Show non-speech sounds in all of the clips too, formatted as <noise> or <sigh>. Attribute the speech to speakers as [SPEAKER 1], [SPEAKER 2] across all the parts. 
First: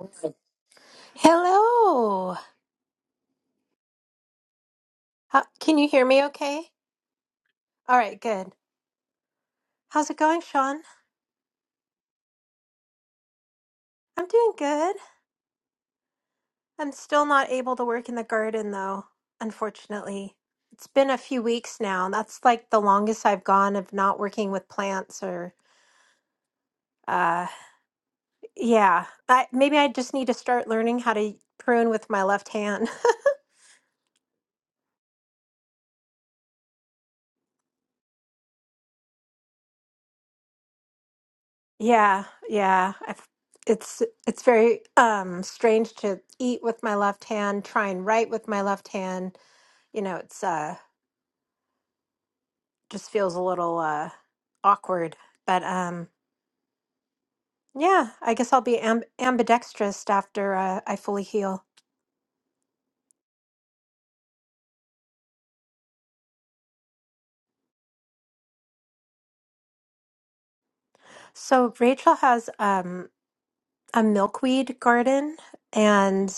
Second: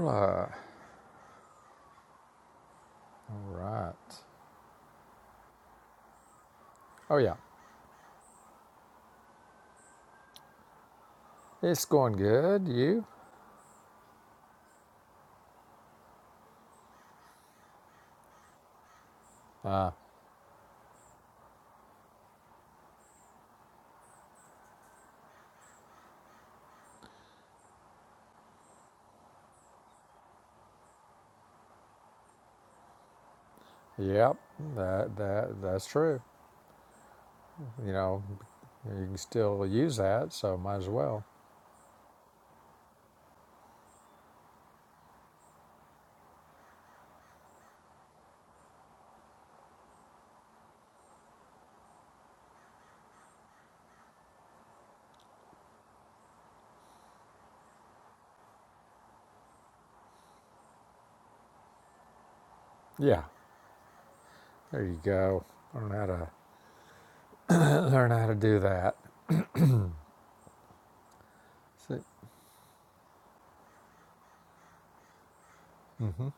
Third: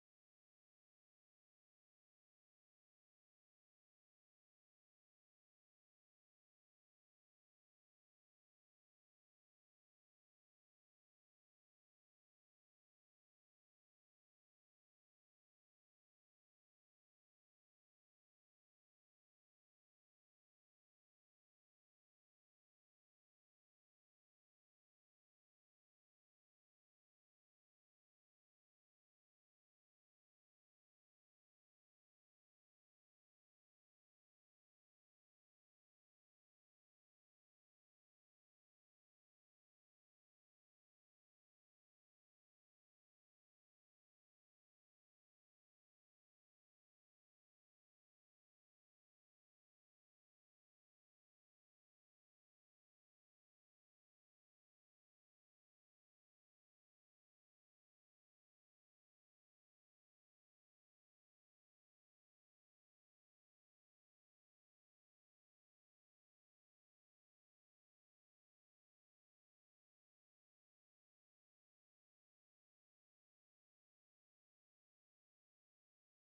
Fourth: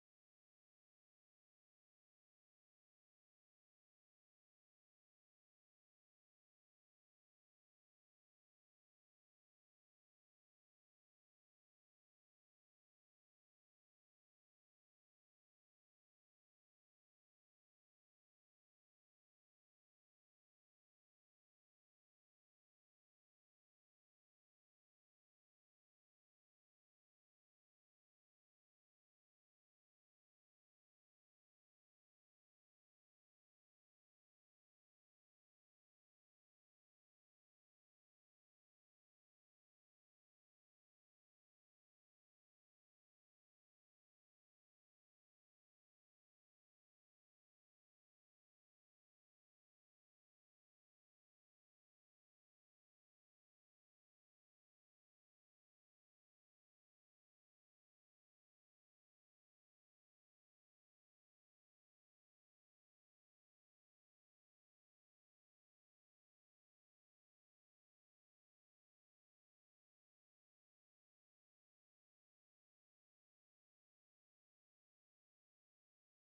[SPEAKER 1] Hello.
[SPEAKER 2] All right.
[SPEAKER 1] How- Okay.
[SPEAKER 2] Oh yeah,
[SPEAKER 1] All right. Good. Fun.
[SPEAKER 2] it's going good. You?
[SPEAKER 1] I'm doing good. I'm still not able to work in the garden though,
[SPEAKER 2] Uh,
[SPEAKER 1] unfortunately. It's been a few weeks now. That's like the longest I've gone of not working with plants or uh yeah. I, maybe I just need to start learning how to prune with my left hand. <laughs>
[SPEAKER 2] yep. That that that's true. You know, you can still use that, so might as well.
[SPEAKER 1] Yeah. Yeah. I've, it's it's very um strange to eat with my left hand, try and write with my left hand. You know, it's uh just feels a little uh, awkward. But um, yeah, I guess I'll be amb- ambidextrous after uh, I fully heal.
[SPEAKER 2] Yeah. There you go. Learn how to <clears throat> learn how to do that.
[SPEAKER 1] So Rachel has um, a milkweed garden,
[SPEAKER 2] Mhm.
[SPEAKER 1] and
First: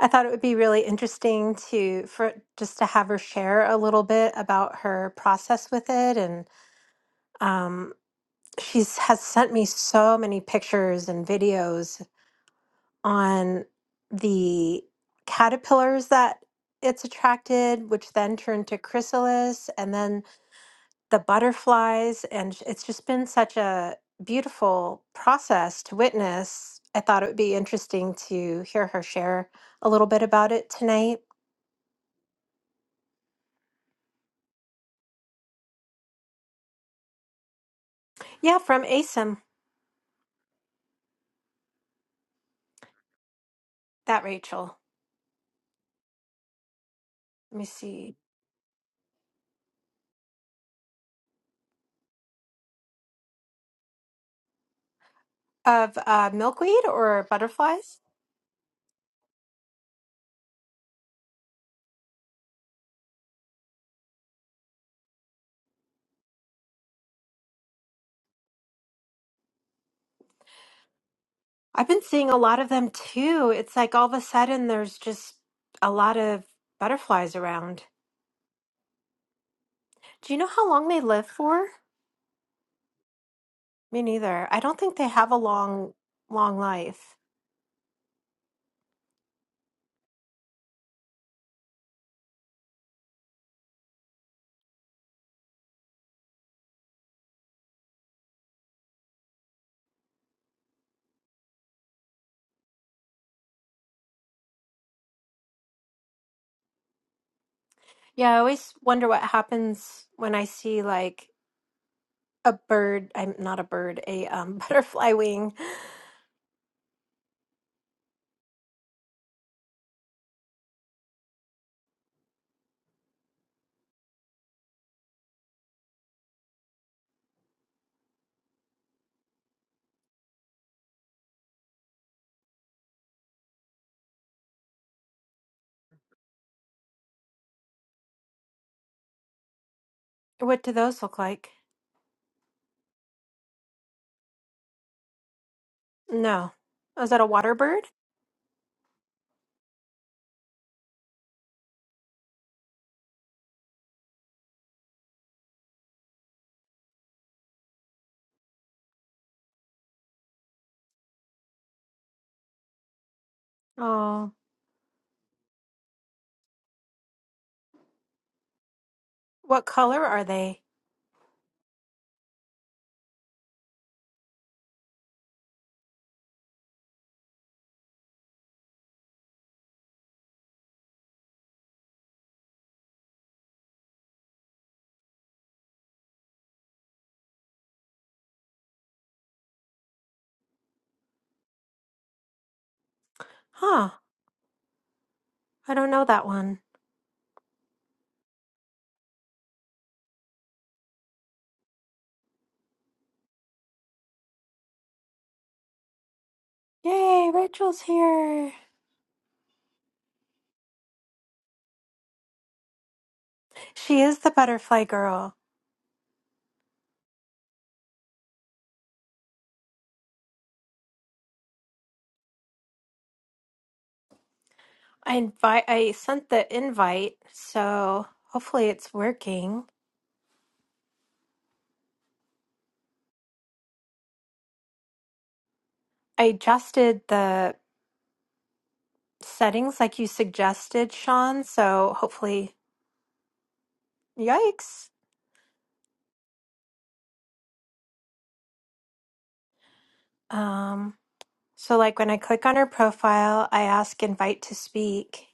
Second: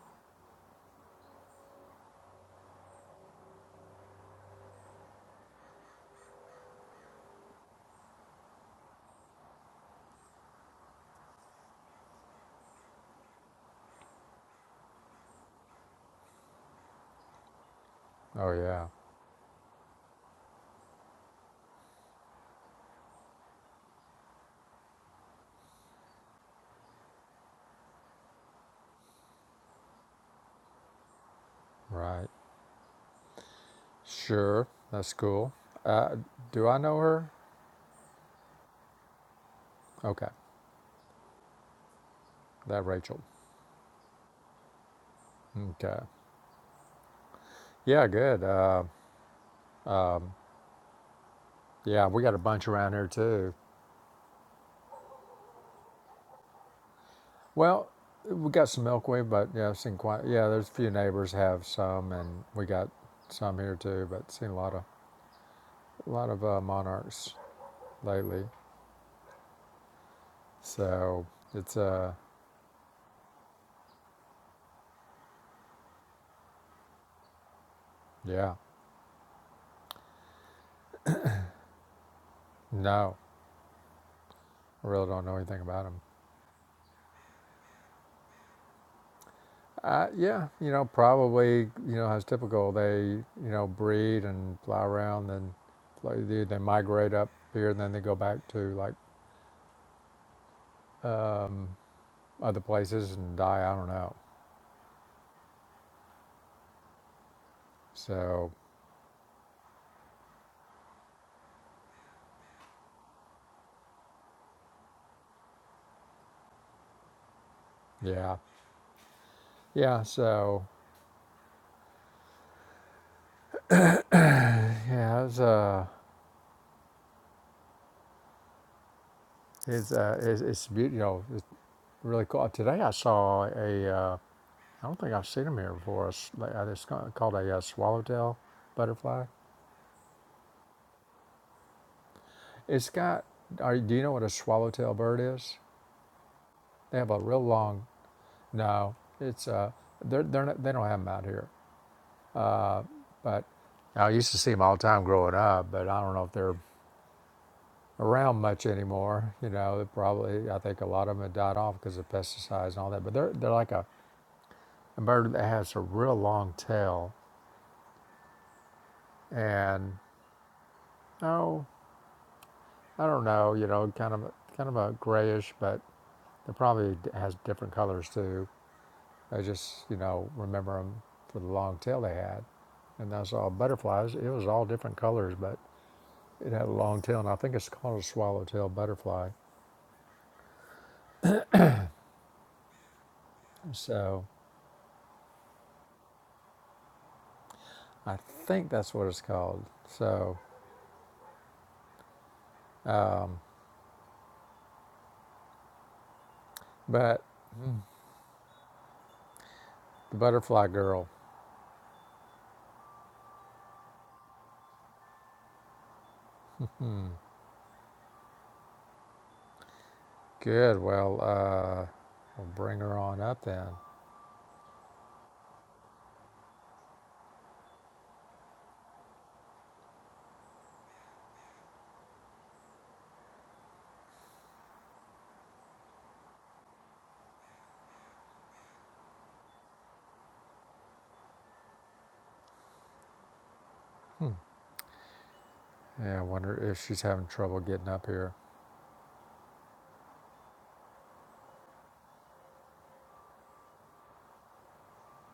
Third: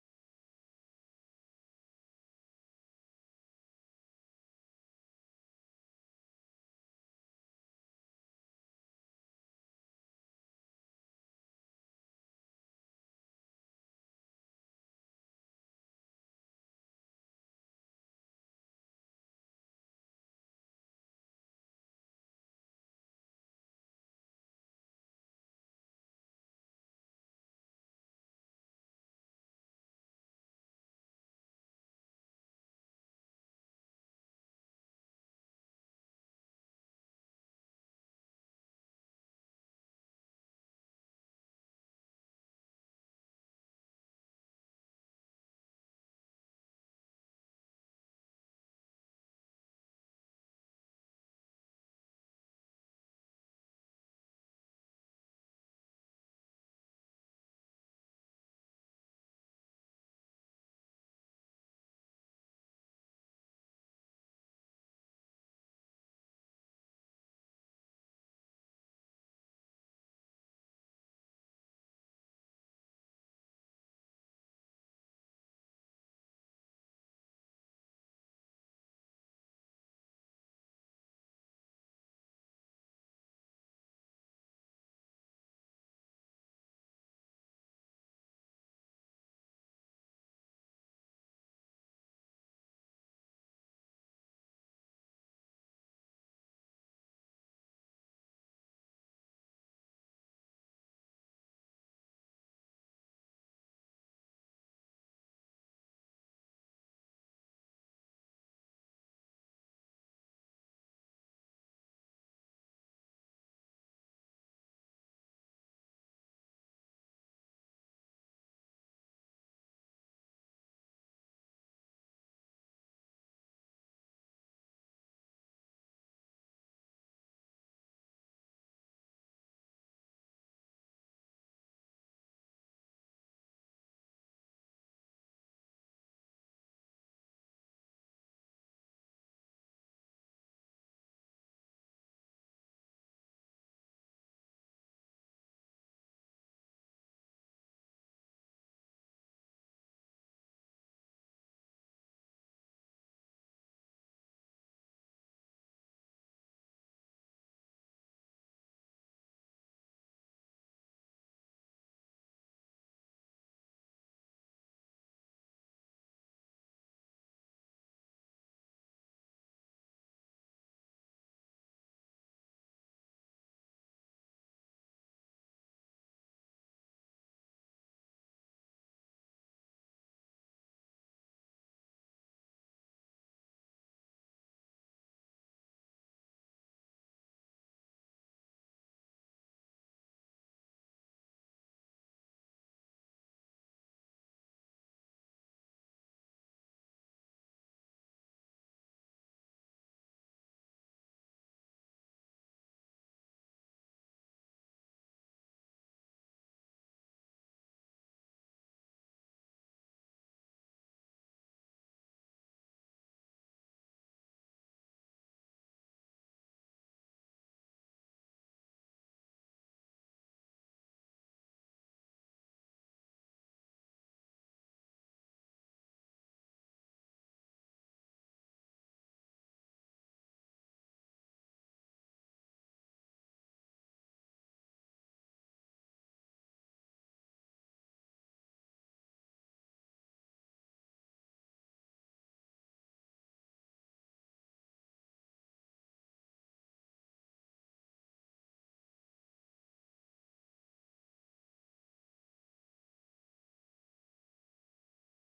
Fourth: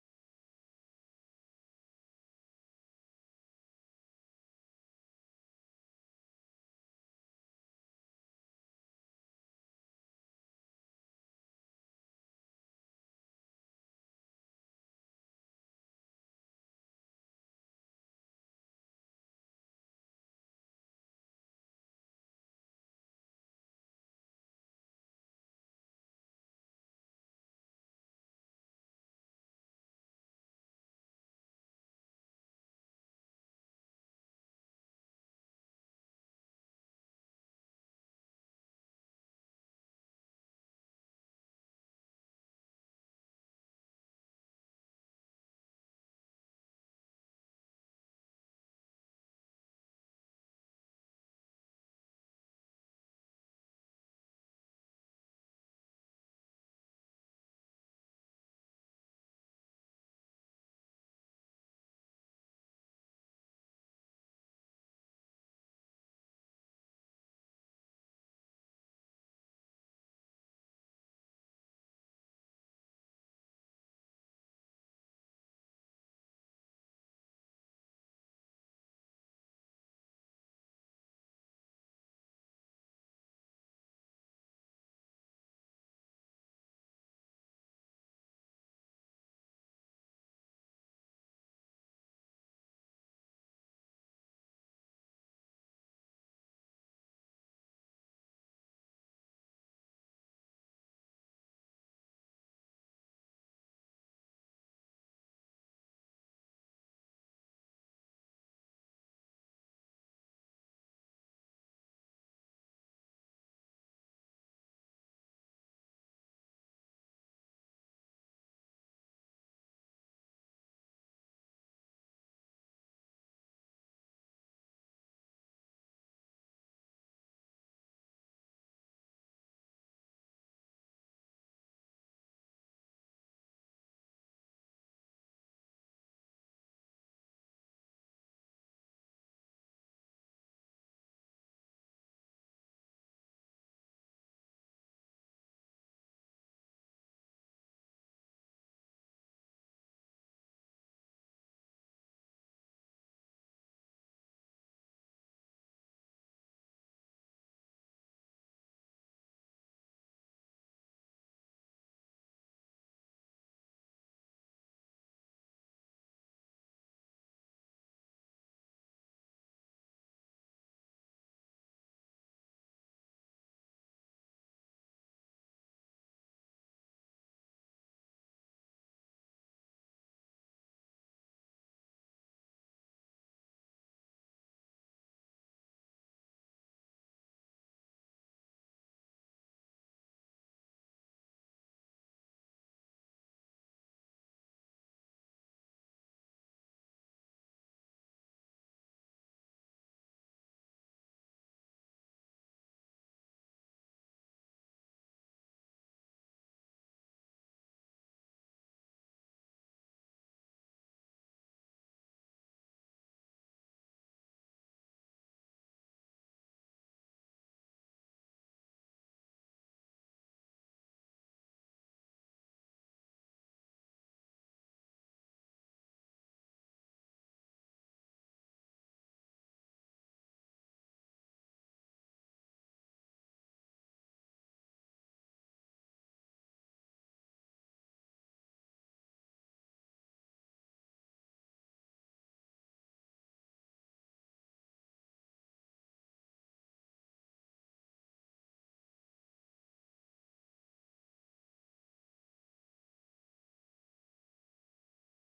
[SPEAKER 1] I thought it would be really interesting to for just to have her share a little bit about her process with it, and um, she's has sent me so many pictures and videos on the caterpillars that it's attracted, which then
[SPEAKER 2] Oh
[SPEAKER 1] turn to
[SPEAKER 2] yeah.
[SPEAKER 1] chrysalis, and then the butterflies. And sh- it's just been such a beautiful process to witness. I thought it would be interesting to hear her share a little bit about it tonight.
[SPEAKER 2] Right. Sure. That's cool. Uh, do I know her?
[SPEAKER 1] Yeah, from ASIM,
[SPEAKER 2] Okay. That Rachel.
[SPEAKER 1] that Rachel.
[SPEAKER 2] Okay.
[SPEAKER 1] Let me
[SPEAKER 2] Yeah.
[SPEAKER 1] see.
[SPEAKER 2] Good. Uh, yeah. We got a bunch around here too.
[SPEAKER 1] Of uh, milkweed or
[SPEAKER 2] Well,
[SPEAKER 1] butterflies?
[SPEAKER 2] we got some milkweed, but yeah, I've seen quite. Yeah, there's a few neighbors have some, and we got some here too. But seen a lot of a lot of uh, monarchs lately. So it's
[SPEAKER 1] I've been
[SPEAKER 2] uh
[SPEAKER 1] seeing a lot of them too. It's like all of a sudden there's just a lot of butterflies around.
[SPEAKER 2] yeah
[SPEAKER 1] Do you know how long they live for?
[SPEAKER 2] no,
[SPEAKER 1] Me neither. I don't
[SPEAKER 2] I
[SPEAKER 1] think
[SPEAKER 2] really
[SPEAKER 1] they
[SPEAKER 2] don't
[SPEAKER 1] have
[SPEAKER 2] know
[SPEAKER 1] a
[SPEAKER 2] anything about
[SPEAKER 1] long,
[SPEAKER 2] them.
[SPEAKER 1] long life.
[SPEAKER 2] Uh, yeah, you know probably you know as typical they you know breed and fly around and like, they, they migrate up here and then they go back to like other places and die. I don't know.
[SPEAKER 1] Yeah, I
[SPEAKER 2] So
[SPEAKER 1] always wonder what happens when I see like a bird. I'm not a bird, a um, <laughs> butterfly wing.
[SPEAKER 2] yeah, yeah. So Yeah, it's uh, it's uh, it's, it's beautiful. You know, it's really cool. Today I saw a. Uh, I don't think I've seen them here before. It's, like- uh, it's ca- called a uh, swallowtail butterfly.
[SPEAKER 1] What do those look like?
[SPEAKER 2] It's got. Are, do you know what a swallowtail bird is?
[SPEAKER 1] No.
[SPEAKER 2] They have
[SPEAKER 1] Is
[SPEAKER 2] a
[SPEAKER 1] that a
[SPEAKER 2] real
[SPEAKER 1] water bird?
[SPEAKER 2] long. No, it's uh, they're they're not, they don't have them out here. Uh, but I used to see them all the time growing up. But I don't know if they're around much anymore. You know, they probably I think a lot of them have died off because of pesticides and all that. But they're they're like a
[SPEAKER 1] Oh,
[SPEAKER 2] a bird that has a real long tail
[SPEAKER 1] what
[SPEAKER 2] and
[SPEAKER 1] color are they?
[SPEAKER 2] oh i don't know you know kind of kind of a grayish but it probably has different colors too i just you know remember them for the long tail they had and that's all butterflies it was all different colors but it had a long tail and i think it's called a swallowtail butterfly
[SPEAKER 1] Huh,
[SPEAKER 2] so
[SPEAKER 1] I don't know that one.
[SPEAKER 2] i think that's what it's called so but
[SPEAKER 1] Yay,
[SPEAKER 2] mm.
[SPEAKER 1] Rachel's here.
[SPEAKER 2] the butterfly girl
[SPEAKER 1] She is the butterfly girl.
[SPEAKER 2] Mm. good well uh we'll bring her on up then
[SPEAKER 1] I invite I sent the invite, so hopefully it's working. I adjusted the settings like you suggested, Sean, so hopefully
[SPEAKER 2] Hmm.
[SPEAKER 1] yikes.
[SPEAKER 2] Yeah, I wonder if she's having trouble getting up here.
[SPEAKER 1] Um so like when I click on her profile, I ask invite to speak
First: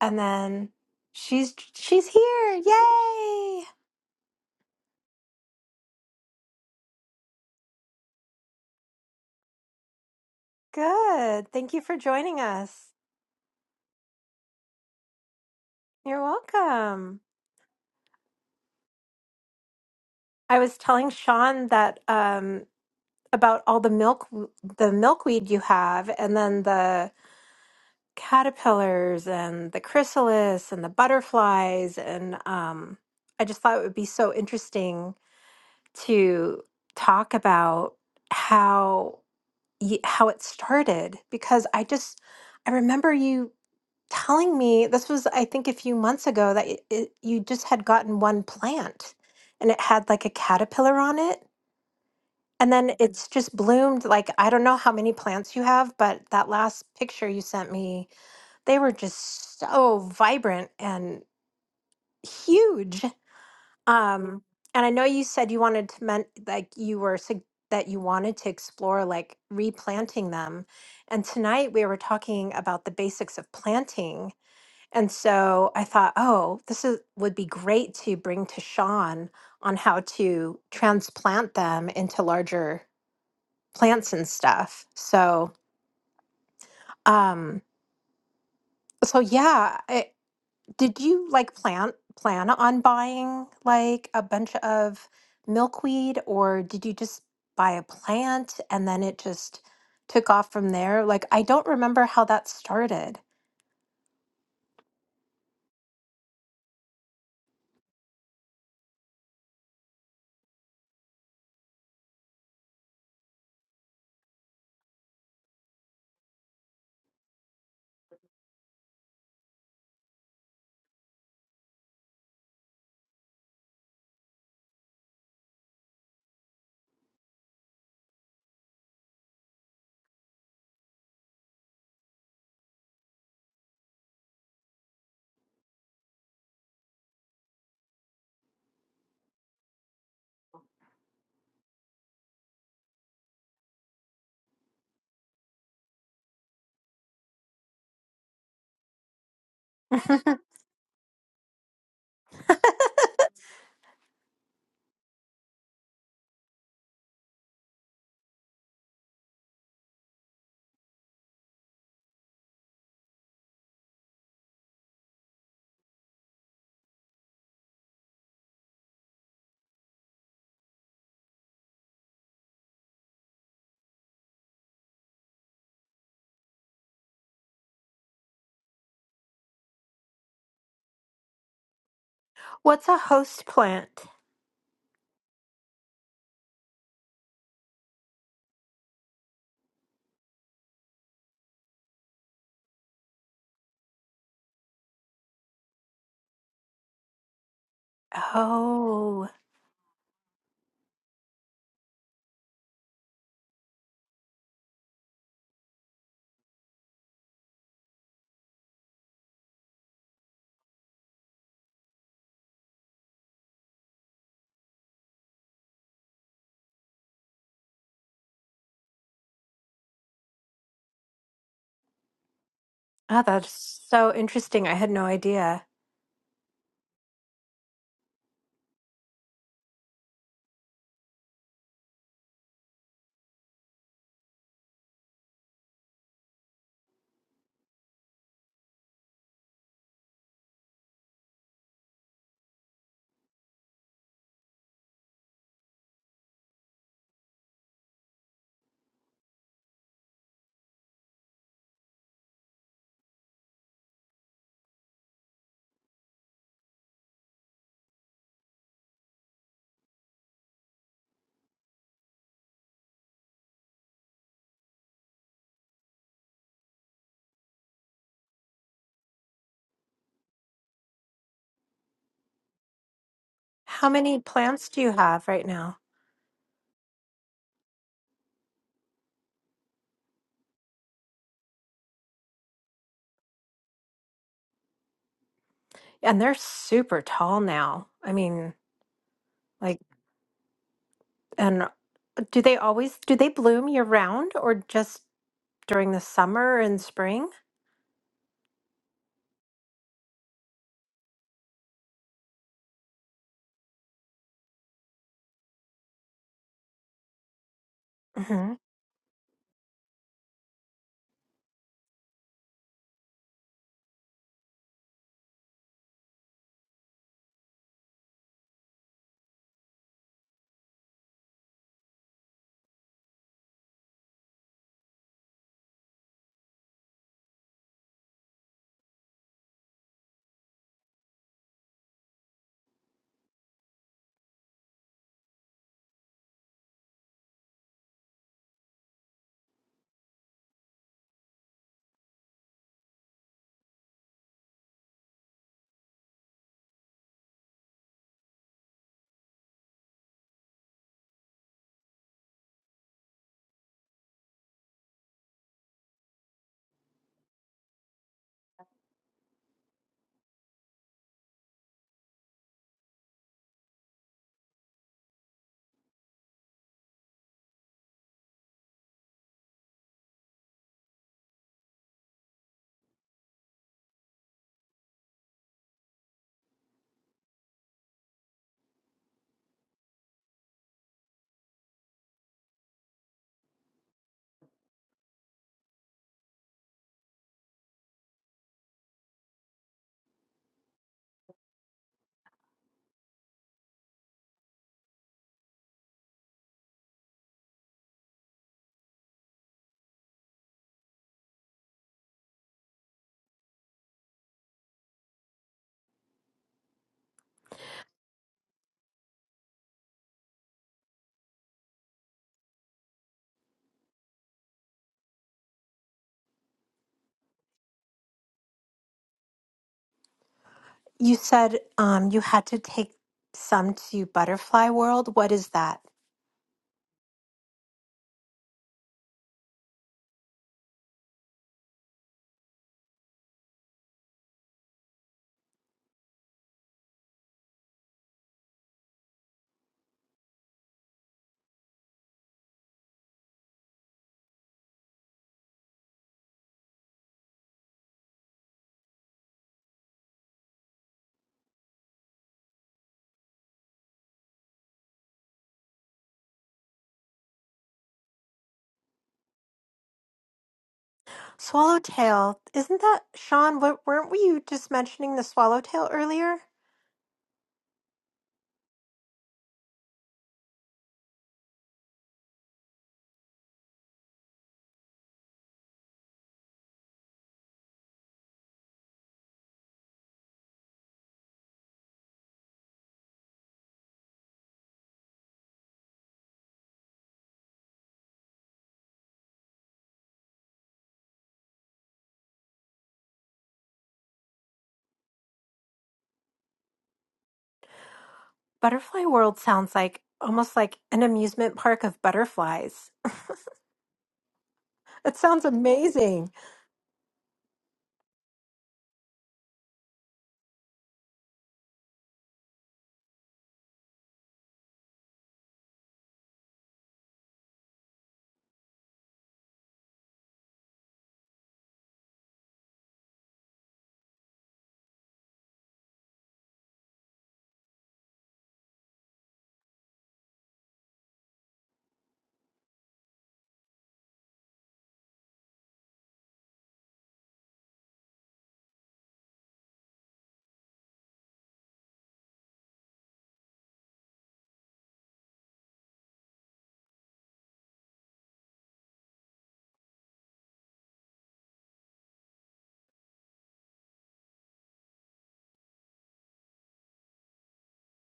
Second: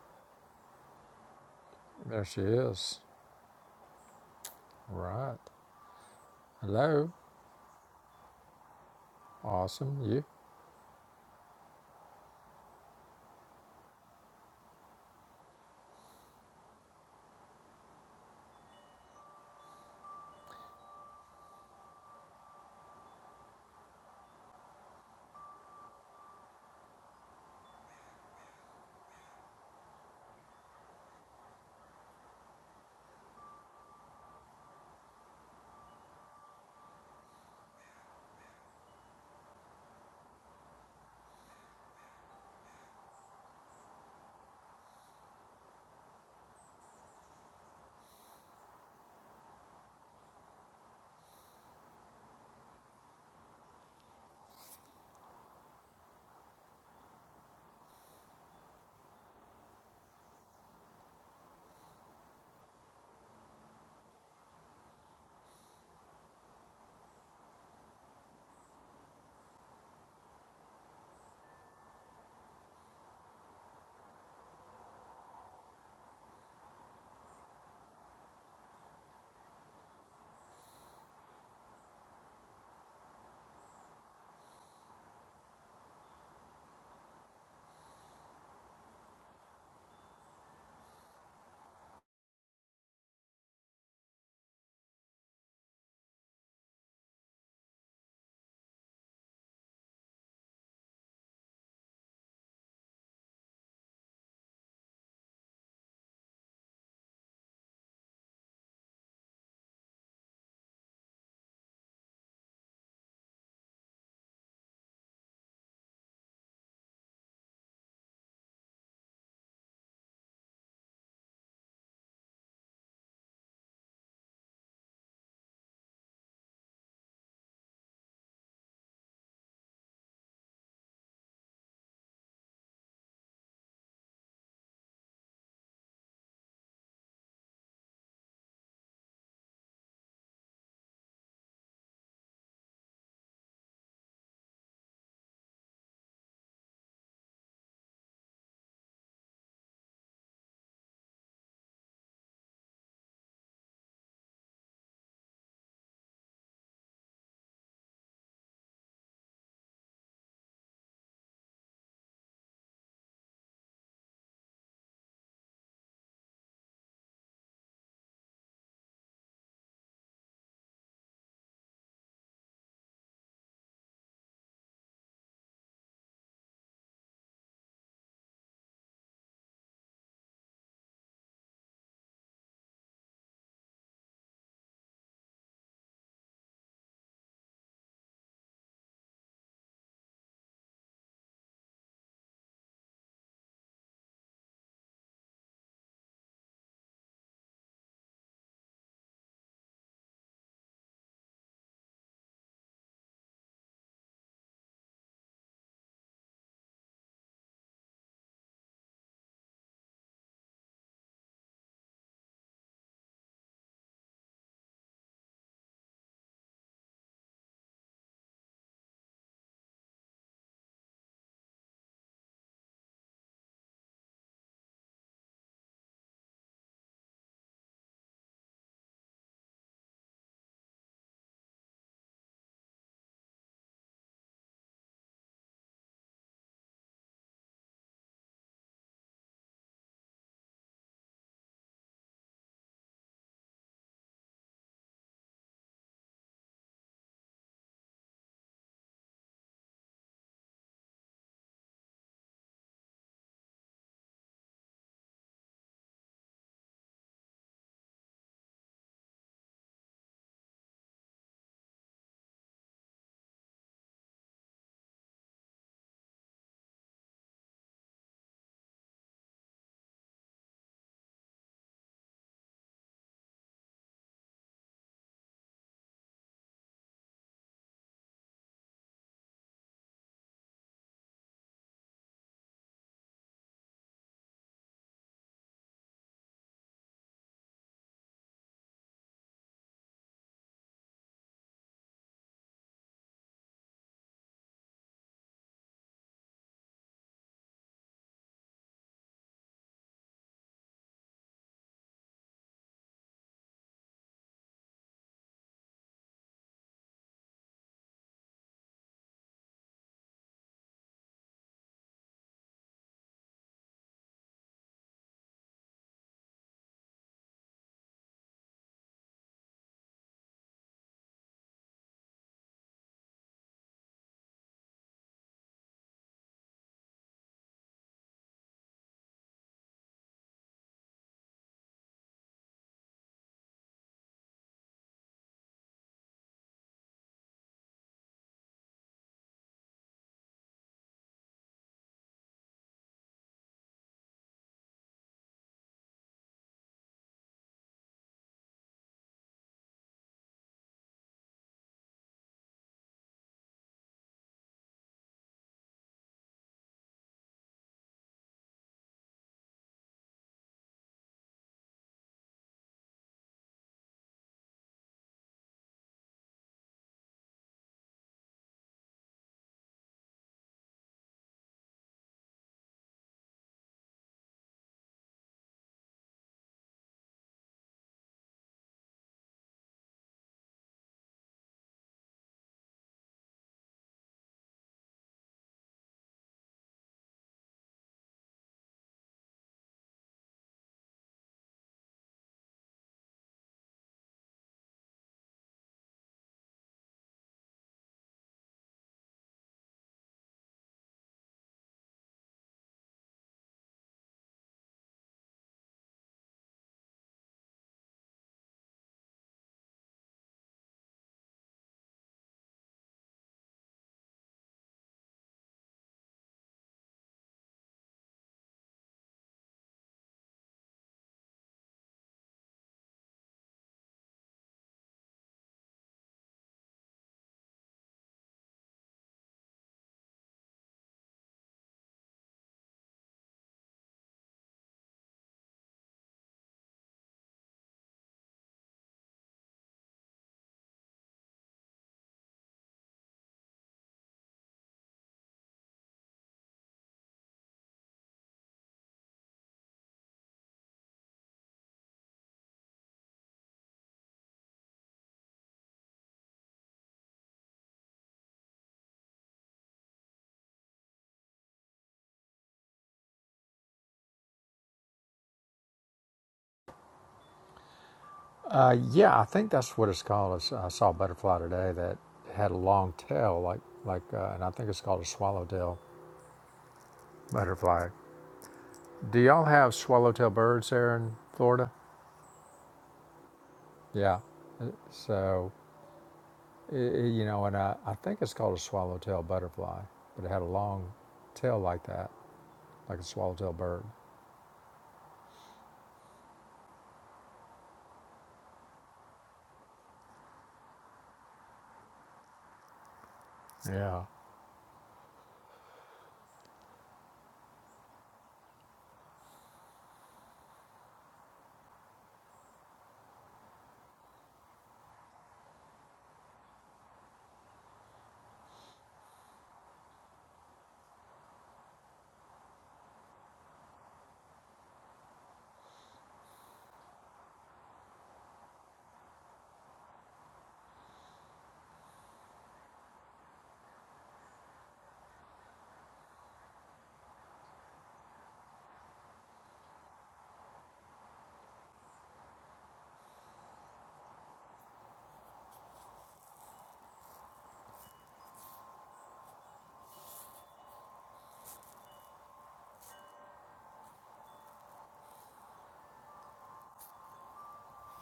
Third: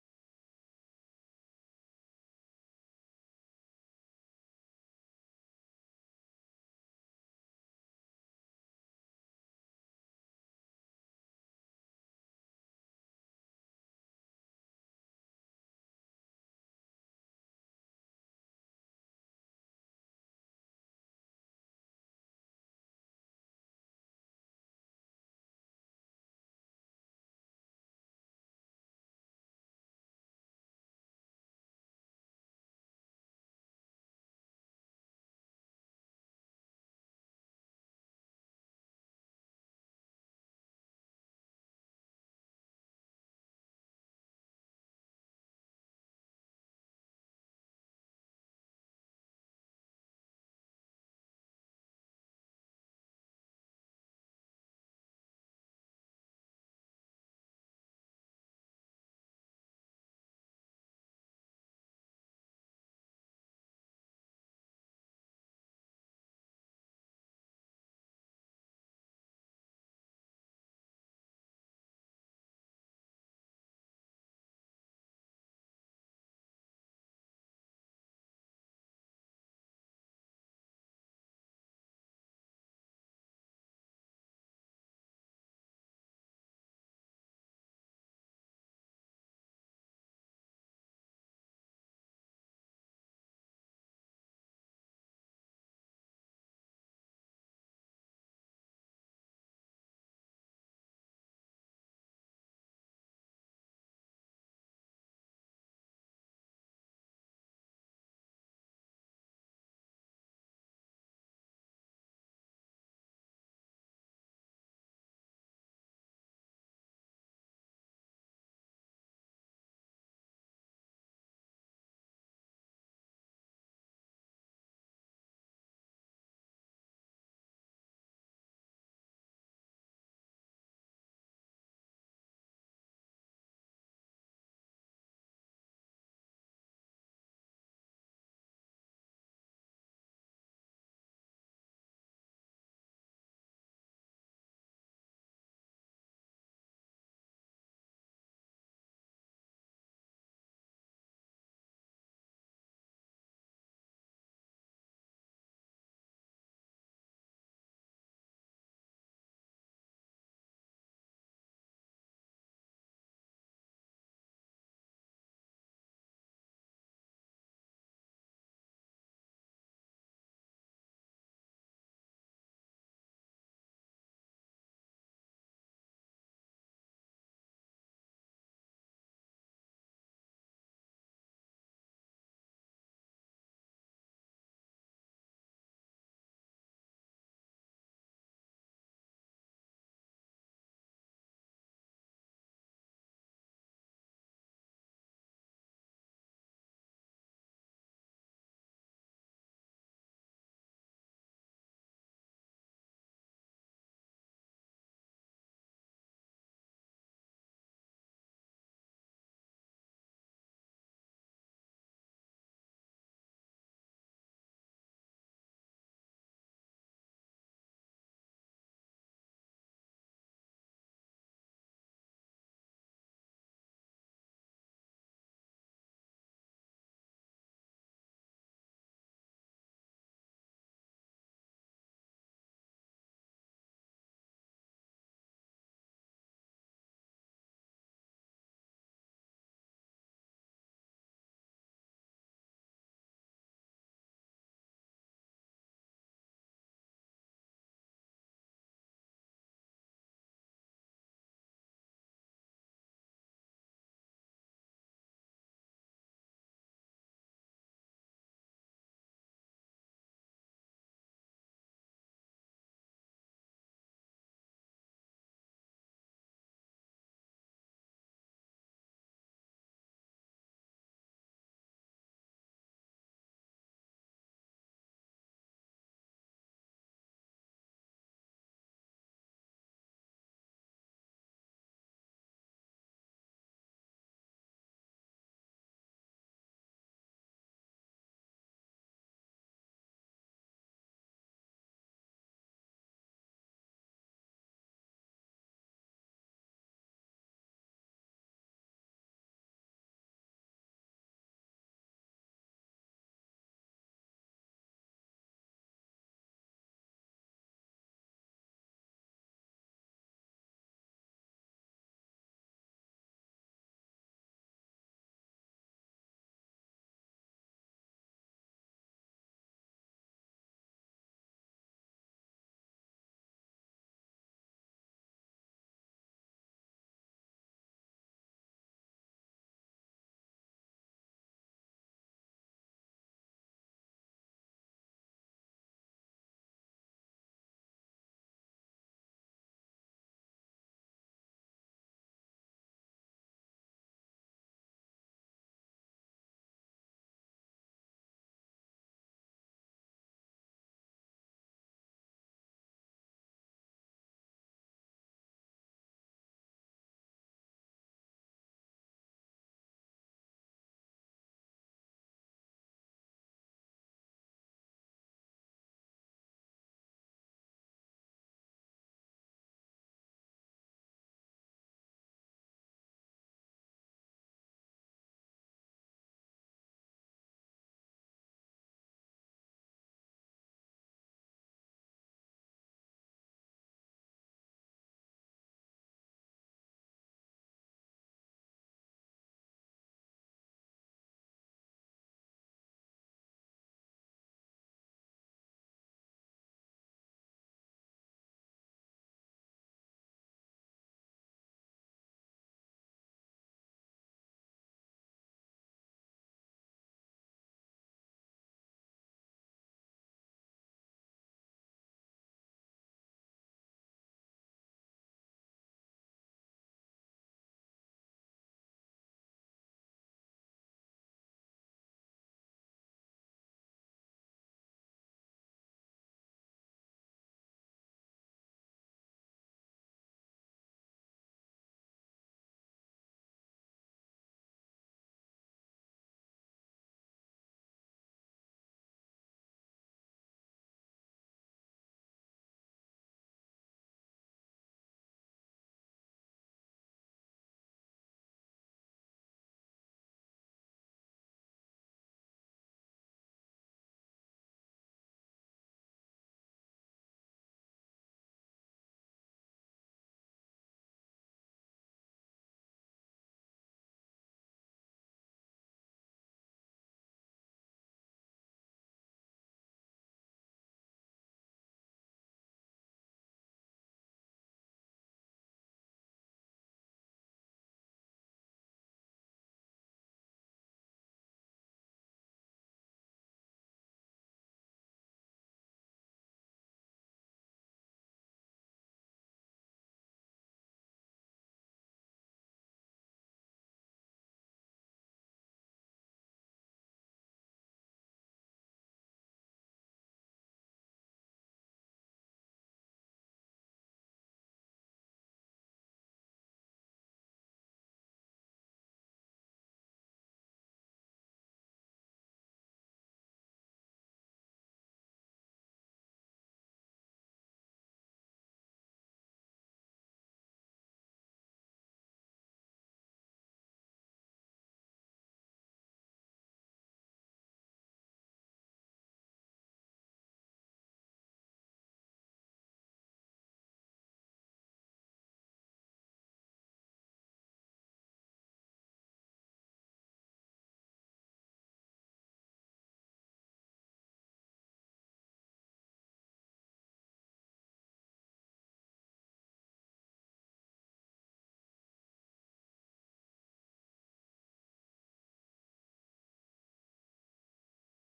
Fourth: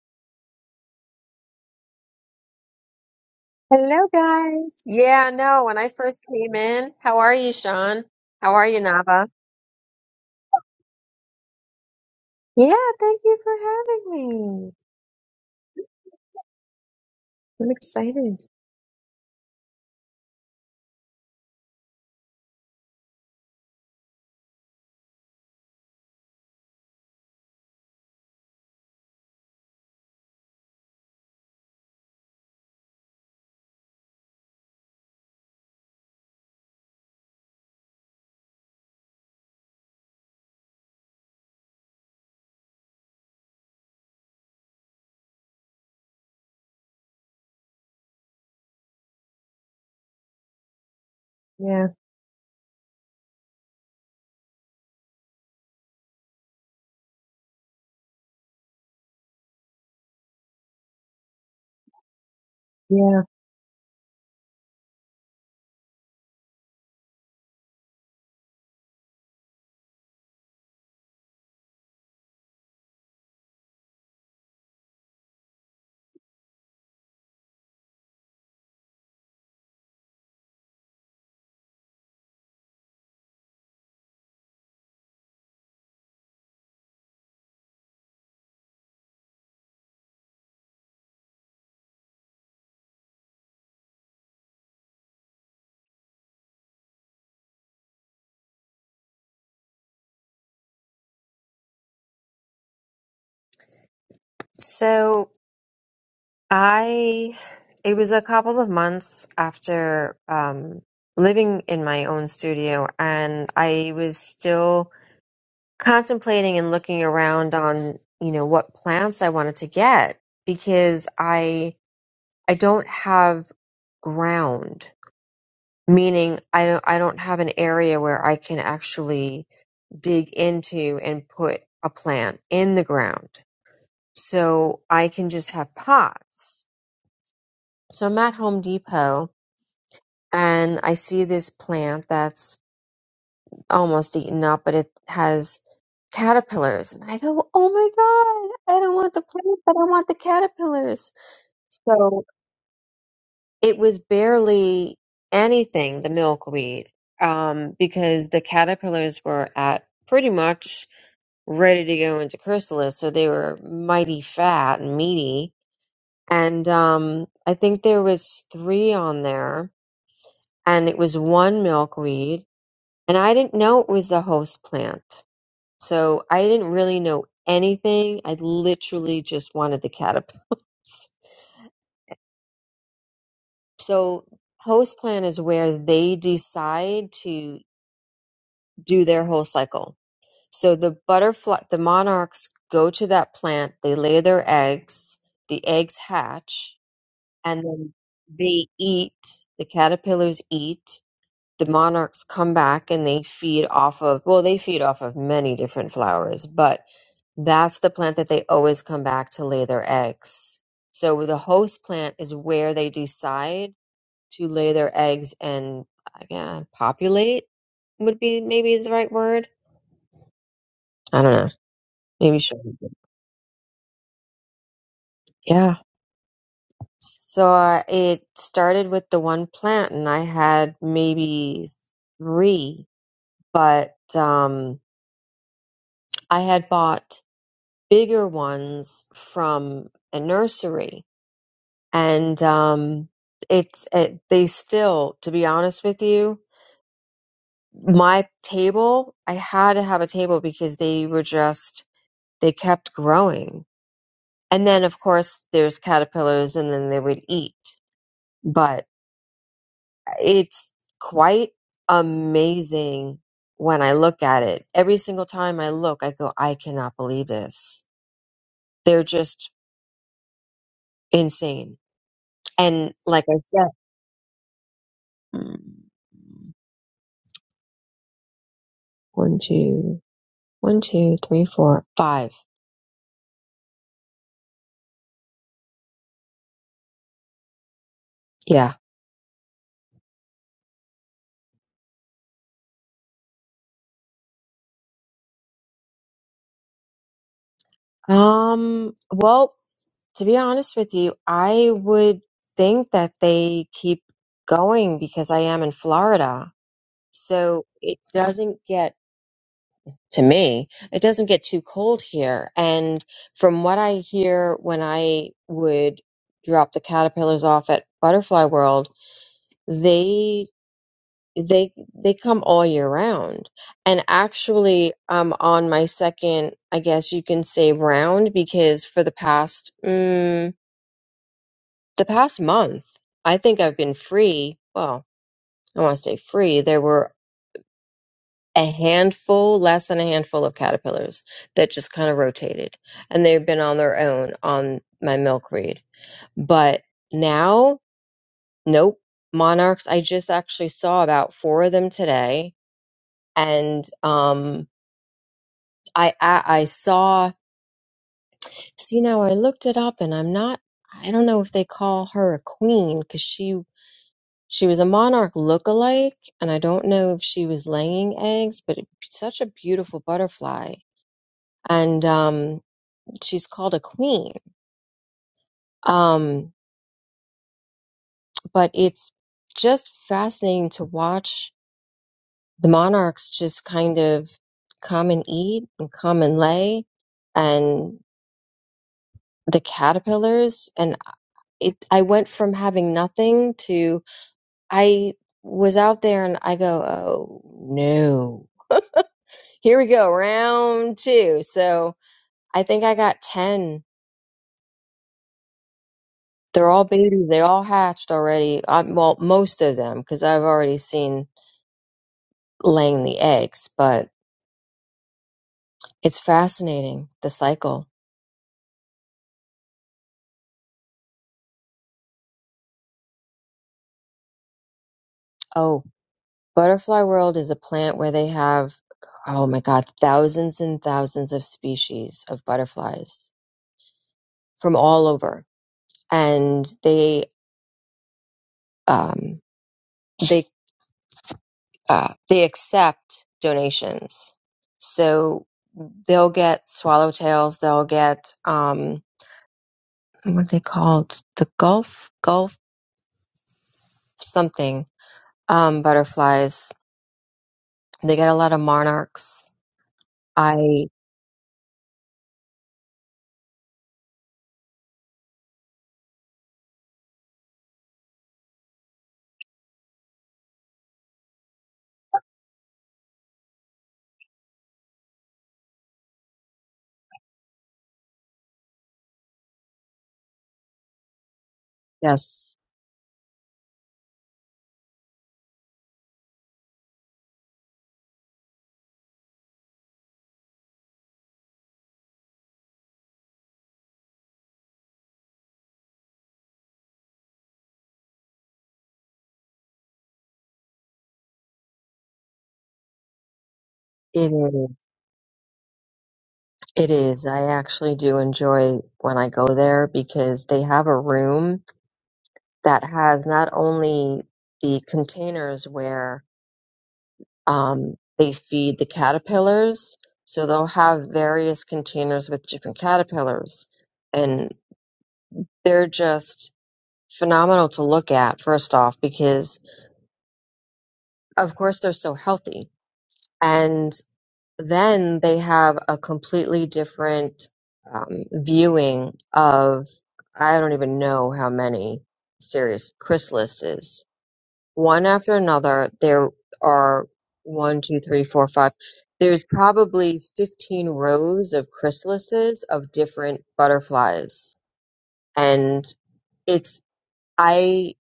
[SPEAKER 1] and then she's she's
[SPEAKER 2] There she
[SPEAKER 1] here.
[SPEAKER 2] is.
[SPEAKER 1] Yay!
[SPEAKER 3] Hello, guys. Yeah,
[SPEAKER 2] Right.
[SPEAKER 3] no, when I first came in,
[SPEAKER 2] Hello.
[SPEAKER 3] how are you, Sean? How are you, Nava?
[SPEAKER 2] Awesome. You?
[SPEAKER 1] Good. Thank you for joining
[SPEAKER 3] Yeah,
[SPEAKER 1] us.
[SPEAKER 3] thank you for having me.
[SPEAKER 1] You're welcome.
[SPEAKER 3] I'm excited.
[SPEAKER 1] I was telling Sean that um about all the milk the milkweed you have and then the caterpillars and the chrysalis and the butterflies and um I just thought it would be so interesting to talk about how y- how it started because I just I remember you telling me this was I think a few months ago that it, it, you just had gotten one plant and it had like a caterpillar on it
[SPEAKER 3] Yeah,
[SPEAKER 1] and then it's just bloomed like I don't know how many plants you have, but that last picture you sent me, they were just so vibrant and huge.
[SPEAKER 3] yeah.
[SPEAKER 1] Um, and I know you said you wanted to men like you were sug- that you wanted to explore like replanting them. And tonight we were talking about the basics of planting. And so I thought, oh, this is would be great to bring to Sean on how to transplant them into larger plants and stuff. So, um, so yeah, I, did you like plan plan on buying like a bunch of milkweed, or did you just buy a plant and then it just took off from there? Like, I don't remember how that started.
[SPEAKER 3] So I, it was a couple of months after um, living in my own studio, and I was still contemplating and looking around on, you know, what plants I wanted to get because I I don't have ground meaning I don't I don't have an area where I can actually dig into and put a plant in the ground. So I can just have pots. So I'm at Home Depot and I see this plant that's almost eaten up, but it has caterpillars. And I go, Oh my God, I don't want the plant, but I want the
[SPEAKER 1] <laughs>
[SPEAKER 3] caterpillars. So it was barely anything, the milkweed, um, because the caterpillars were at pretty much ready to go into chrysalis. So they were mighty fat and meaty. And um, I think there was three on there, and it was one milkweed. And I didn't know it was the host plant. So I didn't really know anything. I literally just wanted the caterpillars. <laughs>
[SPEAKER 1] What's a host plant?
[SPEAKER 3] So host plant is where they decide to. do their whole cycle. So the butterfly, the monarchs go to that plant, they lay their eggs, the eggs hatch, and then they eat,
[SPEAKER 1] Oh,
[SPEAKER 3] the caterpillars eat, the monarchs come back and they feed off of, well, they feed off of many different flowers, but that's the plant that they always come back to lay their eggs. So the host plant is where they decide to lay their eggs and yeah, populate would be maybe the right word I don't know. Maybe she'll.
[SPEAKER 1] ah, that's so interesting. I had no idea.
[SPEAKER 3] Yeah. So uh, it started with the one plant, and I had maybe three, but um, I had bought bigger ones from a nursery, and um, it's it, they still, to be honest with you, my table. I had to have a table because they were just they kept growing, and then of course there's caterpillars, and then they would eat, but. It's quite amazing when I look at it. Every single time I look, I go, I cannot believe this. They're just insane. And like I said,
[SPEAKER 1] How many plants do you have right now?
[SPEAKER 3] mm, one, two, one, two, three, four, five.
[SPEAKER 1] And they're super tall now. I mean,
[SPEAKER 3] Yeah.
[SPEAKER 1] like, and do they always do they bloom year round or just during the summer and spring?
[SPEAKER 3] Um, well, to be honest with you, I would think that they keep going because I am in Florida. So it
[SPEAKER 1] hmm
[SPEAKER 3] doesn't get to me. It doesn't get too cold here. And from what I hear when I would drop the caterpillars off at Butterfly World, they they they come all year round. And actually I'm on my second, I guess you can say round because for the past mm, the past month, I think I've been free. Well, I want to say free. There were a handful, less than a handful of caterpillars that just kind of rotated. And they've been on their own on my milkweed. But now, nope. Monarchs, I just actually saw about four of them today. And um, I, I, I saw, see, now I looked it up and I'm not, I don't know if they call her a queen because she, she was a monarch lookalike. And I don't know if she was laying eggs, but it, such a beautiful butterfly. And um, she's called a queen. Um, but it's just fascinating to watch the monarchs just kind of come and eat and come and lay, and the caterpillars. And it, I went from having nothing to I was out there and I go, oh no, here we go, round two. So I think I got 10. They're all babies. They all hatched already. Um well, most of them, because I've already seen laying the eggs, but it's fascinating the cycle.
[SPEAKER 1] You said um, you had to take some to Butterfly World. What is that?
[SPEAKER 3] Oh, Butterfly World is a plant where they have, oh my God, thousands and thousands of species of butterflies from all over, and they um, they uh, they accept donations, so they'll get swallowtails, they'll get um, what are they called the Gulf Gulf something um, butterflies They got a lot of monarchs. I
[SPEAKER 1] Swallowtail. Isn't that Sean? What, weren't we you just mentioning the swallowtail earlier?
[SPEAKER 2] Uh, yeah, I think that's what it's called. I saw a butterfly today that had a long tail, like like, uh, and I think it's called a swallowtail butterfly. Do y'all have swallowtail birds there in Florida?
[SPEAKER 3] yes,
[SPEAKER 2] Yeah. Uh, So, i you know, and I, I think it's called a swallowtail butterfly, but it had a long tail like that, like a swallowtail bird.
[SPEAKER 1] Butterfly World sounds like almost like an amusement park of butterflies.
[SPEAKER 2] Yeah.
[SPEAKER 3] it is.
[SPEAKER 1] It sounds amazing.
[SPEAKER 3] It is. I actually do enjoy when I go there because they have a room that has not only the containers where um, they feed the caterpillars, so they'll have various containers with different caterpillars, and they're just phenomenal to look at. First off, because of course they're so healthy. and. then they have a completely different um, viewing of I don't even know how many serious chrysalises. One after another, there are one, two, three, four, five. There's probably 15 rows of chrysalises of different butterflies. And it's I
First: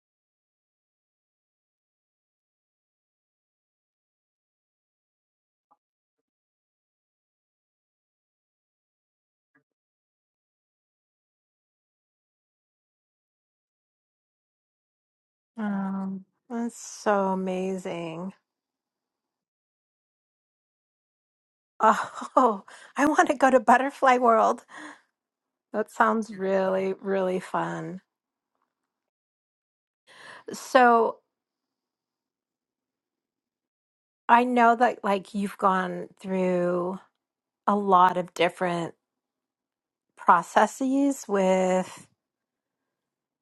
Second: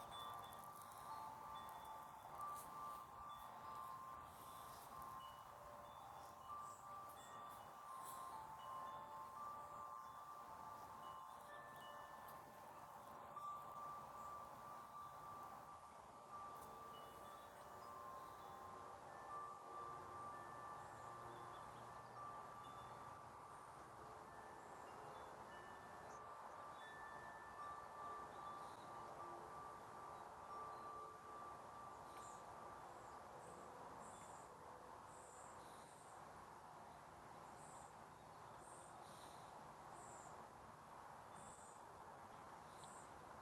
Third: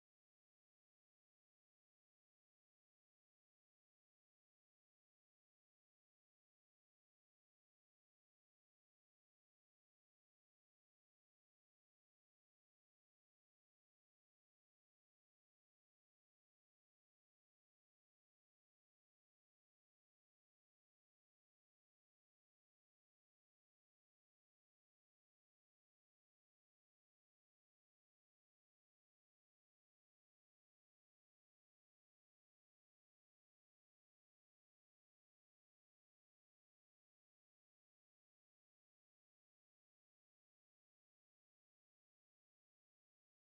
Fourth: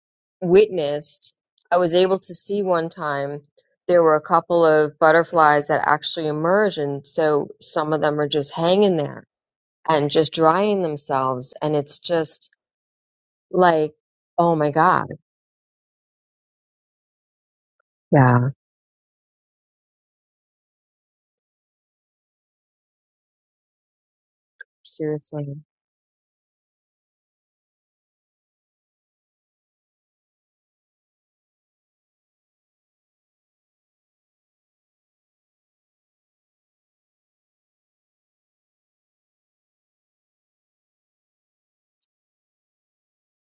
[SPEAKER 3] witnessed, I was able to see one time there were a couple of butterflies that actually emerged, and so some of them are just hanging there and just drying themselves. And it's just like, oh my God.
[SPEAKER 1] Um, that's so amazing.
[SPEAKER 3] Yeah,
[SPEAKER 1] Oh, <laughs> I want to go to Butterfly World.
[SPEAKER 3] seriously.
[SPEAKER 1] That sounds really, really fun. So I know that like you've gone through a lot of different processes with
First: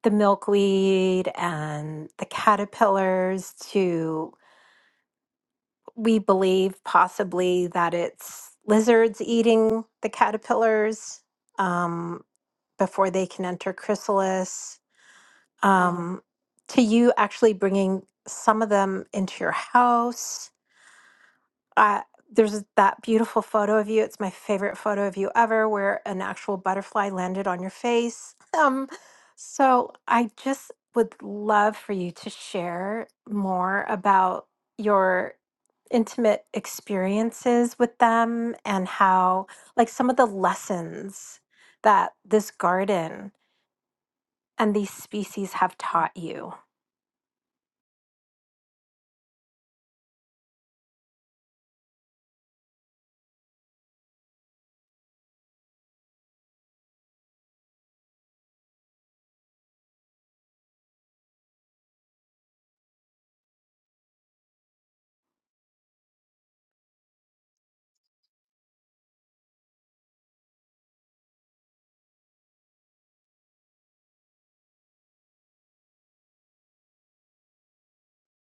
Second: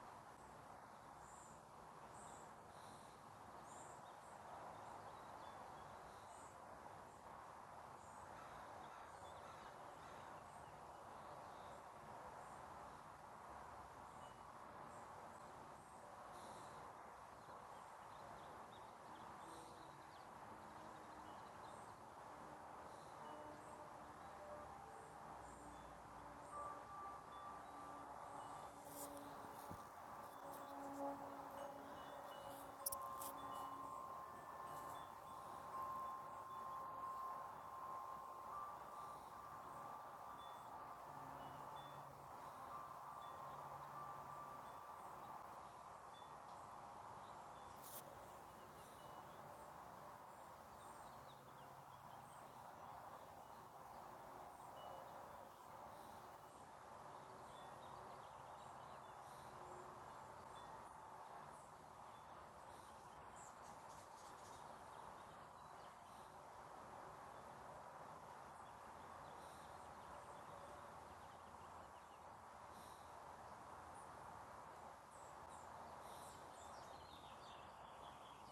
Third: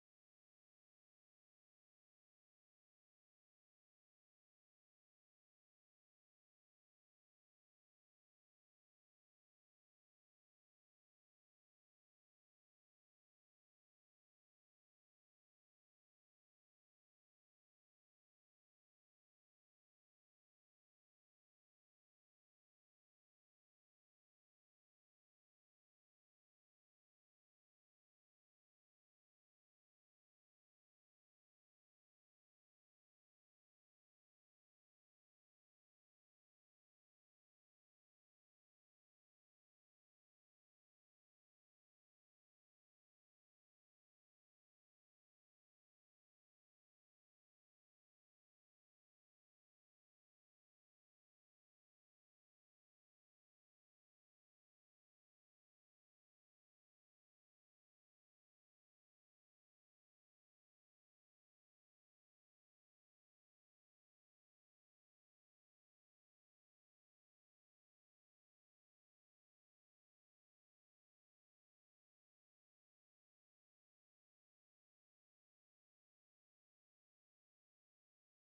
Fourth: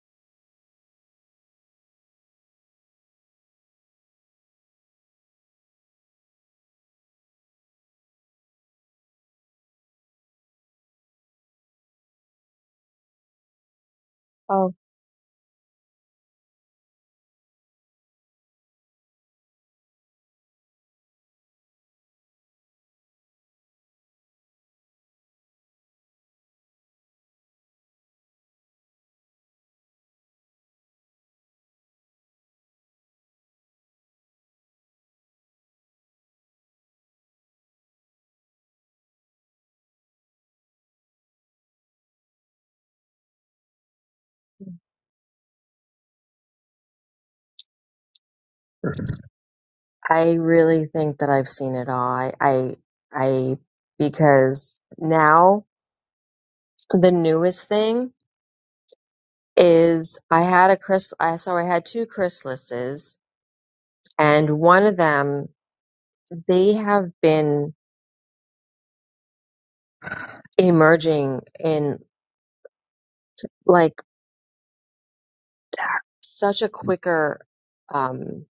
[SPEAKER 1] the milkweed and the caterpillars to we believe possibly that it's lizards eating the caterpillars um, before they can enter
[SPEAKER 3] Oh,
[SPEAKER 1] chrysalis. Um, to you actually bringing some of them into your house uh, there's that beautiful photo of you. It's my favorite photo of you ever, where an actual butterfly landed on your face. <laughs> Um, so I just would love for you to share more about your intimate experiences with them and how, like, some of the lessons that this garden and these species have taught you.
[SPEAKER 3] I really think that I've seen it all. I, I, I, because now the newest thing is I had a chrysalis, so I had two chrysalises and one of them they have been emerging in like such a quicker um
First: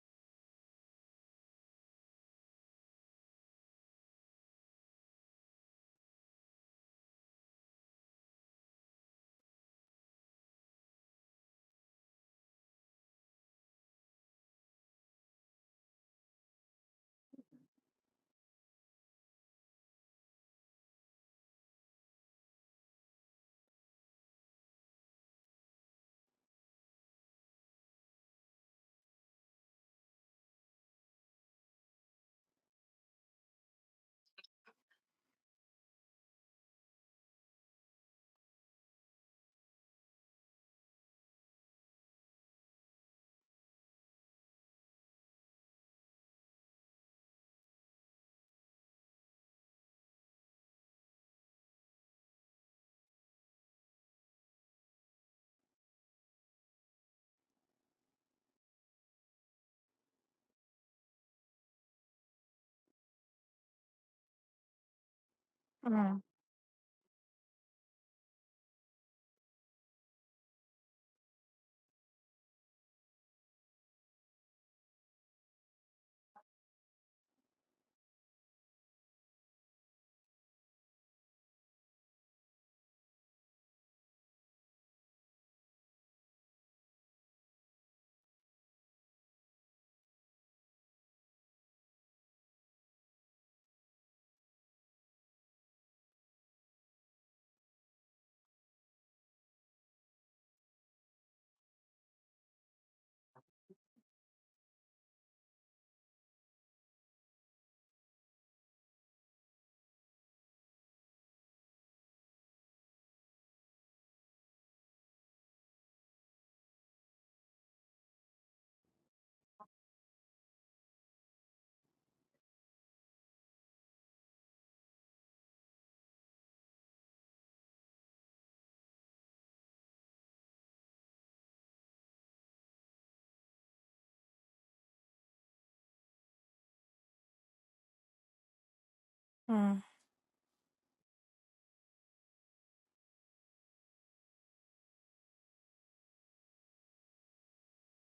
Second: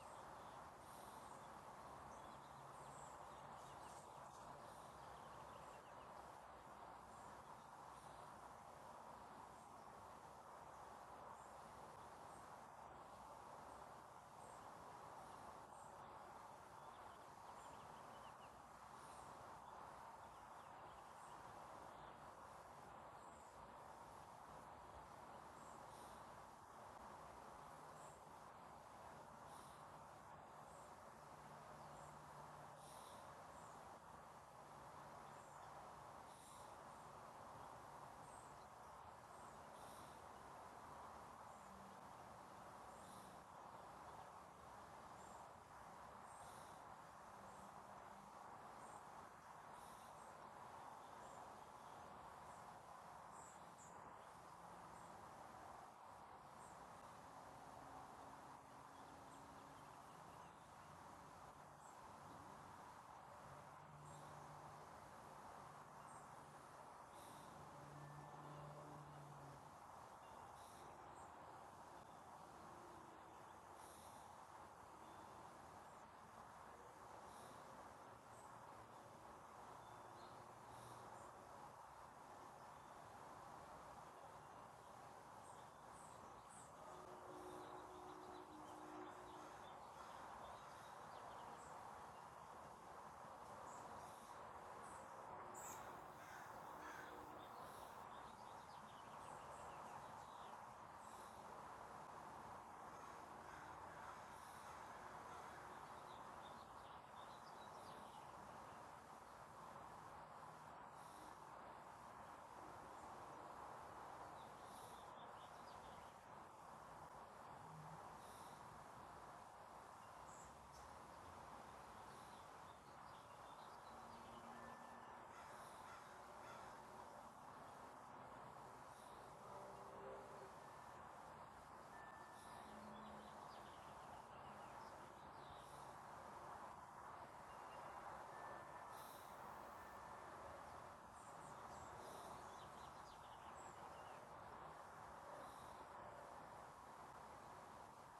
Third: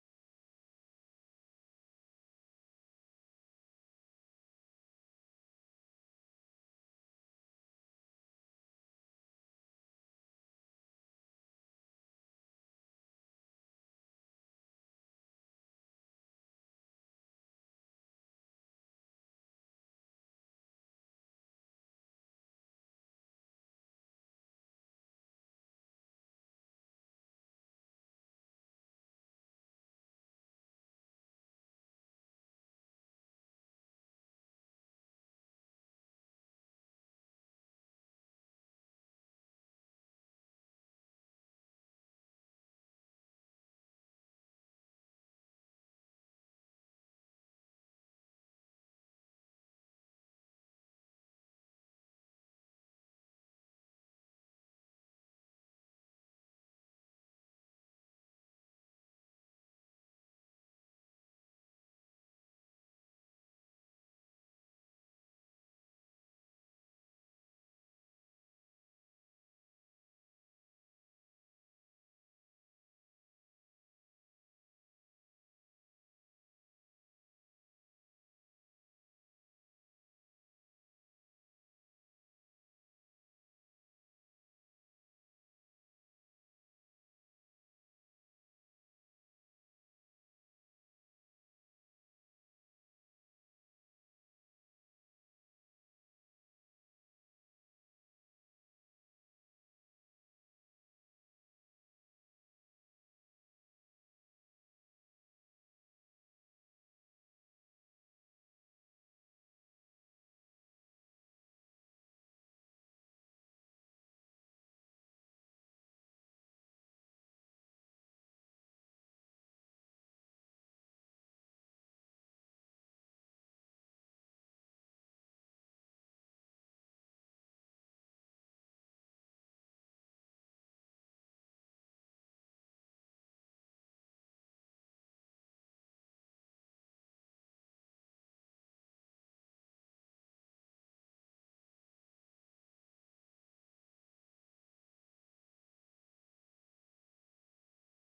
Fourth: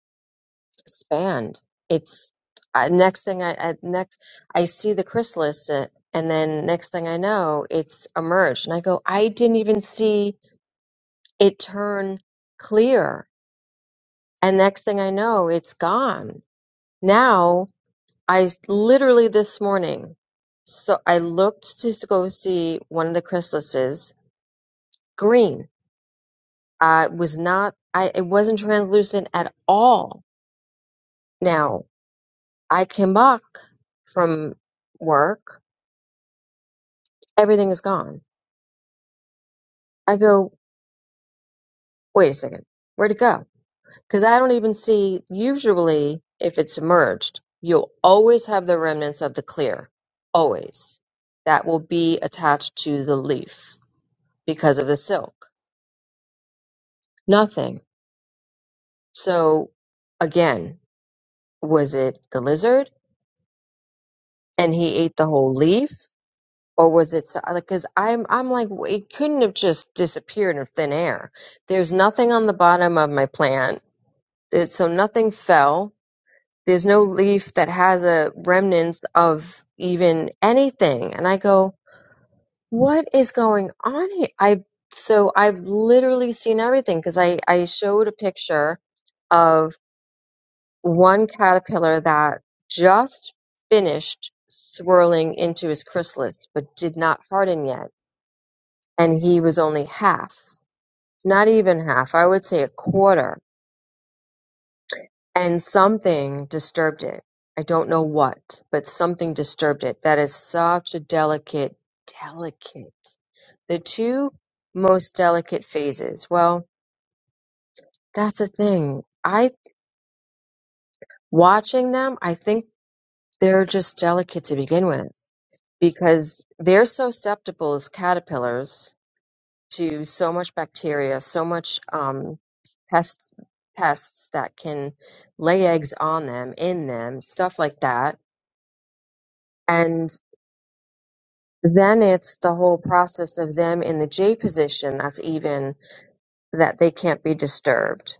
[SPEAKER 3] span it's uh, next thing I, I next i see the chrysalis uh, and then next thing i know it's emerged and i go i didn't even see it turn clear and next thing i know it's gone now i s- literally this morning so i looked to s- go see one of the chrysalises green Uh, It was not, I, it wasn't translucent at all. Now, I came back from work, everything is gone. I go, wait a second, where'd it go? Because I don't even see, usually, if it's submerged, you'll always have the remnants of the clear, always. That will be attached to the leaf because of the silk. Nothing. So, again, was it the lizard and he ate the whole leaf?
[SPEAKER 1] Mm,
[SPEAKER 3] or was it so- like, because I'm I'm like w- it couldn't have just disappeared in thin air. There's nothing on the bottom of my plant, It- so nothing fell. There's no leaf that has a remnants of even anything. And I go, what is going on here? I so I've literally seen everything because I I showed a picture of one caterpillar that just finished swirling into his chrysalis but did not harden yet and he was only half, not even half, I would say a quarter. And something disturbed it. I don't know what, but something disturbed it. That is such a delicate, delicate, the two most delicate phases. Well, that's the thing. I, watching them, I think they're just delicate to begin with because they're so susceptible as caterpillars to so much bacteria, so much um, pest pests that can lay eggs on them, in them, stuff like that.
[SPEAKER 1] mm,
[SPEAKER 3] And then it's the whole process of them in the J position that's even that they can't be disturbed.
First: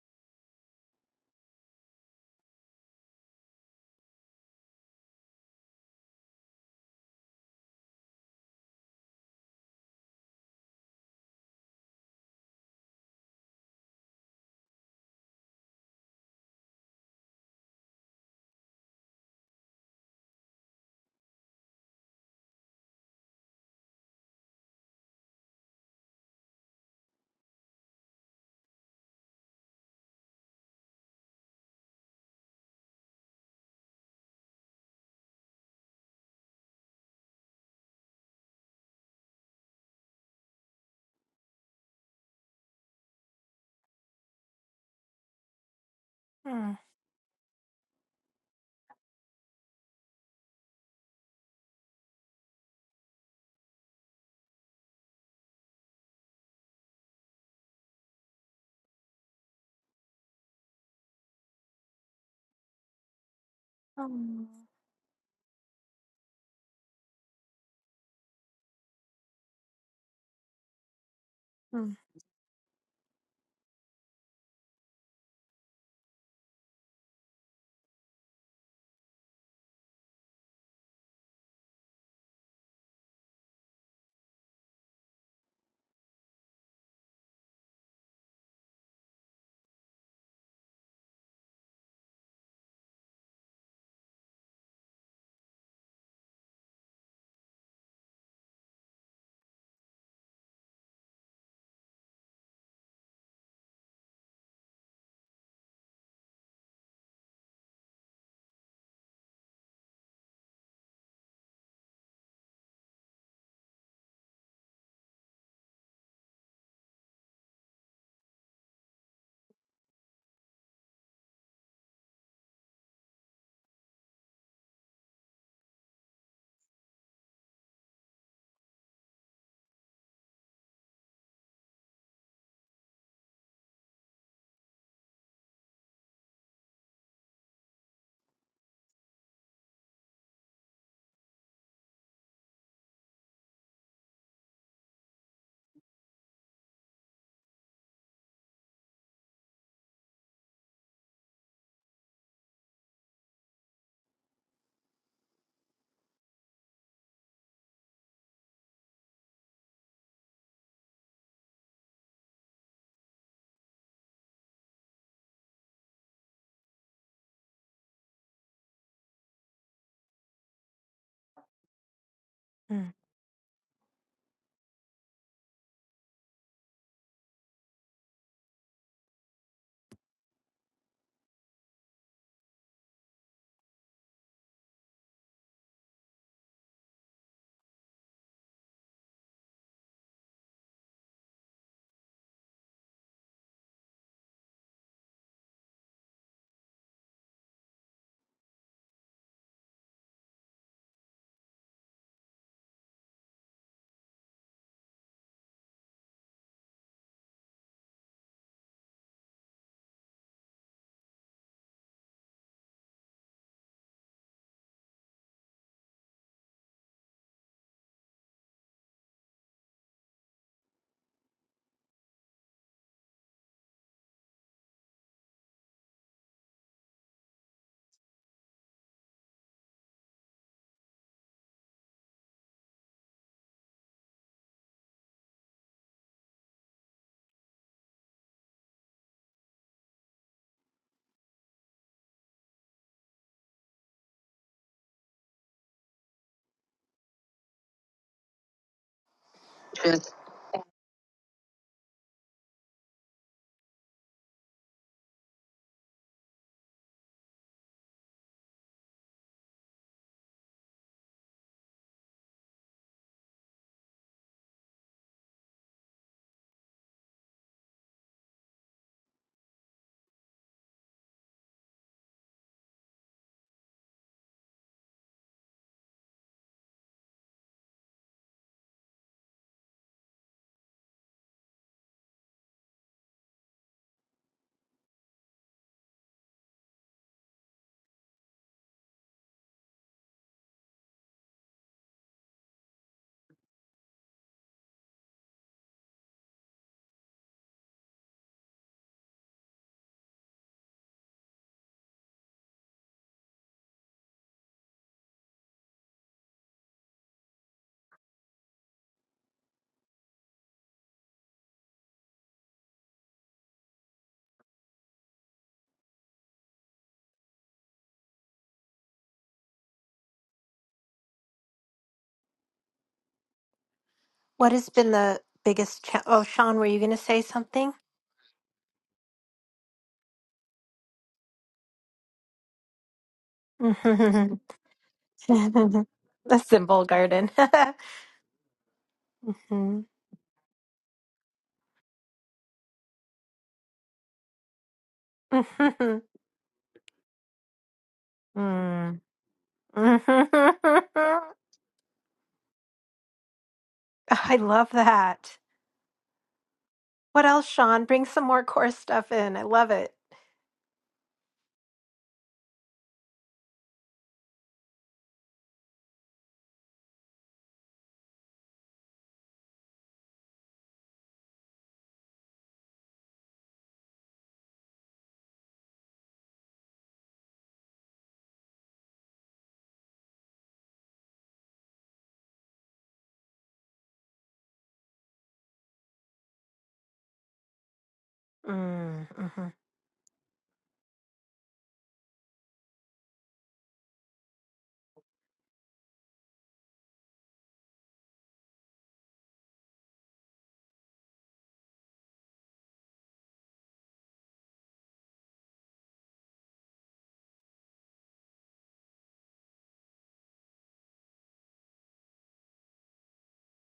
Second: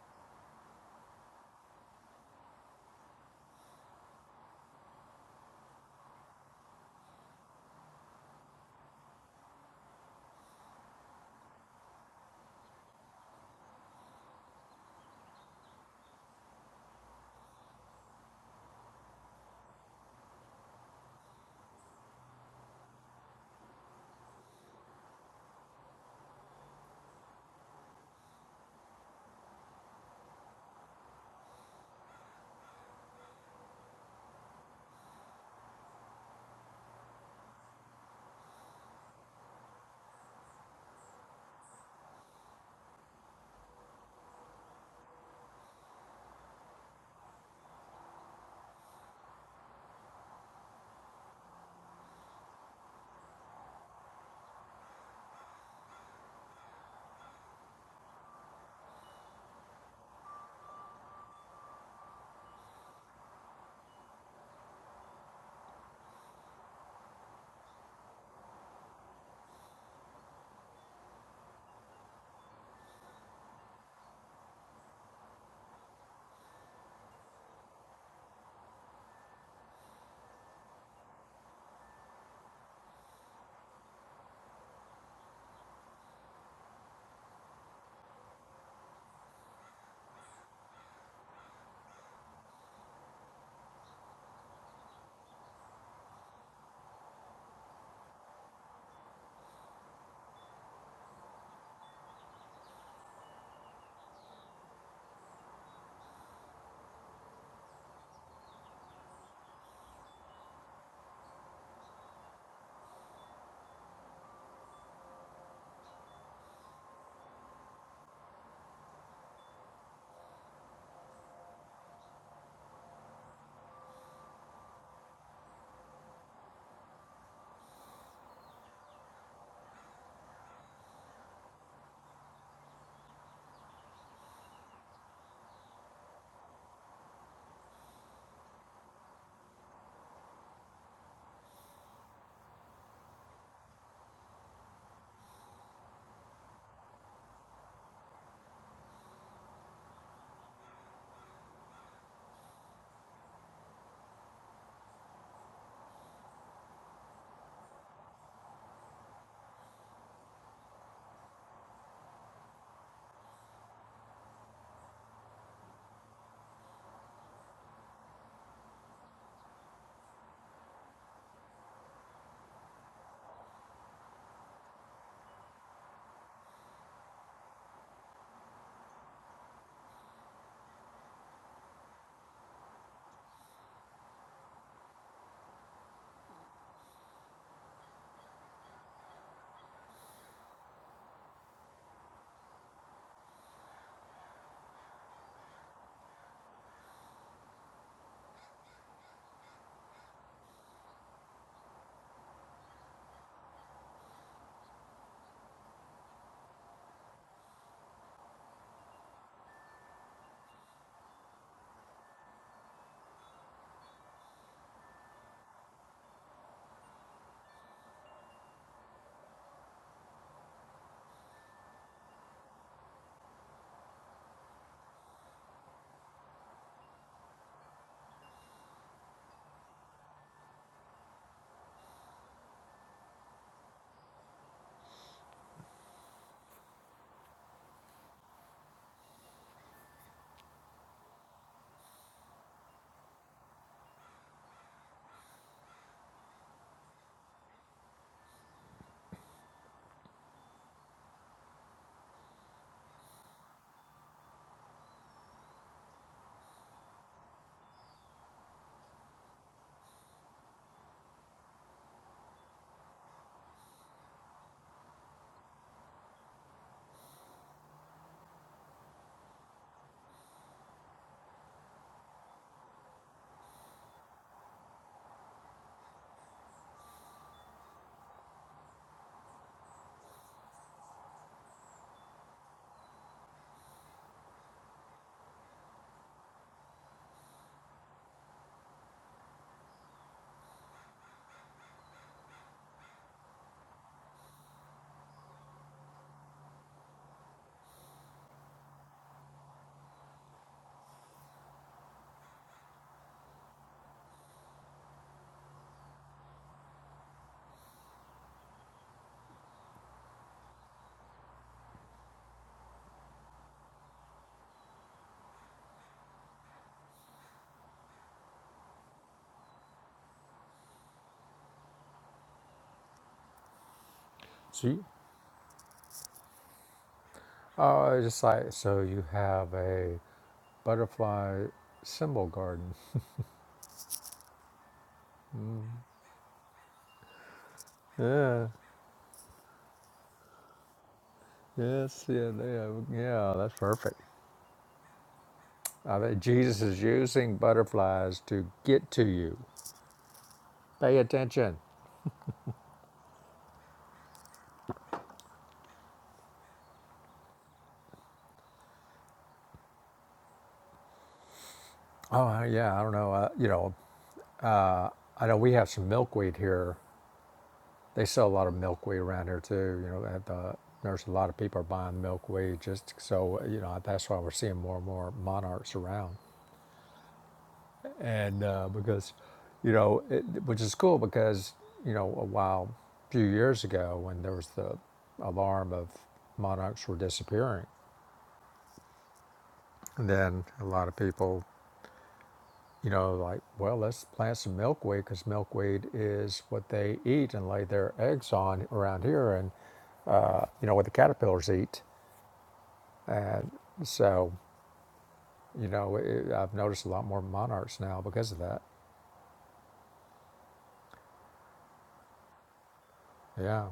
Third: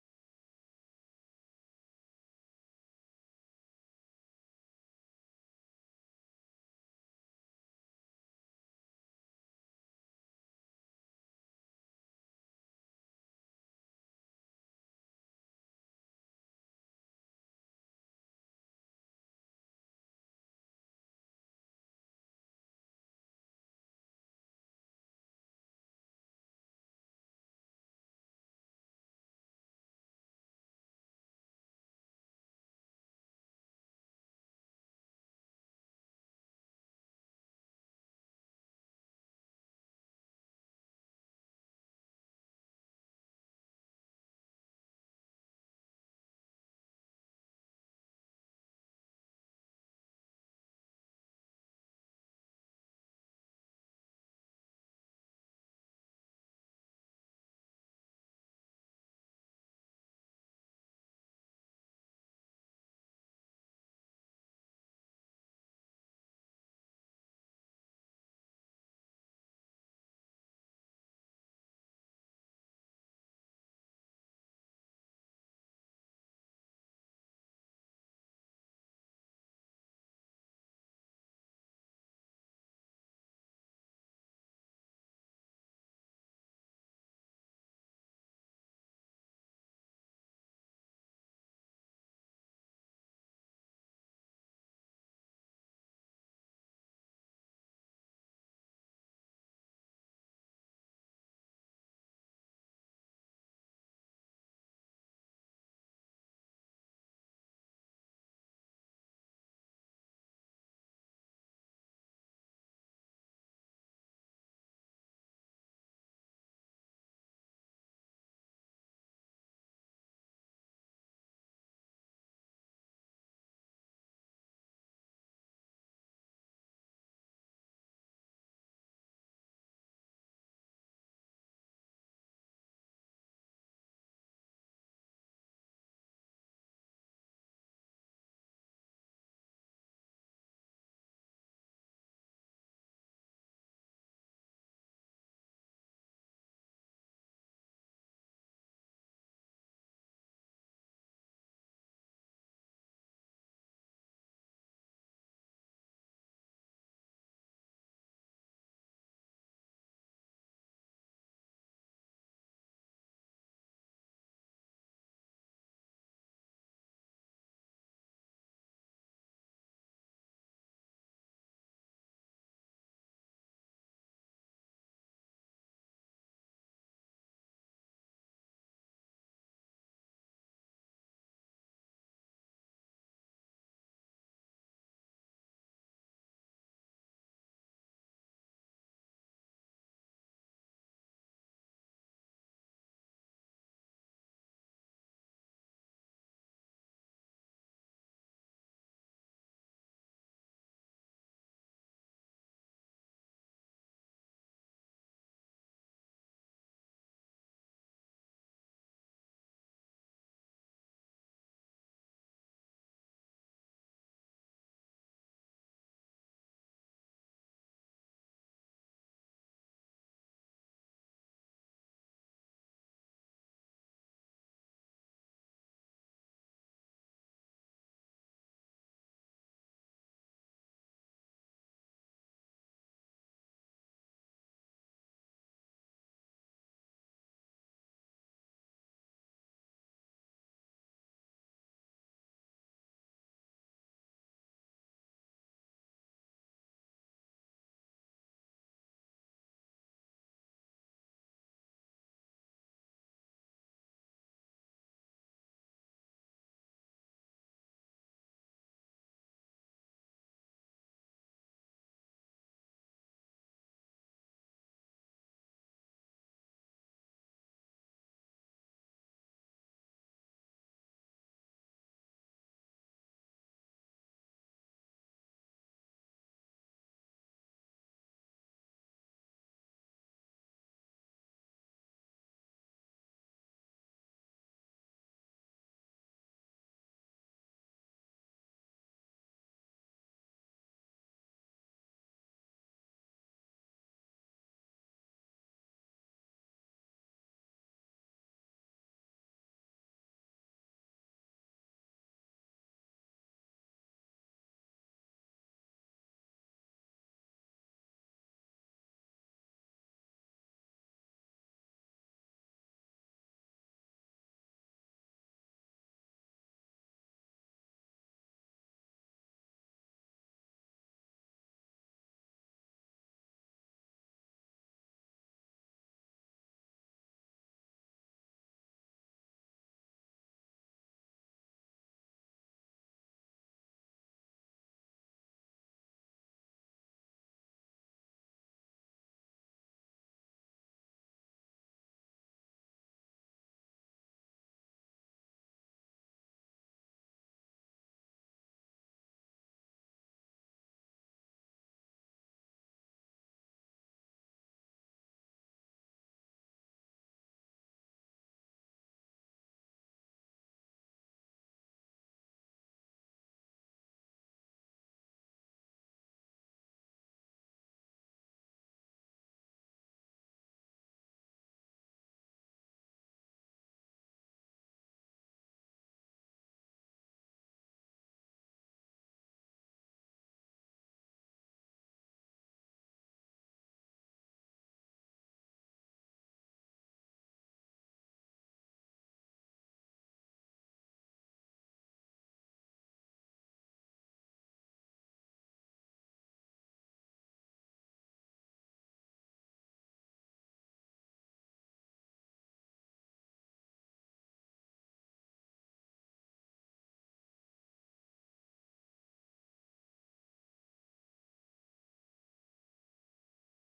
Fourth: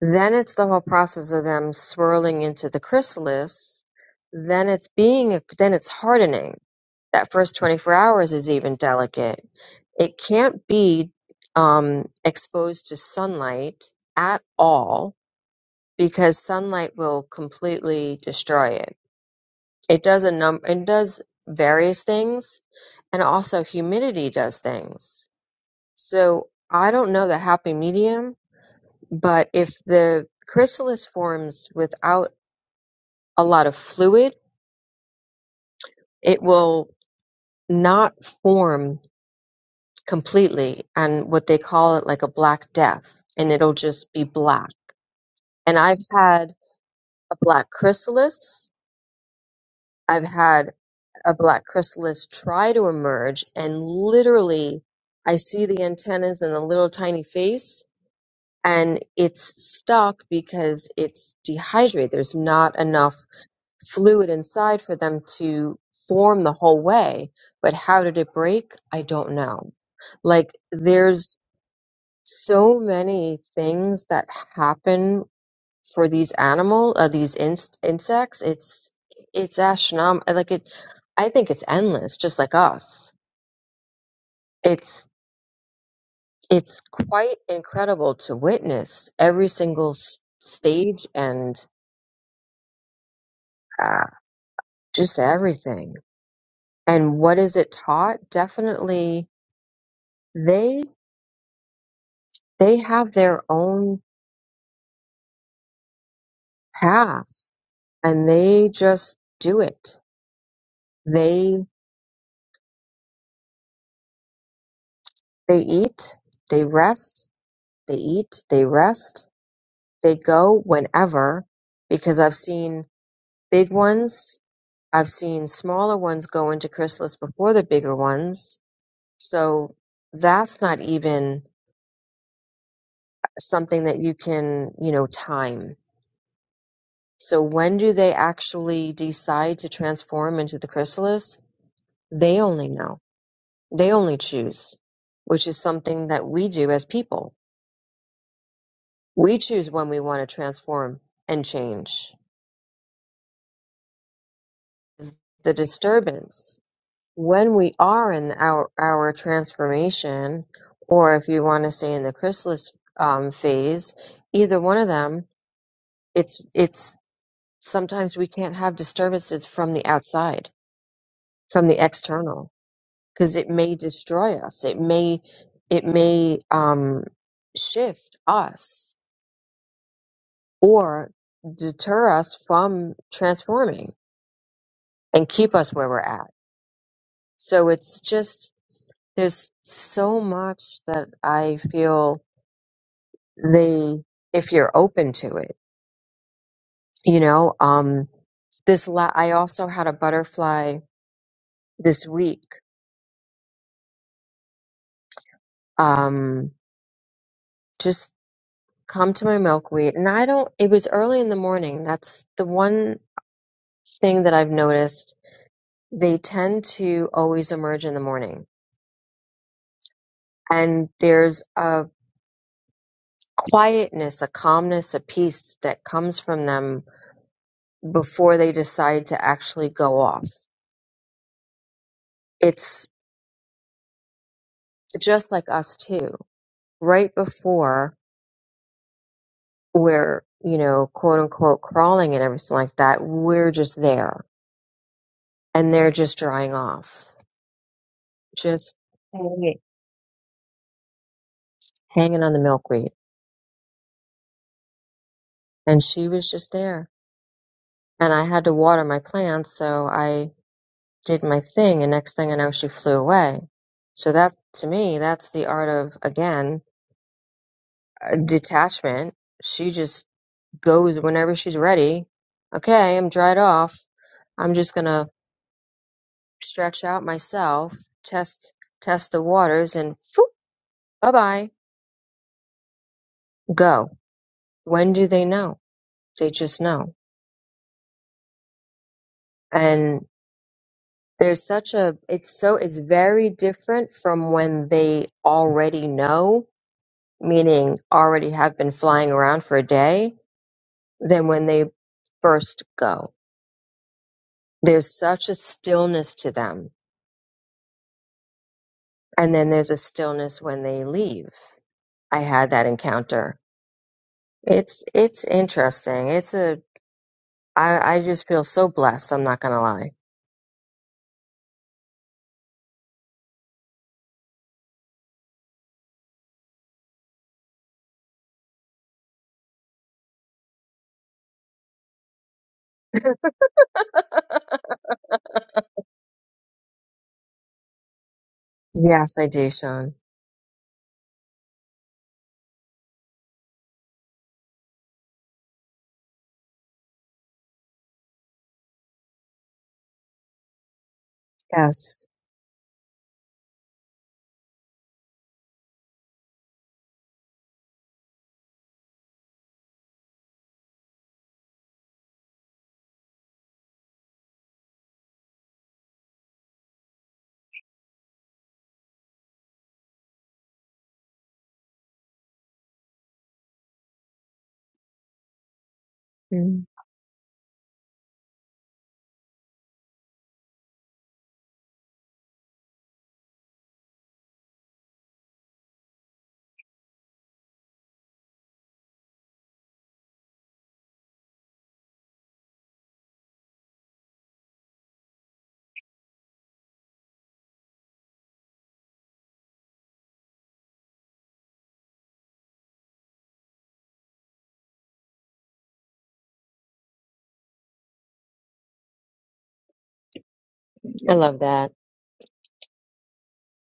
[SPEAKER 3] Then it's the whole process of them swirling into the chrysalis. Then it's being, then it's hardening. That first 24 hours is even delicate It can't be um, exposed to sunlight at all because sunlight will completely destroy it. It does a num it does various things, and also humidity does things. So I don't know the happy medium, but if the chrysalis forms without a lot of fluid, it will not form completely and what they call it like a black death and it'll just be black And I've had
[SPEAKER 1] mm,
[SPEAKER 3] a black chrysalis. I've had a black chrysalis try to emerge and literally I see the antennas and the little tiny face and it's stuck because it's dehydrated. There's not enough fluid
[SPEAKER 1] mm,
[SPEAKER 3] inside for them to form the whole way. But how did it break? I don't know. Like there's so many things that happen for these animal uh, these ins insects it's it's astronomical like it i think it's endless just like us it's it's quite incredible to witness every single s- stage and uh, just everything and what is it taught definitely they they have their own path and they just do it they they eat they rest they eat they rest They go whenever because I've seen big ones. I've seen smaller ones go into chrysalis before the bigger ones. So that's not even something that you can, you know, time. So when do they actually decide to transform into the chrysalis? They only know. They only choose, which is something that we do as people. We choose when we want to transform and change. It's The disturbance when we are in our our transformation, or if you want to say in the chrysalis um, phase, either one of them, it's it's sometimes we can't have disturbances from the outside, from the external,
[SPEAKER 1] mm,
[SPEAKER 3] because it may destroy us. It may it may um, shift us or deter us from transforming and keep us where we're at. So it's just there's so much that I feel the if you're open to it you know um this la- i also had a butterfly this week um just come to my milkweed and i don't it was early in the morning that's the one thing that i've noticed they tend to always emerge in the morning and there's a quietness a calmness a peace that comes from them before they decide to actually go off it's just like us too right before we're, you know, quote unquote crawling and everything like that. We're just there and they're just drying off, just hanging,
[SPEAKER 1] mm.
[SPEAKER 3] hanging on the milkweed. And she was just there. And I had to water my plants. So I did my thing. And next thing I know, she flew away. So that to me, that's the art of, again, detachment. She just goes whenever she's ready. Okay, I'm dried off. I'm just going to stretch out myself, test test the waters, and phew, bye bye, go. When do they know? They just know. And there's such a it's so it's very different from when they already know, meaning already have been flying around for a day, than when they first go. There's such a stillness to them, and then there's a stillness when they leave. I had that encounter. It's it's interesting. It's a I, I just feel so blessed. I'm not going to lie.
[SPEAKER 1] What has
[SPEAKER 2] See?
[SPEAKER 1] been the biggest cha- Oh, Sean, were you going to say something?
[SPEAKER 2] Oh, it's just like so you have a butterfly symbol garden.
[SPEAKER 1] <laughs> A simple garden. <laughs>
[SPEAKER 2] Yeah,
[SPEAKER 3] Yes, I do,
[SPEAKER 1] Mhm.
[SPEAKER 3] Sean.
[SPEAKER 2] yes, yeah, they have, yeah, that's perfect. I
[SPEAKER 1] <laughs>
[SPEAKER 2] think Jesus is using butterflies to get
[SPEAKER 1] Mm.
[SPEAKER 2] to you. Pay
[SPEAKER 1] <laughs>
[SPEAKER 2] attention.
[SPEAKER 3] Yes.
[SPEAKER 1] I love that. What else, Sean? Bring some more core stuff in. I love it.
[SPEAKER 2] Oh uh, yeah, I don't know. Uh, you know, I know we have some milkweed here. They sell a lot of milkweed around here too. You know, at the there's a lot of people are buying milkweed just so you know that's why we're seeing more and more monarchs around.
[SPEAKER 3] Mm.
[SPEAKER 2] and uh, because you know it, which is cool because you know a while a few years ago when there was the alarm of monarchs were disappearing
[SPEAKER 1] Mm, mhm.
[SPEAKER 2] and then a lot of people you know like well let's plant some milkweed because milkweed is what they eat and lay their eggs on around here and you know what the caterpillars eat and so you know it, i've noticed a lot more monarchs now because of that
[SPEAKER 3] I love that.
[SPEAKER 2] yeah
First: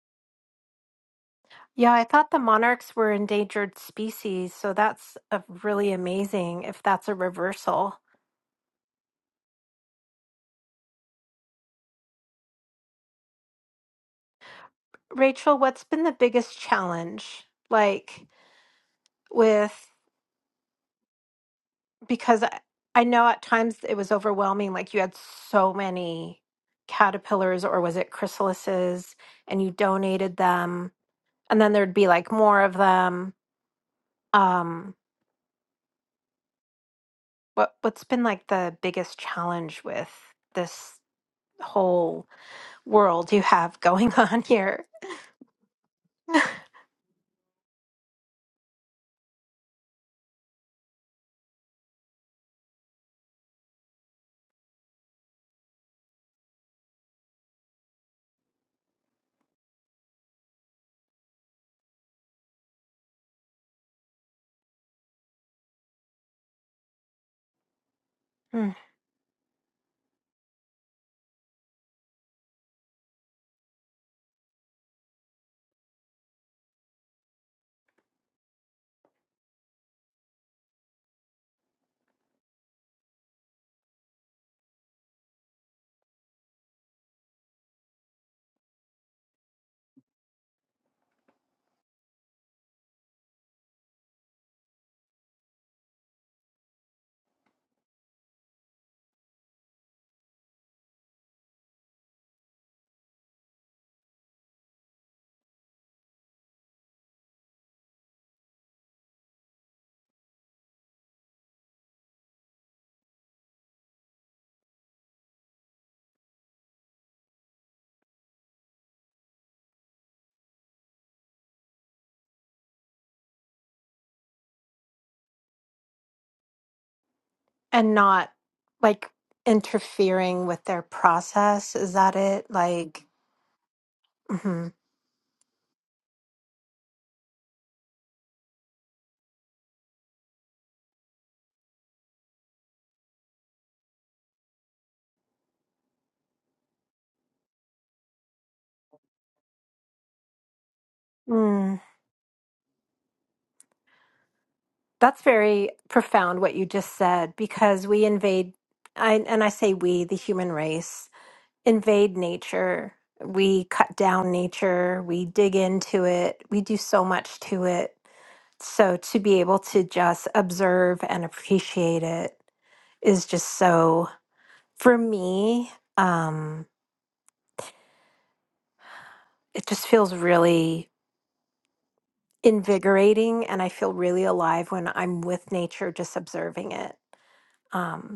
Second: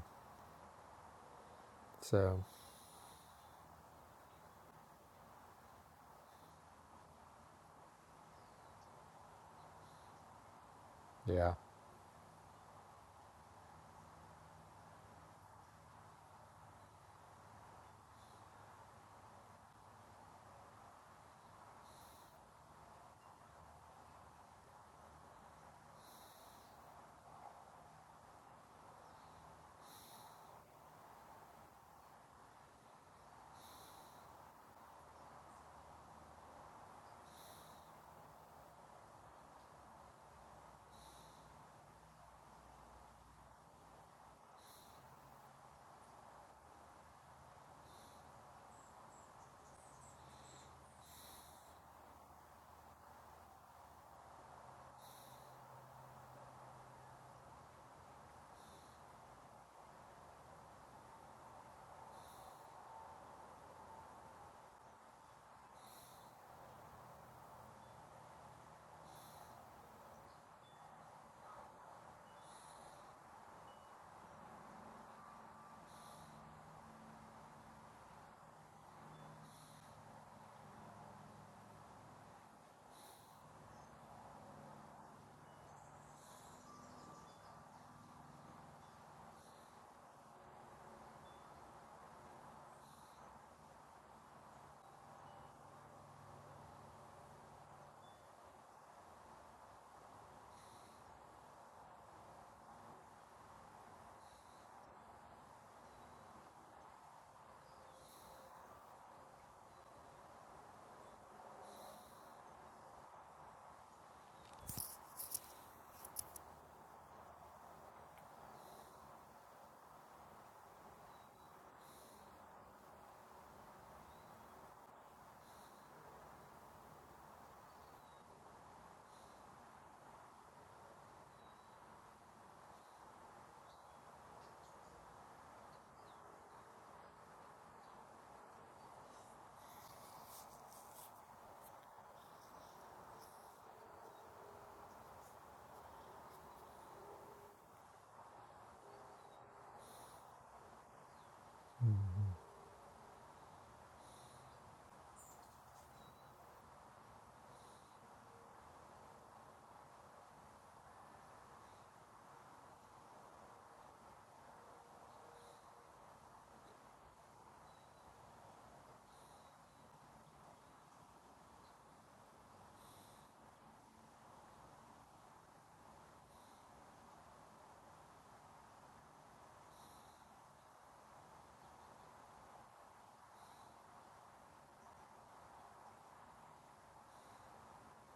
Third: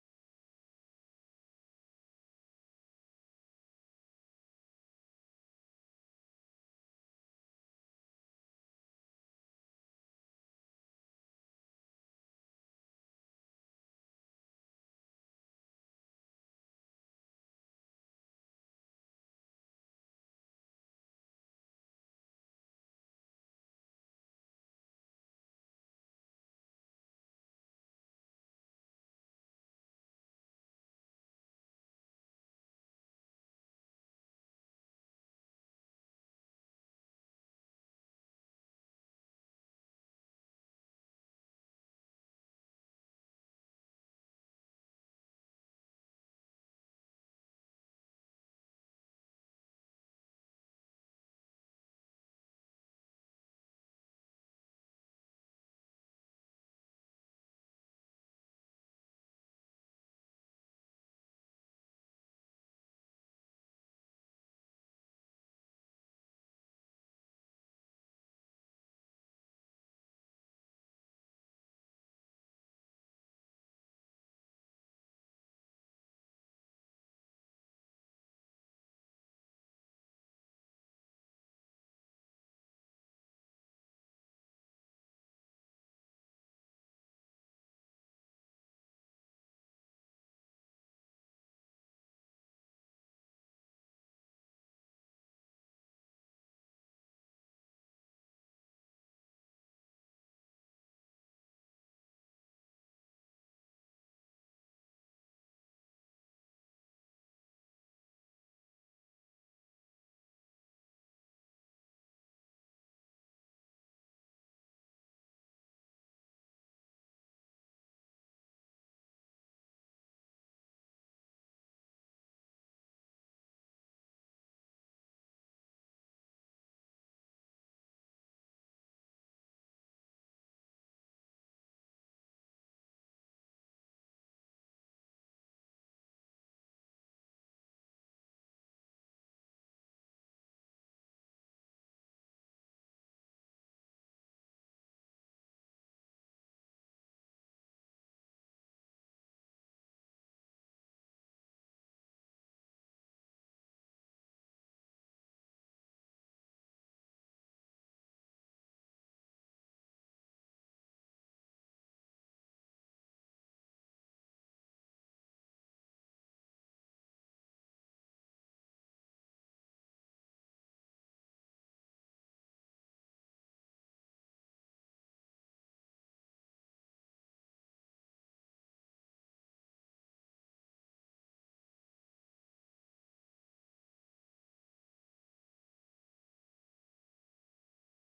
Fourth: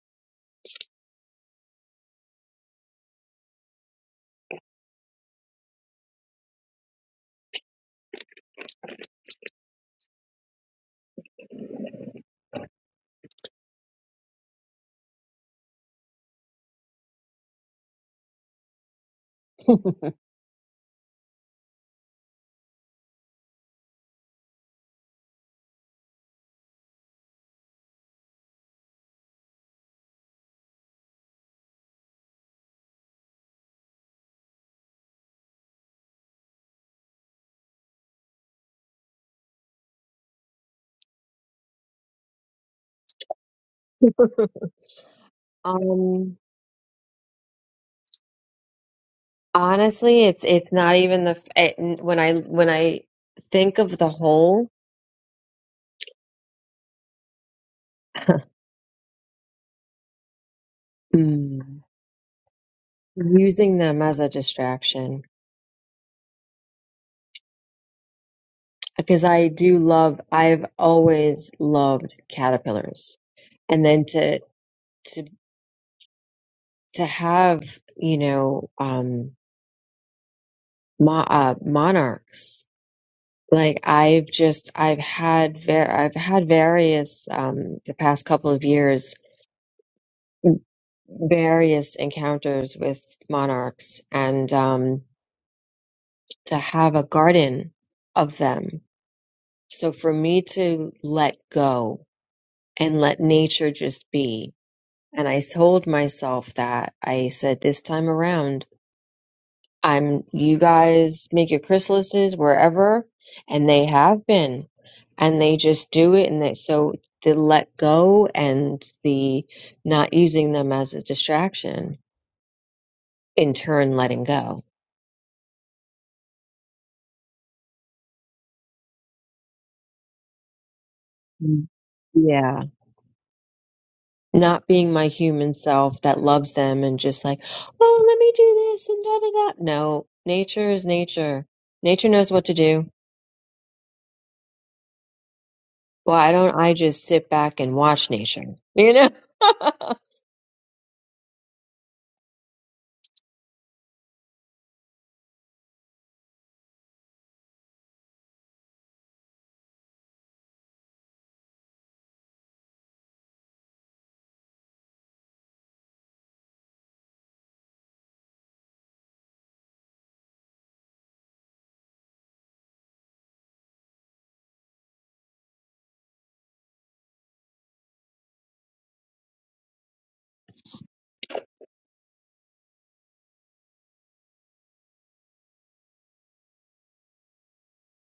[SPEAKER 1] Yeah, I thought the
[SPEAKER 2] so
[SPEAKER 1] monarchs were endangered species, so that's a really amazing if that's a reversal.
[SPEAKER 2] yeah
[SPEAKER 1] Rachel, what's been the biggest challenge? Like, with
[SPEAKER 3] <laughs>
[SPEAKER 1] because I, I know at times it was overwhelming. Like you had so many caterpillars, or was it chrysalises, and you donated them, and then there'd be like more of them. Um, what what's been like the biggest challenge with this whole world you have going <laughs> on here,
[SPEAKER 3] Um, honestly, it's, it's not even the, f- it, when I, when I think of the whole, Mm. using them as a distraction
[SPEAKER 1] Mm.
[SPEAKER 3] because I do love I've always loved caterpillars and then to to to have you know um mo- uh, monarchs Like I've just I've had ver I've had various um the past couple of years various encounters with monarchs and um to have a garden of them. So for me to let go and let nature just be. And I told myself that I said this time around I'm you guys make your chrysalises wherever, and they have been, and they just do it, and they so the let go and the not using them as a distraction in turn letting go.
[SPEAKER 1] and not like interfering with their
[SPEAKER 3] Mm.
[SPEAKER 1] process? Is that it?
[SPEAKER 3] Yeah,
[SPEAKER 1] Like,
[SPEAKER 3] not being my human self that loves them and just like, well, let me do this and da da da. No, nature is nature. Nature knows what to do. Why don't I just sit back and watch nature? You know. <laughs>
[SPEAKER 1] mhm. That's very profound what you just said because we invade, I, and I say we, the human race, invade nature. We cut down nature, we dig into it, we do so much to it. So to be able to just observe and appreciate it is just so, for me, um, it just feels really invigorating and I feel really alive when I'm with nature just observing it. Um,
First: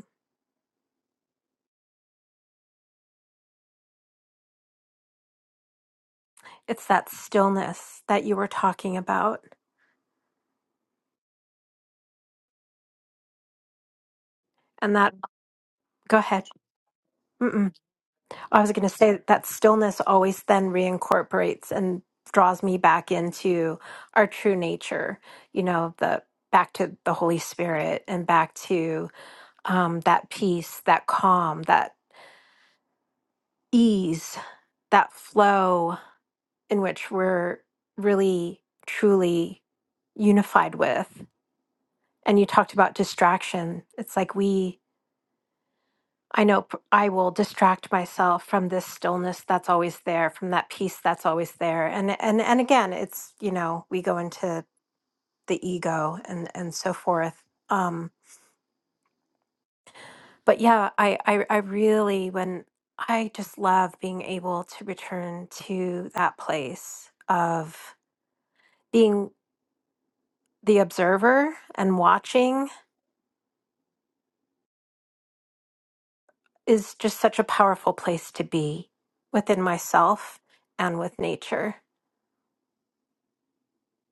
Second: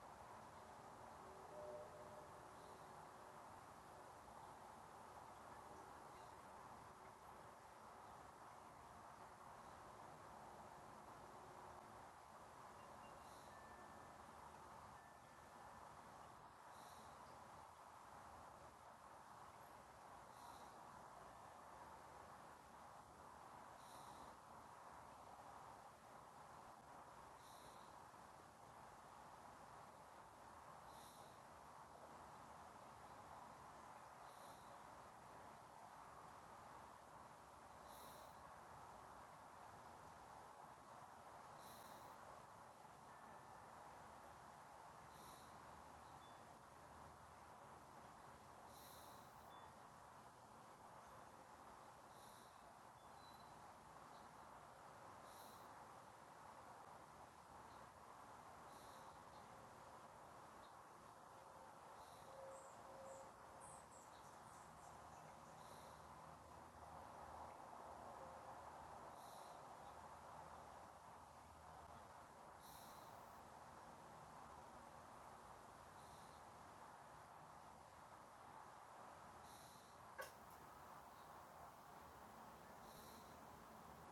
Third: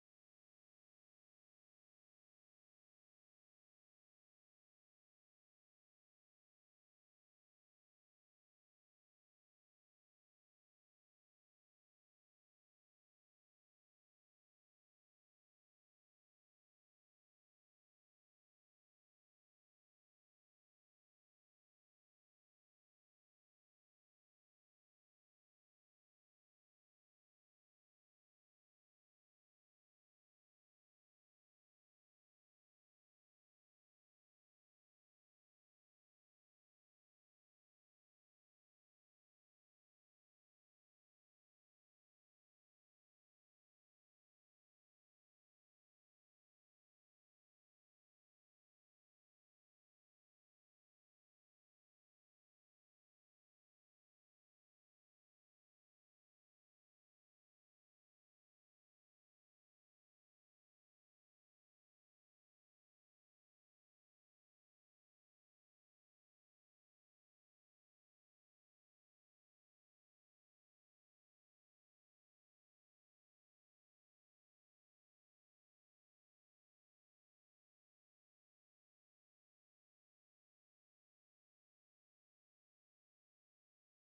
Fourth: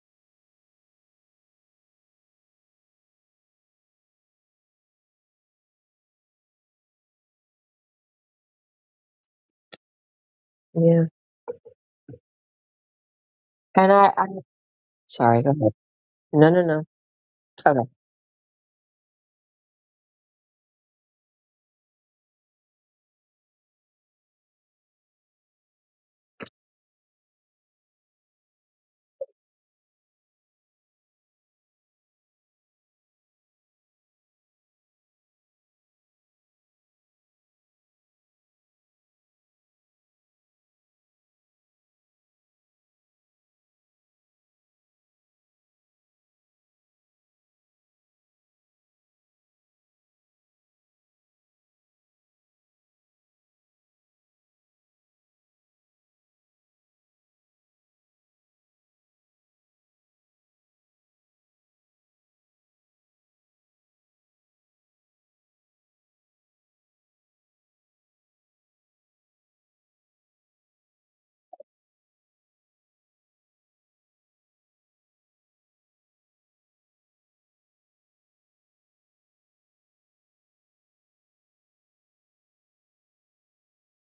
[SPEAKER 1] It's that stillness that you were talking about.
[SPEAKER 3] Yeah. And I, I
[SPEAKER 1] And that,
[SPEAKER 3] Sorry, go ahead.
[SPEAKER 1] go ahead.
[SPEAKER 3] No, no, no.
[SPEAKER 1] Mm-mm.
[SPEAKER 3] okay.
[SPEAKER 1] I was going to say that, that stillness always then reincorporates and draws me back into our true nature, you know, the back to the Holy Spirit and back to um, that peace, that calm, that ease, that flow in which we're really, truly unified with. And you talked about distraction. It's like we I know p- I will distract myself from this stillness that's always there, from that peace that's always there. And and and again, it's, you know, we go into the ego and and so forth. Um but yeah, I I I really when I just love being able to return to that place of being the observer and watching is just such a powerful place to be within myself and with nature.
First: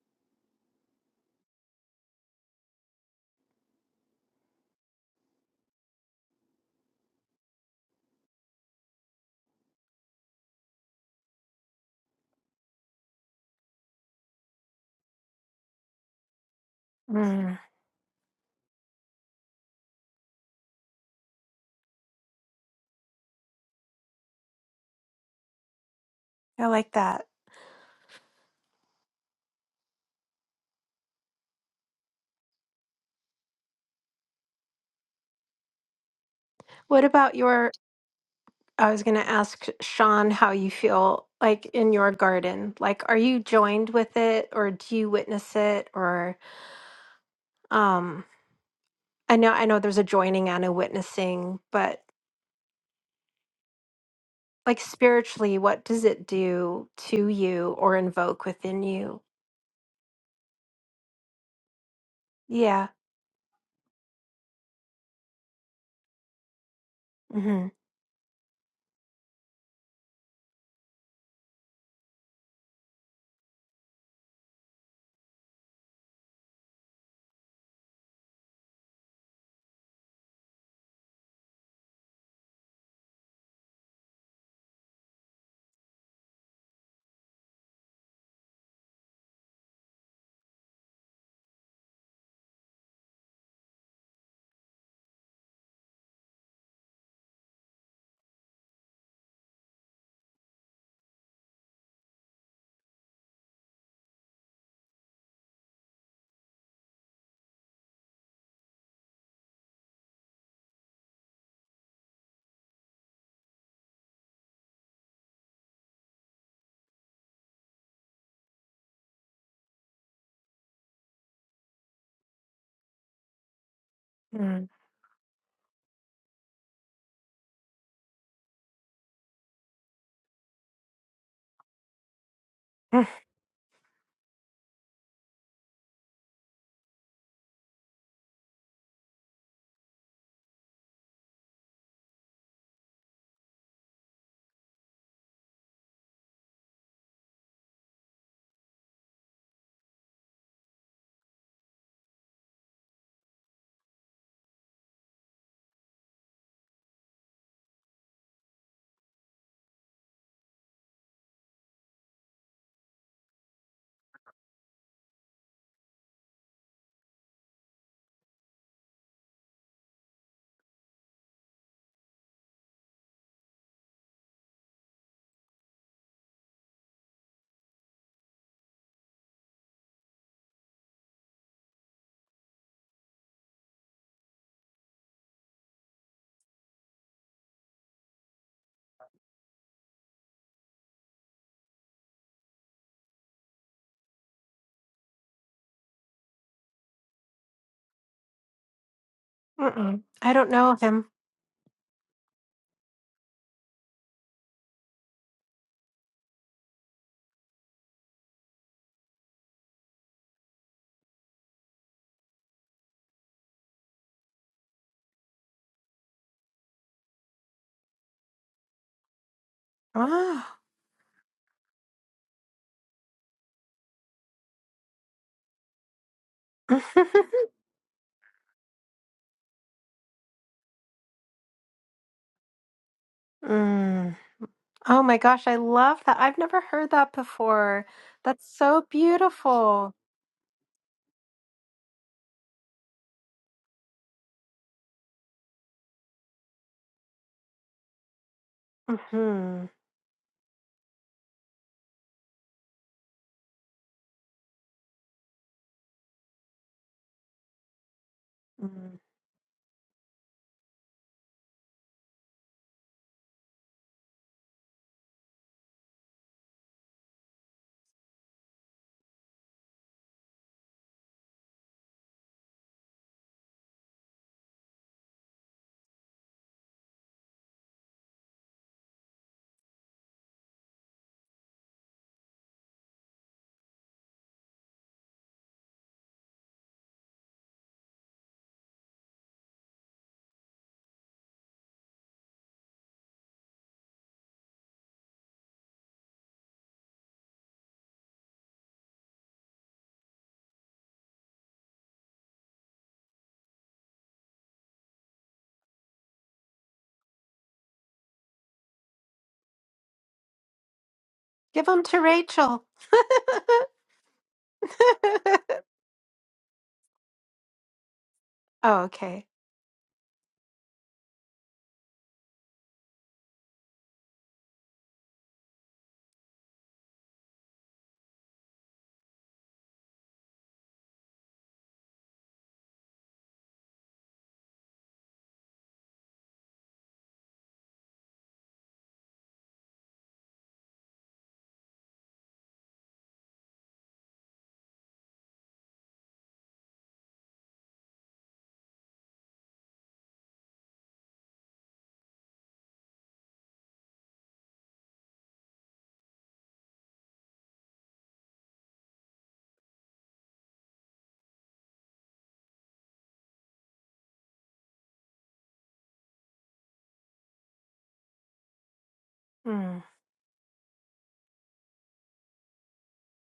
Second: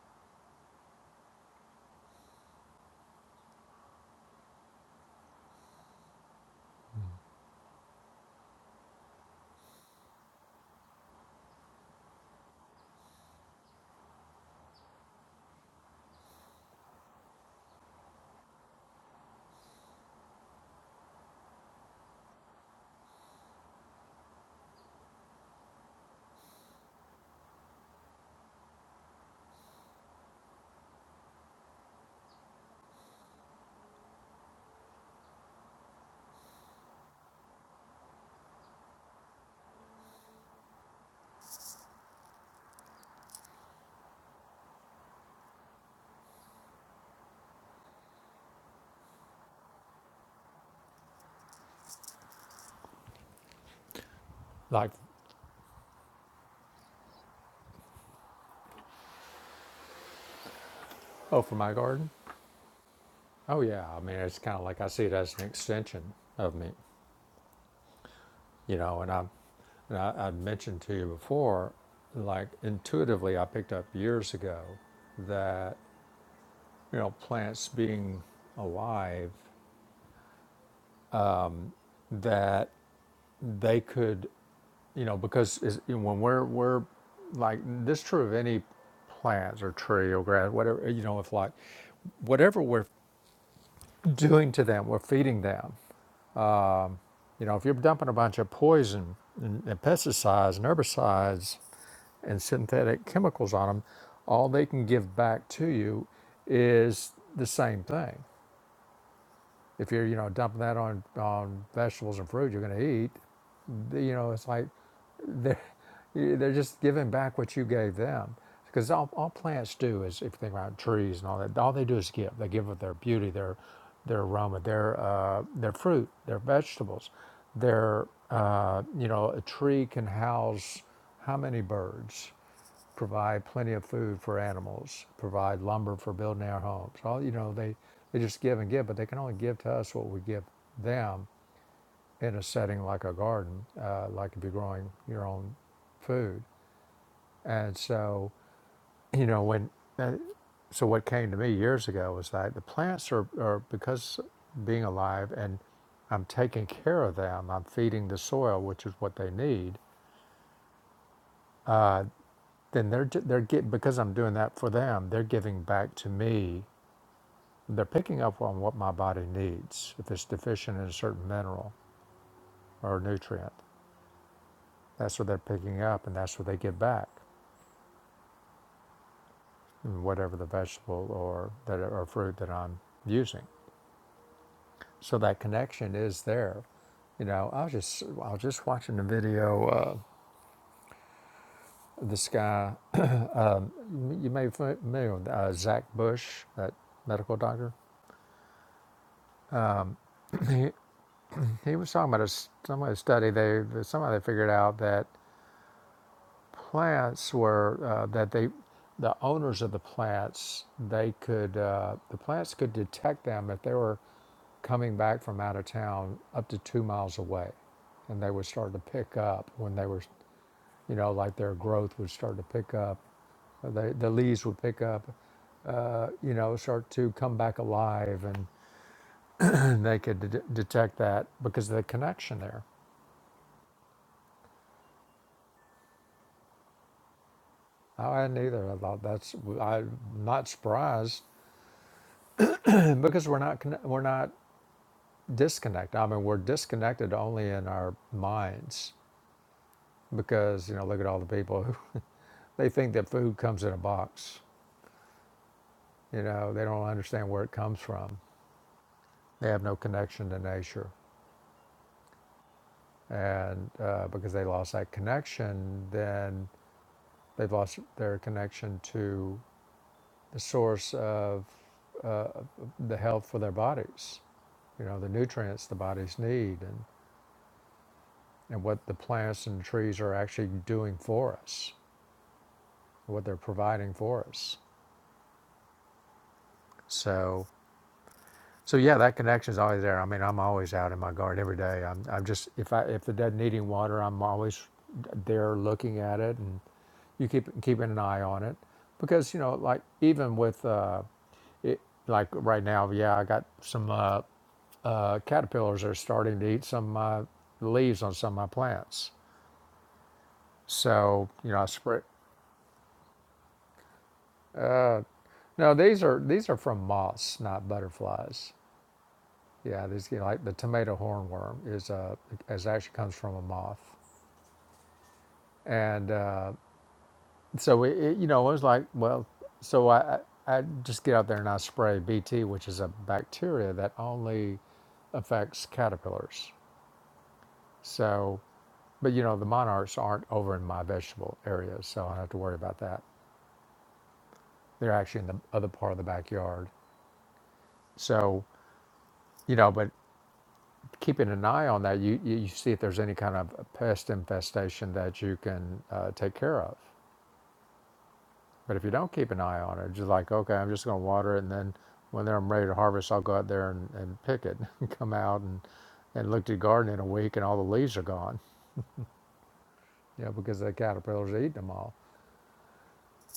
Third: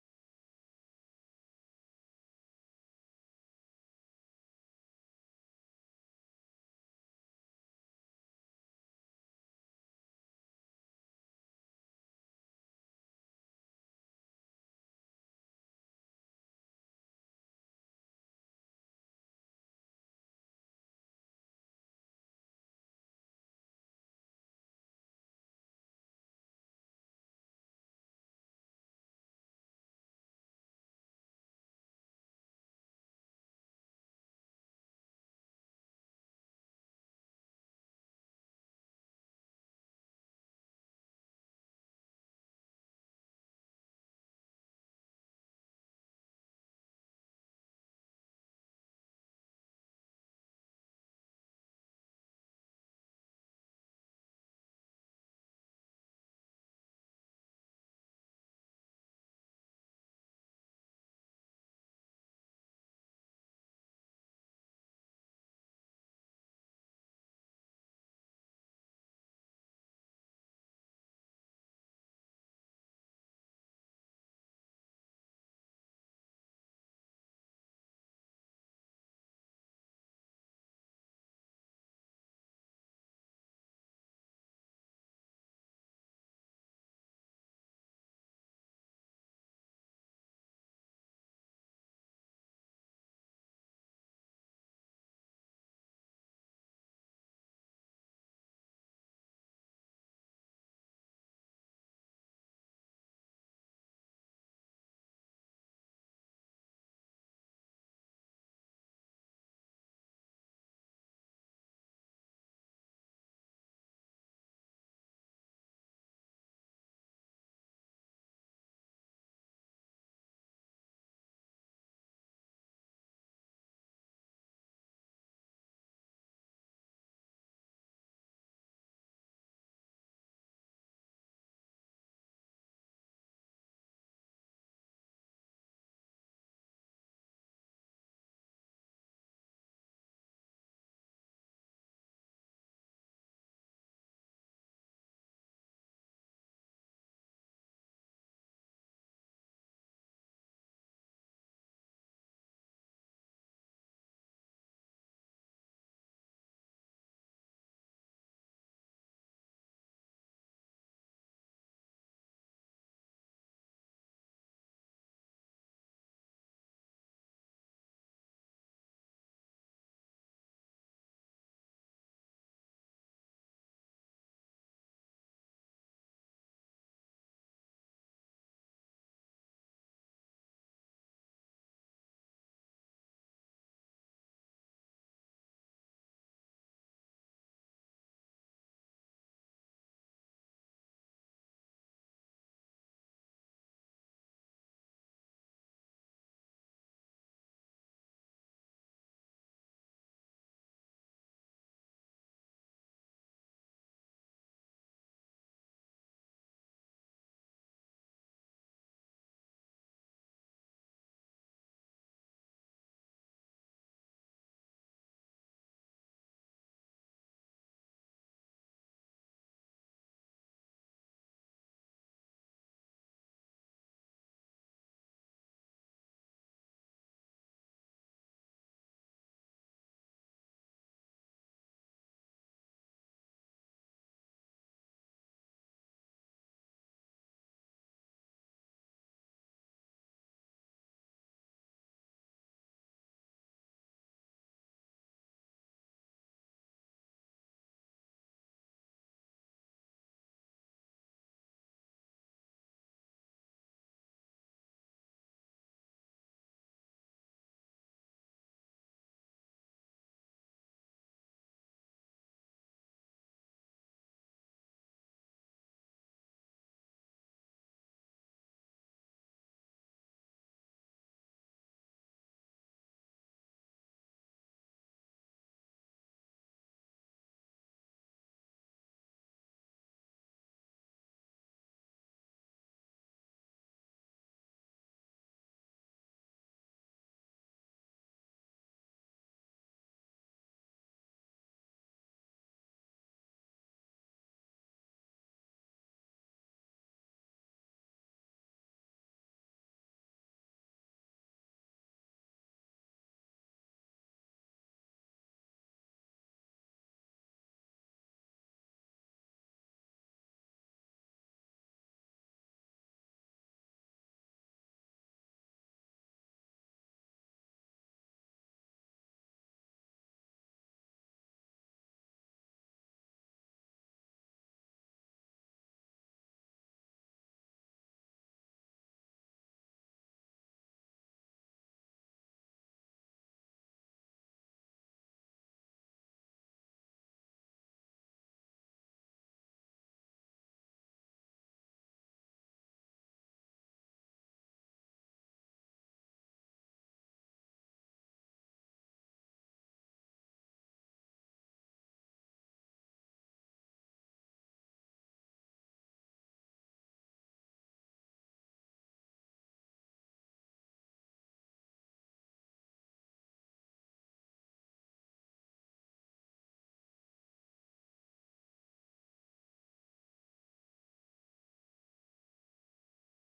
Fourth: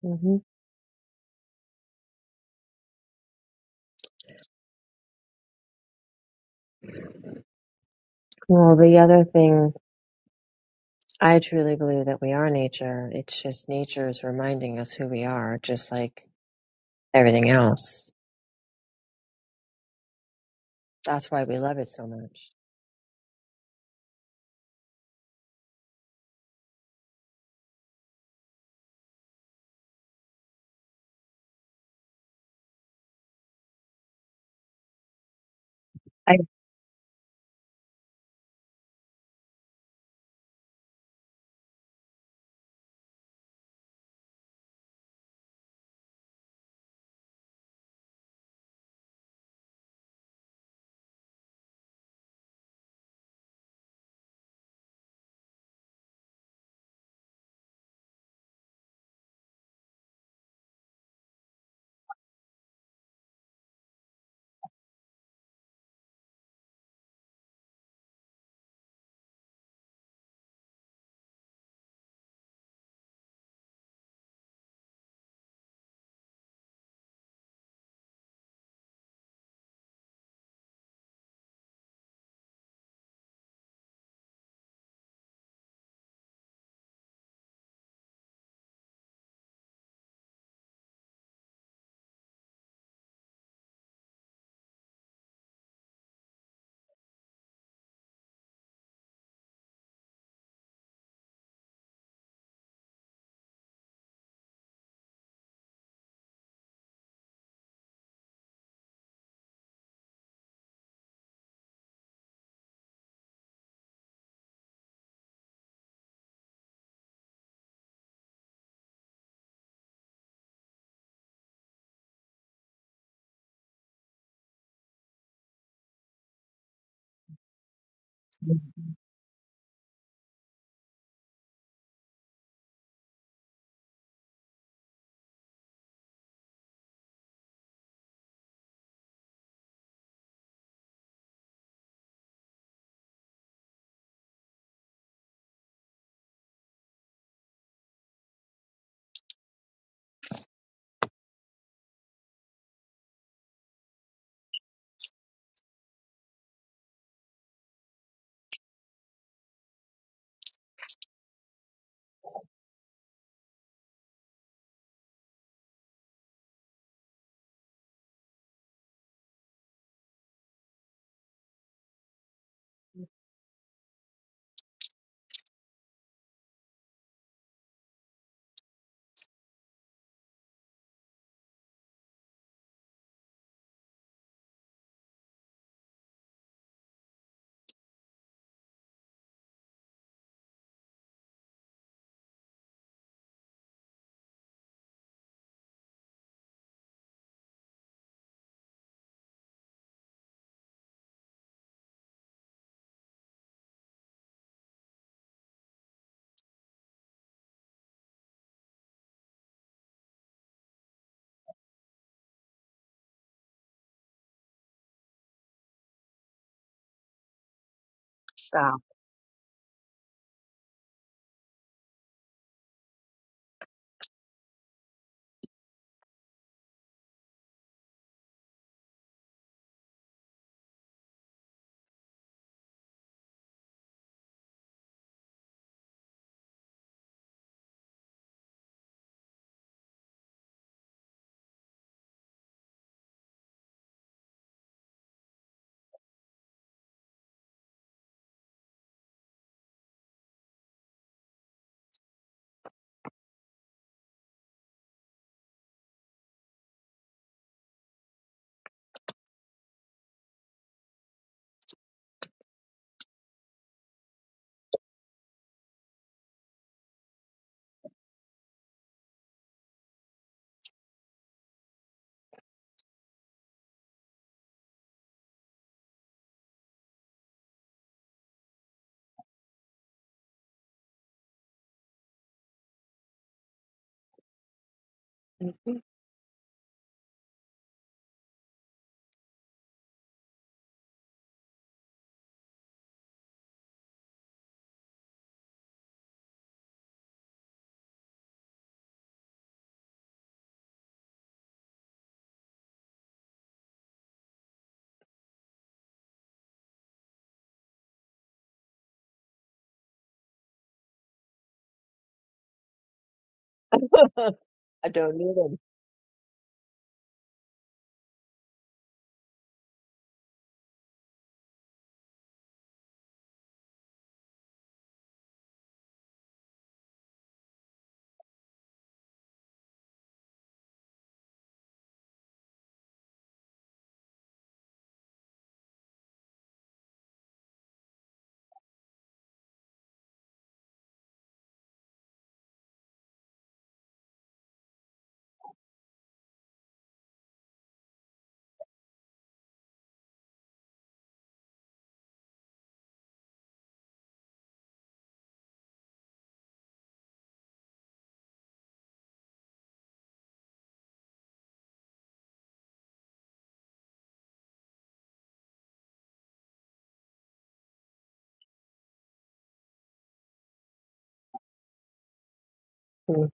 [SPEAKER 3] hmm
[SPEAKER 2] Hmm.
[SPEAKER 3] Well, the other thing, I truly believe that we are nature. It's just nature is reminding us who we are, just like everything
[SPEAKER 1] Mm,
[SPEAKER 3] else. That's why we love it so much.
[SPEAKER 1] I like that.
[SPEAKER 3] I
[SPEAKER 1] What about your? I was going to ask Sean how you feel like in your garden. Like, are you joined with it, or do you witness it, or um? I know, I know, there's a joining and a witnessing, but like
[SPEAKER 2] like
[SPEAKER 1] spiritually, what does it do to you or invoke within you?
[SPEAKER 2] oh for my garden
[SPEAKER 1] Yeah.
[SPEAKER 2] Oh yeah, I mean it's kind of like I see it as an extension of me,
[SPEAKER 1] Mm-hmm.
[SPEAKER 2] you know. And I, and I, I mentioned to you before, like intuitively, I picked up years ago that you know plants being alive, that they could, you know, because is, you know, when we're we're like this is true of any plants or tree or grass, whatever you know, if like whatever we're doing to them, we're feeding them. You know, if you're dumping a bunch of poison and, and pesticides and herbicides and synthetic chemicals on them, all they can give back to you is the same thing. If you're, you know, dumping that on, on vegetables and fruit you're going to eat, you know, it's like they're, <laughs> they're just giving back what you gave them. Because all, all plants do is, if you think about trees and all that, all they do is give. They give of their beauty, their their aroma,
[SPEAKER 1] Mm.
[SPEAKER 2] their uh, their fruit, their vegetables. Their uh, you know, a tree can house how many birds?
[SPEAKER 1] <sighs> Mm.
[SPEAKER 2] provide plenty of food for animals, provide lumber for building our homes. All you know, they they just give and give, but they can only give to us what we give them in a setting like a garden, uh, like if you're growing your own food. And so, you know, when uh, so what came to me years ago was that the plants are, are because being alive and I'm taking care of them. I'm feeding the soil, which is what they need. Uh, then they're they're get because I'm doing that for them. They're giving back to me They're picking up on what my body needs if it's deficient in a certain mineral or nutrient. That's what they're picking up, and that's what they give back, in whatever the vegetable or that or fruit that I'm using. So that connection is there. You know, I was just I was just watching the video. Uh, this guy, you may be familiar with uh, Zach Bush, that medical doctor.
[SPEAKER 1] Mm-mm. I
[SPEAKER 2] <laughs>
[SPEAKER 1] don't know him.
[SPEAKER 2] He, he was talking about a some kind of study. They somebody figured out that. plants were uh, that they the owners of the plants they could uh, the plants could detect them if they were coming back from out of town up to two miles away and they would start to
[SPEAKER 3] stop.
[SPEAKER 2] pick up when they were
[SPEAKER 1] Ah.
[SPEAKER 2] you know like their growth would start to pick up they, the leaves would pick up uh, you know
[SPEAKER 1] <laughs>
[SPEAKER 2] start to come back alive and, <clears throat> and they could de- detect that because of the connection there
[SPEAKER 1] mm. Oh my gosh, I love that. I've never heard that before.
[SPEAKER 2] I hadn't
[SPEAKER 1] That's
[SPEAKER 2] either. I
[SPEAKER 1] so
[SPEAKER 2] thought that's.
[SPEAKER 1] beautiful.
[SPEAKER 2] I'm not surprised <clears throat> because we're not conne- we're not disconnect. I mean, we're disconnected only in our minds
[SPEAKER 1] hmm
[SPEAKER 2] because, you know, look at all the people who <laughs> they think that food comes in a box. You know, they don't understand where it comes from.
[SPEAKER 1] Mm.
[SPEAKER 2] They have no connection to nature. And uh, because they lost that connection, then they've lost their connection to the source of uh, the health for their bodies, you know, the nutrients the bodies need and, and what the plants and trees are actually doing for us, what they're providing for us.
[SPEAKER 3] <laughs>
[SPEAKER 2] So, so yeah, that connection is always there. I mean, I'm always out in my garden every day. I'm, I'm just if I if the dead needing water, I'm always there looking at it, and you keep keeping an eye on it because you know, like even with uh, it, like right now, yeah, I got some uh, uh, caterpillars are starting to eat some of my leaves on some of my plants. So you know, I
[SPEAKER 1] Give them to
[SPEAKER 2] spray.
[SPEAKER 1] Rachel.
[SPEAKER 3] I don't
[SPEAKER 1] <laughs>
[SPEAKER 3] need
[SPEAKER 2] No, these are these are from moths, not butterflies.
[SPEAKER 1] oh, okay.
[SPEAKER 2] Yeah, there's you know, like the tomato hornworm is uh, is actually comes from a moth, and uh, so it, it, you know, it was like, well, so I, I I just get out there and I spray BT, which is a bacteria that only affects caterpillars. So, but you know, the monarchs aren't over in my vegetable area, so I don't have to worry about that. They're actually in the other part of the backyard. So, you know, but keeping an eye on that, you you, you see if there's any kind of pest infestation that you can uh, take care of But if you don't keep an eye on it, just like, okay, I'm just going to water it, and then when I'm ready to harvest, I'll go out there and, and pick it and <laughs> come out and, and look at the garden in a week, and all the leaves are gone,
[SPEAKER 1] Mm.
[SPEAKER 2] you know, because the caterpillars are eating them all,
[SPEAKER 3] it.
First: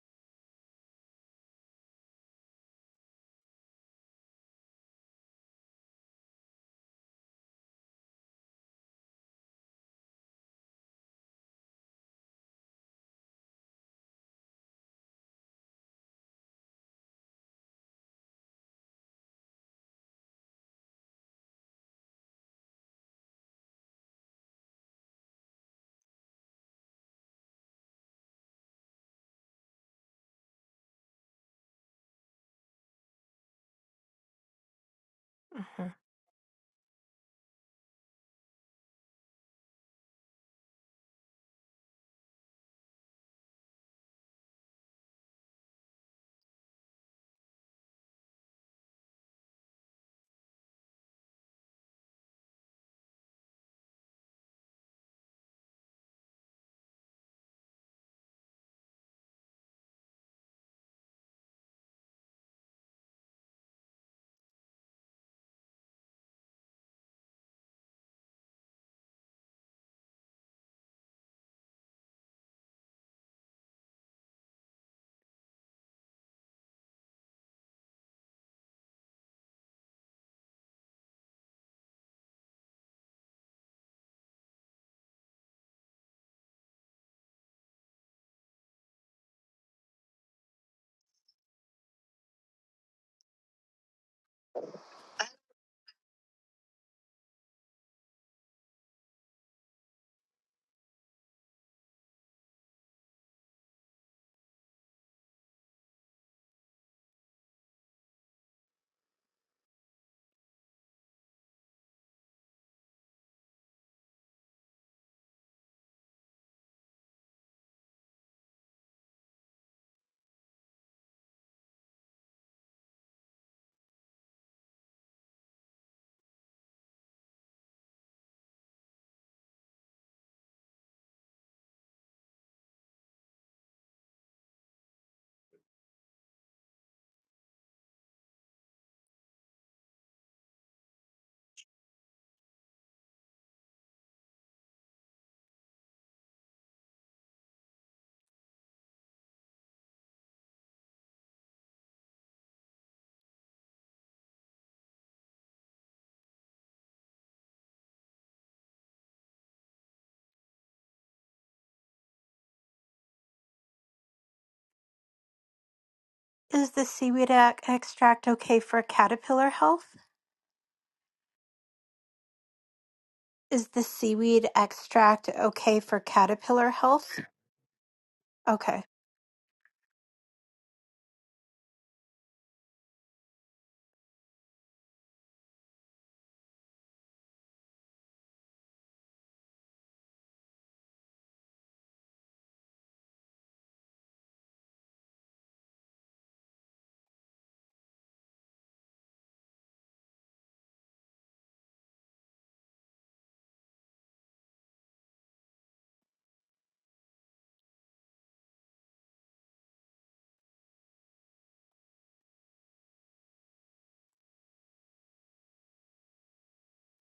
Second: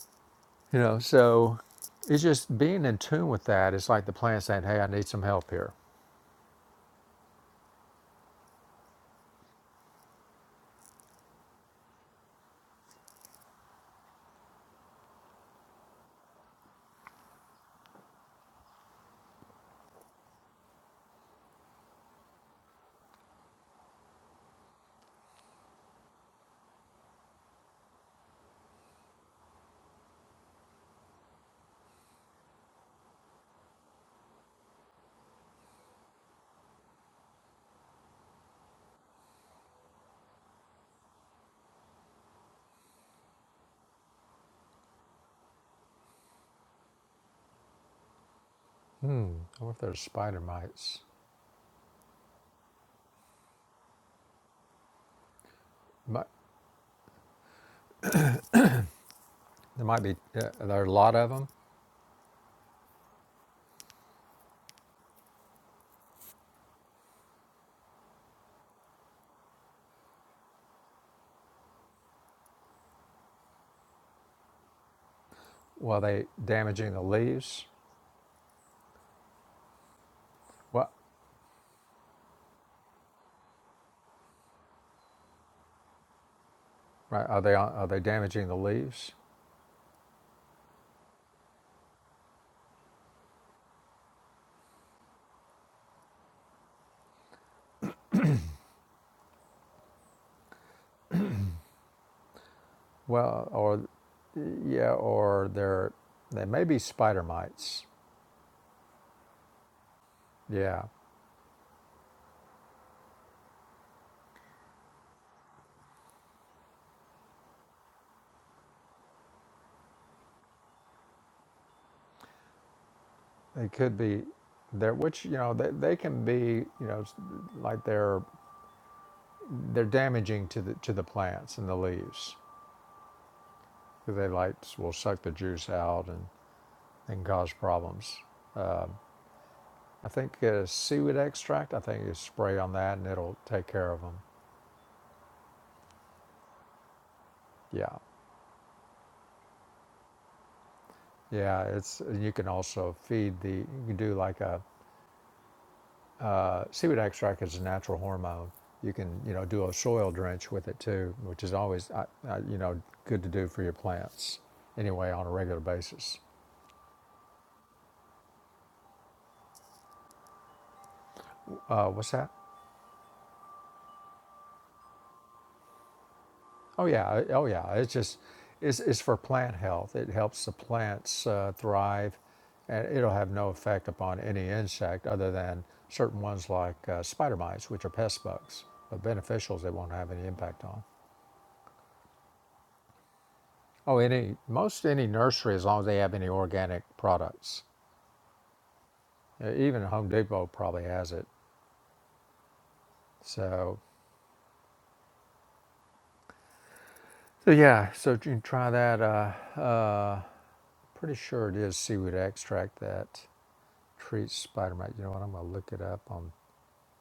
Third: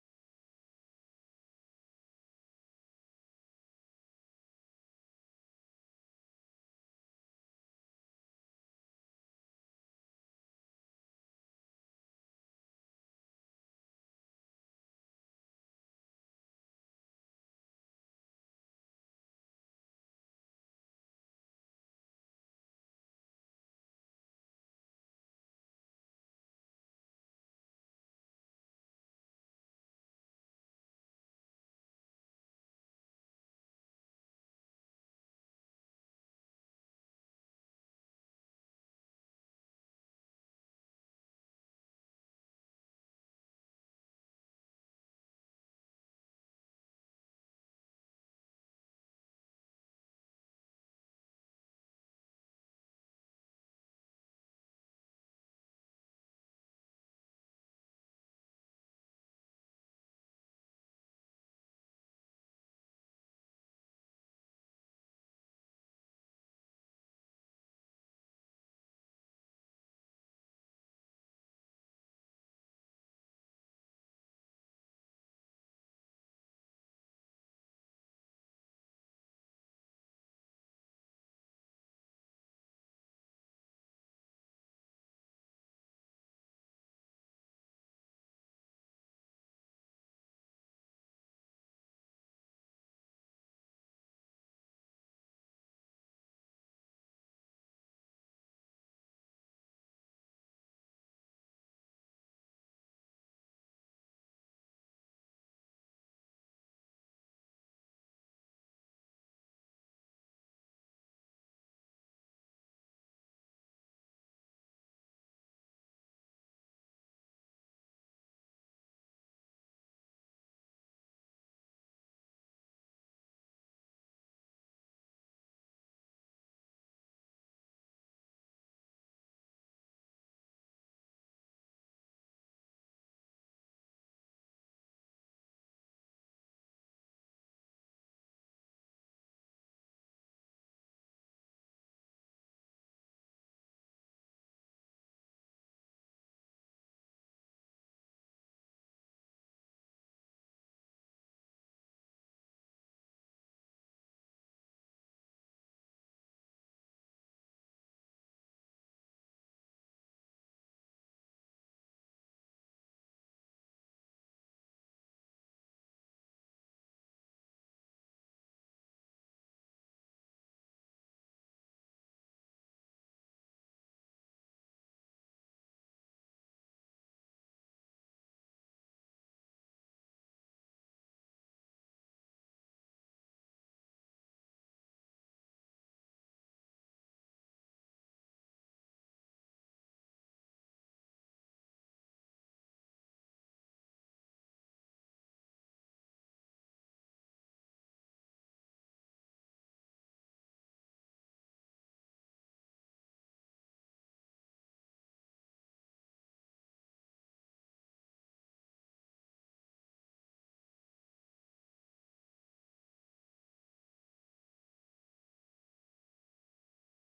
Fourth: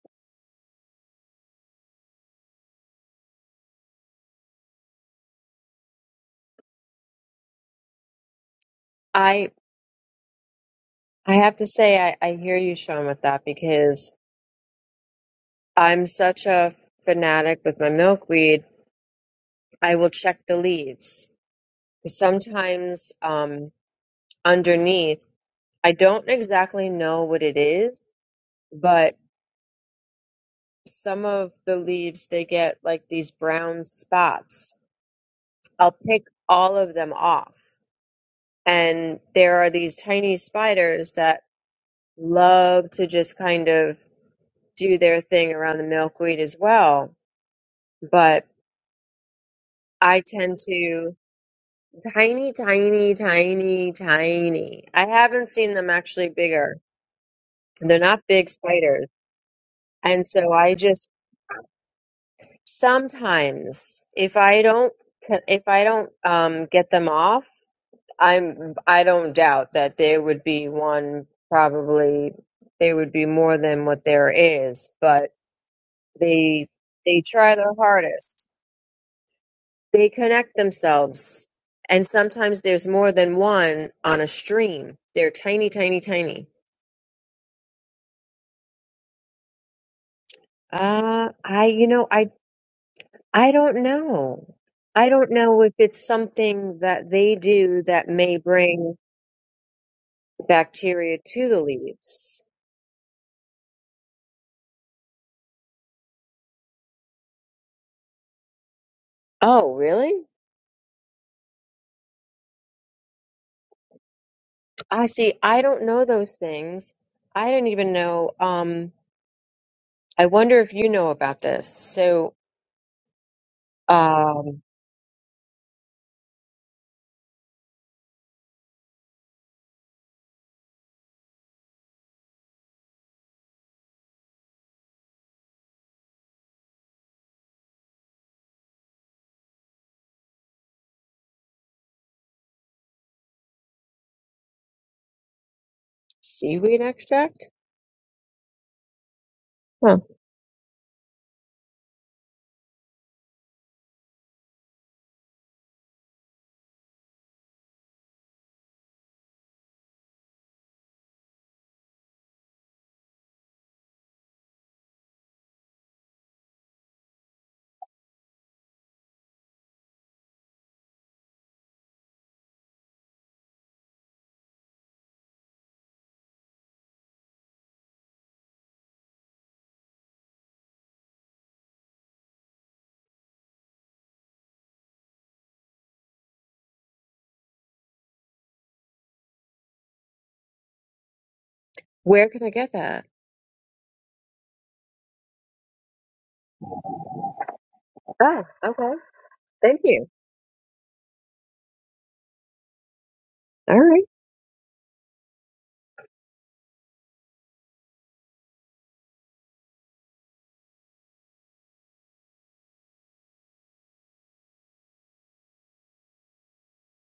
[SPEAKER 2] you know. So it's just being in tune with that. It's like the plant saying, hey, I need some help here.
[SPEAKER 3] I I have to say I, I hear you, Sean, with that because I'm such a fanatic with my milkweed. I will check the leaves. Sometimes um, underneath. I don't exactly know what it is, but some of the leaves they get like these brown spots.
[SPEAKER 1] hmm
[SPEAKER 3] I'll pick all of them off. And there are these tiny spiders that love to just kind of do their thing around the milkweed as well. But
[SPEAKER 2] Hmm, I wonder if there's
[SPEAKER 3] I
[SPEAKER 2] spider
[SPEAKER 3] tend
[SPEAKER 2] mites.
[SPEAKER 3] to tiny, tiny, tiny, tiny. I haven't seen them
[SPEAKER 2] But
[SPEAKER 3] actually bigger. They're not big spiders.
[SPEAKER 2] There might be,
[SPEAKER 3] And
[SPEAKER 2] uh,
[SPEAKER 3] so I
[SPEAKER 2] there are a
[SPEAKER 3] just
[SPEAKER 2] lot of them.
[SPEAKER 3] Sometimes, if I don't, if I don't um, get them off, I'm, I don't doubt that there would be one. Probably there would be more than what there is, but
[SPEAKER 2] Well, are they
[SPEAKER 3] they
[SPEAKER 2] damaging the
[SPEAKER 3] they try
[SPEAKER 2] leaves?
[SPEAKER 3] their hardest. They connect
[SPEAKER 2] What,
[SPEAKER 3] themselves, and sometimes there's more than one on a stream. They're tiny, tiny, tiny.
[SPEAKER 2] right, are they, are they damaging the leaves?
[SPEAKER 3] Uh, I, you know, I, I don't know. I don't know if it's something that they do that may bring the bacteria to the leaves.
[SPEAKER 2] Well, or yeah, or there they may be spider mites.
[SPEAKER 3] Oh, really?
[SPEAKER 2] Yeah,
[SPEAKER 3] I see. I don't know those things. I didn't even know. Um, I wonder if you know about this. So,
[SPEAKER 2] they could be
[SPEAKER 3] um,
[SPEAKER 2] there, which you know they, they can be you know s- like they're they're damaging to the to the plants and the leaves. They like will suck the juice out and and cause problems. I think uh, seaweed extract. I think you spray on that and it'll take care of them.
[SPEAKER 3] seaweed extract?
[SPEAKER 2] Yeah,
[SPEAKER 3] Huh.
[SPEAKER 2] yeah. It's you can also feed the you can do like a Uh, seaweed extract is a natural hormone. You can, you know, do a soil drench with it too, which is always, uh, uh, you know, good to do for your plants anyway on a regular basis.
[SPEAKER 1] Is the seaweed ac- extract okay for caterpillar health?
[SPEAKER 2] Uh, what's that?
[SPEAKER 1] Is the seaweed extract okay for caterpillar
[SPEAKER 2] Oh yeah,
[SPEAKER 1] health?
[SPEAKER 2] uh, oh yeah. It's just, it's,
[SPEAKER 1] Okay.
[SPEAKER 2] it's for plant health. It helps the plants uh, thrive, and it'll have no effect upon any insect other than certain ones like uh, spider mites, which are pest bugs. But beneficials, they won't have any impact on.
[SPEAKER 3] Where can I get that?
[SPEAKER 2] Oh, any most any nursery as long as they have any organic products
[SPEAKER 3] Oh, okay.
[SPEAKER 2] Uh,
[SPEAKER 3] Thank
[SPEAKER 2] Even
[SPEAKER 3] you.
[SPEAKER 2] Home Depot probably has it.
[SPEAKER 3] All
[SPEAKER 2] So,
[SPEAKER 3] right.
[SPEAKER 2] so yeah, so you can try that. Uh, pretty sure it is seaweed extract that treats spider mite. You know what? I'm going to look it up on.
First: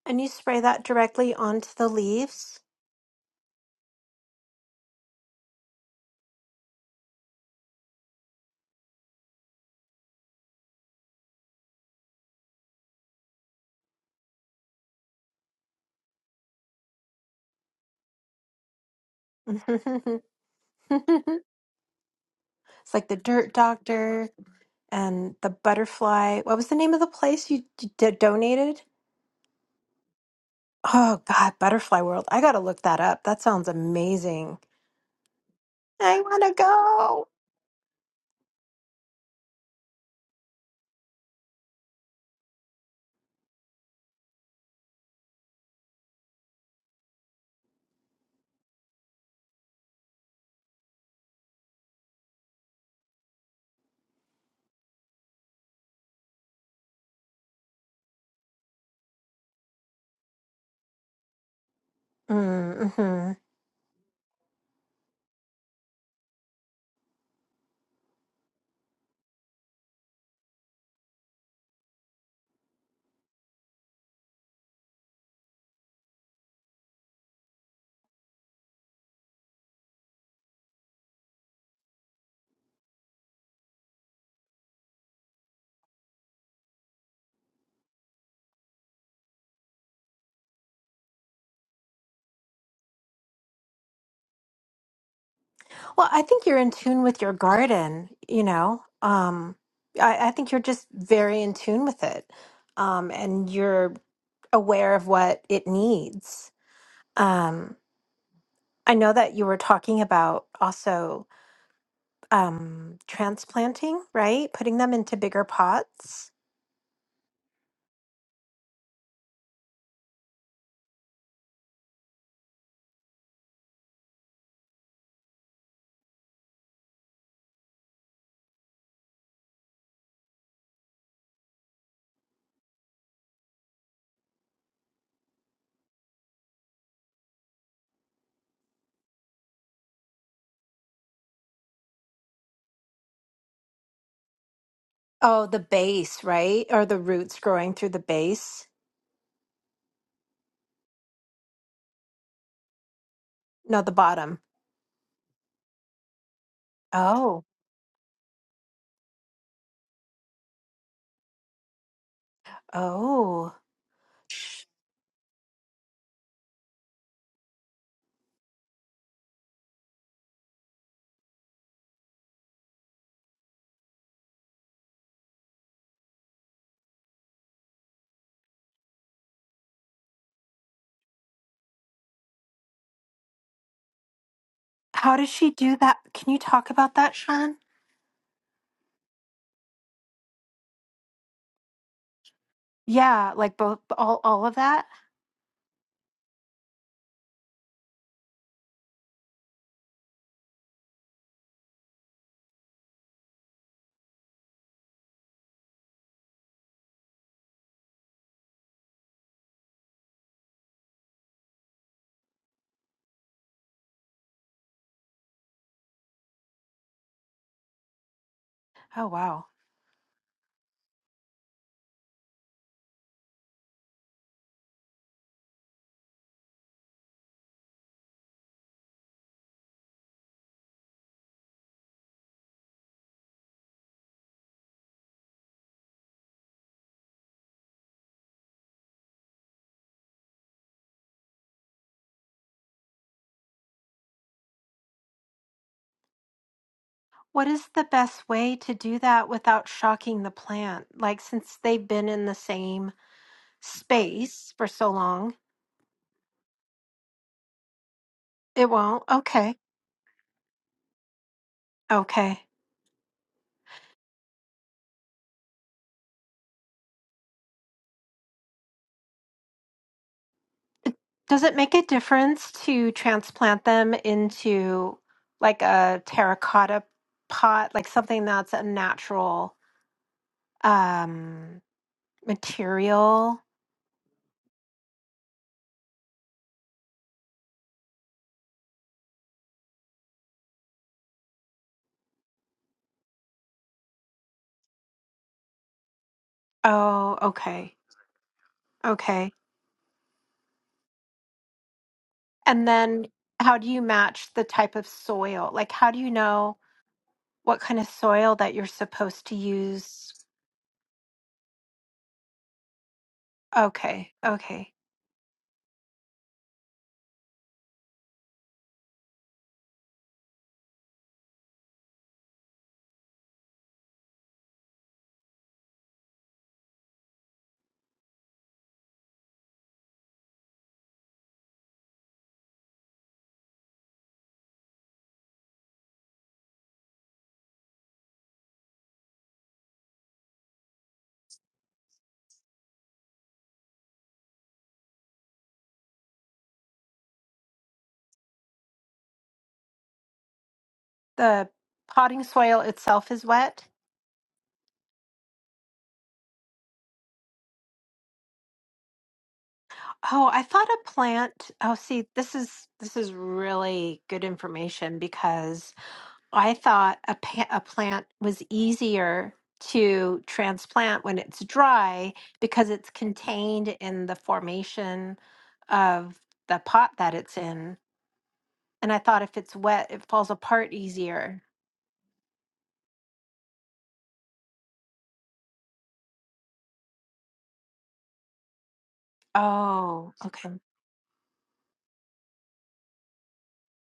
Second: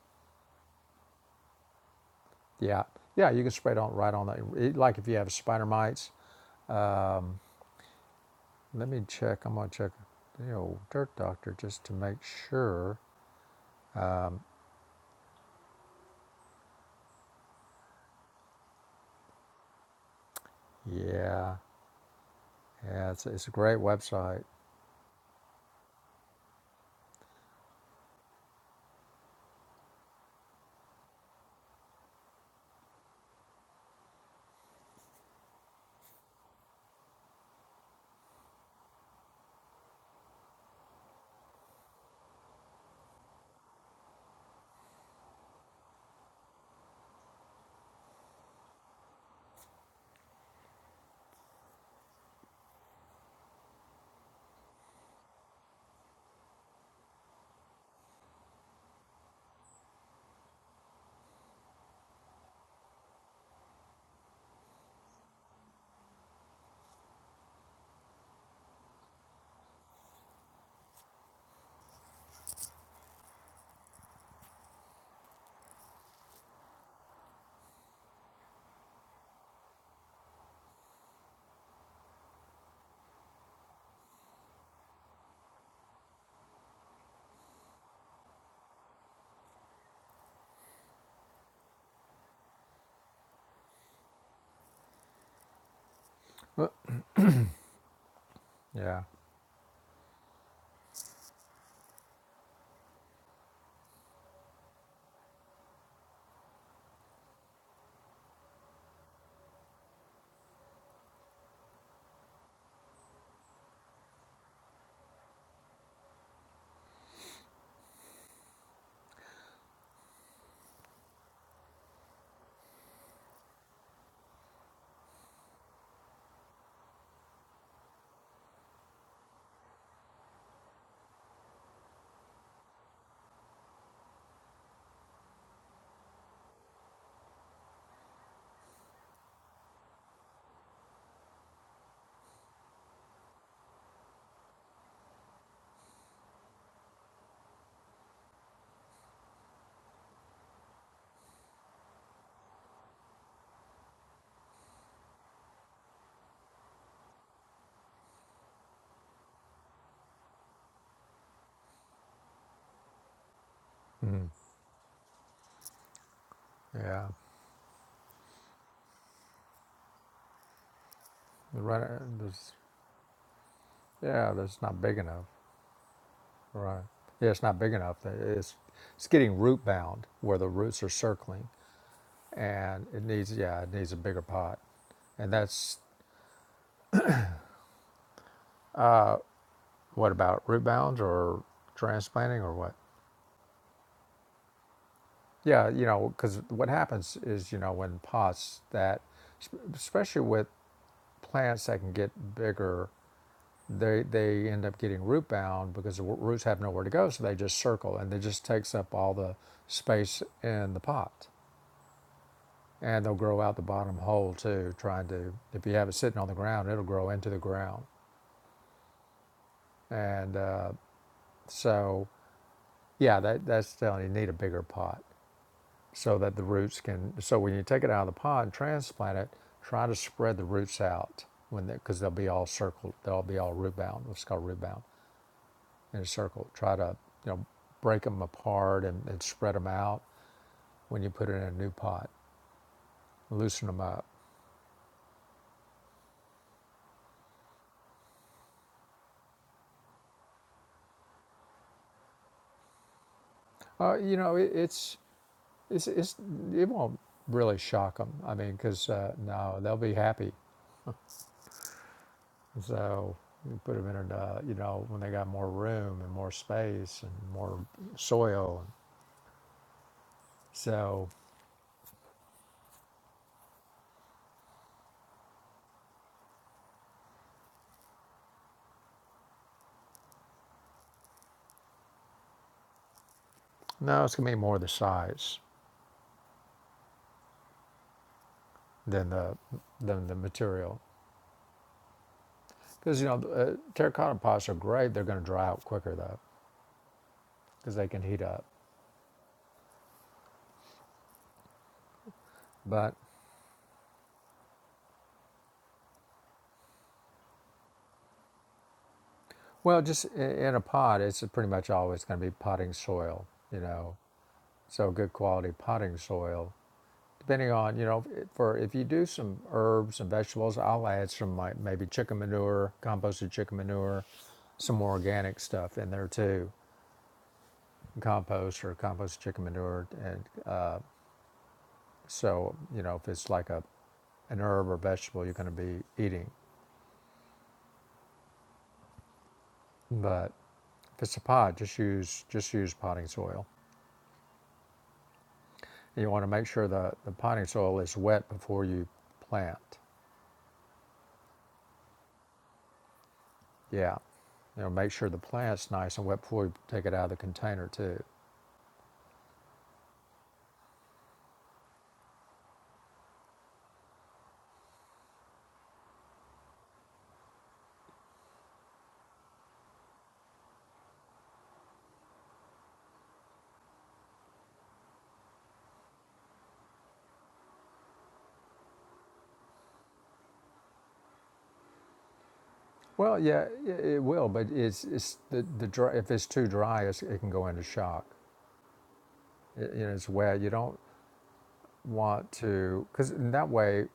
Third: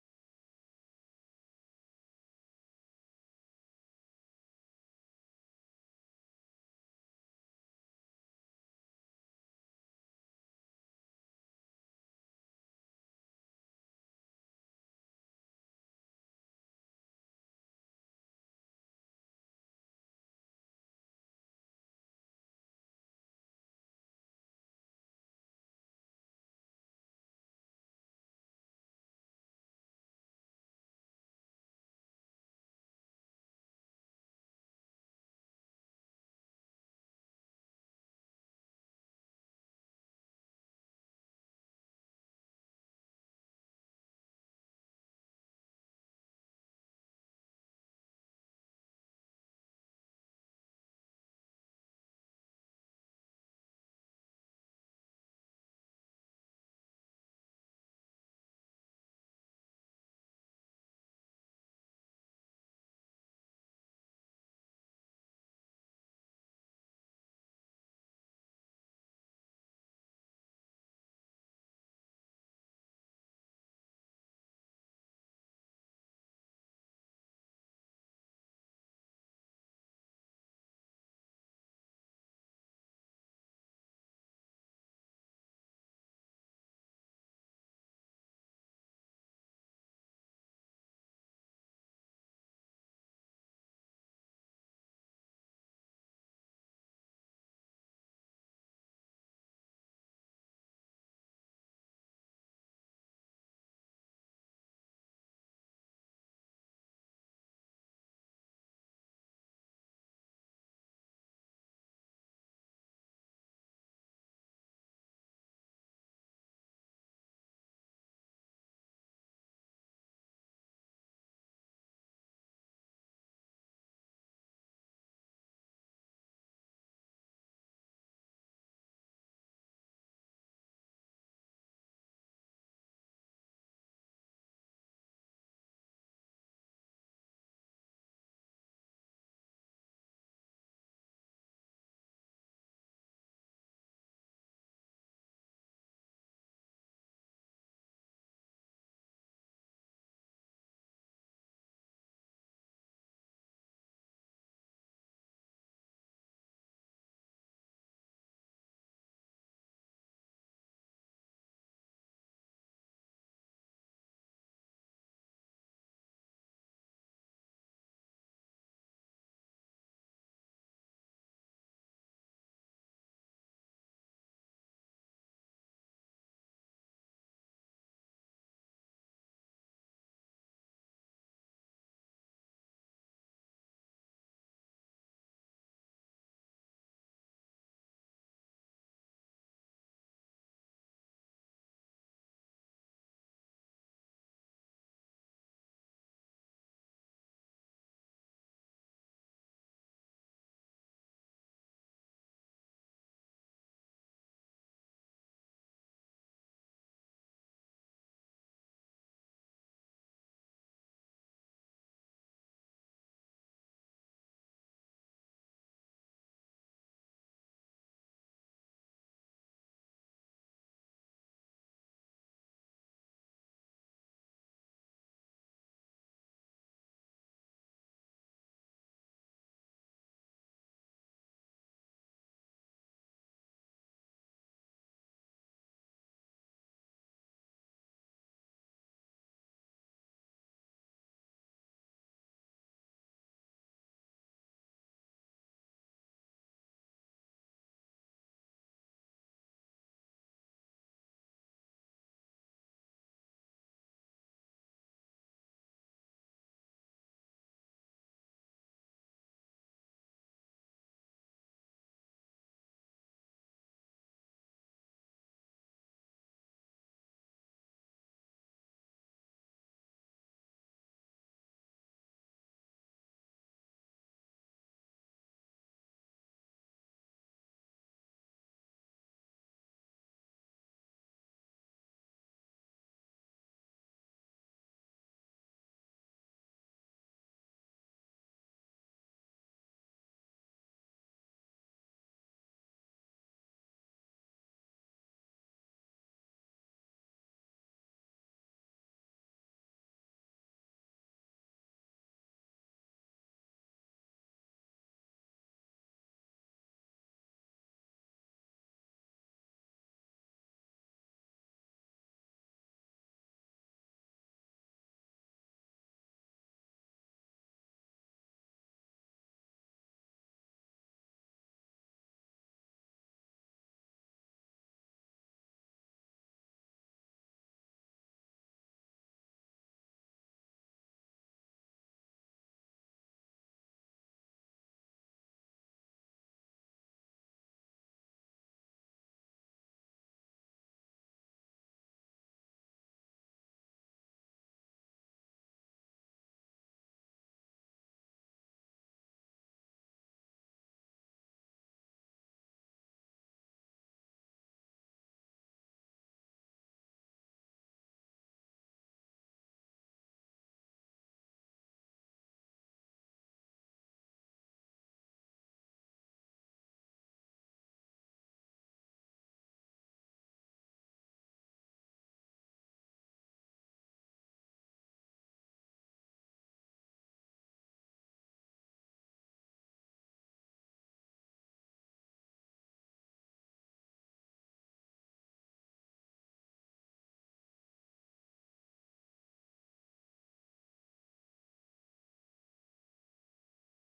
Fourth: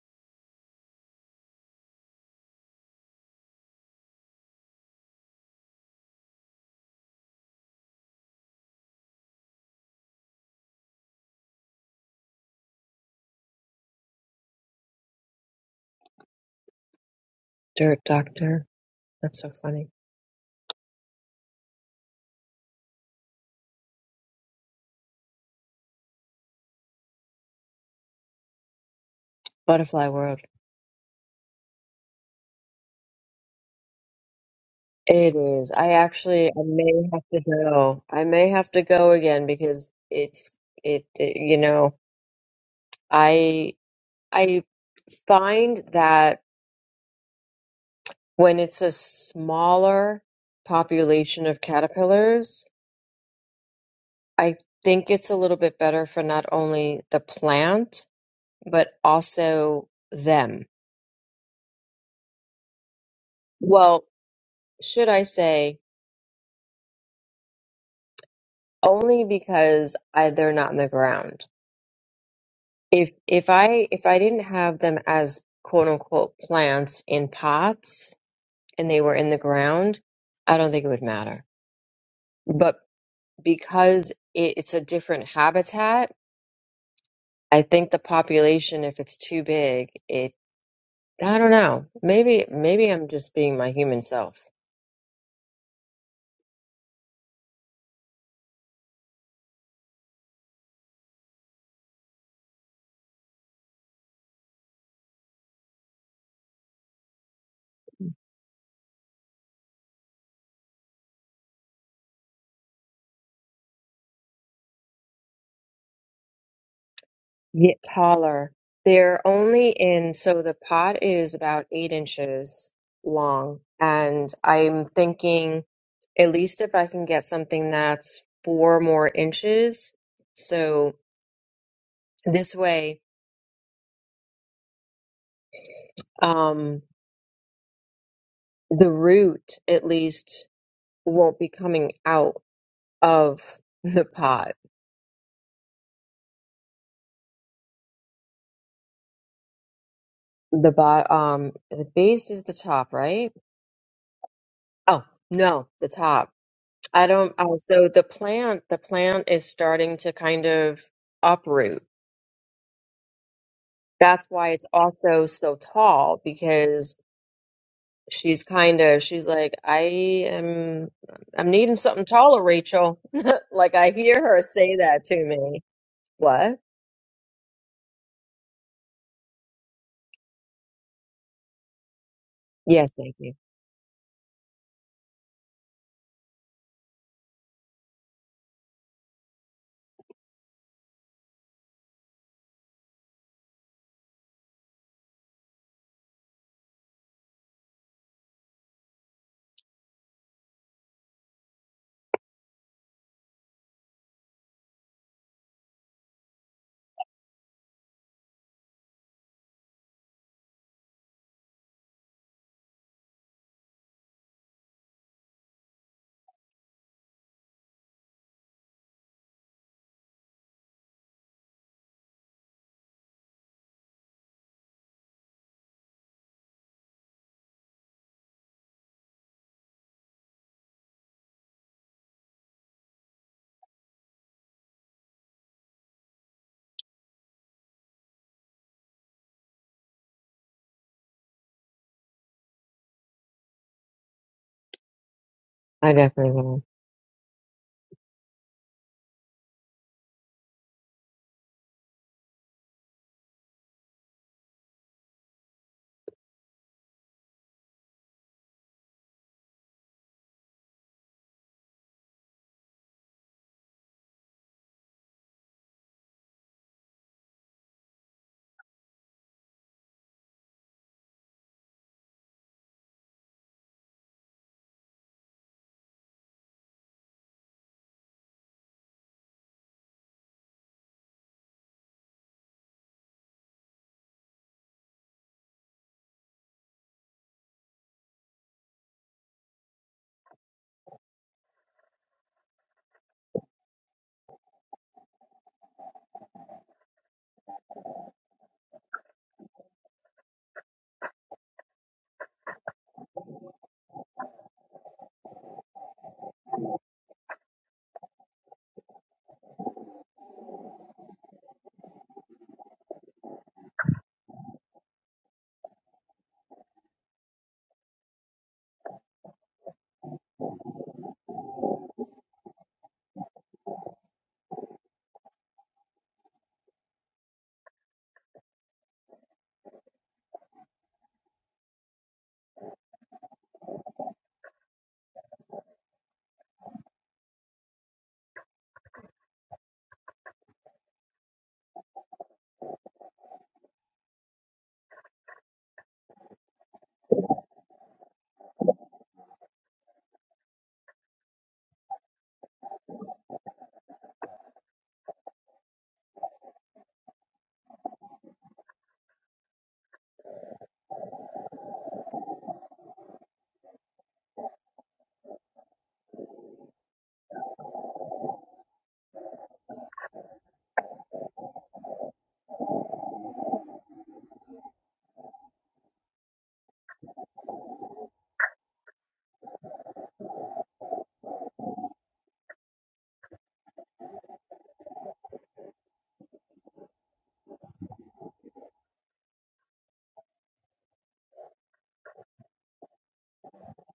[SPEAKER 1] And you spray that directly onto the leaves.
[SPEAKER 2] Yeah, yeah, you can spray it on right on that. Like if you have spider mites, let me check. I'm going to check the old Dirt Doctor just to make sure.
[SPEAKER 3] Dirt doctor. That's
[SPEAKER 1] <laughs>
[SPEAKER 3] so funny.
[SPEAKER 1] it's
[SPEAKER 2] Yeah,
[SPEAKER 1] like
[SPEAKER 2] yeah,
[SPEAKER 1] the
[SPEAKER 2] it's, it's a
[SPEAKER 1] dirt
[SPEAKER 2] great
[SPEAKER 1] doctor
[SPEAKER 2] website.
[SPEAKER 1] and the butterfly. What was the name of the place you d- d- donated?
[SPEAKER 3] Butterfly world.
[SPEAKER 1] Oh, God, Butterfly World. I got to look that up. That sounds amazing.
[SPEAKER 3] It is. I
[SPEAKER 1] I want
[SPEAKER 3] actually,
[SPEAKER 1] to
[SPEAKER 3] I may have
[SPEAKER 1] go.
[SPEAKER 3] to go. I may have to go again because it's, it, it you know, I I find that when it's a smaller population of caterpillars, I think it's a little bit better for not only the plant, but also them.
[SPEAKER 1] Mm-hmm.
[SPEAKER 3] Well, should I say only because I, they're not in the ground. If if I if I didn't have them as quote unquote plants in pots and they were in the ground, I don't think it would matter. But because it, it's a different habitat, I think the population, if it's too big, it I don't know. Maybe maybe I'm just being my human self.
[SPEAKER 1] Well, I think you're
[SPEAKER 2] Huh,
[SPEAKER 1] in tune with your garden, you know.
[SPEAKER 2] Yeah,
[SPEAKER 1] Um, I, I think you're just very in tune with it. Um, and you're aware of what it needs. Um, I know that you were talking about also um, transplanting, right? Putting them into bigger pots.
[SPEAKER 3] Yeah. Taller. They're only in so the pot is about eight inches long, and I'm thinking at least if I can get something that's four more inches, so this way, um, the root at least won't be coming out of the pot.
[SPEAKER 1] Oh, the base, right? Or the roots growing through the base?
[SPEAKER 3] The bot, um, the base is the top, right?
[SPEAKER 1] No, the bottom.
[SPEAKER 3] Oh, no, the top. I don't,
[SPEAKER 1] Oh,
[SPEAKER 3] oh, so the plant, the plant is starting to kind of uproot.
[SPEAKER 1] oh.
[SPEAKER 3] That's
[SPEAKER 2] mm-hmm.
[SPEAKER 3] why it's also so tall because
[SPEAKER 2] yeah,
[SPEAKER 3] she's kind of, she's like, I am, I'm
[SPEAKER 2] the
[SPEAKER 3] needing
[SPEAKER 2] right,
[SPEAKER 3] something taller,
[SPEAKER 2] there's,
[SPEAKER 3] Rachel. <laughs> Like I hear
[SPEAKER 2] yeah,
[SPEAKER 3] her
[SPEAKER 2] that's
[SPEAKER 3] say
[SPEAKER 2] not big
[SPEAKER 3] that to
[SPEAKER 2] enough.
[SPEAKER 3] me. What?
[SPEAKER 2] Right. Yeah, it's not big enough. It's it's getting root bound where the roots are circling, and
[SPEAKER 3] Yes,
[SPEAKER 2] it
[SPEAKER 3] thank you.
[SPEAKER 2] needs yeah, it needs a bigger pot.
[SPEAKER 1] How does
[SPEAKER 2] And
[SPEAKER 1] she do
[SPEAKER 2] that's
[SPEAKER 1] that? Can you talk about that, Sean?
[SPEAKER 2] what about root bound or transplanting or what?
[SPEAKER 1] Yeah, like both all all of that?
[SPEAKER 2] Yeah, you know, because what happens is you know when pots that, especially with plants that can get bigger, they they end up getting root bound because the wo- roots have nowhere to go, so they just circle and it just takes up all the space in the pot. and they'll grow out the bottom hole too. Trying to, if you have it sitting on the ground, it'll grow into the ground.
[SPEAKER 1] Oh wow.
[SPEAKER 2] And uh, so, yeah, that, that's telling you need a bigger pot so that the roots can. So when you take it out of the pot and transplant it, try to spread the roots out when because they, they'll be all circled. They'll be all root bound. What's called root bound in a circle. Try to you know break them apart and, and spread them out when you put it in a new pot. Loosen them up.
[SPEAKER 3] I definitely will.
[SPEAKER 1] What is the best way to do that without shocking the plant? Like since they've been in the same
[SPEAKER 2] Uh, you know, it,
[SPEAKER 1] space for so
[SPEAKER 2] it's
[SPEAKER 1] long,
[SPEAKER 2] It's, it's, it won't really shock them. I mean,
[SPEAKER 1] it
[SPEAKER 2] because
[SPEAKER 1] won't.
[SPEAKER 2] uh, no,
[SPEAKER 1] Okay.
[SPEAKER 2] they'll be happy.
[SPEAKER 1] Okay.
[SPEAKER 2] So you put them in, an, uh, you know, when they got more room and more space and more soil. So
[SPEAKER 1] Does it make a difference to transplant them into like a terracotta pot, like something that's a natural um material?
[SPEAKER 2] no, it's gonna be more the size than the than the material. Because you know, uh, terracotta pots are great. They're gonna dry out quicker though,
[SPEAKER 1] Oh, okay.
[SPEAKER 2] because they can heat up.
[SPEAKER 1] Okay. And
[SPEAKER 2] But
[SPEAKER 1] then how do you match the type of soil? Like, how do you know what kind of soil that you're supposed to
[SPEAKER 2] well, just
[SPEAKER 1] use?
[SPEAKER 2] i- in a pot, it's pretty much always going to be potting soil, you know.
[SPEAKER 1] Okay, okay.
[SPEAKER 2] So good quality potting soil depending on you know for if you do some herbs and vegetables i'll add some like maybe chicken manure composted chicken manure some more organic stuff in there too compost or composted chicken manure and uh, so you know if it's like a an herb or vegetable you're going to be eating but if it's a pot just use just use potting soil and you want to make sure the, the potting soil is wet before you plant
[SPEAKER 1] The potting soil itself is wet.
[SPEAKER 2] yeah you know make sure the plant's nice and wet before you take it out of the container too
[SPEAKER 1] Oh, I thought a plant. Oh, see, this is this is really good information because I thought a pa- a plant was easier to transplant when it's dry because it's contained in the formation of the pot that it's in And I thought if it's wet, it falls apart easier.
[SPEAKER 2] Well, yeah, yeah, it will, but it's it's the the dry, if it's too dry, it's, it can go into shock. It, you know, it's
[SPEAKER 1] Oh,
[SPEAKER 2] wet. You
[SPEAKER 1] okay.
[SPEAKER 2] don't want to because in that way,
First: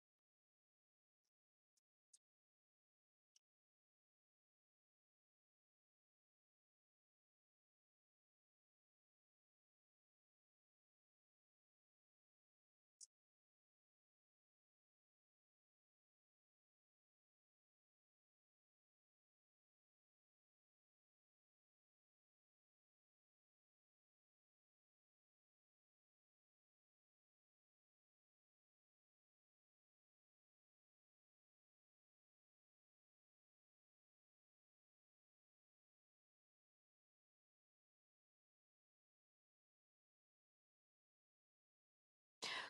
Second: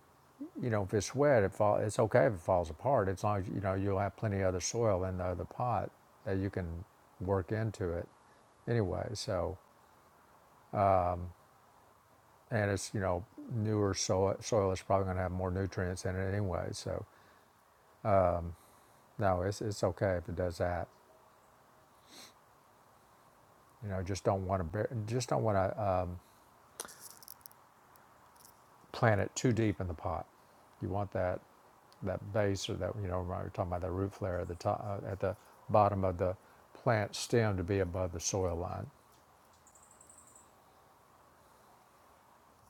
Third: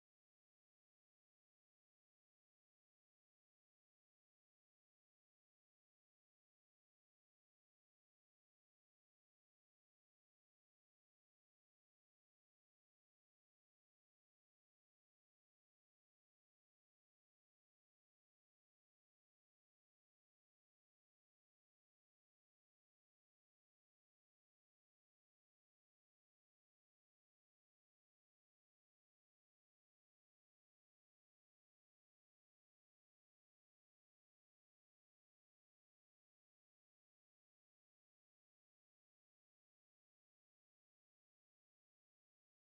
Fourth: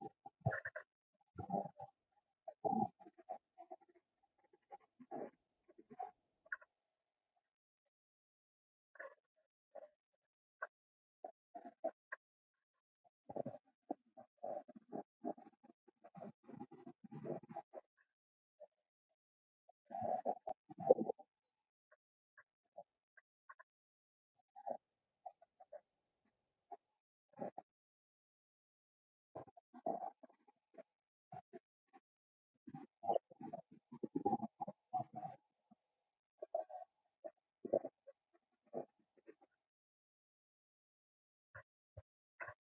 [SPEAKER 2] you know, if it's wet, it fall, it's okay if it falls apart as long as you know you'll have plenty of other soil in the other pot that you can work into it anyway. So, and it's you know newer soil soil is probably going to have more nutrients in it anyway. So, no, it's it's okay if it does that. You know, just don't want to just don't want to plant it too deep in the pot. You want that that base or that you know we are talking about that root flare at the top uh, at the bottom of the plant stem to be above the soil line.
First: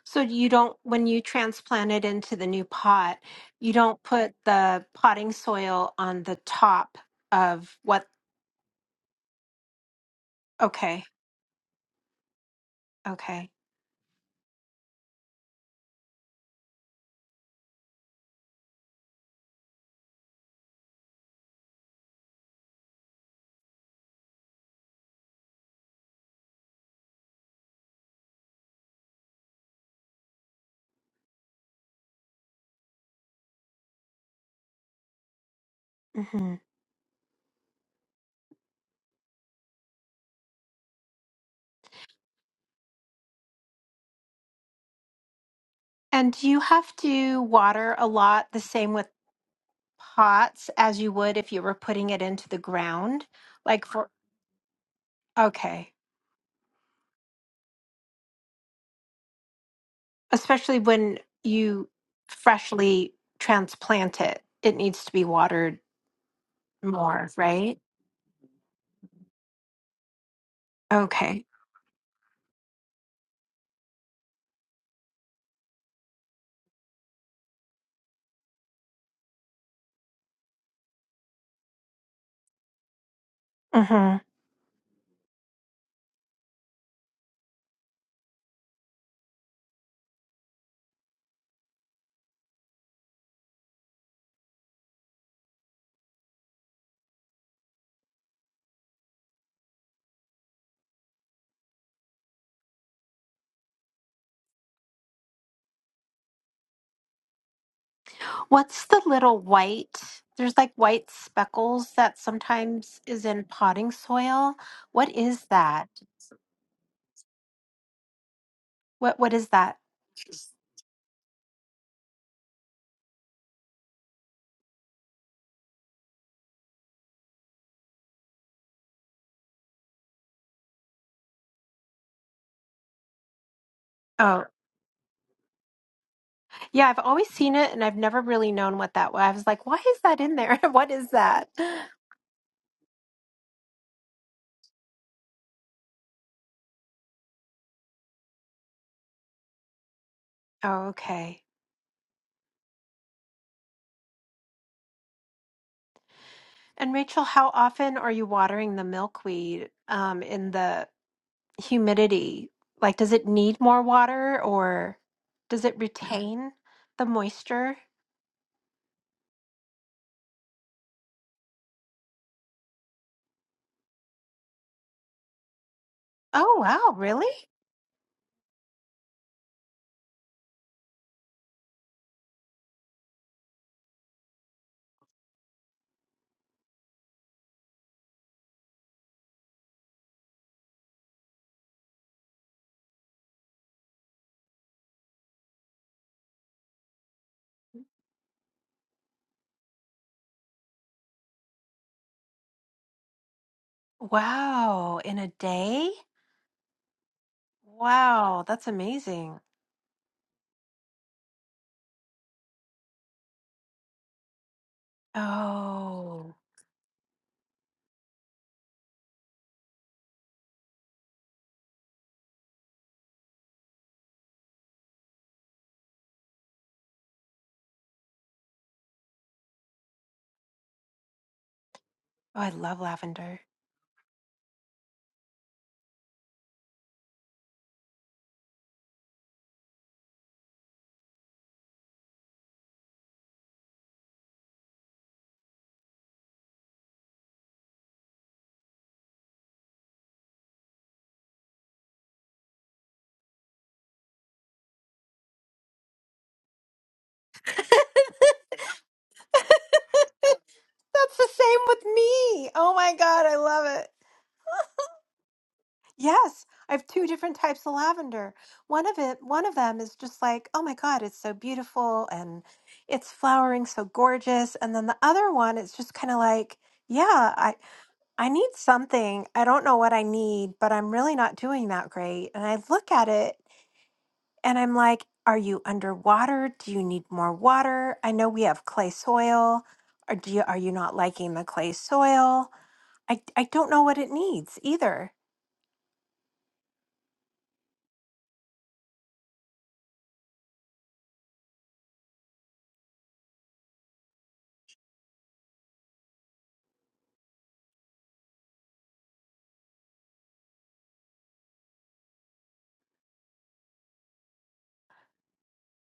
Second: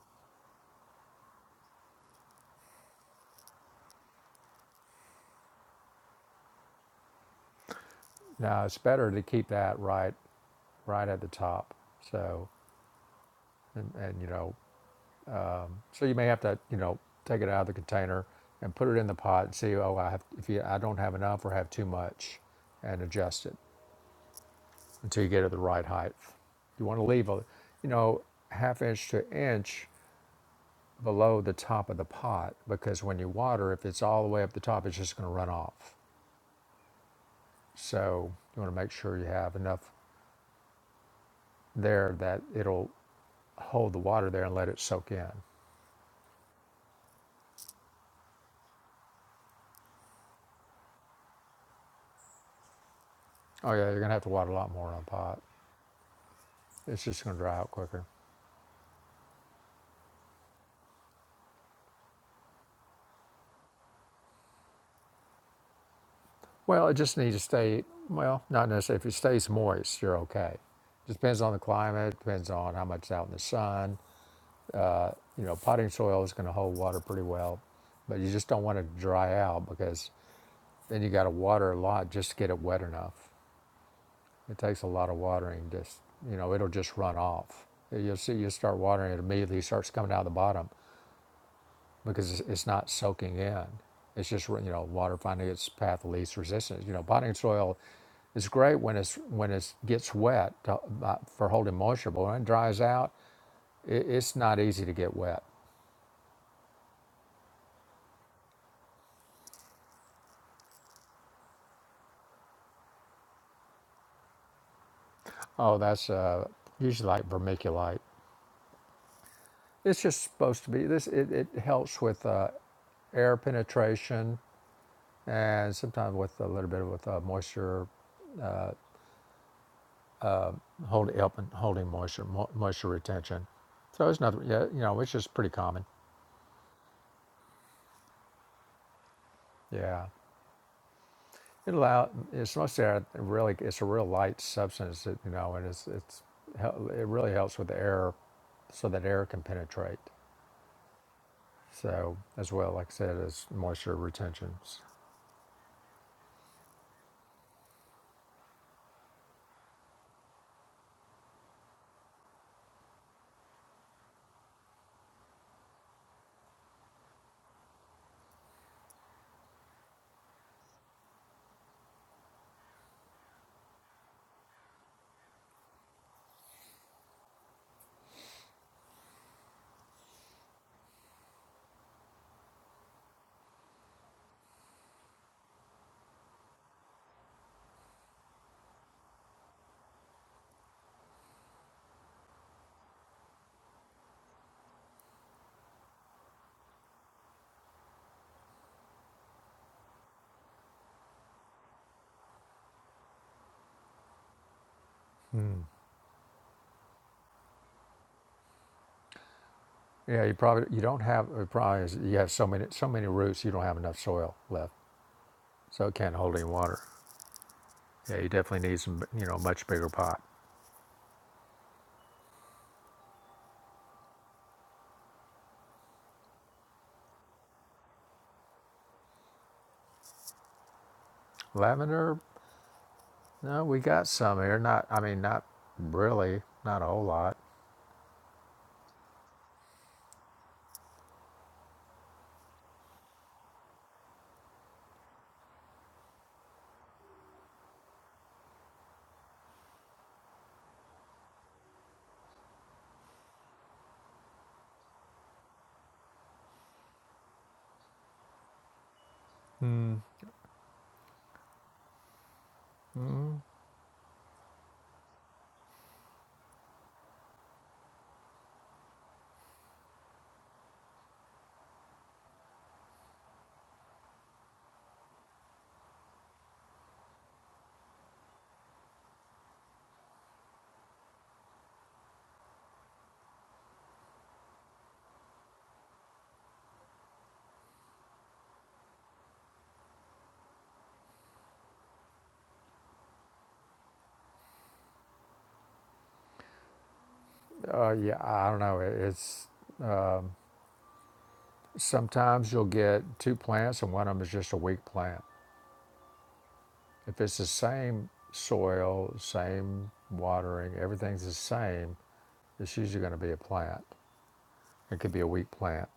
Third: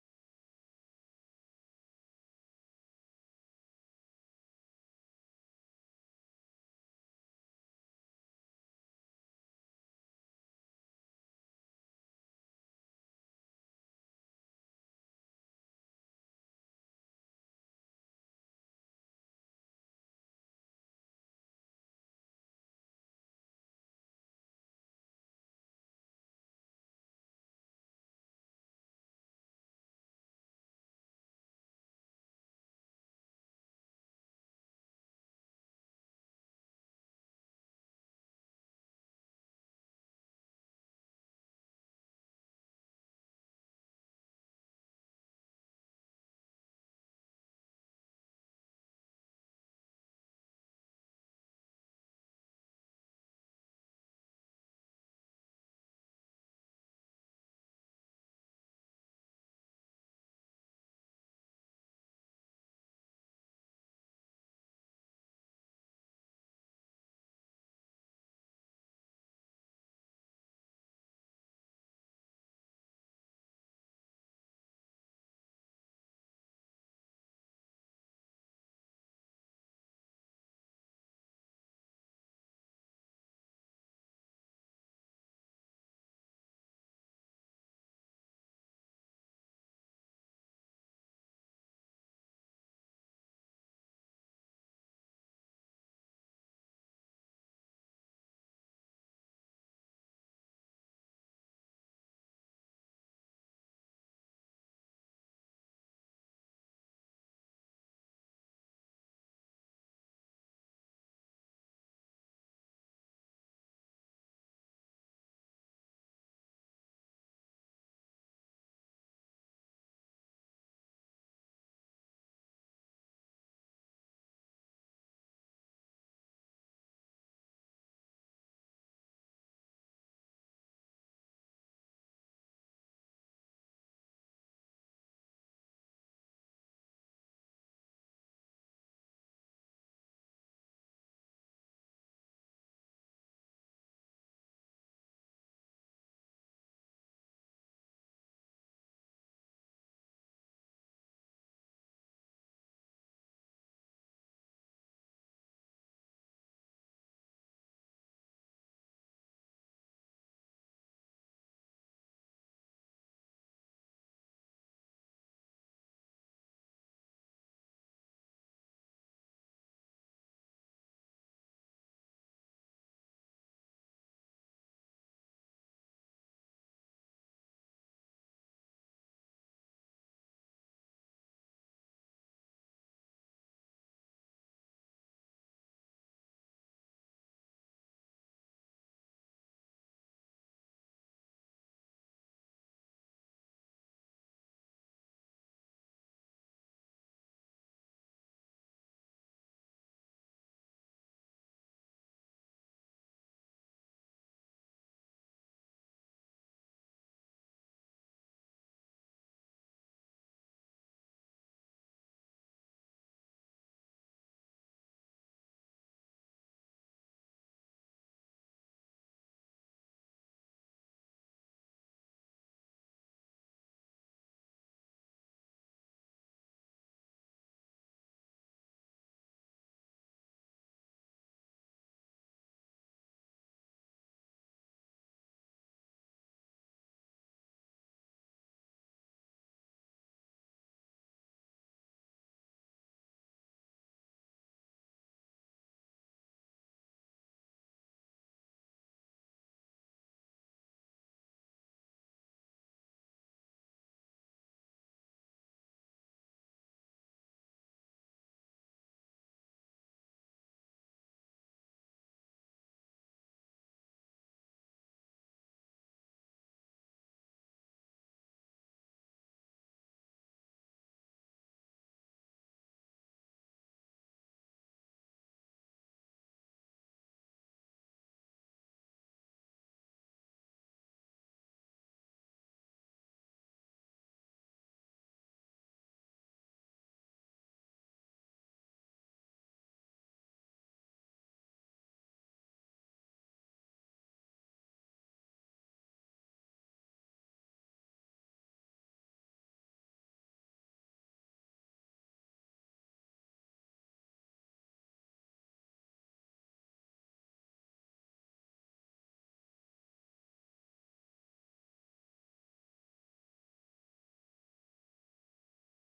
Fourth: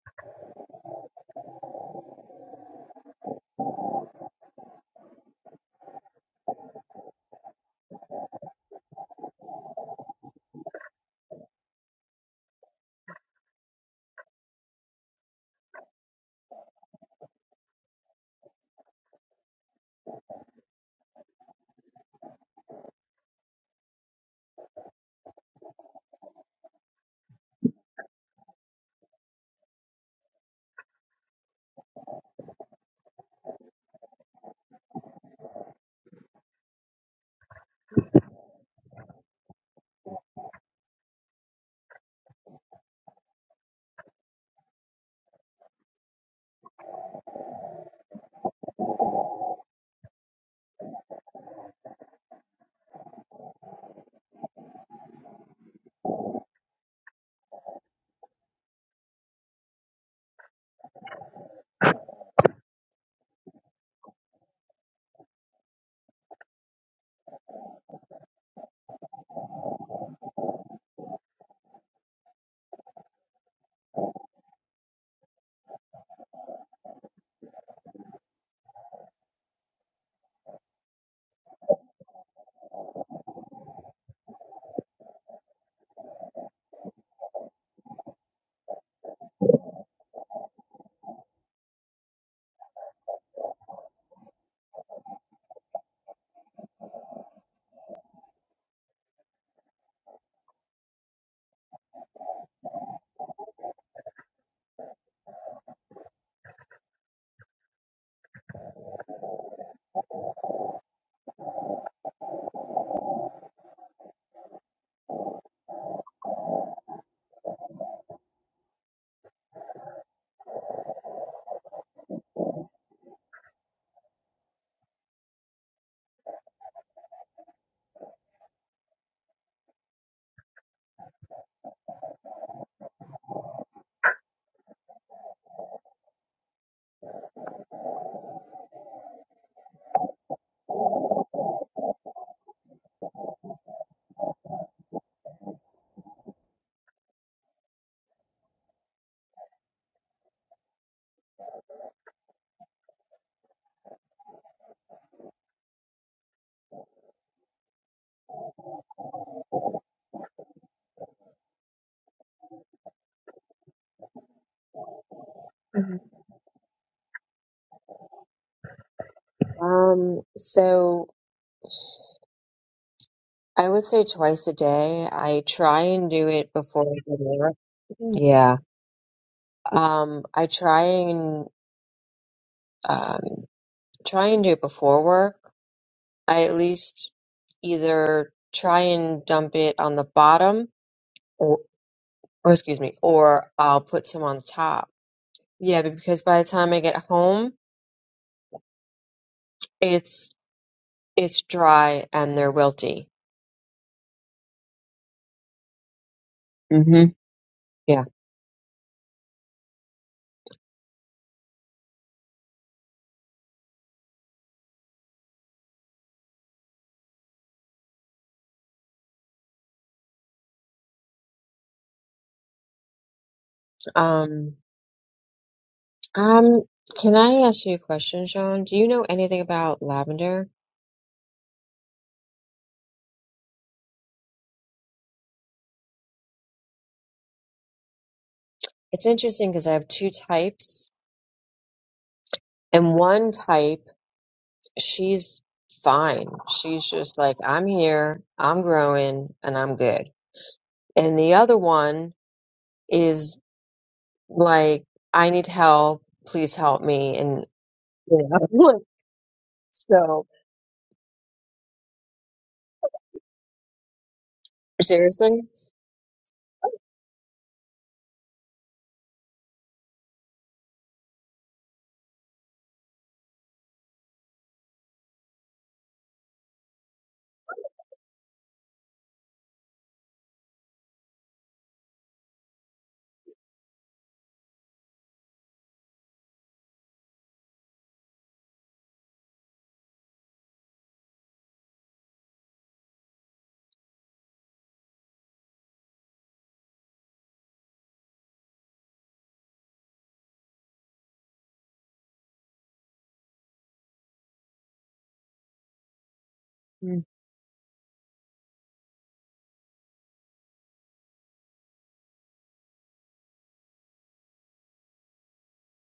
[SPEAKER 1] So you don't, when you transplant it into the new pot, you don't put the potting soil on the top of what,
[SPEAKER 2] Now it's better to keep that right
[SPEAKER 1] okay,
[SPEAKER 2] right at the top. So
[SPEAKER 1] okay.
[SPEAKER 2] and, and you know so you may have to you know take it out of the container and put it in the pot and see oh I have if you, I don't have enough or have too much and adjust it until you get it the right height. You want to leave a you know half inch to inch below the top of the pot because when you water, if it's all the way up the top, it's just going to run off.
[SPEAKER 1] hmm
[SPEAKER 2] So you want to make sure you have enough there that it'll hold the water there and let it soak in.
[SPEAKER 1] And do you have to water a lot the same with pots as you would if you were putting it into the ground?
[SPEAKER 2] Oh
[SPEAKER 1] Like
[SPEAKER 2] yeah, you're going
[SPEAKER 1] for,
[SPEAKER 2] to have to water a lot more on a pot.
[SPEAKER 1] okay,
[SPEAKER 2] It's just going to dry out quicker.
[SPEAKER 1] especially when you freshly transplant it, it needs to be watered
[SPEAKER 2] Well, it just
[SPEAKER 1] more,
[SPEAKER 2] needs to
[SPEAKER 1] right?
[SPEAKER 2] stay, well, not necessarily. If it stays moist, you're okay. Just depends
[SPEAKER 1] Okay.
[SPEAKER 2] on the climate, depends on how much it's out in the sun. You know, potting soil is going to hold water pretty well, but you just don't want it to dry out because Then you got to water a lot just to get it wet enough.
[SPEAKER 1] hmm
[SPEAKER 2] It takes a lot of watering. Just you know, it'll just run off. You'll see. You start watering it immediately starts coming out of the bottom because it's not soaking in. It's just you know water finding its path of least resistance. You know, potting soil is great when it's when it gets wet to, uh, for holding moisture, but when it dries out, it, it's not easy to get wet.
[SPEAKER 1] What's the little white? There's like white speckles that sometimes is in potting soil. What is
[SPEAKER 2] Oh,
[SPEAKER 1] that?
[SPEAKER 2] that's uh, usually like vermiculite.
[SPEAKER 1] What what is that?
[SPEAKER 2] It's just supposed to be this. It, it helps with uh, air penetration and sometimes with a little bit of with uh, moisture hold, helping holding moisture mo- moisture retention. So it's nothing.
[SPEAKER 1] Oh,
[SPEAKER 2] Yeah, you know, it's just pretty common.
[SPEAKER 1] yeah, I've always seen it and I've never really known what that was. I was like, why is
[SPEAKER 2] Yeah,
[SPEAKER 1] that in there? <laughs> What is that?
[SPEAKER 2] it allow it's mostly a really it's a real light substance. That, you know, and it's it's hel- it really helps with the air, so that air can penetrate.
[SPEAKER 1] Oh, okay.
[SPEAKER 2] So as well, like I said, as moisture retentions.
[SPEAKER 1] And Rachel, how often are you watering the milkweed um, in the humidity? Like, does it need more water or does it retain the moisture?
[SPEAKER 3] Um, so. I would say twice a day. I try and do it
[SPEAKER 1] Oh,
[SPEAKER 3] before
[SPEAKER 1] wow.
[SPEAKER 3] I go to
[SPEAKER 1] Really?
[SPEAKER 3] work. Yeah. Um, I try and um, try and do it before work. I at least either try and dump it on the bottom, or, or excuse me, or I'll put some on the top. Yeah, but because by the time I get home, it's it's dry and they're wilty.
[SPEAKER 1] Wow. In a
[SPEAKER 2] Hmm.
[SPEAKER 1] day?
[SPEAKER 3] hmm Yeah.
[SPEAKER 1] Wow. That's amazing.
[SPEAKER 2] Yeah, you probably you don't have the problem is you have so many so many roots you don't have enough soil left, so it can't hold
[SPEAKER 1] Oh,
[SPEAKER 2] any water. Yeah, you definitely need some, you know, much bigger pot.
[SPEAKER 3] Um. Um. Can I ask you a question, Sean? Do you know anything about lavender?
[SPEAKER 2] Lavender,
[SPEAKER 1] oh I love lavender.
[SPEAKER 2] no, we got some here. Not, I mean, not really, not a whole lot.
[SPEAKER 3] It's interesting because I have two types, and one type, she's fine. She's just like, I'm here, I'm growing, and I'm good. And the other one is like, I need help, please help me.
[SPEAKER 1] <laughs>
[SPEAKER 3] And,
[SPEAKER 1] That's
[SPEAKER 3] you know, <laughs> so
[SPEAKER 1] the same with me. Oh my God, I love it.
[SPEAKER 3] seriously,
[SPEAKER 1] Yes, I have two different types of lavender. One of it, one of them is just like, oh my God, it's so beautiful and it's flowering so gorgeous. And then the other one, it's just kind of like, yeah, I need something. I don't know what I need, but I'm really not doing that great. And I look at it and I'm like, are you underwater? Do you need more water? I know we have clay soil. Or do you, are you not liking the clay soil? I, I don't know what it needs either.
[SPEAKER 2] Uh, yeah, I don't know. It- It's sometimes you'll get two plants and one of them is just a weak plant.
[SPEAKER 3] Mm.
[SPEAKER 2] If it's the same soil, same watering, everything's the same, it's usually going to be a plant. It could be a weak plant.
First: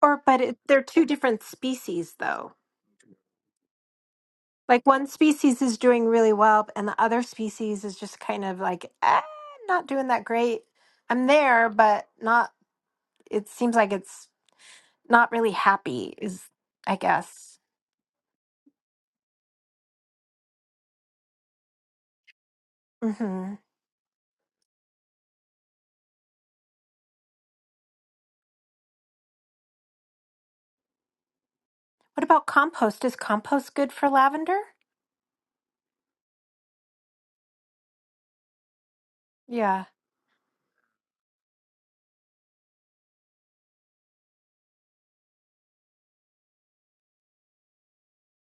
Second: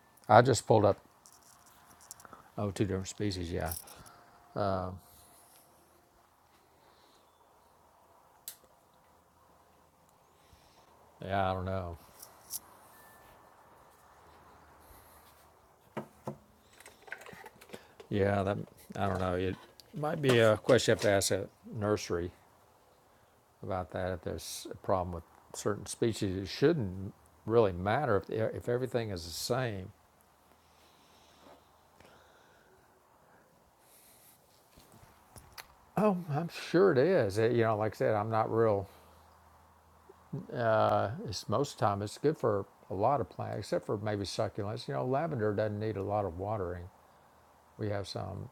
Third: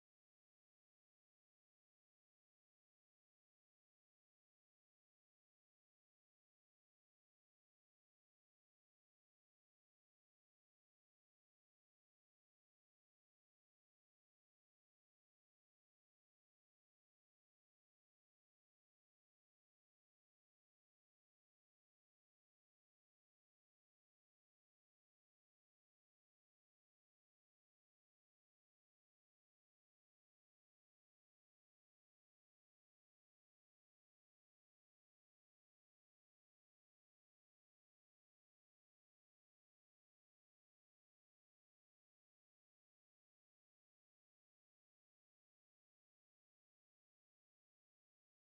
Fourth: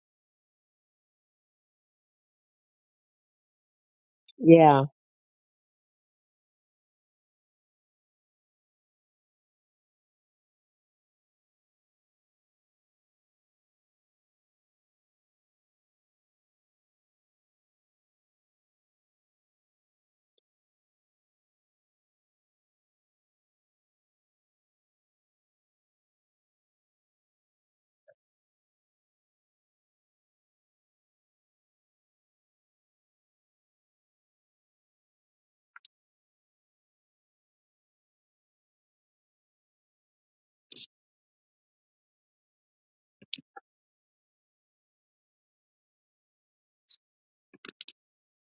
[SPEAKER 1] Or,
[SPEAKER 2] I
[SPEAKER 1] but it,
[SPEAKER 2] just
[SPEAKER 1] they're
[SPEAKER 2] pulled up
[SPEAKER 1] two different species though.
[SPEAKER 2] oh two different species. Yeah,
[SPEAKER 1] Like
[SPEAKER 3] yeah.
[SPEAKER 1] one species is doing really well, and the other species is just kind of like, eh, not doing that great. I'm
[SPEAKER 2] yeah. I don't
[SPEAKER 1] there,
[SPEAKER 2] know.
[SPEAKER 1] but not, it seems like it's not really happy is i guess
[SPEAKER 2] Yeah, that I don't know. It might be a question you have to ask a nursery
[SPEAKER 1] hmm
[SPEAKER 2] about that. If there's a problem with certain species, it shouldn't really matter if if everything is the same.
[SPEAKER 1] what about compost is compost good for lavender
[SPEAKER 2] Oh, I'm sure it is. It- you know, like I said, I'm not real.
[SPEAKER 1] yeah
[SPEAKER 2] Uh, it's most of the time it's good for a lot of plants, except for maybe succulents. You know, lavender doesn't need a lot of watering. We have some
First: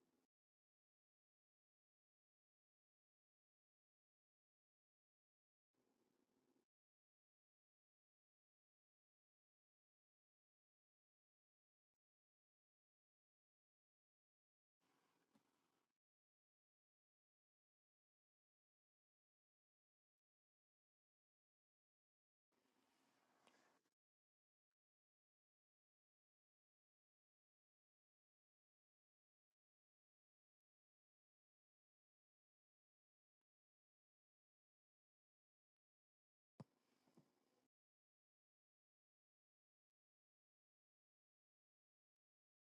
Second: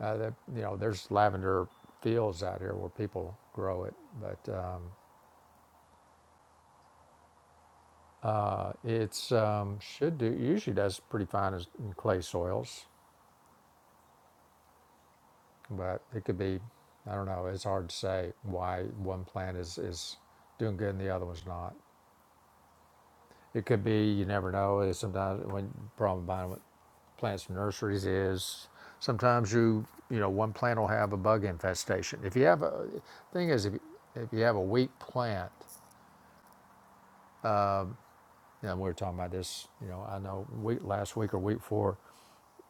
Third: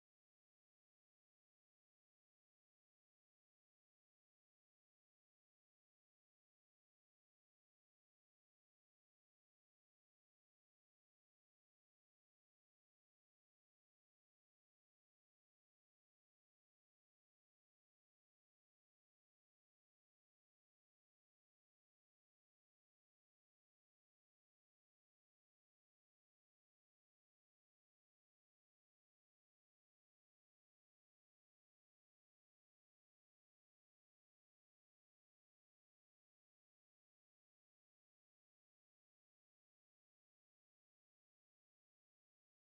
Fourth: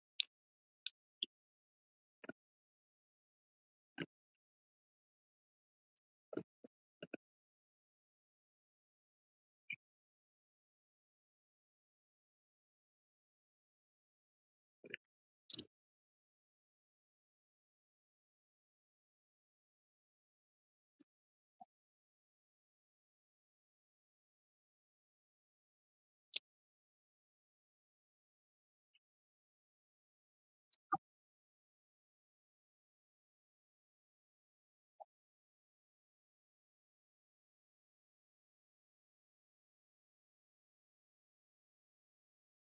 [SPEAKER 2] uh, that you know. There's lavender fields out here where people grow it, but um, uh, it's um, should do usually does pretty fine as, in clay soils. But it could be, I don't know, it's hard to say why one plant is, is doing good and the other one's not. It could be, you never know. It's sometimes when problem buying with plants from nurseries is sometimes you, you know, one plant will have a bug infestation. If you have a, thing is, if, if you have a weak plant, you know, we were talking about this, you know, I know week, last week or week four.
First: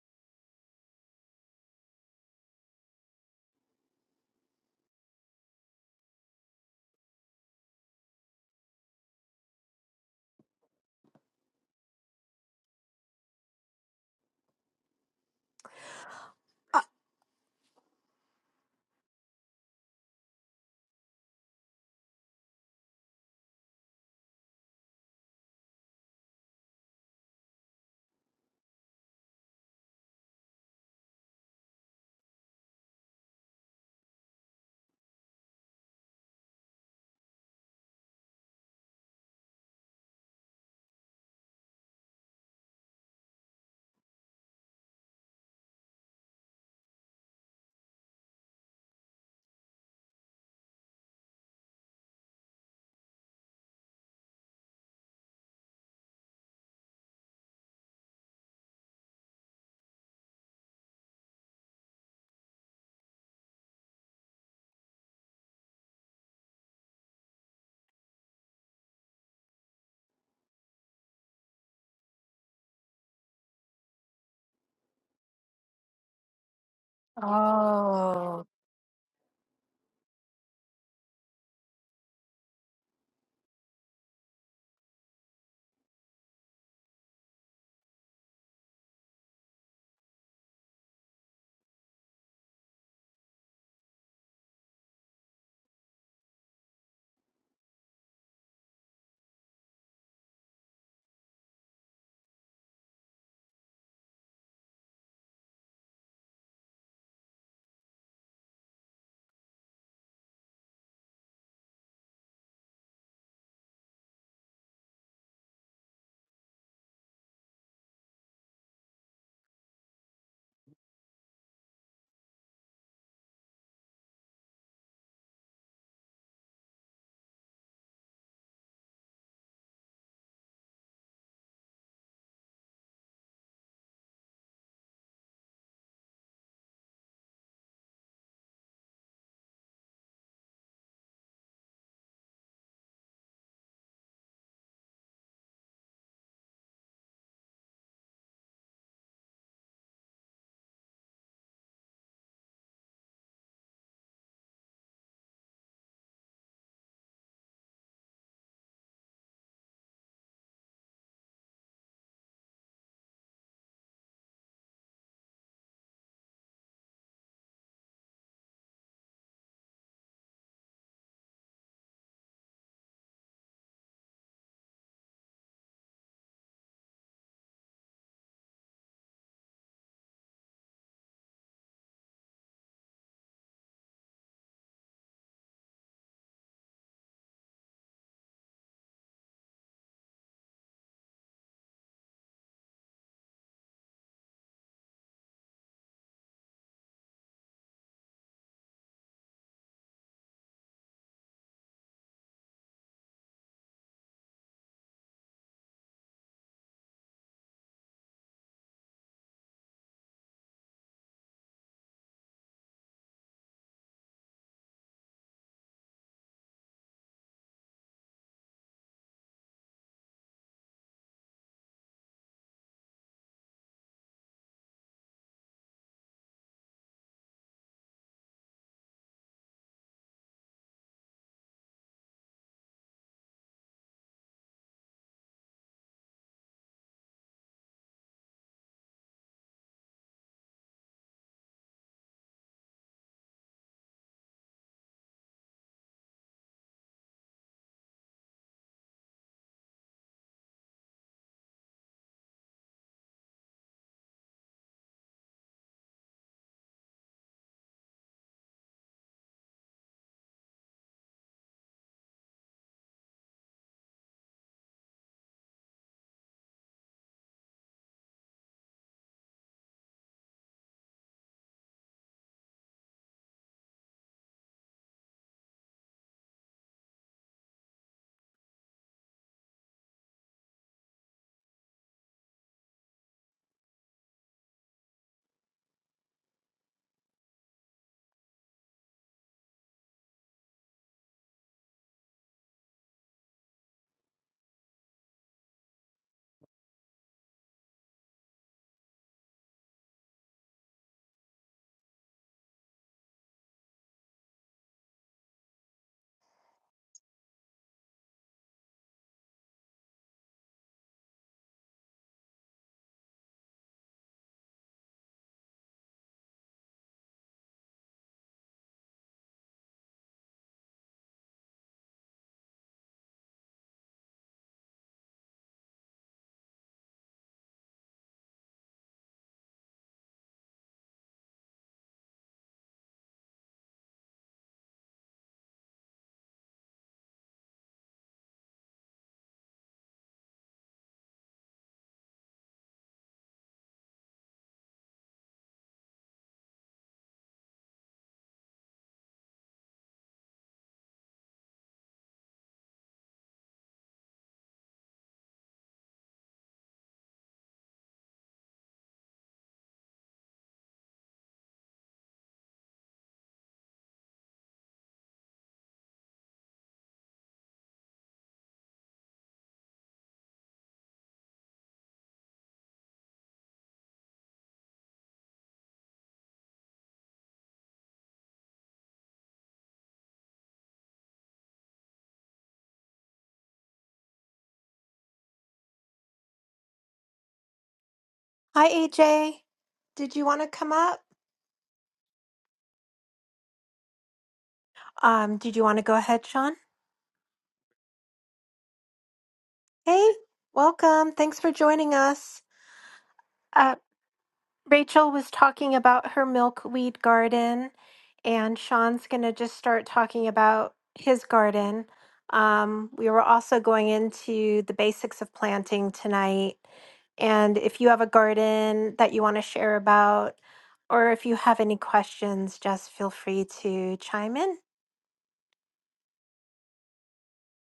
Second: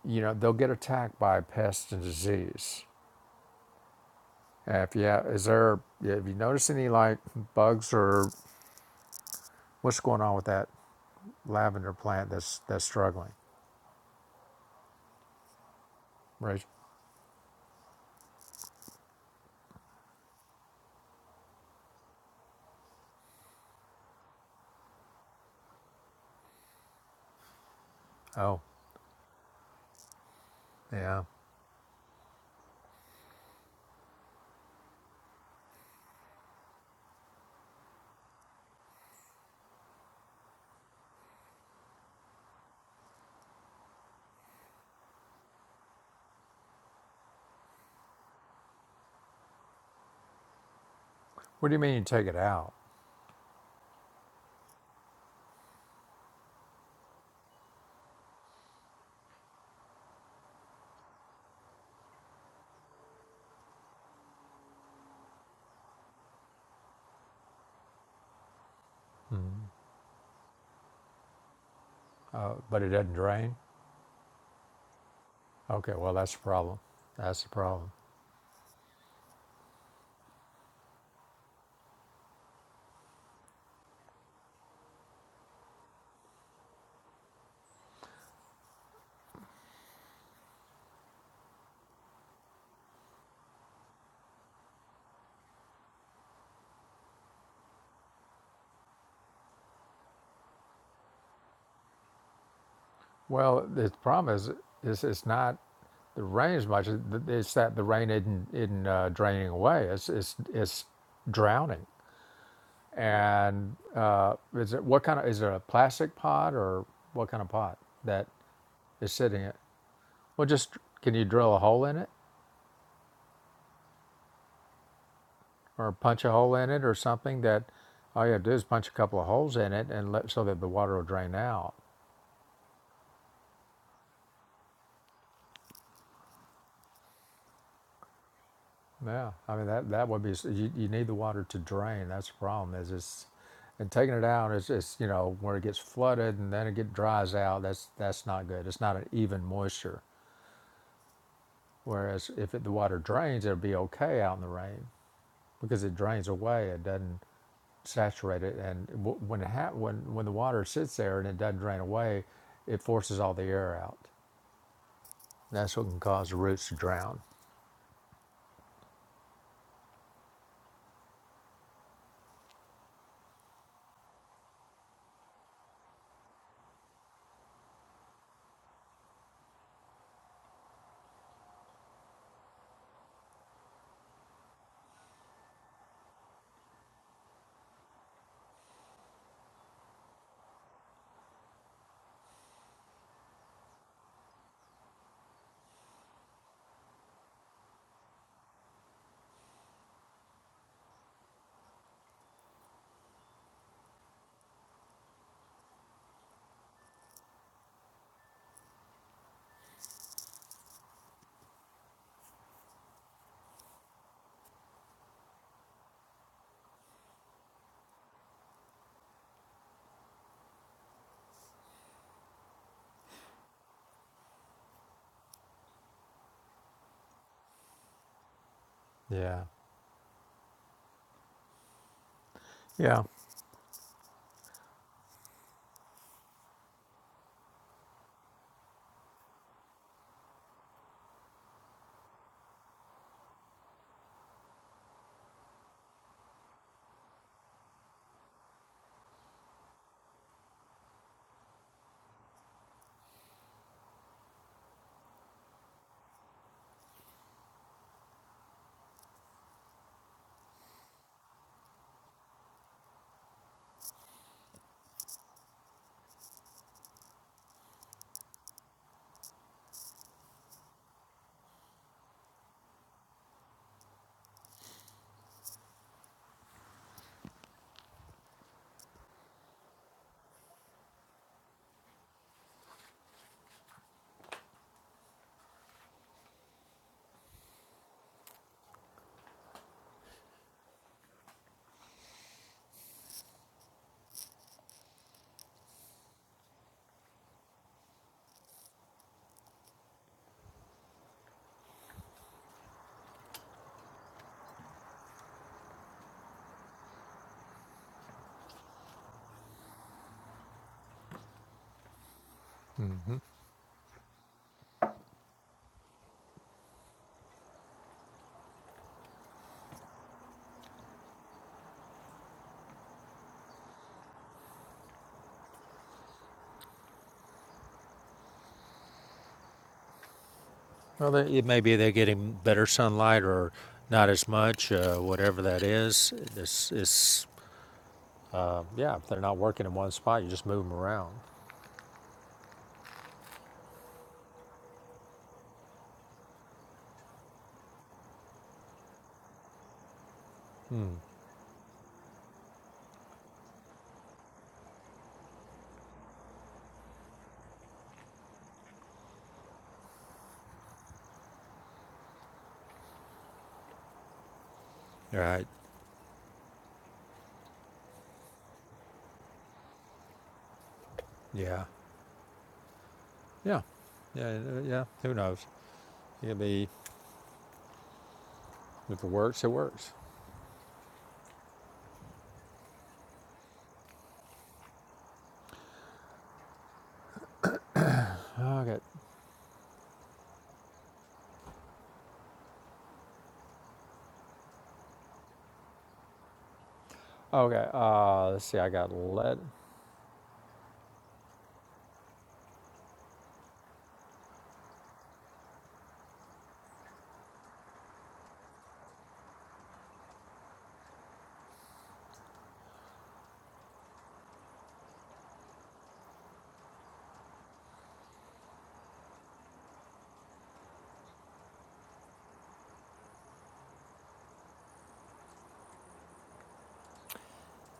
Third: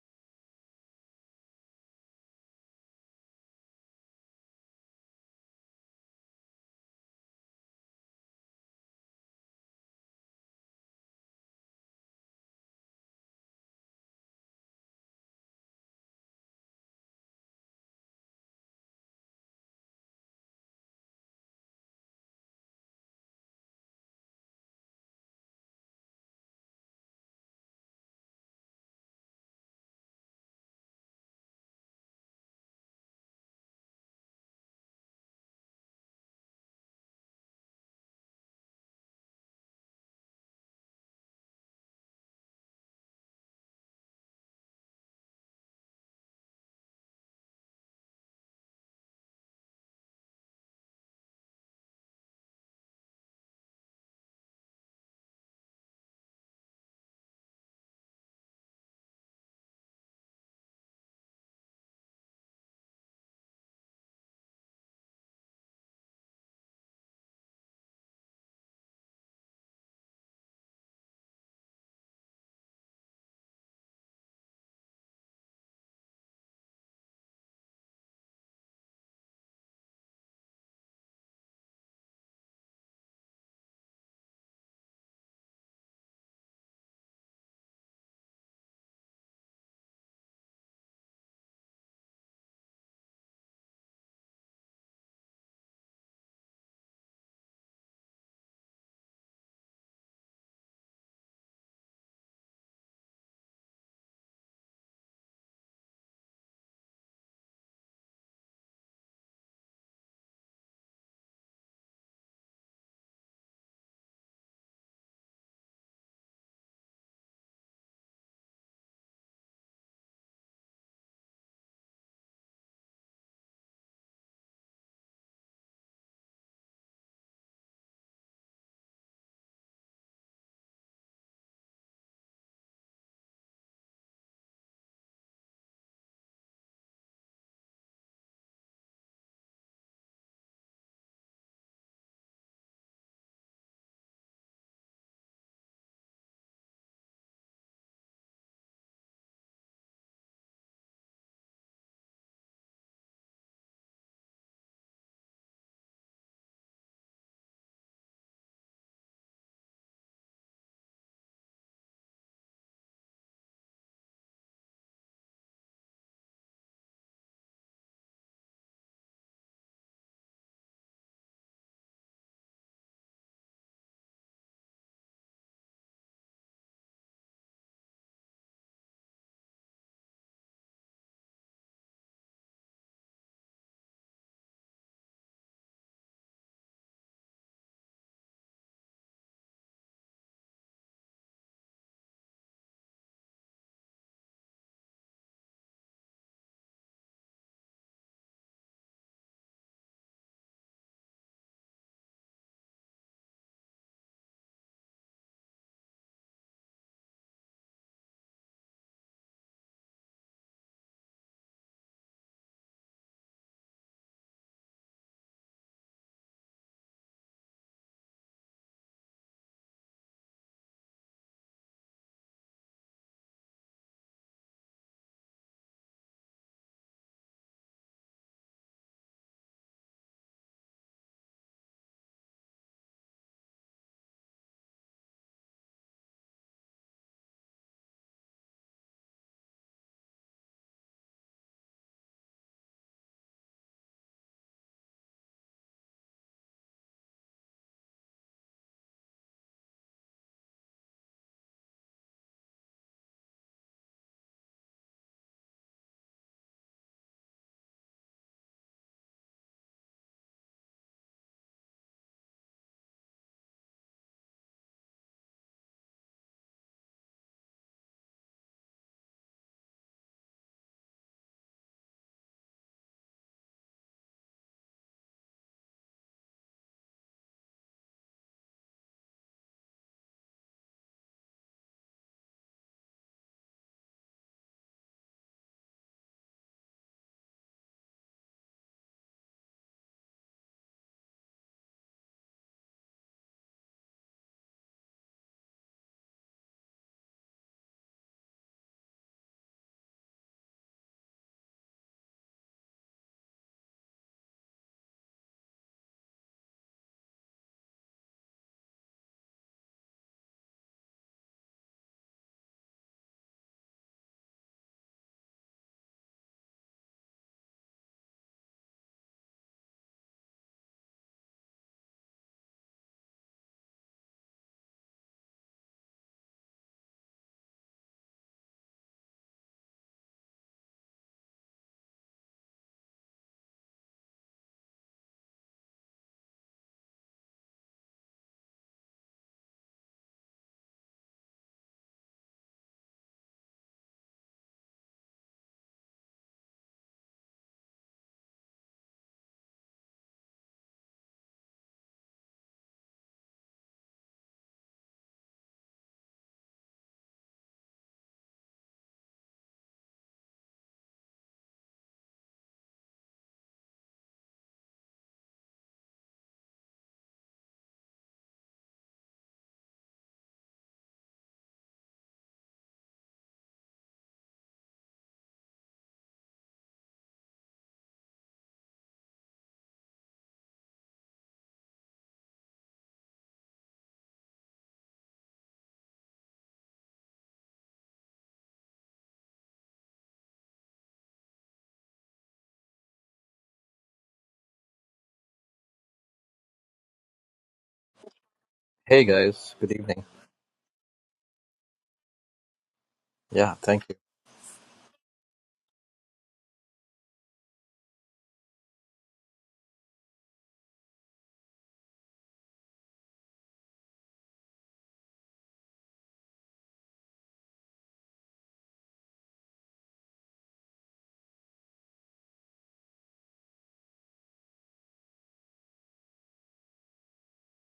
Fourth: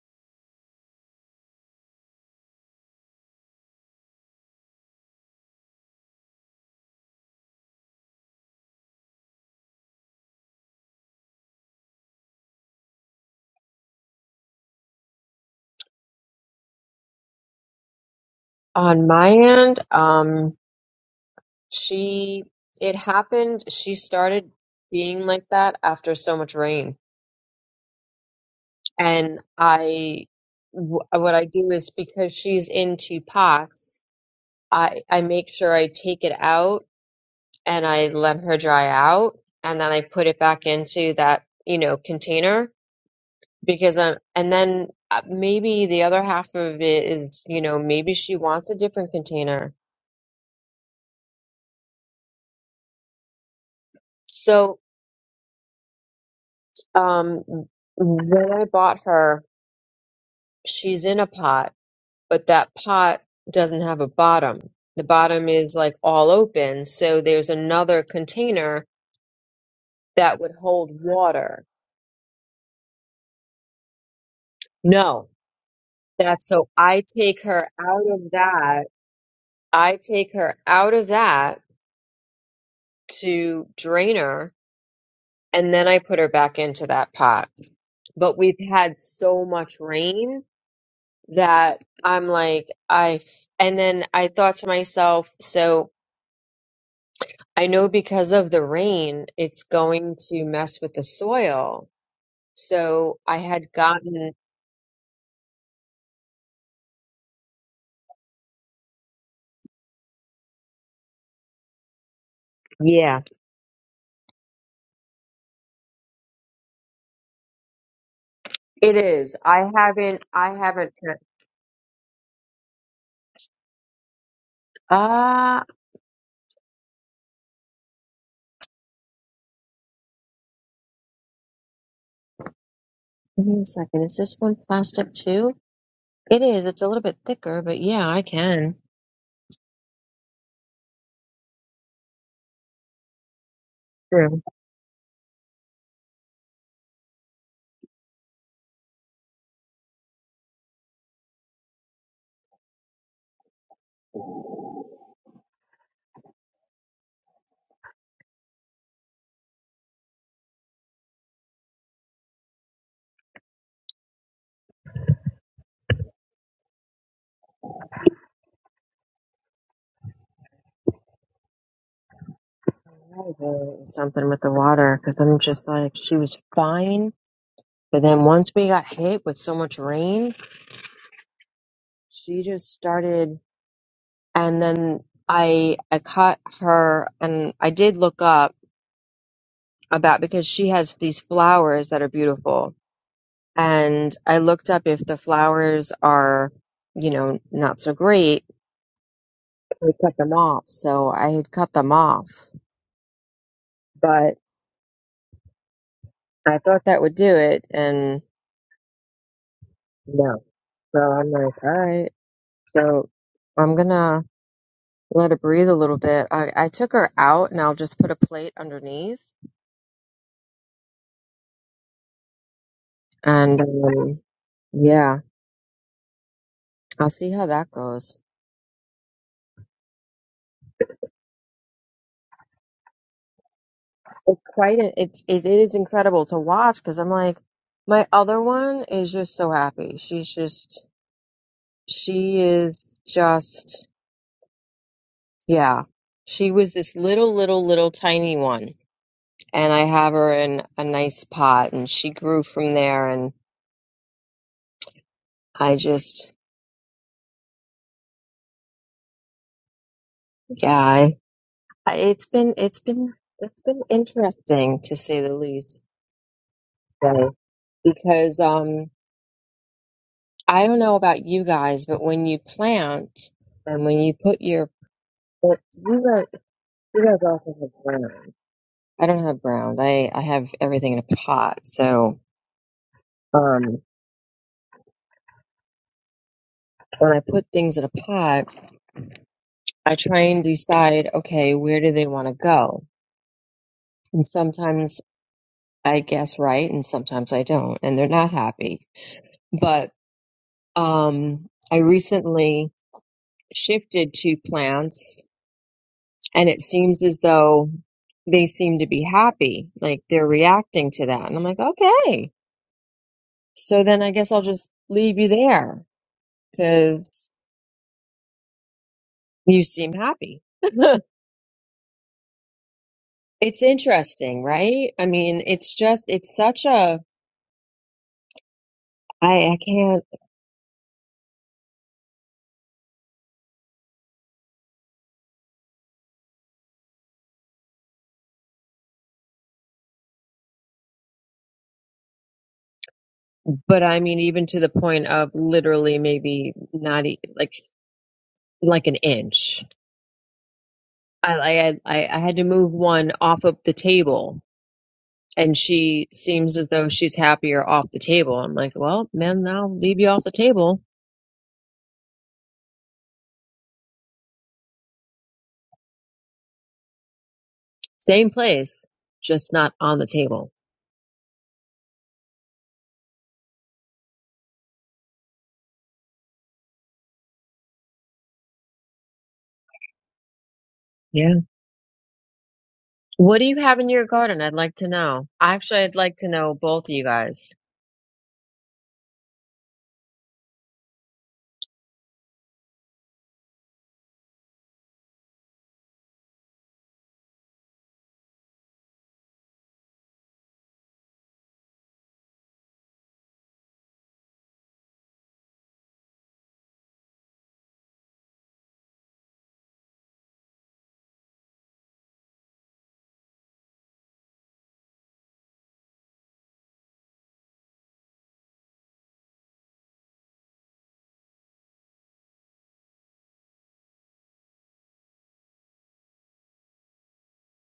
[SPEAKER 2] you know, they'll get attacked by pests and disease. Uh, If you have, is there, if you notice any like bugs or What's going on with that lavender plant that's that's struggling, Rachel?
[SPEAKER 3] On my end, um, she, it happened, she started being like that after so much rain
[SPEAKER 2] Oh,
[SPEAKER 3] and I w-
[SPEAKER 2] yeah.
[SPEAKER 3] what I do is because she's into pox, I I make sure I take it out and I let her dry out, and then I put it back into that you know container because I and then uh, maybe the other half of it is you know maybe she wants a different container.
[SPEAKER 2] What do you mean you take it out,
[SPEAKER 3] So um, when I bought her, she's in a pot but that pot doesn't have a bottom. The bottom is like all open, so there's another container that would hold water.
[SPEAKER 2] uh, but it doesn't drain?
[SPEAKER 3] No,
[SPEAKER 2] Okay, well that's the
[SPEAKER 3] that's so
[SPEAKER 2] problem.
[SPEAKER 3] I
[SPEAKER 2] That's
[SPEAKER 3] take
[SPEAKER 2] the
[SPEAKER 3] her
[SPEAKER 2] problem.
[SPEAKER 3] out of
[SPEAKER 1] Oh,
[SPEAKER 3] that. I take her out of that to drain her, and then I put her back into that pot. But we've had so much rain that I'm like, I, and then I thought to myself, so I know because of the rain, it's going to mess with the soil. So I
[SPEAKER 2] Well,
[SPEAKER 3] had
[SPEAKER 2] the
[SPEAKER 3] gotten,
[SPEAKER 2] problem is is it's not the rain as much. It's that the rain isn't isn't uh, draining away. It's it's it's drowning.
[SPEAKER 3] yeah,
[SPEAKER 2] And uh, is it what kind of is it a plastic pot or what kind of pot that
[SPEAKER 3] it
[SPEAKER 2] is
[SPEAKER 3] is.
[SPEAKER 2] sitting? It
[SPEAKER 3] I haven't,
[SPEAKER 2] well,
[SPEAKER 3] I
[SPEAKER 2] just
[SPEAKER 3] haven't, t-
[SPEAKER 2] can you drill a hole in it?
[SPEAKER 3] uh,
[SPEAKER 2] or punch a hole in it or something that all you have to do is punch a couple of holes in it and let so that the water will drain out.
[SPEAKER 3] wait a second. Is this one plastic too? It is. It's a little bit thicker, but yeah, I can.
[SPEAKER 2] Yeah, I mean that that would be you, you need the water to drain. That's the problem is it's and taking it
[SPEAKER 3] True.
[SPEAKER 2] out is is you know where it gets flooded and then it get dries out. That's that's not good. It's not an even moisture. Whereas if it, the water drains, it'll be okay out in the rain because it drains away. It doesn't saturate it, and when it ha- when when the water sits there and it doesn't drain away, it forces all the air out. That's what can cause the roots to drown.
[SPEAKER 3] I did Something with the water because I'm just like, she was fine. But then once we got hit with so much rain, she just started, and then I, I caught her and I did look up about because she has these flowers that are beautiful. And I looked up if the flowers are, you know, not so great, we cut them off. So I had cut them off, but I thought that would do it. And no. So I'm like, all right. So I'm going to let it breathe a little bit. I, I took her out and I'll just put a plate underneath. And um, yeah, I'll see how that goes.
[SPEAKER 2] Yeah. Yeah.
[SPEAKER 3] It's quite a, it's it is incredible to watch because I'm like, my other one is just so happy. She's just she is just yeah. She was this little little little tiny one, and I have her in a nice pot, and she grew from there. And I just yeah, I, I- it's been it's been it's been interesting to say the least uh, because um I don't know about you guys, but when you plant and when you put your But you guys, you guys also have brown. I don't have brown. I I have everything in a pot. So um, when I put things in a pot, I try and decide, okay, where do they want to go? And sometimes I guess right, and sometimes I don't, and they're not happy. But um, I recently shifted to plants, and it seems as though they seem to be happy, like they're reacting to that. And I'm like, okay. So then I guess I'll just leave you there because you seem happy. It's interesting, right? I mean, it's just, it's such a, I, I can't,
[SPEAKER 2] Well, they, it may they're getting better sunlight or not as much, uh, whatever that is. It's, it's, yeah, if they're not working in one spot, you just move them around.
[SPEAKER 3] but I mean, even to the point of literally maybe not e- like, like an inch. I, I, had- I I had to move one off of the table and she seems as though she's happier off the table. I'm like, well, man, I'll leave you off the table.
[SPEAKER 2] Right.
[SPEAKER 3] Same place, just not on the table.
[SPEAKER 2] Yeah. Yeah. Yeah. uh, Yeah. Who knows? It'll be, if it works, it works.
[SPEAKER 3] Yeah. What do you have in your garden? I'd like to know. Actually, I'd like to know both of you guys.
[SPEAKER 1] hi
[SPEAKER 2] Okay.
[SPEAKER 1] aj did you want to come up um did you want to go ahead sean
[SPEAKER 2] Okay. Uh, let's see. I got
[SPEAKER 4] Hey
[SPEAKER 2] lead.
[SPEAKER 4] guys, good evening.
[SPEAKER 1] hey welcome thanks for joining us
[SPEAKER 4] Yeah, thank you.
[SPEAKER 1] Rachel was talking about her milkweed garden, and Sean's going to just start talking about his garden. Um, we were also going into the basics of planting tonight. And if you have a garden that you want to share about, or if you have any questions, just feel free to chime in.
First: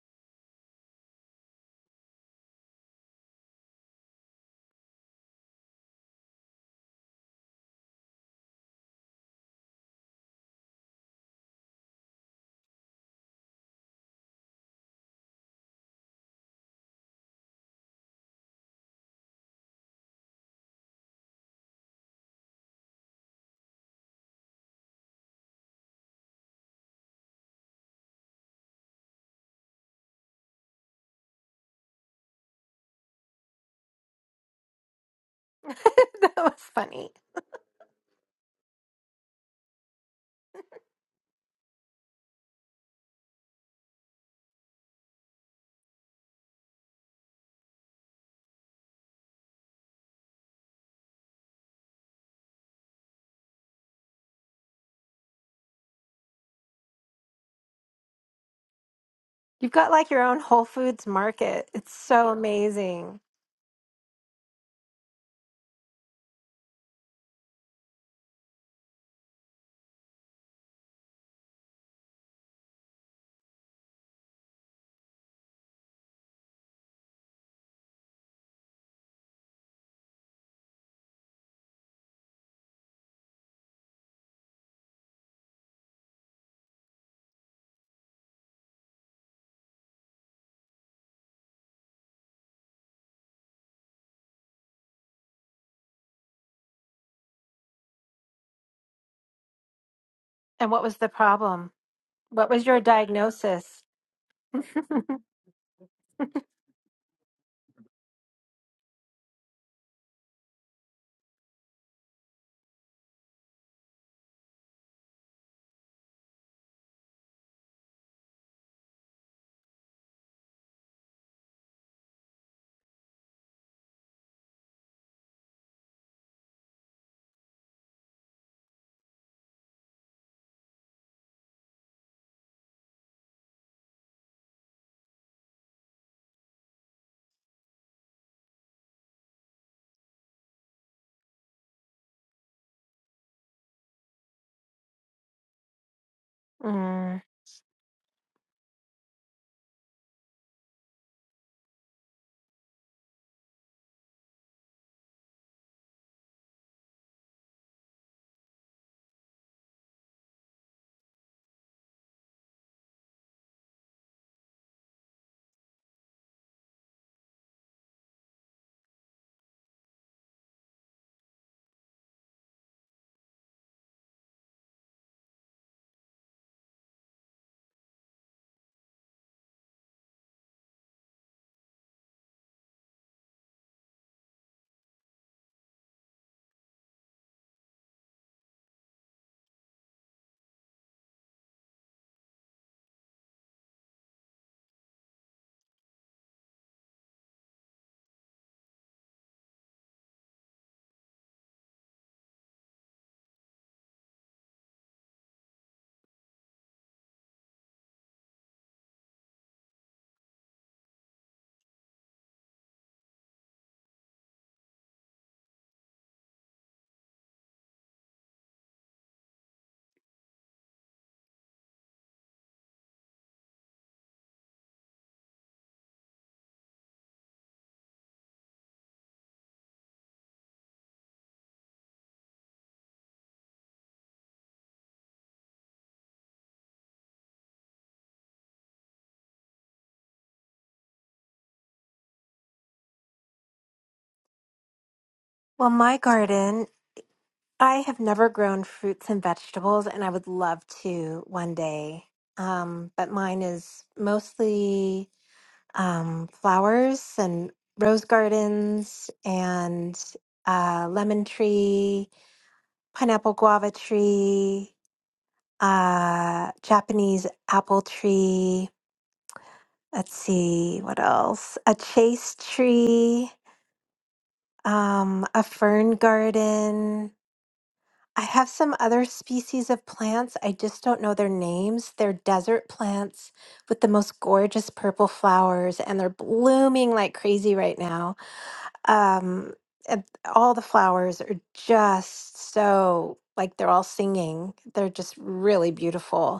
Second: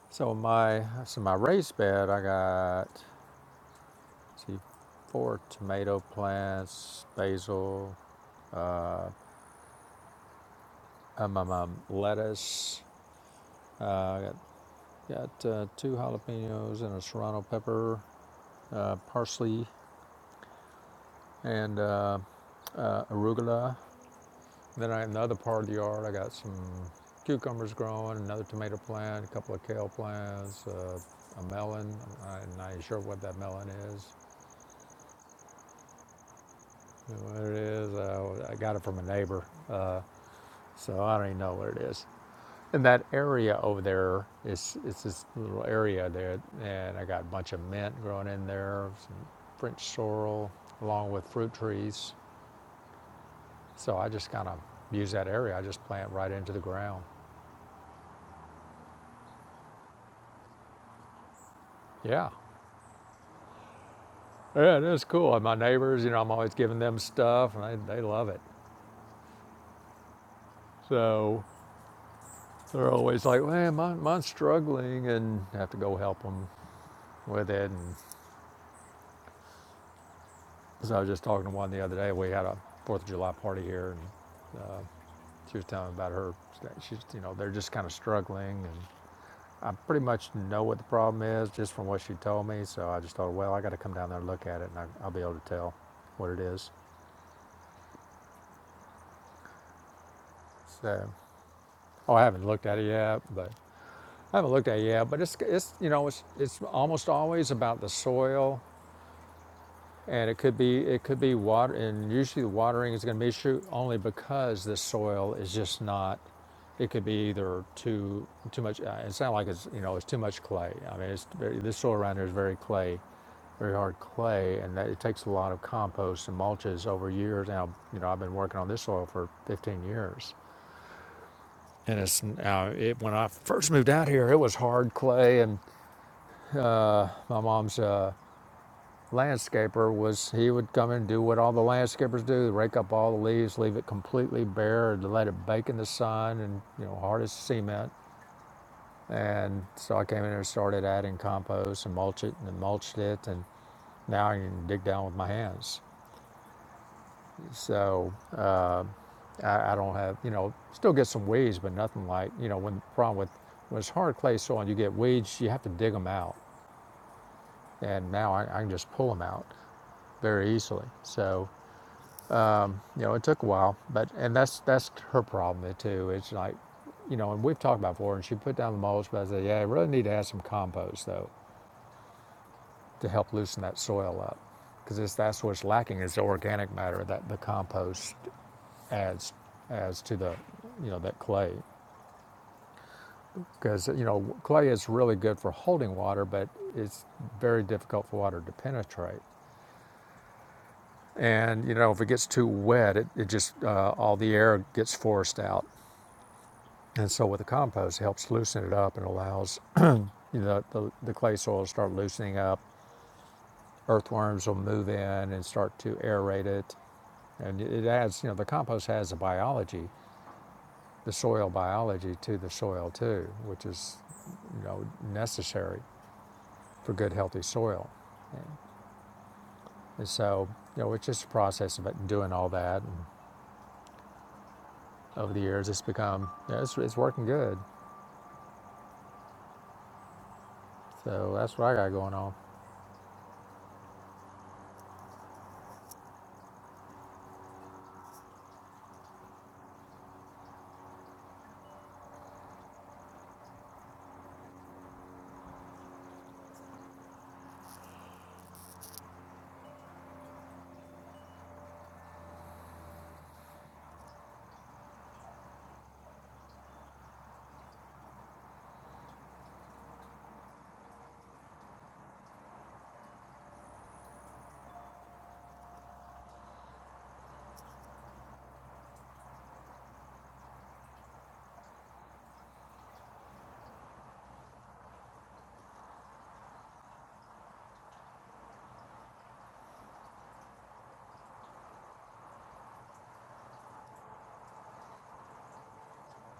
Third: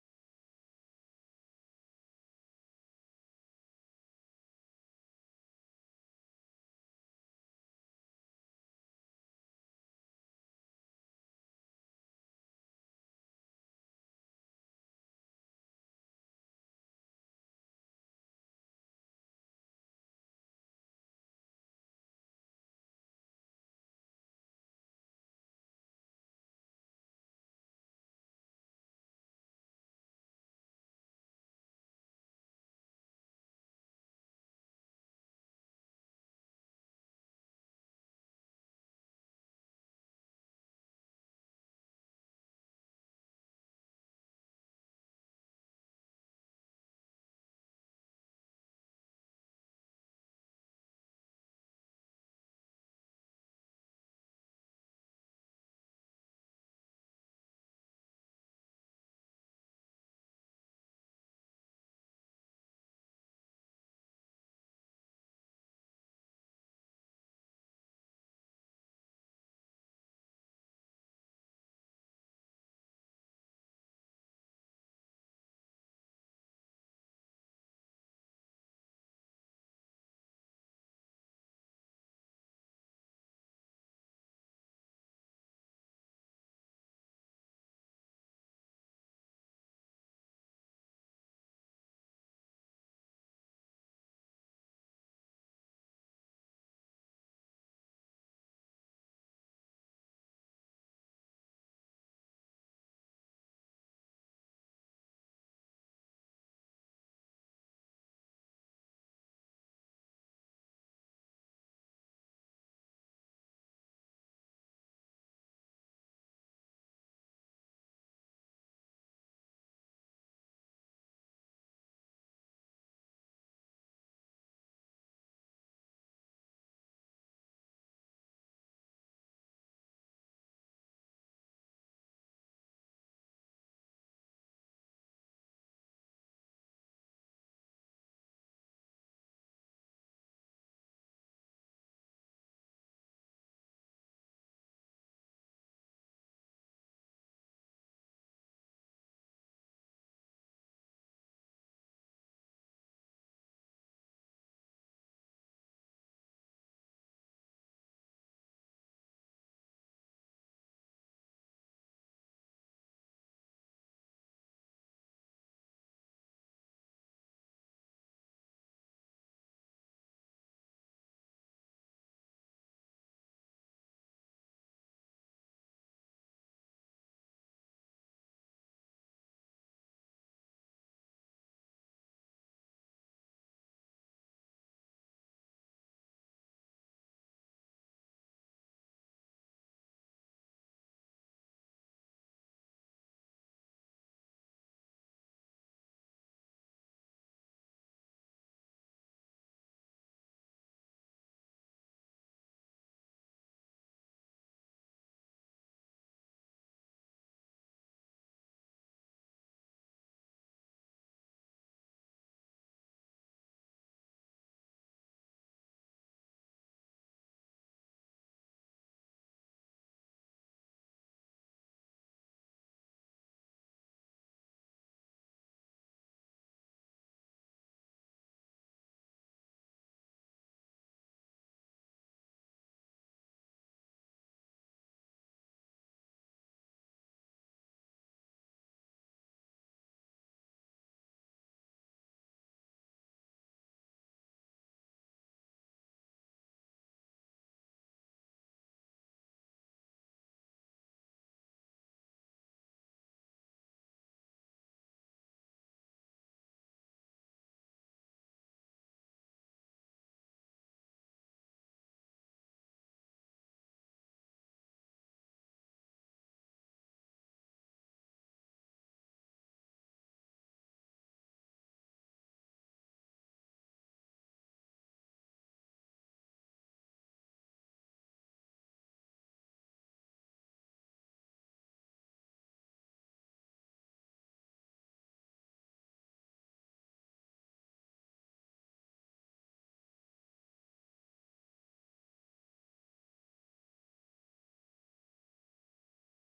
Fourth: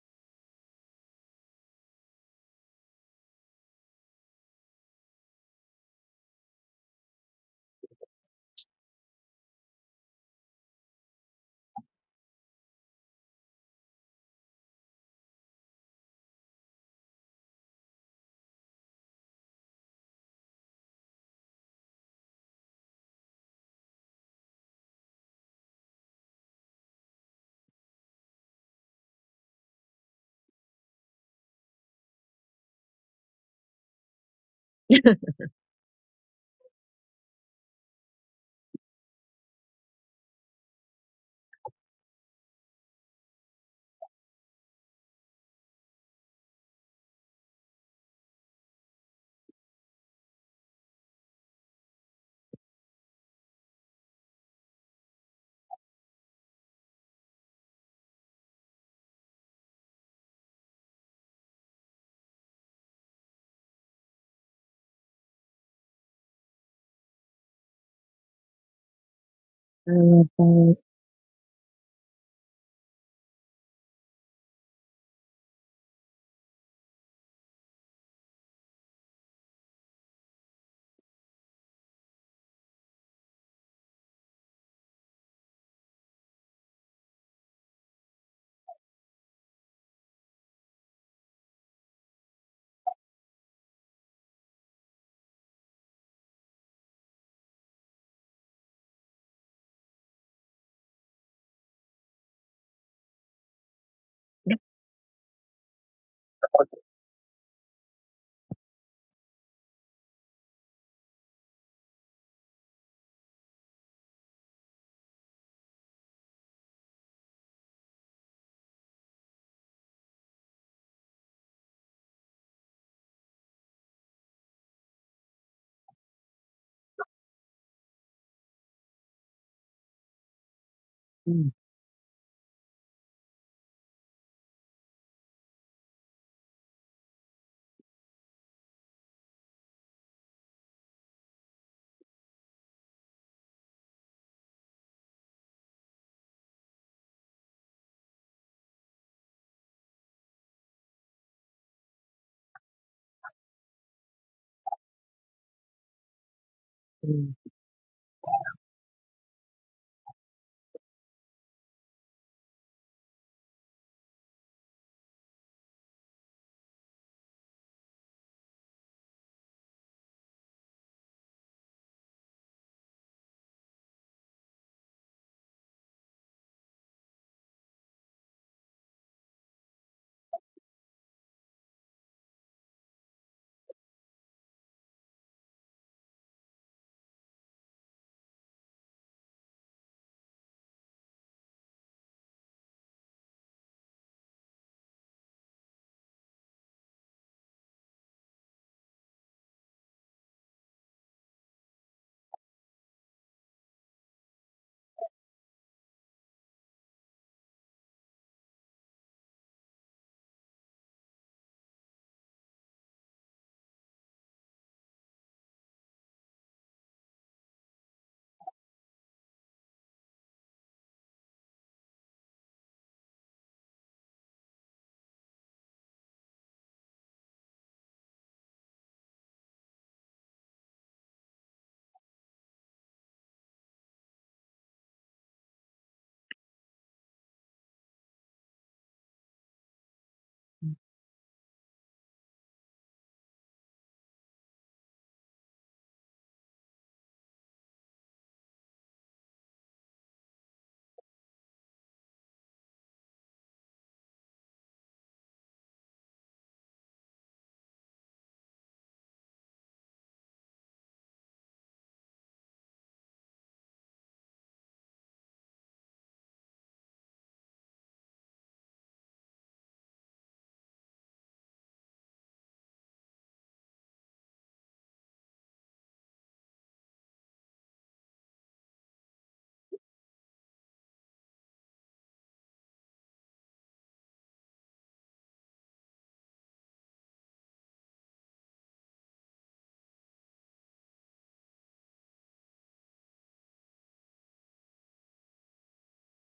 [SPEAKER 2] So my, so my raised bed, I got, let's see, four tomato plants, basil. um, um, um, lettuce. I Uh, got got uh, two jalapenos and a serrano pepper, uh, parsley, and uh, uh, arugula. Then I, in the other part of the yard, I got some cucumbers growing, another tomato plant, a couple of kale plants, uh, a melon. I'm not even sure what that melon is.
[SPEAKER 1] <laughs> that was funny.
[SPEAKER 2] What it is, uh, I got it from a neighbor, uh, so I don't even know what it is. And that area over there is it's this little area there, and I got a bunch of mint growing in there, some French sorrel, along with fruit trees. So I just kind of use that area. I just plant right into the ground.
[SPEAKER 1] You've got like your own Whole Foods market. It's
[SPEAKER 2] Yeah,
[SPEAKER 1] so amazing.
[SPEAKER 2] yeah, it is cool. And my neighbors, you know, I'm always giving them stuff, and they, they love it.
[SPEAKER 3] I love
[SPEAKER 2] So they're always like, "Man, mine, mine's struggling," and I have to go help them with it. And so I was just talking to one the other day. We had a Fourth of July party here, and uh, She was telling me about her. She's, you know, they're just kind of struggling, and I pretty much know what the problem is just from what she told me. So I just thought, well, I got to come down there and look at it, and I, I'll be able to tell what it is.
[SPEAKER 1] And what was
[SPEAKER 2] So,
[SPEAKER 1] the problem?
[SPEAKER 2] oh, I haven't
[SPEAKER 1] What was
[SPEAKER 2] looked at
[SPEAKER 1] your
[SPEAKER 2] it yet, but
[SPEAKER 1] diagnosis?
[SPEAKER 2] I haven't
[SPEAKER 3] that.
[SPEAKER 2] looked at it yet.
[SPEAKER 1] <laughs>
[SPEAKER 2] But it's, it's, you know, it's, it's almost always about the soil and it could be it could be water and usually the watering is going to be an issue only because the soil is just not it could be either too too much uh, it's not like it's you know it's too much clay i mean it's this soil around here is very clay very hard clay and that, it takes a lot of compost and mulches over years now you know i've been working on this soil for 15 years
[SPEAKER 3] Mm,
[SPEAKER 2] and it's now it, when i first moved out here it was hard clay and my mom's uh, landscaper was he would come and do what all the landscapers do rake up all the leaves leave it completely bare and let it bake in the sun and you know
[SPEAKER 1] Mm.
[SPEAKER 2] hard as cement and so i came in there and started adding compost and mulch it and mulched it and now i can dig down with my hands
[SPEAKER 3] mm.
[SPEAKER 2] so uh, I, I don't have you know still get some weeds but nothing like you know when the problem with when it's hard clay soil and you get weeds you have to dig them out and now i, I can just pull them out very easily so you know, it took a while, but and that's that's her problem too. It's like, you know, and we've talked about before, and she put down the mulch, but I said, yeah, I really need to add some compost though to help loosen that soil up, because that's what's lacking is the organic matter that the compost adds adds to the, you know, that clay, because you know clay is really good for holding water, but it's very difficult for water to penetrate. And you know, if it gets too wet, it, it just uh, all the air gets forced out, And so with the compost, it helps loosen it up and allows you know, the, the clay soil to start loosening up. Earthworms will move in and start to aerate it. And it adds, you know, the compost has a biology, the soil biology to the soil too, which is, you know, necessary for good, healthy soil. And so, you know, it's just a process of it- doing all that. And over the years, it's become, yeah, it's, it's working good. So that's what I got going on.
[SPEAKER 1] Well, my garden, I have never grown fruits and vegetables, and I would love to one day. Um, but mine is mostly um, flowers and rose gardens and uh, lemon tree pineapple guava tree, uh, Japanese apple tree. Let's see what else. A chase tree, um, a fern garden. I have some other species of plants. I just don't know their names. They're desert plants with the most gorgeous purple flowers, and they're blooming like crazy right now. Um, and all the flowers are just so like they're all singing. They're just really beautiful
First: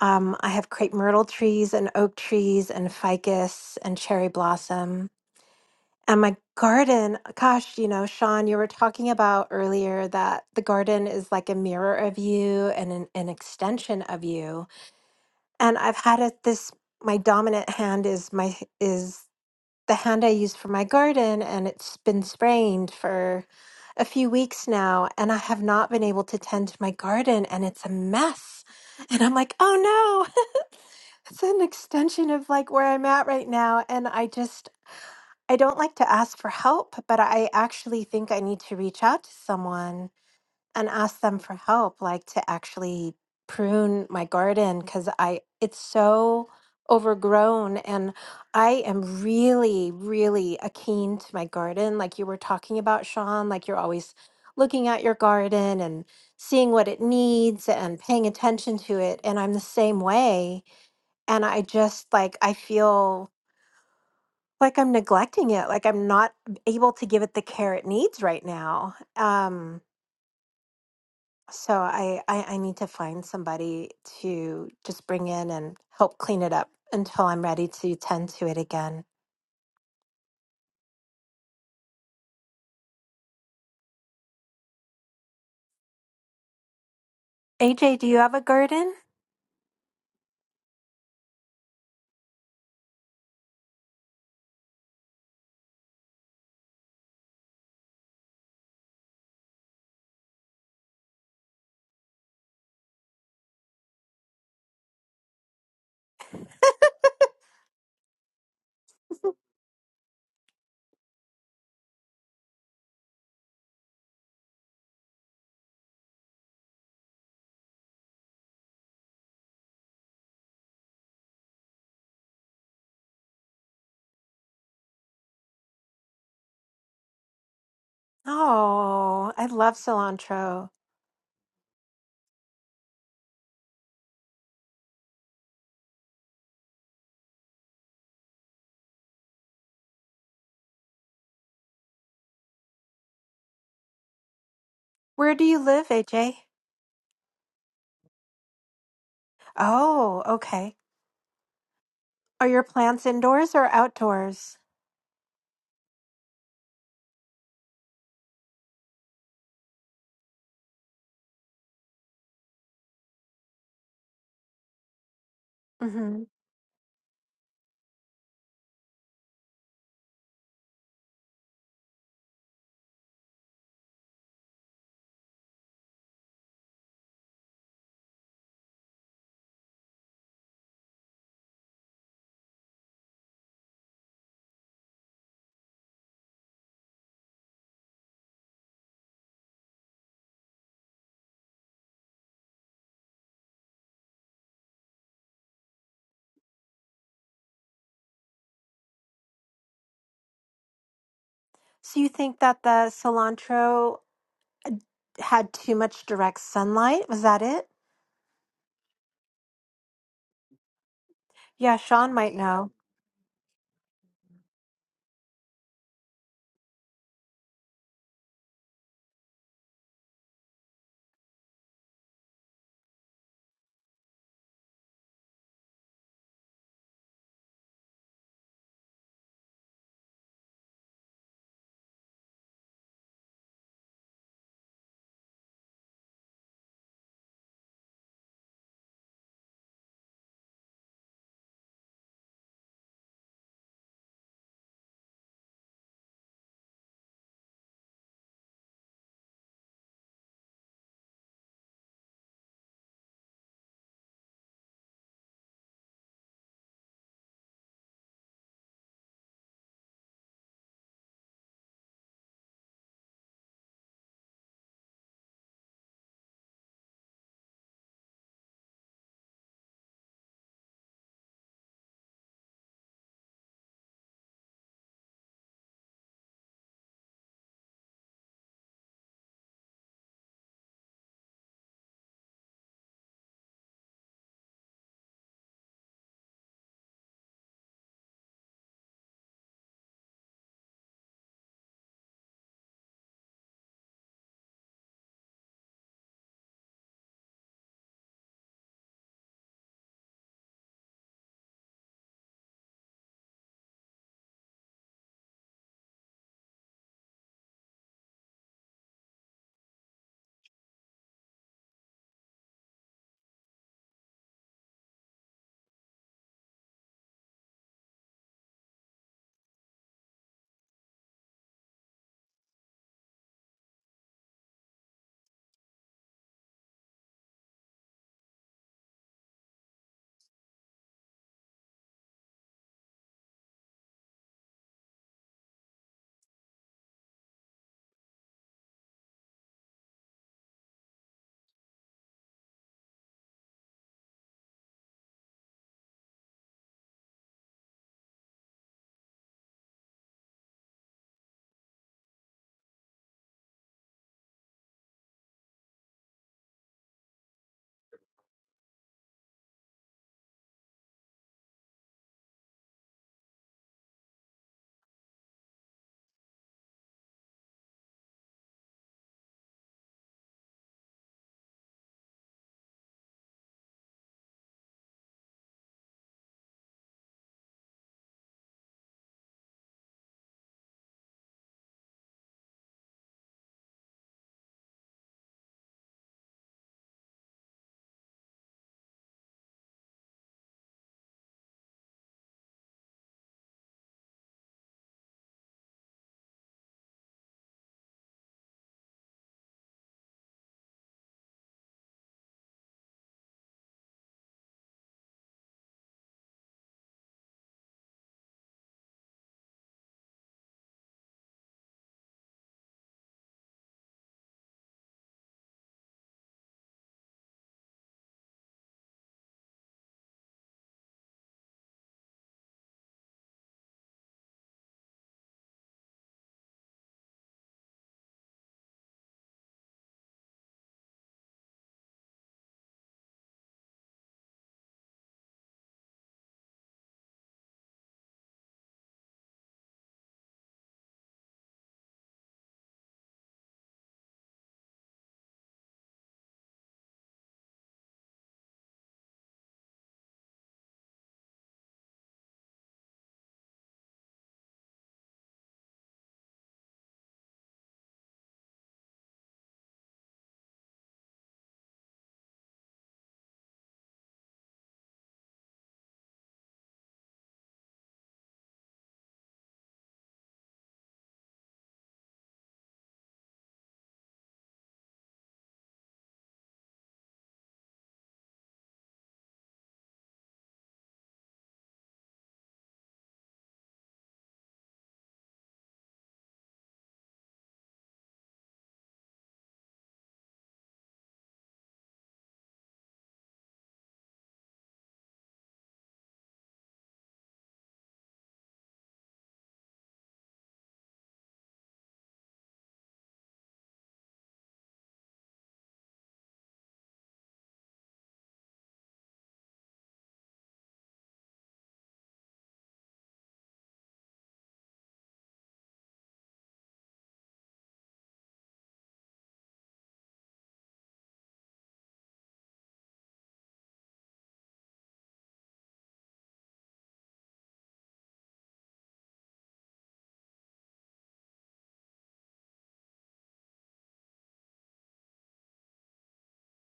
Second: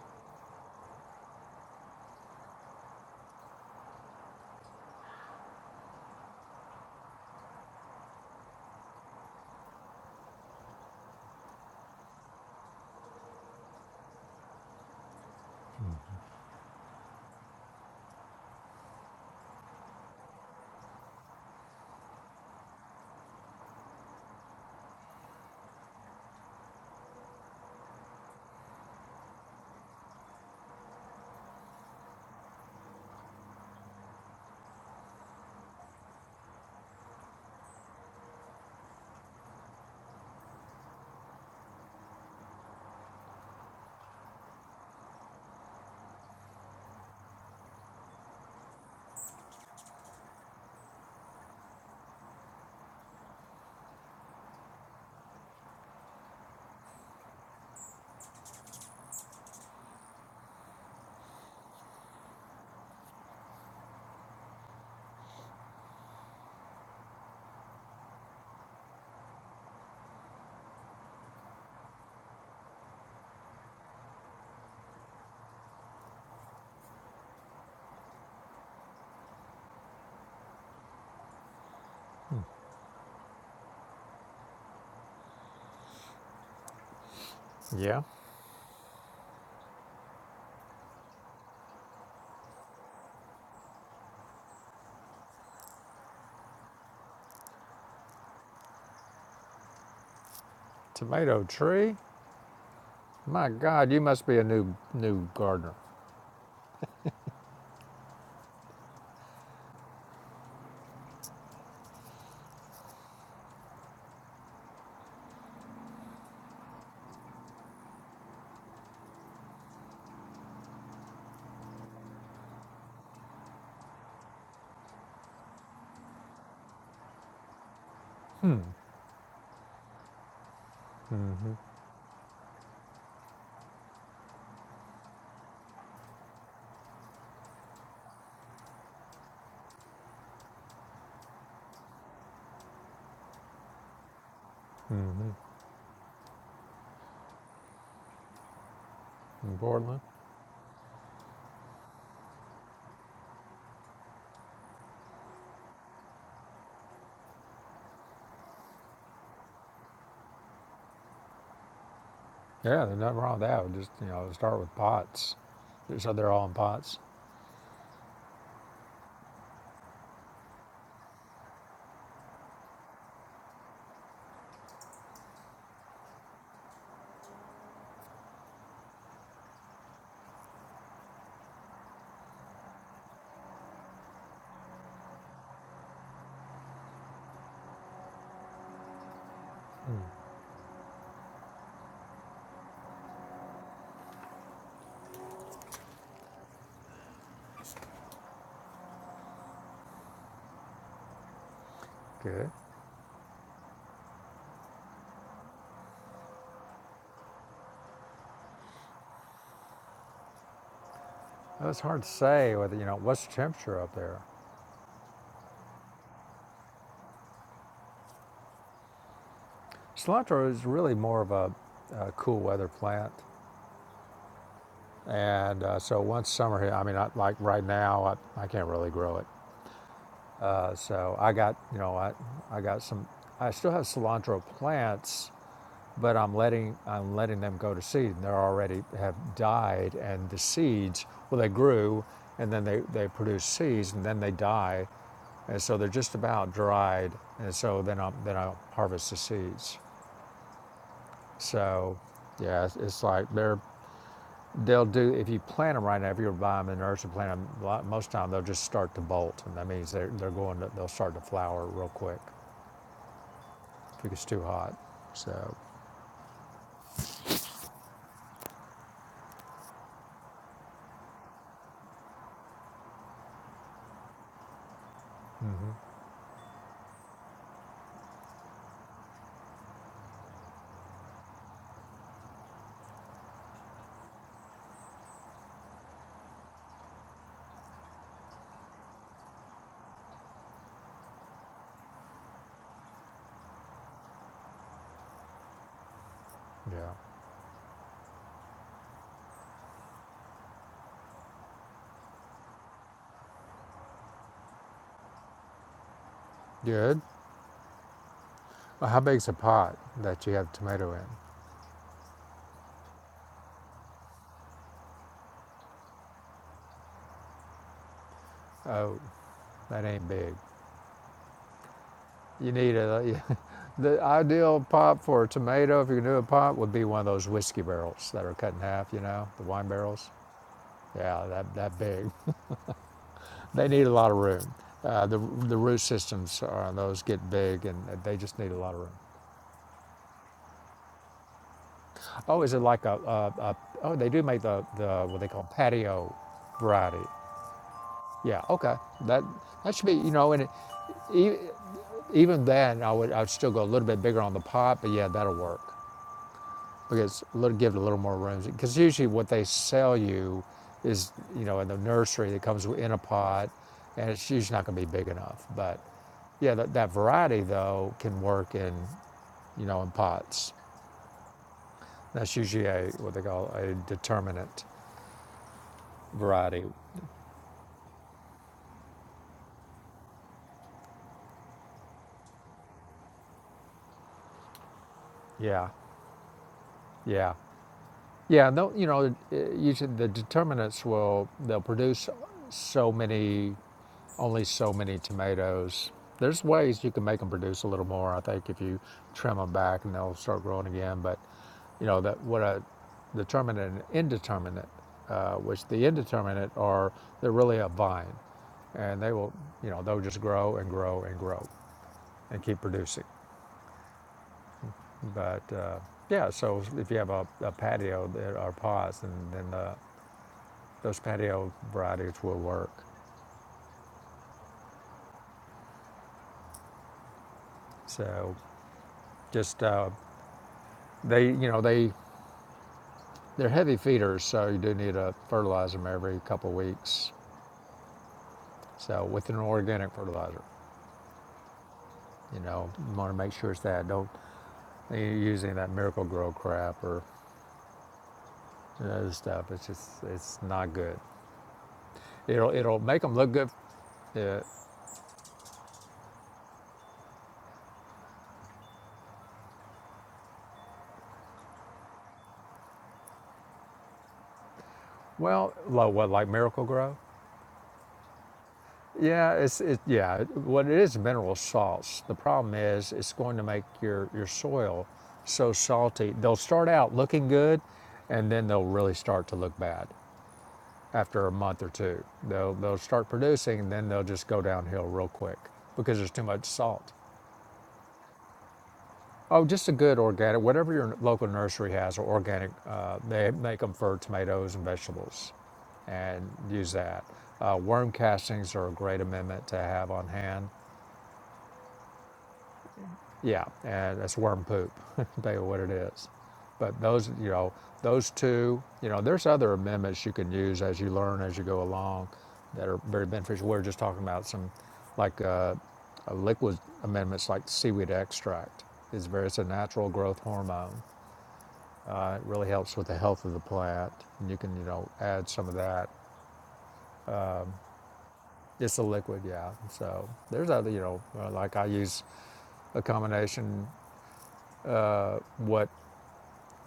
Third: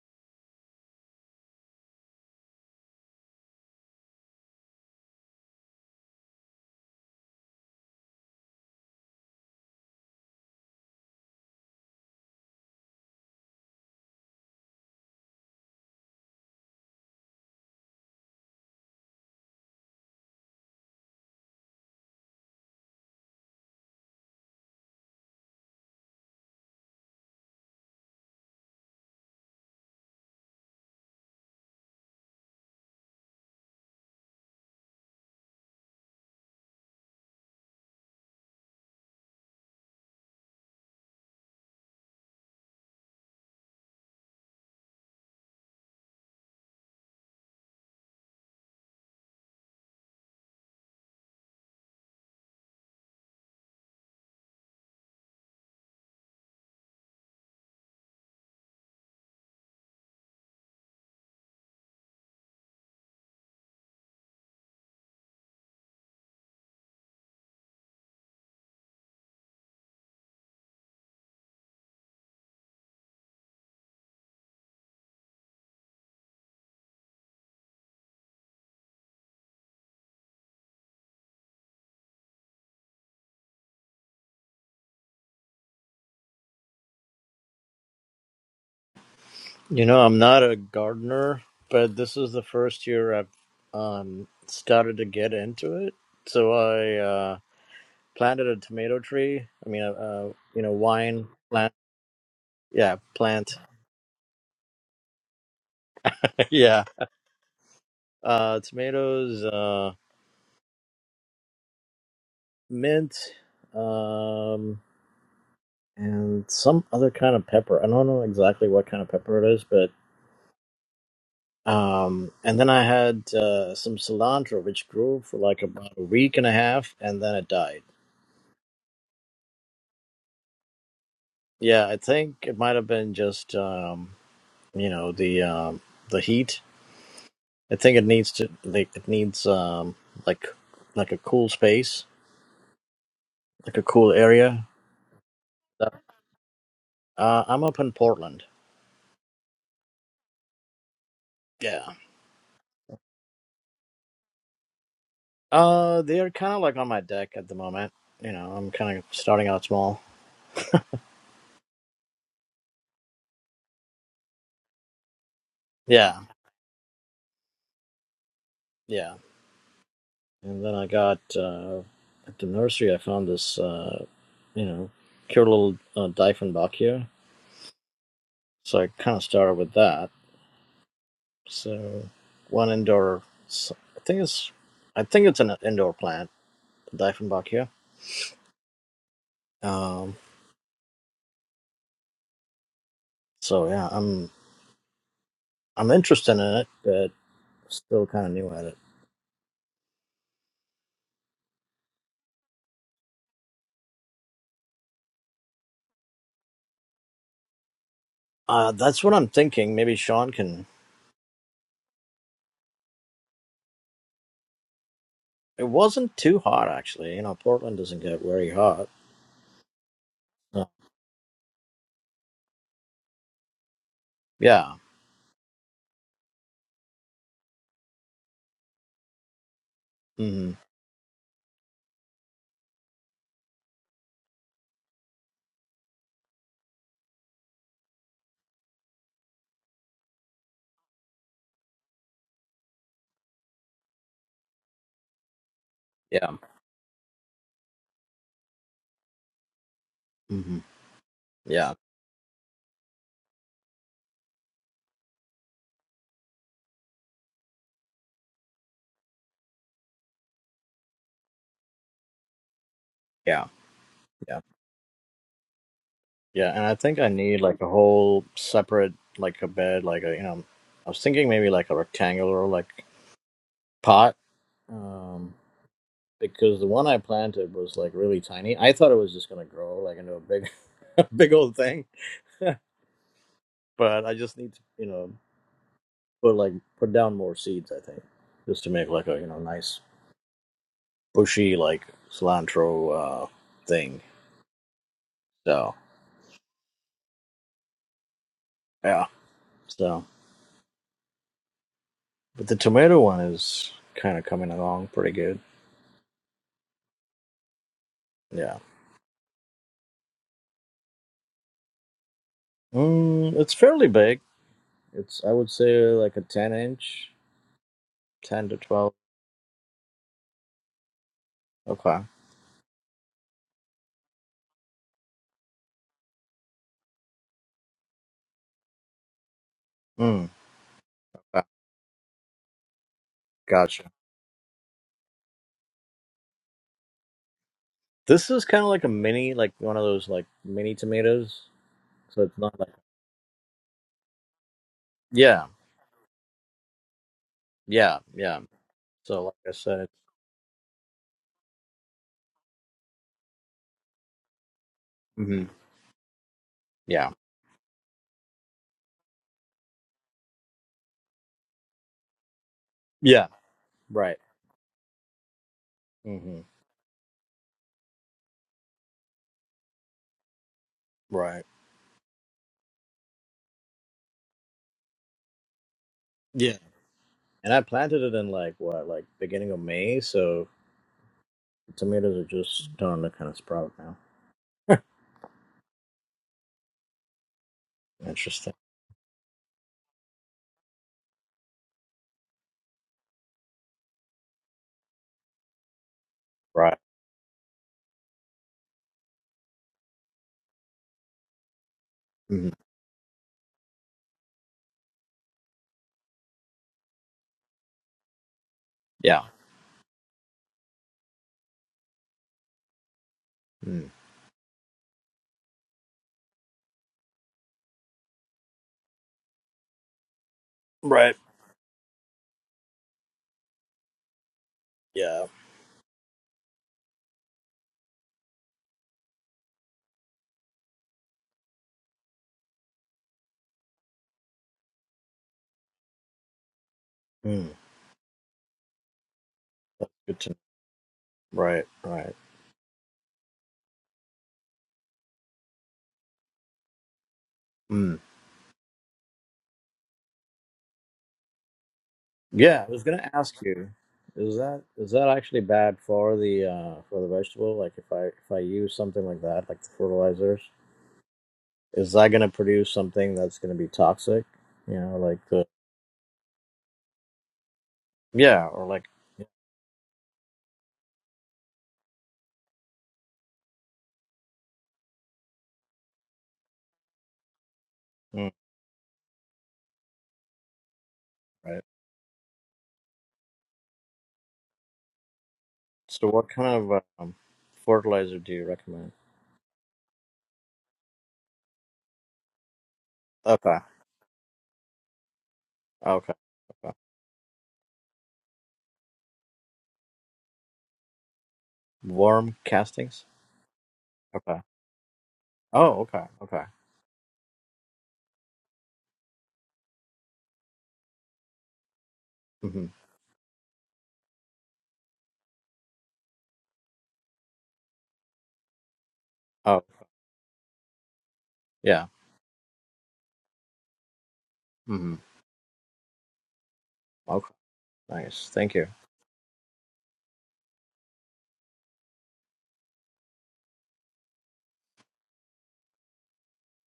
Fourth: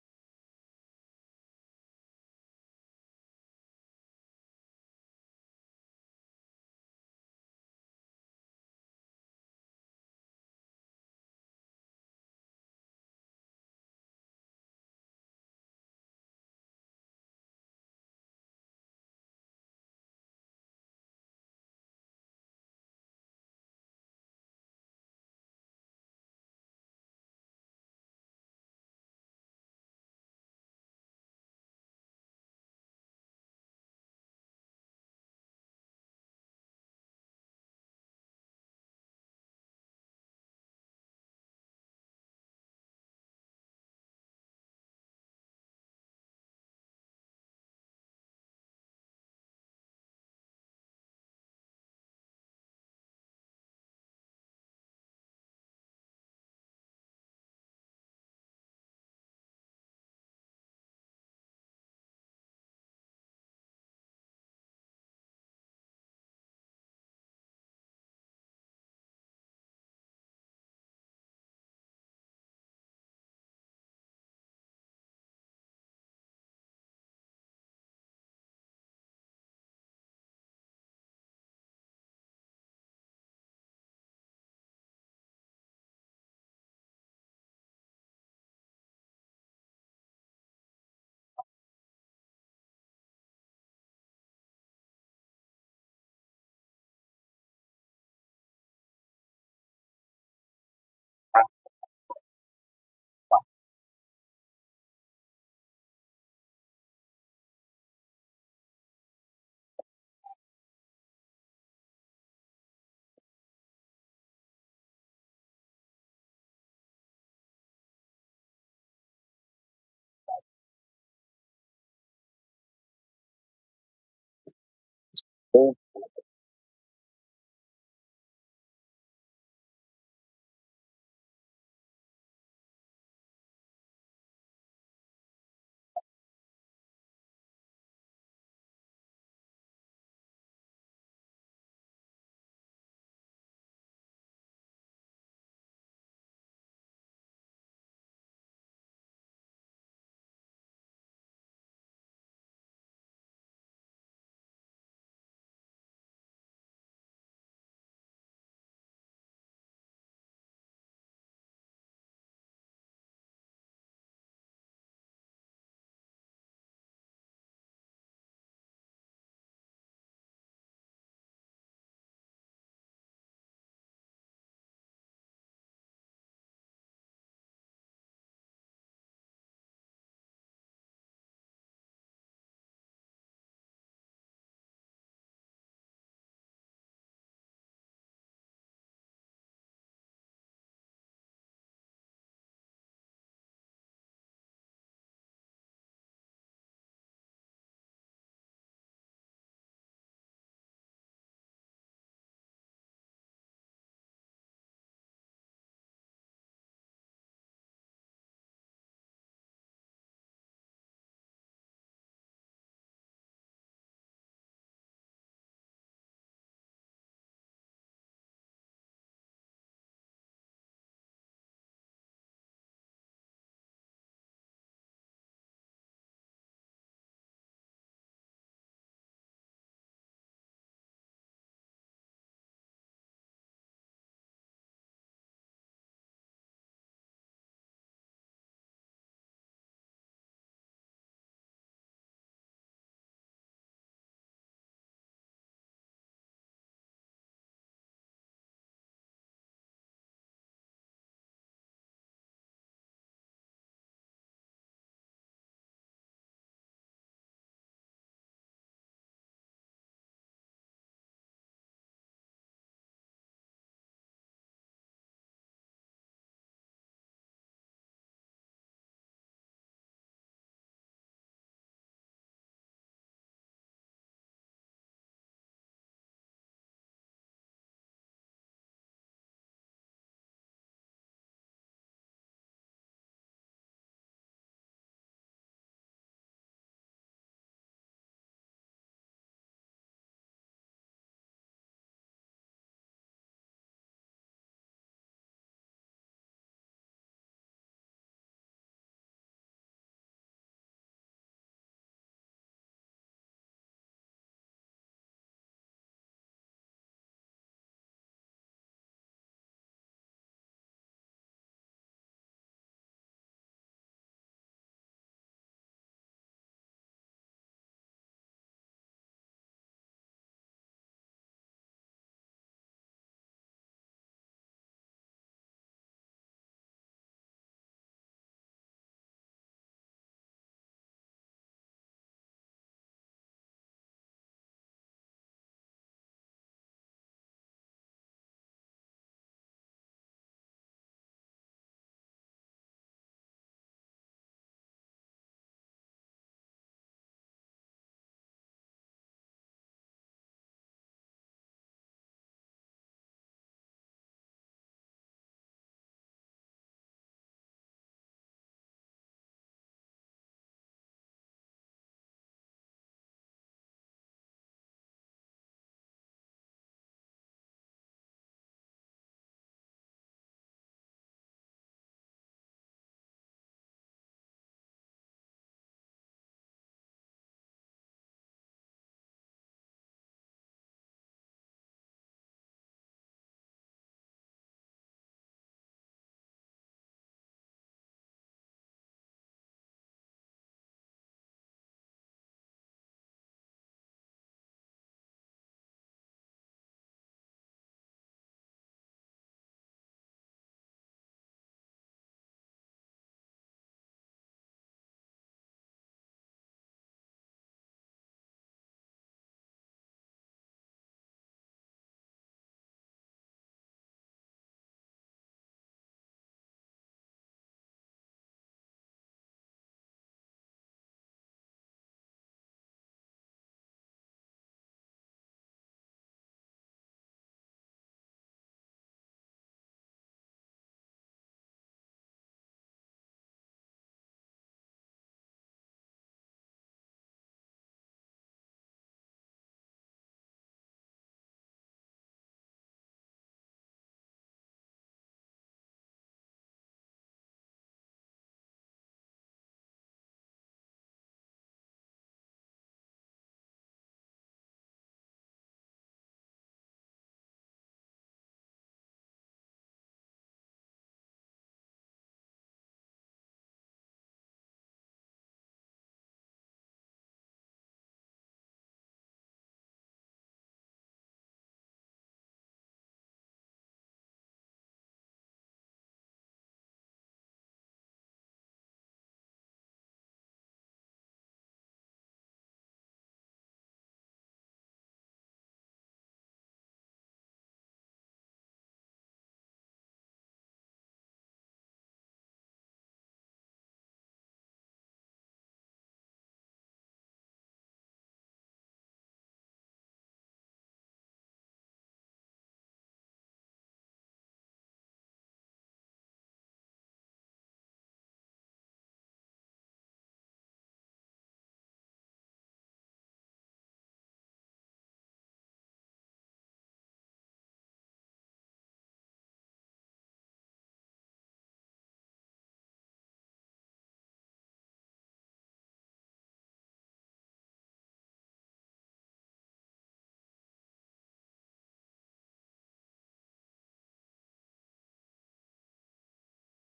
[SPEAKER 1] Um, I have crepe myrtle trees and oak trees and ficus and cherry blossom. And my garden, gosh, you know, Sean, you were talking about earlier that the garden is like a mirror of you and an, an extension of you. And I've had it this my dominant hand is my is the hand I use for my garden, and it's been sprained for a few weeks now, and I have not been able to tend to my garden, and it's a mess. And I'm like, oh no, <laughs> it's an extension of like where I'm at right now. And I just, I don't like to ask for help, but I actually think I need to reach out to someone and ask them for help like to actually prune my garden cuz I it's so overgrown and I am really really akin to my garden like you were talking about Sean like you're always looking at your garden and seeing what it needs and paying attention to it and I'm the same way and I just like I feel like I'm neglecting it like I'm not able to give it the care it needs right now um so I, I I need to find somebody to just bring in and help clean it up until I'm ready to tend to it again. AJ,
[SPEAKER 2] Yeah.
[SPEAKER 1] do you have a garden?
[SPEAKER 4] You know, I'm not a gardener, but this is the first year I've um, started to get into it. So I uh, planted a tomato tree. I mean, uh, uh, you know, wine
[SPEAKER 2] Tomato
[SPEAKER 4] plant.
[SPEAKER 2] tree.
[SPEAKER 4] Yeah,
[SPEAKER 2] My
[SPEAKER 4] plant.
[SPEAKER 2] God, you must be a new new gardener
[SPEAKER 4] <laughs> yeah, uh, tomatoes, uh, mint, um, and some other kind of pepper. I don't know exactly what kind of pepper it is, but. Um, and then I had uh, some cilantro, which grew for like about a week and a half, and then it died.
[SPEAKER 1] Oh, I love cilantro.
[SPEAKER 4] Yeah, I think it might have been just um, you know the um, the heat. I think it needs to like it needs um, like like a cool space, like a cool area.
[SPEAKER 1] Where do you live,
[SPEAKER 4] Uh,
[SPEAKER 1] AJ?
[SPEAKER 4] uh, I'm up in Portland.
[SPEAKER 2] in Portland.
[SPEAKER 1] Oh, okay.
[SPEAKER 4] Yeah.
[SPEAKER 1] Are your plants indoors or outdoors?
[SPEAKER 4] Uh, they're kind of like on my deck at the moment. You know, I'm kind of starting out small.
[SPEAKER 2] Yeah, there's nothing wrong with that. Just you know, start with pots. So
[SPEAKER 4] Yeah.
[SPEAKER 1] hmm
[SPEAKER 2] they're all in pots.
[SPEAKER 4] Yeah. And then I got uh, at the nursery. I found this, uh, you know, cute little uh, Diefenbachia. So I kind of started with that. So one indoor, I think it's, I think it's an indoor plant, the Diefenbachia. Um, so yeah, I'm I'm interested in it, but still kind of new at it.
[SPEAKER 1] So you think
[SPEAKER 2] Good.
[SPEAKER 1] that the cilantro had too much direct sunlight? Was that it?
[SPEAKER 4] Uh, that's what I'm thinking. Maybe Sean can.
[SPEAKER 2] Well,
[SPEAKER 1] Yeah,
[SPEAKER 2] it's hard to
[SPEAKER 1] Sean might
[SPEAKER 2] say
[SPEAKER 1] know.
[SPEAKER 2] whether you know what's the temperature up there.
[SPEAKER 4] It wasn't too hot actually. You know, Portland doesn't get very hot.
[SPEAKER 2] Cilantro is
[SPEAKER 4] Uh,
[SPEAKER 2] really more of a, a cool weather plant,
[SPEAKER 4] yeah.
[SPEAKER 2] and uh, so once summer hit, I mean, I, like right now, I, I can't really grow it.
[SPEAKER 4] hmm
[SPEAKER 2] Uh, so I got you know I I got some. I still have cilantro plants, but I'm letting I'm letting them go to seed, and they already have died, and the seeds well they grew, and then they they produce seeds, and then they die, and so they're just
[SPEAKER 4] Yeah.
[SPEAKER 2] about dried, and so then I then I harvest the seeds.
[SPEAKER 4] hmm Yeah.
[SPEAKER 2] So, yeah, it's, it's like they're they'll do if you plant them right now. If you buy them in the nursery, plant them. Most of the time they'll just start to bolt, and that means they're they're going to they'll start to flower real quick
[SPEAKER 4] Yeah.
[SPEAKER 2] if it gets
[SPEAKER 4] Yeah.
[SPEAKER 2] too hot. So,
[SPEAKER 4] Yeah, and I think I need like a whole separate like a bed, like a you know, I was thinking maybe like a rectangular like pot, um,
[SPEAKER 2] mm-hmm,
[SPEAKER 4] because the one I planted was like really tiny. I thought it was just gonna grow like into a big, <laughs> a big old thing, <laughs> but I just need to you know put like put down more seeds. I think just to make like a you know nice bushy like cilantro uh thing. So
[SPEAKER 2] yeah,
[SPEAKER 4] yeah, so but the tomato one is kind of coming along pretty good.
[SPEAKER 2] good.
[SPEAKER 4] Yeah.
[SPEAKER 2] Well, how big's a pot that you have tomato in?
[SPEAKER 4] Mm, it's fairly big. It's I would say like a ten inch, ten to twelve.
[SPEAKER 2] Oh, that ain't big.
[SPEAKER 4] Okay.
[SPEAKER 2] You need a, <laughs> the ideal pot for a tomato, if you can do a pot, would be one of those whiskey barrels that are cut in half, you know, the wine barrels.
[SPEAKER 4] Mm.
[SPEAKER 2] Yeah,
[SPEAKER 4] uh,
[SPEAKER 2] that, that big. They
[SPEAKER 4] Gotcha.
[SPEAKER 2] need a lot of room. Uh, the, the root systems on those get big and they
[SPEAKER 4] This
[SPEAKER 2] just
[SPEAKER 4] is
[SPEAKER 2] need a
[SPEAKER 4] kind of
[SPEAKER 2] lot of
[SPEAKER 4] like a
[SPEAKER 2] room.
[SPEAKER 4] mini, like one of those like mini tomatoes. So it's
[SPEAKER 2] Oh, is
[SPEAKER 4] not
[SPEAKER 2] it
[SPEAKER 4] like
[SPEAKER 2] like a, a, a oh, they do make the, the, what they call
[SPEAKER 4] yeah,
[SPEAKER 2] patio variety.
[SPEAKER 4] yeah, yeah.
[SPEAKER 2] Yeah, okay. That,
[SPEAKER 4] So like I
[SPEAKER 2] that
[SPEAKER 4] said,
[SPEAKER 2] should
[SPEAKER 4] it's,
[SPEAKER 2] be, you know, and it, e, Even then, I would I'd still go a little bit bigger on the pot, but yeah, that'll
[SPEAKER 4] hmm
[SPEAKER 2] work
[SPEAKER 4] yeah,
[SPEAKER 2] because it'll give it a little more room. Because usually what they sell you is you know in the nursery that comes in a
[SPEAKER 4] yeah,
[SPEAKER 2] pot, and
[SPEAKER 4] right,
[SPEAKER 2] it's usually not going to be big enough. But
[SPEAKER 4] hmm
[SPEAKER 2] yeah, that, that variety though can work in you know in pots.
[SPEAKER 4] right,
[SPEAKER 2] That's usually a what they call a determinant
[SPEAKER 4] yeah.
[SPEAKER 2] variety.
[SPEAKER 4] And I planted it in like what, like beginning of May. So the tomatoes are just starting to kind of sprout now.
[SPEAKER 2] Yeah, yeah. Yeah,
[SPEAKER 4] Interesting.
[SPEAKER 2] and you know, uh, you should, the determinants will they'll produce so many, only so many tomatoes. There's
[SPEAKER 4] Right.
[SPEAKER 2] ways you can make them produce a little more. I think if you trim them back and they'll start growing again. But you know that what
[SPEAKER 4] hmm
[SPEAKER 2] a determinant and indeterminate, uh, which the indeterminate are they're really a vine, and they
[SPEAKER 4] Yeah.
[SPEAKER 2] will you know they'll just grow and grow and grow, and keep producing.
[SPEAKER 4] Mm.
[SPEAKER 2] But uh, yeah, so if you have a, a patio there- or pods, and then the those
[SPEAKER 4] Right.
[SPEAKER 2] patio varieties will work.
[SPEAKER 4] Yeah.
[SPEAKER 2] So just uh, they, you know, they they're heavy feeders, so you do need to fertilize them every couple of weeks.
[SPEAKER 4] Mm.
[SPEAKER 2] So with an organic
[SPEAKER 4] That's good
[SPEAKER 2] fertilizer,
[SPEAKER 4] Right, right.
[SPEAKER 2] you know, you want to make sure it's that. Don't you use any of that Miracle Grow crap or
[SPEAKER 4] Mm.
[SPEAKER 2] other stuff. It's just it's not good. It'll
[SPEAKER 4] Yeah, I
[SPEAKER 2] it'll
[SPEAKER 4] was
[SPEAKER 2] make
[SPEAKER 4] gonna
[SPEAKER 2] them look
[SPEAKER 4] ask
[SPEAKER 2] good.
[SPEAKER 4] you, is
[SPEAKER 2] Uh,
[SPEAKER 4] that is that actually bad for the uh for the vegetable? Like if I if I use something like that, like the fertilizers, is that gonna produce something that's gonna be toxic? You know, like the
[SPEAKER 2] well, low what like Miracle Grow?
[SPEAKER 4] yeah, or like yeah,
[SPEAKER 2] Yeah, it's it, yeah. What it is, mineral salts. The problem is, it's going to make your your soil so salty. They'll start out looking good, and
[SPEAKER 4] mm,
[SPEAKER 2] then they'll really start to look bad after a
[SPEAKER 4] right.
[SPEAKER 2] month or two. They'll they'll start producing, and then they'll just go downhill real quick because
[SPEAKER 4] So
[SPEAKER 2] there's too
[SPEAKER 4] what
[SPEAKER 2] much
[SPEAKER 4] kind of
[SPEAKER 2] salt.
[SPEAKER 4] um, fertilizer do you recommend?
[SPEAKER 2] Oh, just a good organic, whatever your local nursery has, or organic. Uh, they
[SPEAKER 4] Okay,
[SPEAKER 2] make them for tomatoes and vegetables
[SPEAKER 4] okay,
[SPEAKER 2] and use
[SPEAKER 4] okay.
[SPEAKER 2] that. Uh, worm castings are a great amendment to have on hand.
[SPEAKER 4] Worm castings.
[SPEAKER 2] Yeah, and that's
[SPEAKER 4] Okay.
[SPEAKER 2] worm poop, <laughs> Tell you what it
[SPEAKER 4] Oh, okay,
[SPEAKER 2] is.
[SPEAKER 4] okay.
[SPEAKER 2] But those, you know, those two, you know, there's other amendments you can use as you learn as you go along
[SPEAKER 4] Mm-hmm.
[SPEAKER 2] that are very beneficial. We are just talking about some, like uh, uh, liquid amendments like seaweed extract. It's very, it's a
[SPEAKER 4] Oh,
[SPEAKER 2] natural growth hormone.
[SPEAKER 4] yeah.
[SPEAKER 2] Uh, it really helps with the health of the plant, and you can, you know,
[SPEAKER 4] Mm-hmm.
[SPEAKER 2] add some of that.
[SPEAKER 4] Okay. Nice. Thank you.
[SPEAKER 2] It's a liquid, yeah. So there's other, you know, uh, like I use a combination what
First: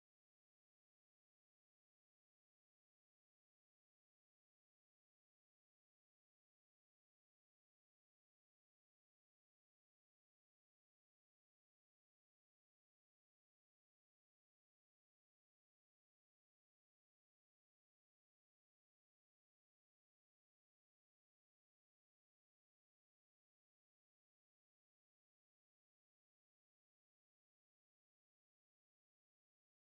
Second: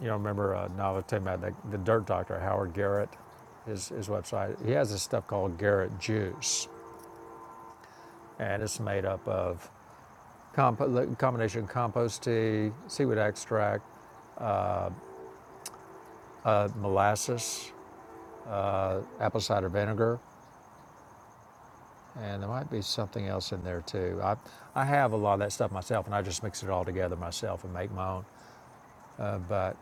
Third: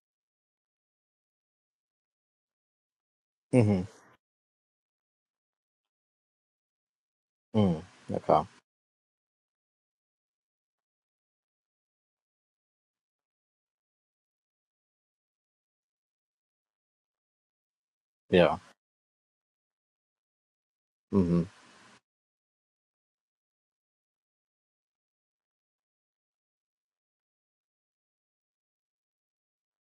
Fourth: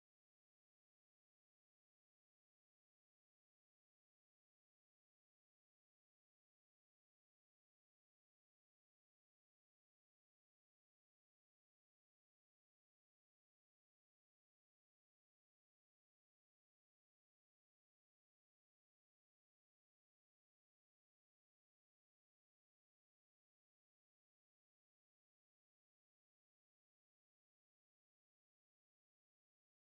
[SPEAKER 2] You know, I remember uh, now talking about the, the dirt doctor, Howard Garrett,
[SPEAKER 4] Mm-hmm.
[SPEAKER 2] his, his website. He has this stuff called Garrett Juice,
[SPEAKER 4] Mm. Okay.
[SPEAKER 2] and it's made up of compo- combination of compost tea, seaweed extract, uh, molasses,
[SPEAKER 4] Yeah.
[SPEAKER 2] apple cider vinegar,
[SPEAKER 4] Mm-hmm.
[SPEAKER 2] and there might be something else in there too. I, I have a lot of that stuff myself, and I just mix it all together myself and make my own. Uh, but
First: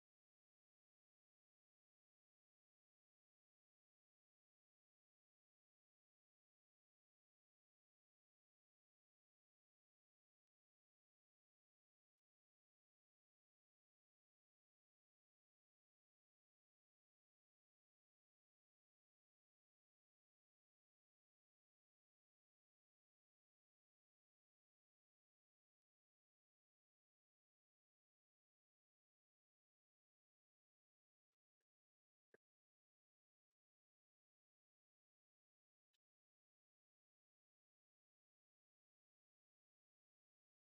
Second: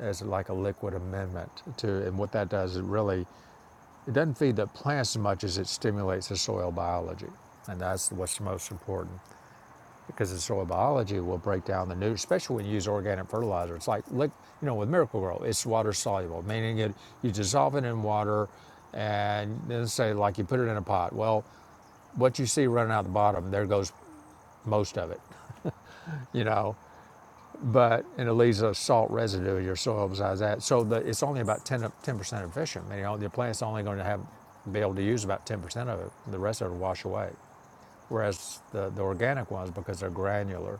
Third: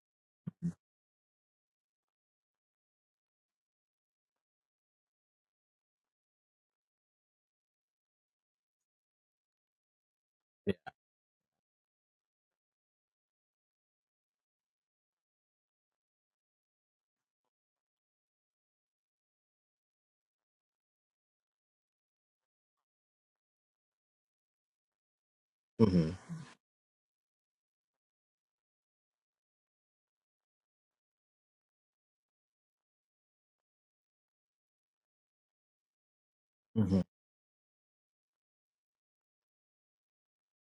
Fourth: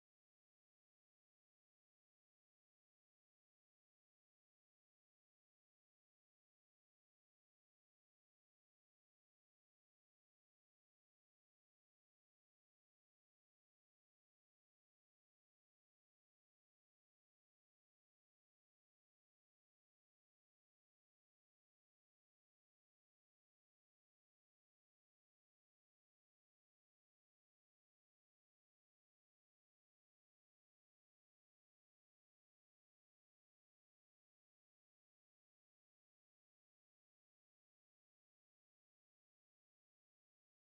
[SPEAKER 2] as like a liquid amendment to, and what that does, is it really It doesn't feed the plants as much as it stimulates the soil biology. And that's what's most important because the soil
[SPEAKER 4] Yeah.
[SPEAKER 2] biology will break down the nutrients, especially when you use organic fertilizer. It's like, like you know, with Miracle Grow, it's water soluble, meaning it you dissolve it in water and then say like you put it in a pot. Well, what you see running out the bottom, there goes most of it,
[SPEAKER 4] Mm-hmm.
[SPEAKER 2] <laughs> you know but and it leaves a salt residue in your soil besides that. So the, it's only about 10 percent efficient. You know, the plant's only going to have be able to use about ten percent of it. The rest of it will wash
[SPEAKER 4] Mm-hmm.
[SPEAKER 2] away. Whereas the, the organic ones, because they're granular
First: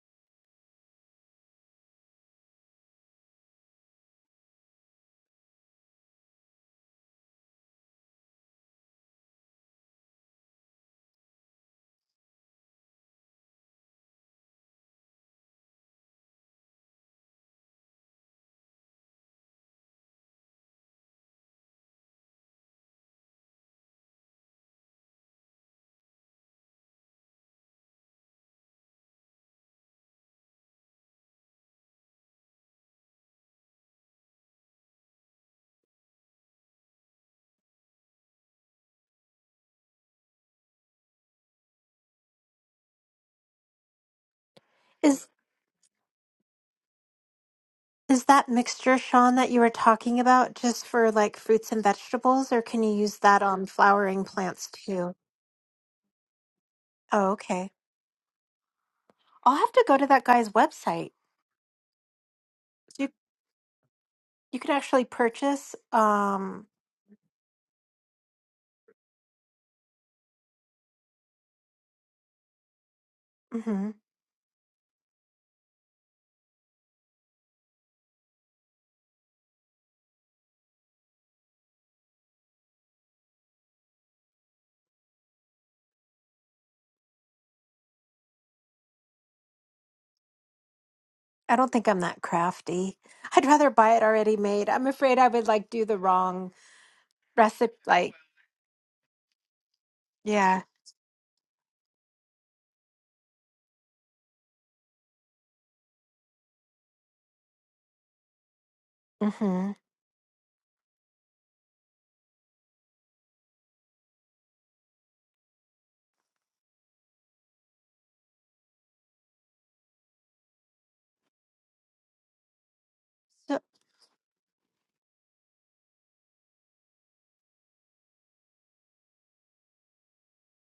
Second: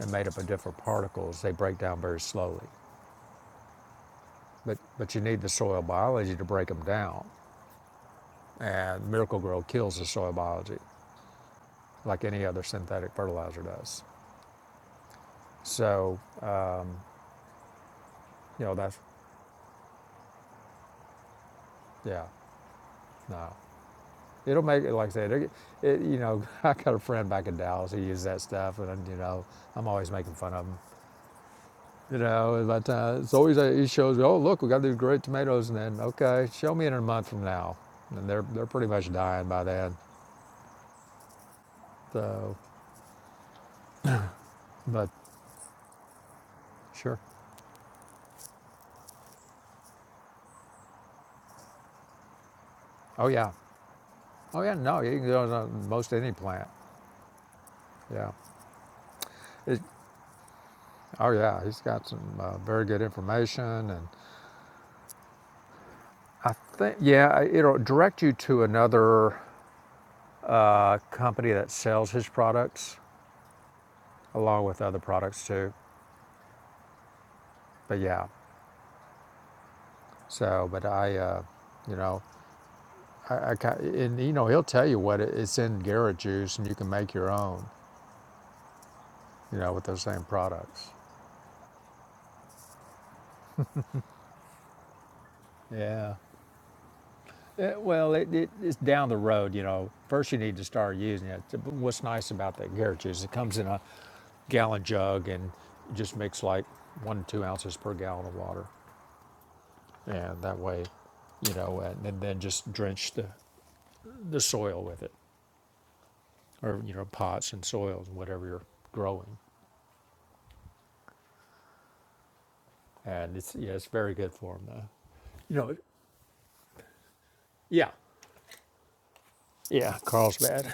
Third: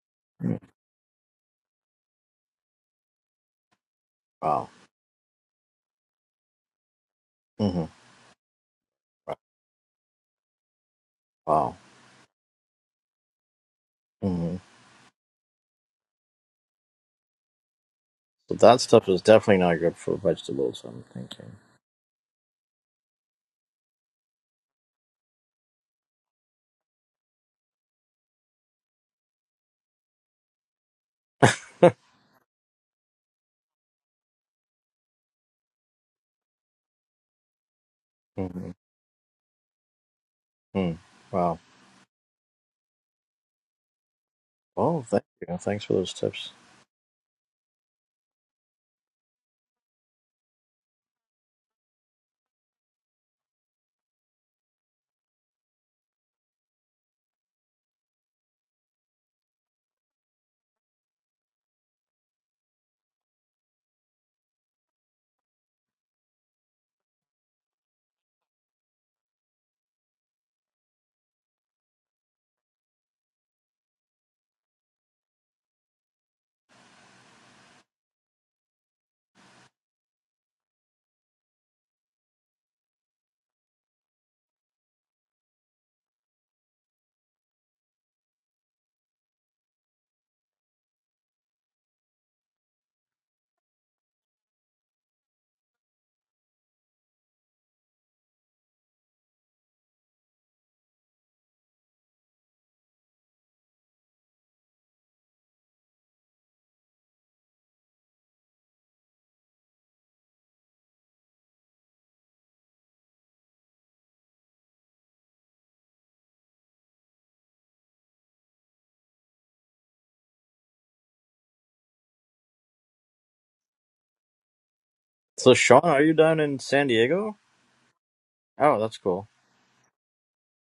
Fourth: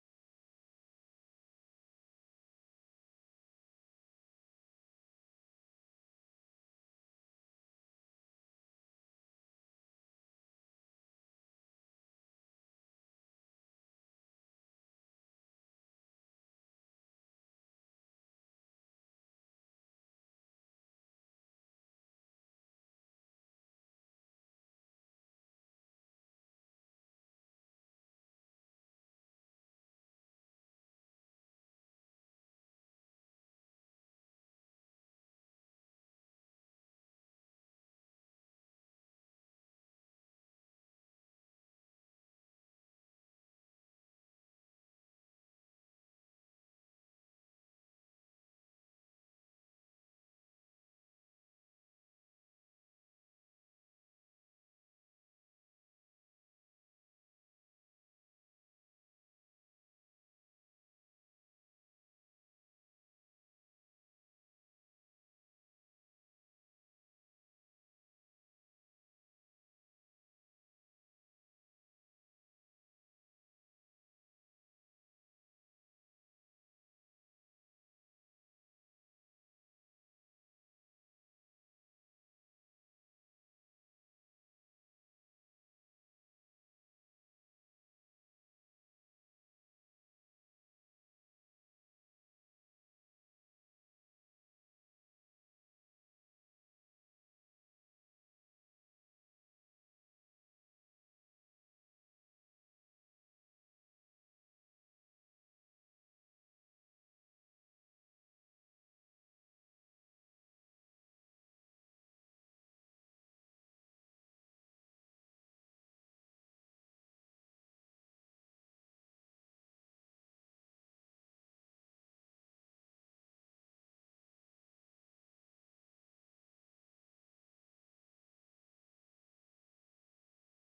[SPEAKER 2] and made up of different particles, they break down very slowly.
[SPEAKER 4] Wow.
[SPEAKER 2] But but you need the soil biology to break them down.
[SPEAKER 4] Mm-hmm.
[SPEAKER 2] And Miracle Grow kills the soil biology,
[SPEAKER 4] Wow.
[SPEAKER 2] like any other synthetic fertilizer does.
[SPEAKER 4] Mm-hmm.
[SPEAKER 2] So,
[SPEAKER 4] So
[SPEAKER 2] you know,
[SPEAKER 4] that
[SPEAKER 2] that's
[SPEAKER 4] stuff is definitely not good for vegetables. I'm thinking.
[SPEAKER 2] yeah, no. It'll make it, like I said, it, it, you know, <laughs> I got a friend back in Dallas who uses that stuff, and you know, I'm always making fun of him. You know, but uh, it's always uh, he shows me, oh look, we got these great tomatoes, and then okay, show me in a month from now, and
[SPEAKER 4] <laughs>
[SPEAKER 2] they're they're
[SPEAKER 4] Mhm.
[SPEAKER 2] pretty much dying by then.
[SPEAKER 4] mm Wow.
[SPEAKER 2] So,
[SPEAKER 4] Well,
[SPEAKER 2] but
[SPEAKER 4] thank
[SPEAKER 1] Is
[SPEAKER 4] you. Thanks for those tips.
[SPEAKER 2] sure,
[SPEAKER 1] is that mixture, Sean, that you were talking about just for like fruits and vegetables, or can you use
[SPEAKER 2] oh
[SPEAKER 1] that
[SPEAKER 2] yeah,
[SPEAKER 1] on flowering
[SPEAKER 2] oh
[SPEAKER 1] plants
[SPEAKER 2] yeah, no,
[SPEAKER 1] too?
[SPEAKER 2] you can do it on most any plant.
[SPEAKER 1] Oh, okay.
[SPEAKER 2] Yeah,
[SPEAKER 1] I'll have
[SPEAKER 2] it,
[SPEAKER 1] to go to that guy's website.
[SPEAKER 2] oh yeah, he's got some uh, very good
[SPEAKER 1] You
[SPEAKER 2] information, and
[SPEAKER 1] you can actually purchase.
[SPEAKER 2] I
[SPEAKER 1] Um,
[SPEAKER 2] think yeah, it'll direct you to another a company that sells his products
[SPEAKER 1] mhm.
[SPEAKER 2] along with other products too. But yeah, so but I, uh, you know, I, I and you know he'll tell you what it, it's in Garrett juice, and you can make your own, you know, with those same products.
[SPEAKER 1] I don't think I'm that crafty. I'd rather buy it already made. I'm afraid I would like do the
[SPEAKER 2] Yeah.
[SPEAKER 1] wrong
[SPEAKER 2] Eh,
[SPEAKER 1] recipe
[SPEAKER 2] well,
[SPEAKER 1] like
[SPEAKER 2] it, it, it's down the road, you know. First, you need
[SPEAKER 1] yeah
[SPEAKER 2] to start using it. But What's nice about that Garrett juice, it comes in a gallon jug and just mix like one to two ounces per gallon of water.
[SPEAKER 1] mm-hmm
[SPEAKER 2] And that way, you know, and, and then just drench the the soil with it, or you know pots and soils and whatever you're growing. And it's
[SPEAKER 1] so,
[SPEAKER 2] yeah, it's very good for them though.
[SPEAKER 4] So,
[SPEAKER 2] You know,
[SPEAKER 4] Sean, are you down in San Diego?
[SPEAKER 2] yeah,
[SPEAKER 4] Oh, that's cool.
[SPEAKER 2] yeah, Carlsbad,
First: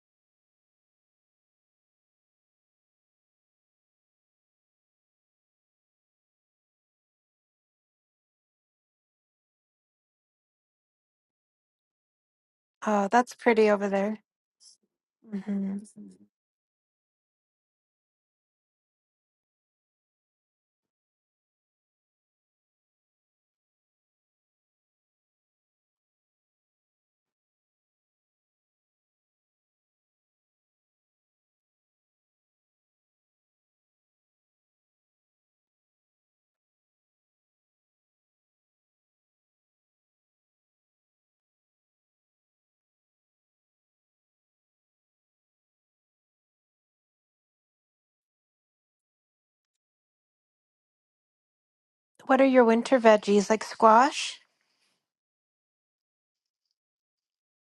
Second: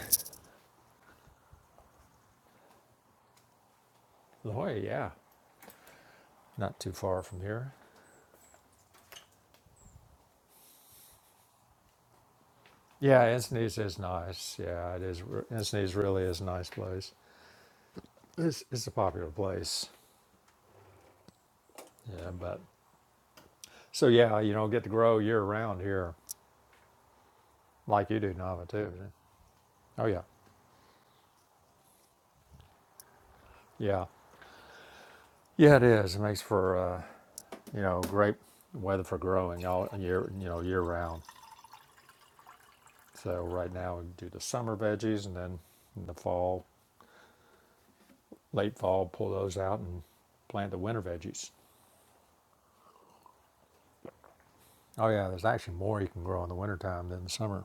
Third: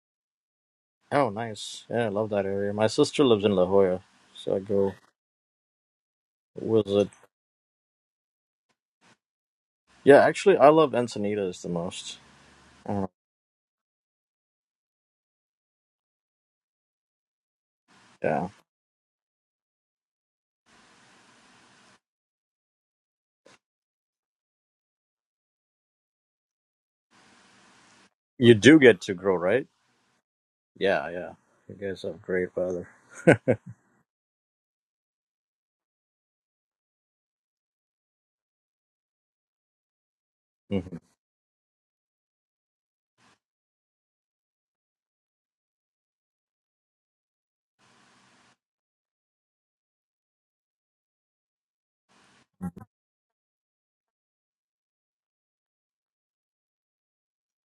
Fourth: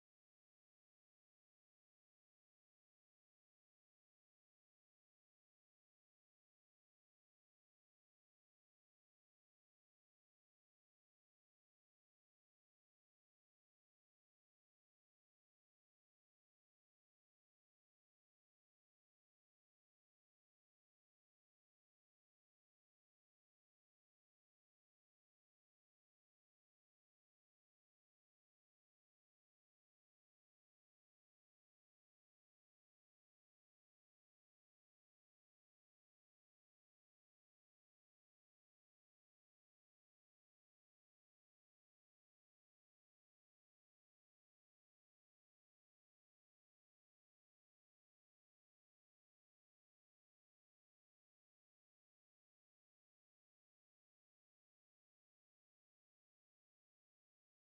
[SPEAKER 4] Oh, nice. Yeah, I love that area. My sister lives in La Jolla,
[SPEAKER 2] La
[SPEAKER 4] so I
[SPEAKER 2] Jolla,
[SPEAKER 4] go
[SPEAKER 2] yeah, not too
[SPEAKER 4] visit.
[SPEAKER 2] far from here.
[SPEAKER 4] Yeah, actually, I love Encinitas the most.
[SPEAKER 1] oh
[SPEAKER 4] Uh,
[SPEAKER 2] Yeah,
[SPEAKER 1] that's pretty
[SPEAKER 2] Encinitas
[SPEAKER 1] over
[SPEAKER 2] is
[SPEAKER 1] there
[SPEAKER 2] nice. Yeah, it is. re-
[SPEAKER 1] hmm
[SPEAKER 2] Encinitas really is a nice place.
[SPEAKER 4] yeah,
[SPEAKER 2] It's it's a popular place. Yeah, but so yeah, you know, get to grow year round here, like you do,
[SPEAKER 4] you
[SPEAKER 2] Nava
[SPEAKER 4] do
[SPEAKER 2] too.
[SPEAKER 4] get to grow, right?
[SPEAKER 2] Oh yeah,
[SPEAKER 4] Yeah, yeah. You guys have great weather.
[SPEAKER 2] yeah, yeah. It is. It makes for uh, you know great weather for growing all year. You know, year round. So right now we do the summer veggies and then in the fall, late fall, pull those out and plant the winter veggies.
[SPEAKER 1] what are your winter veggies like squash
[SPEAKER 2] Oh yeah, there's actually more you can grow in the wintertime than the summer.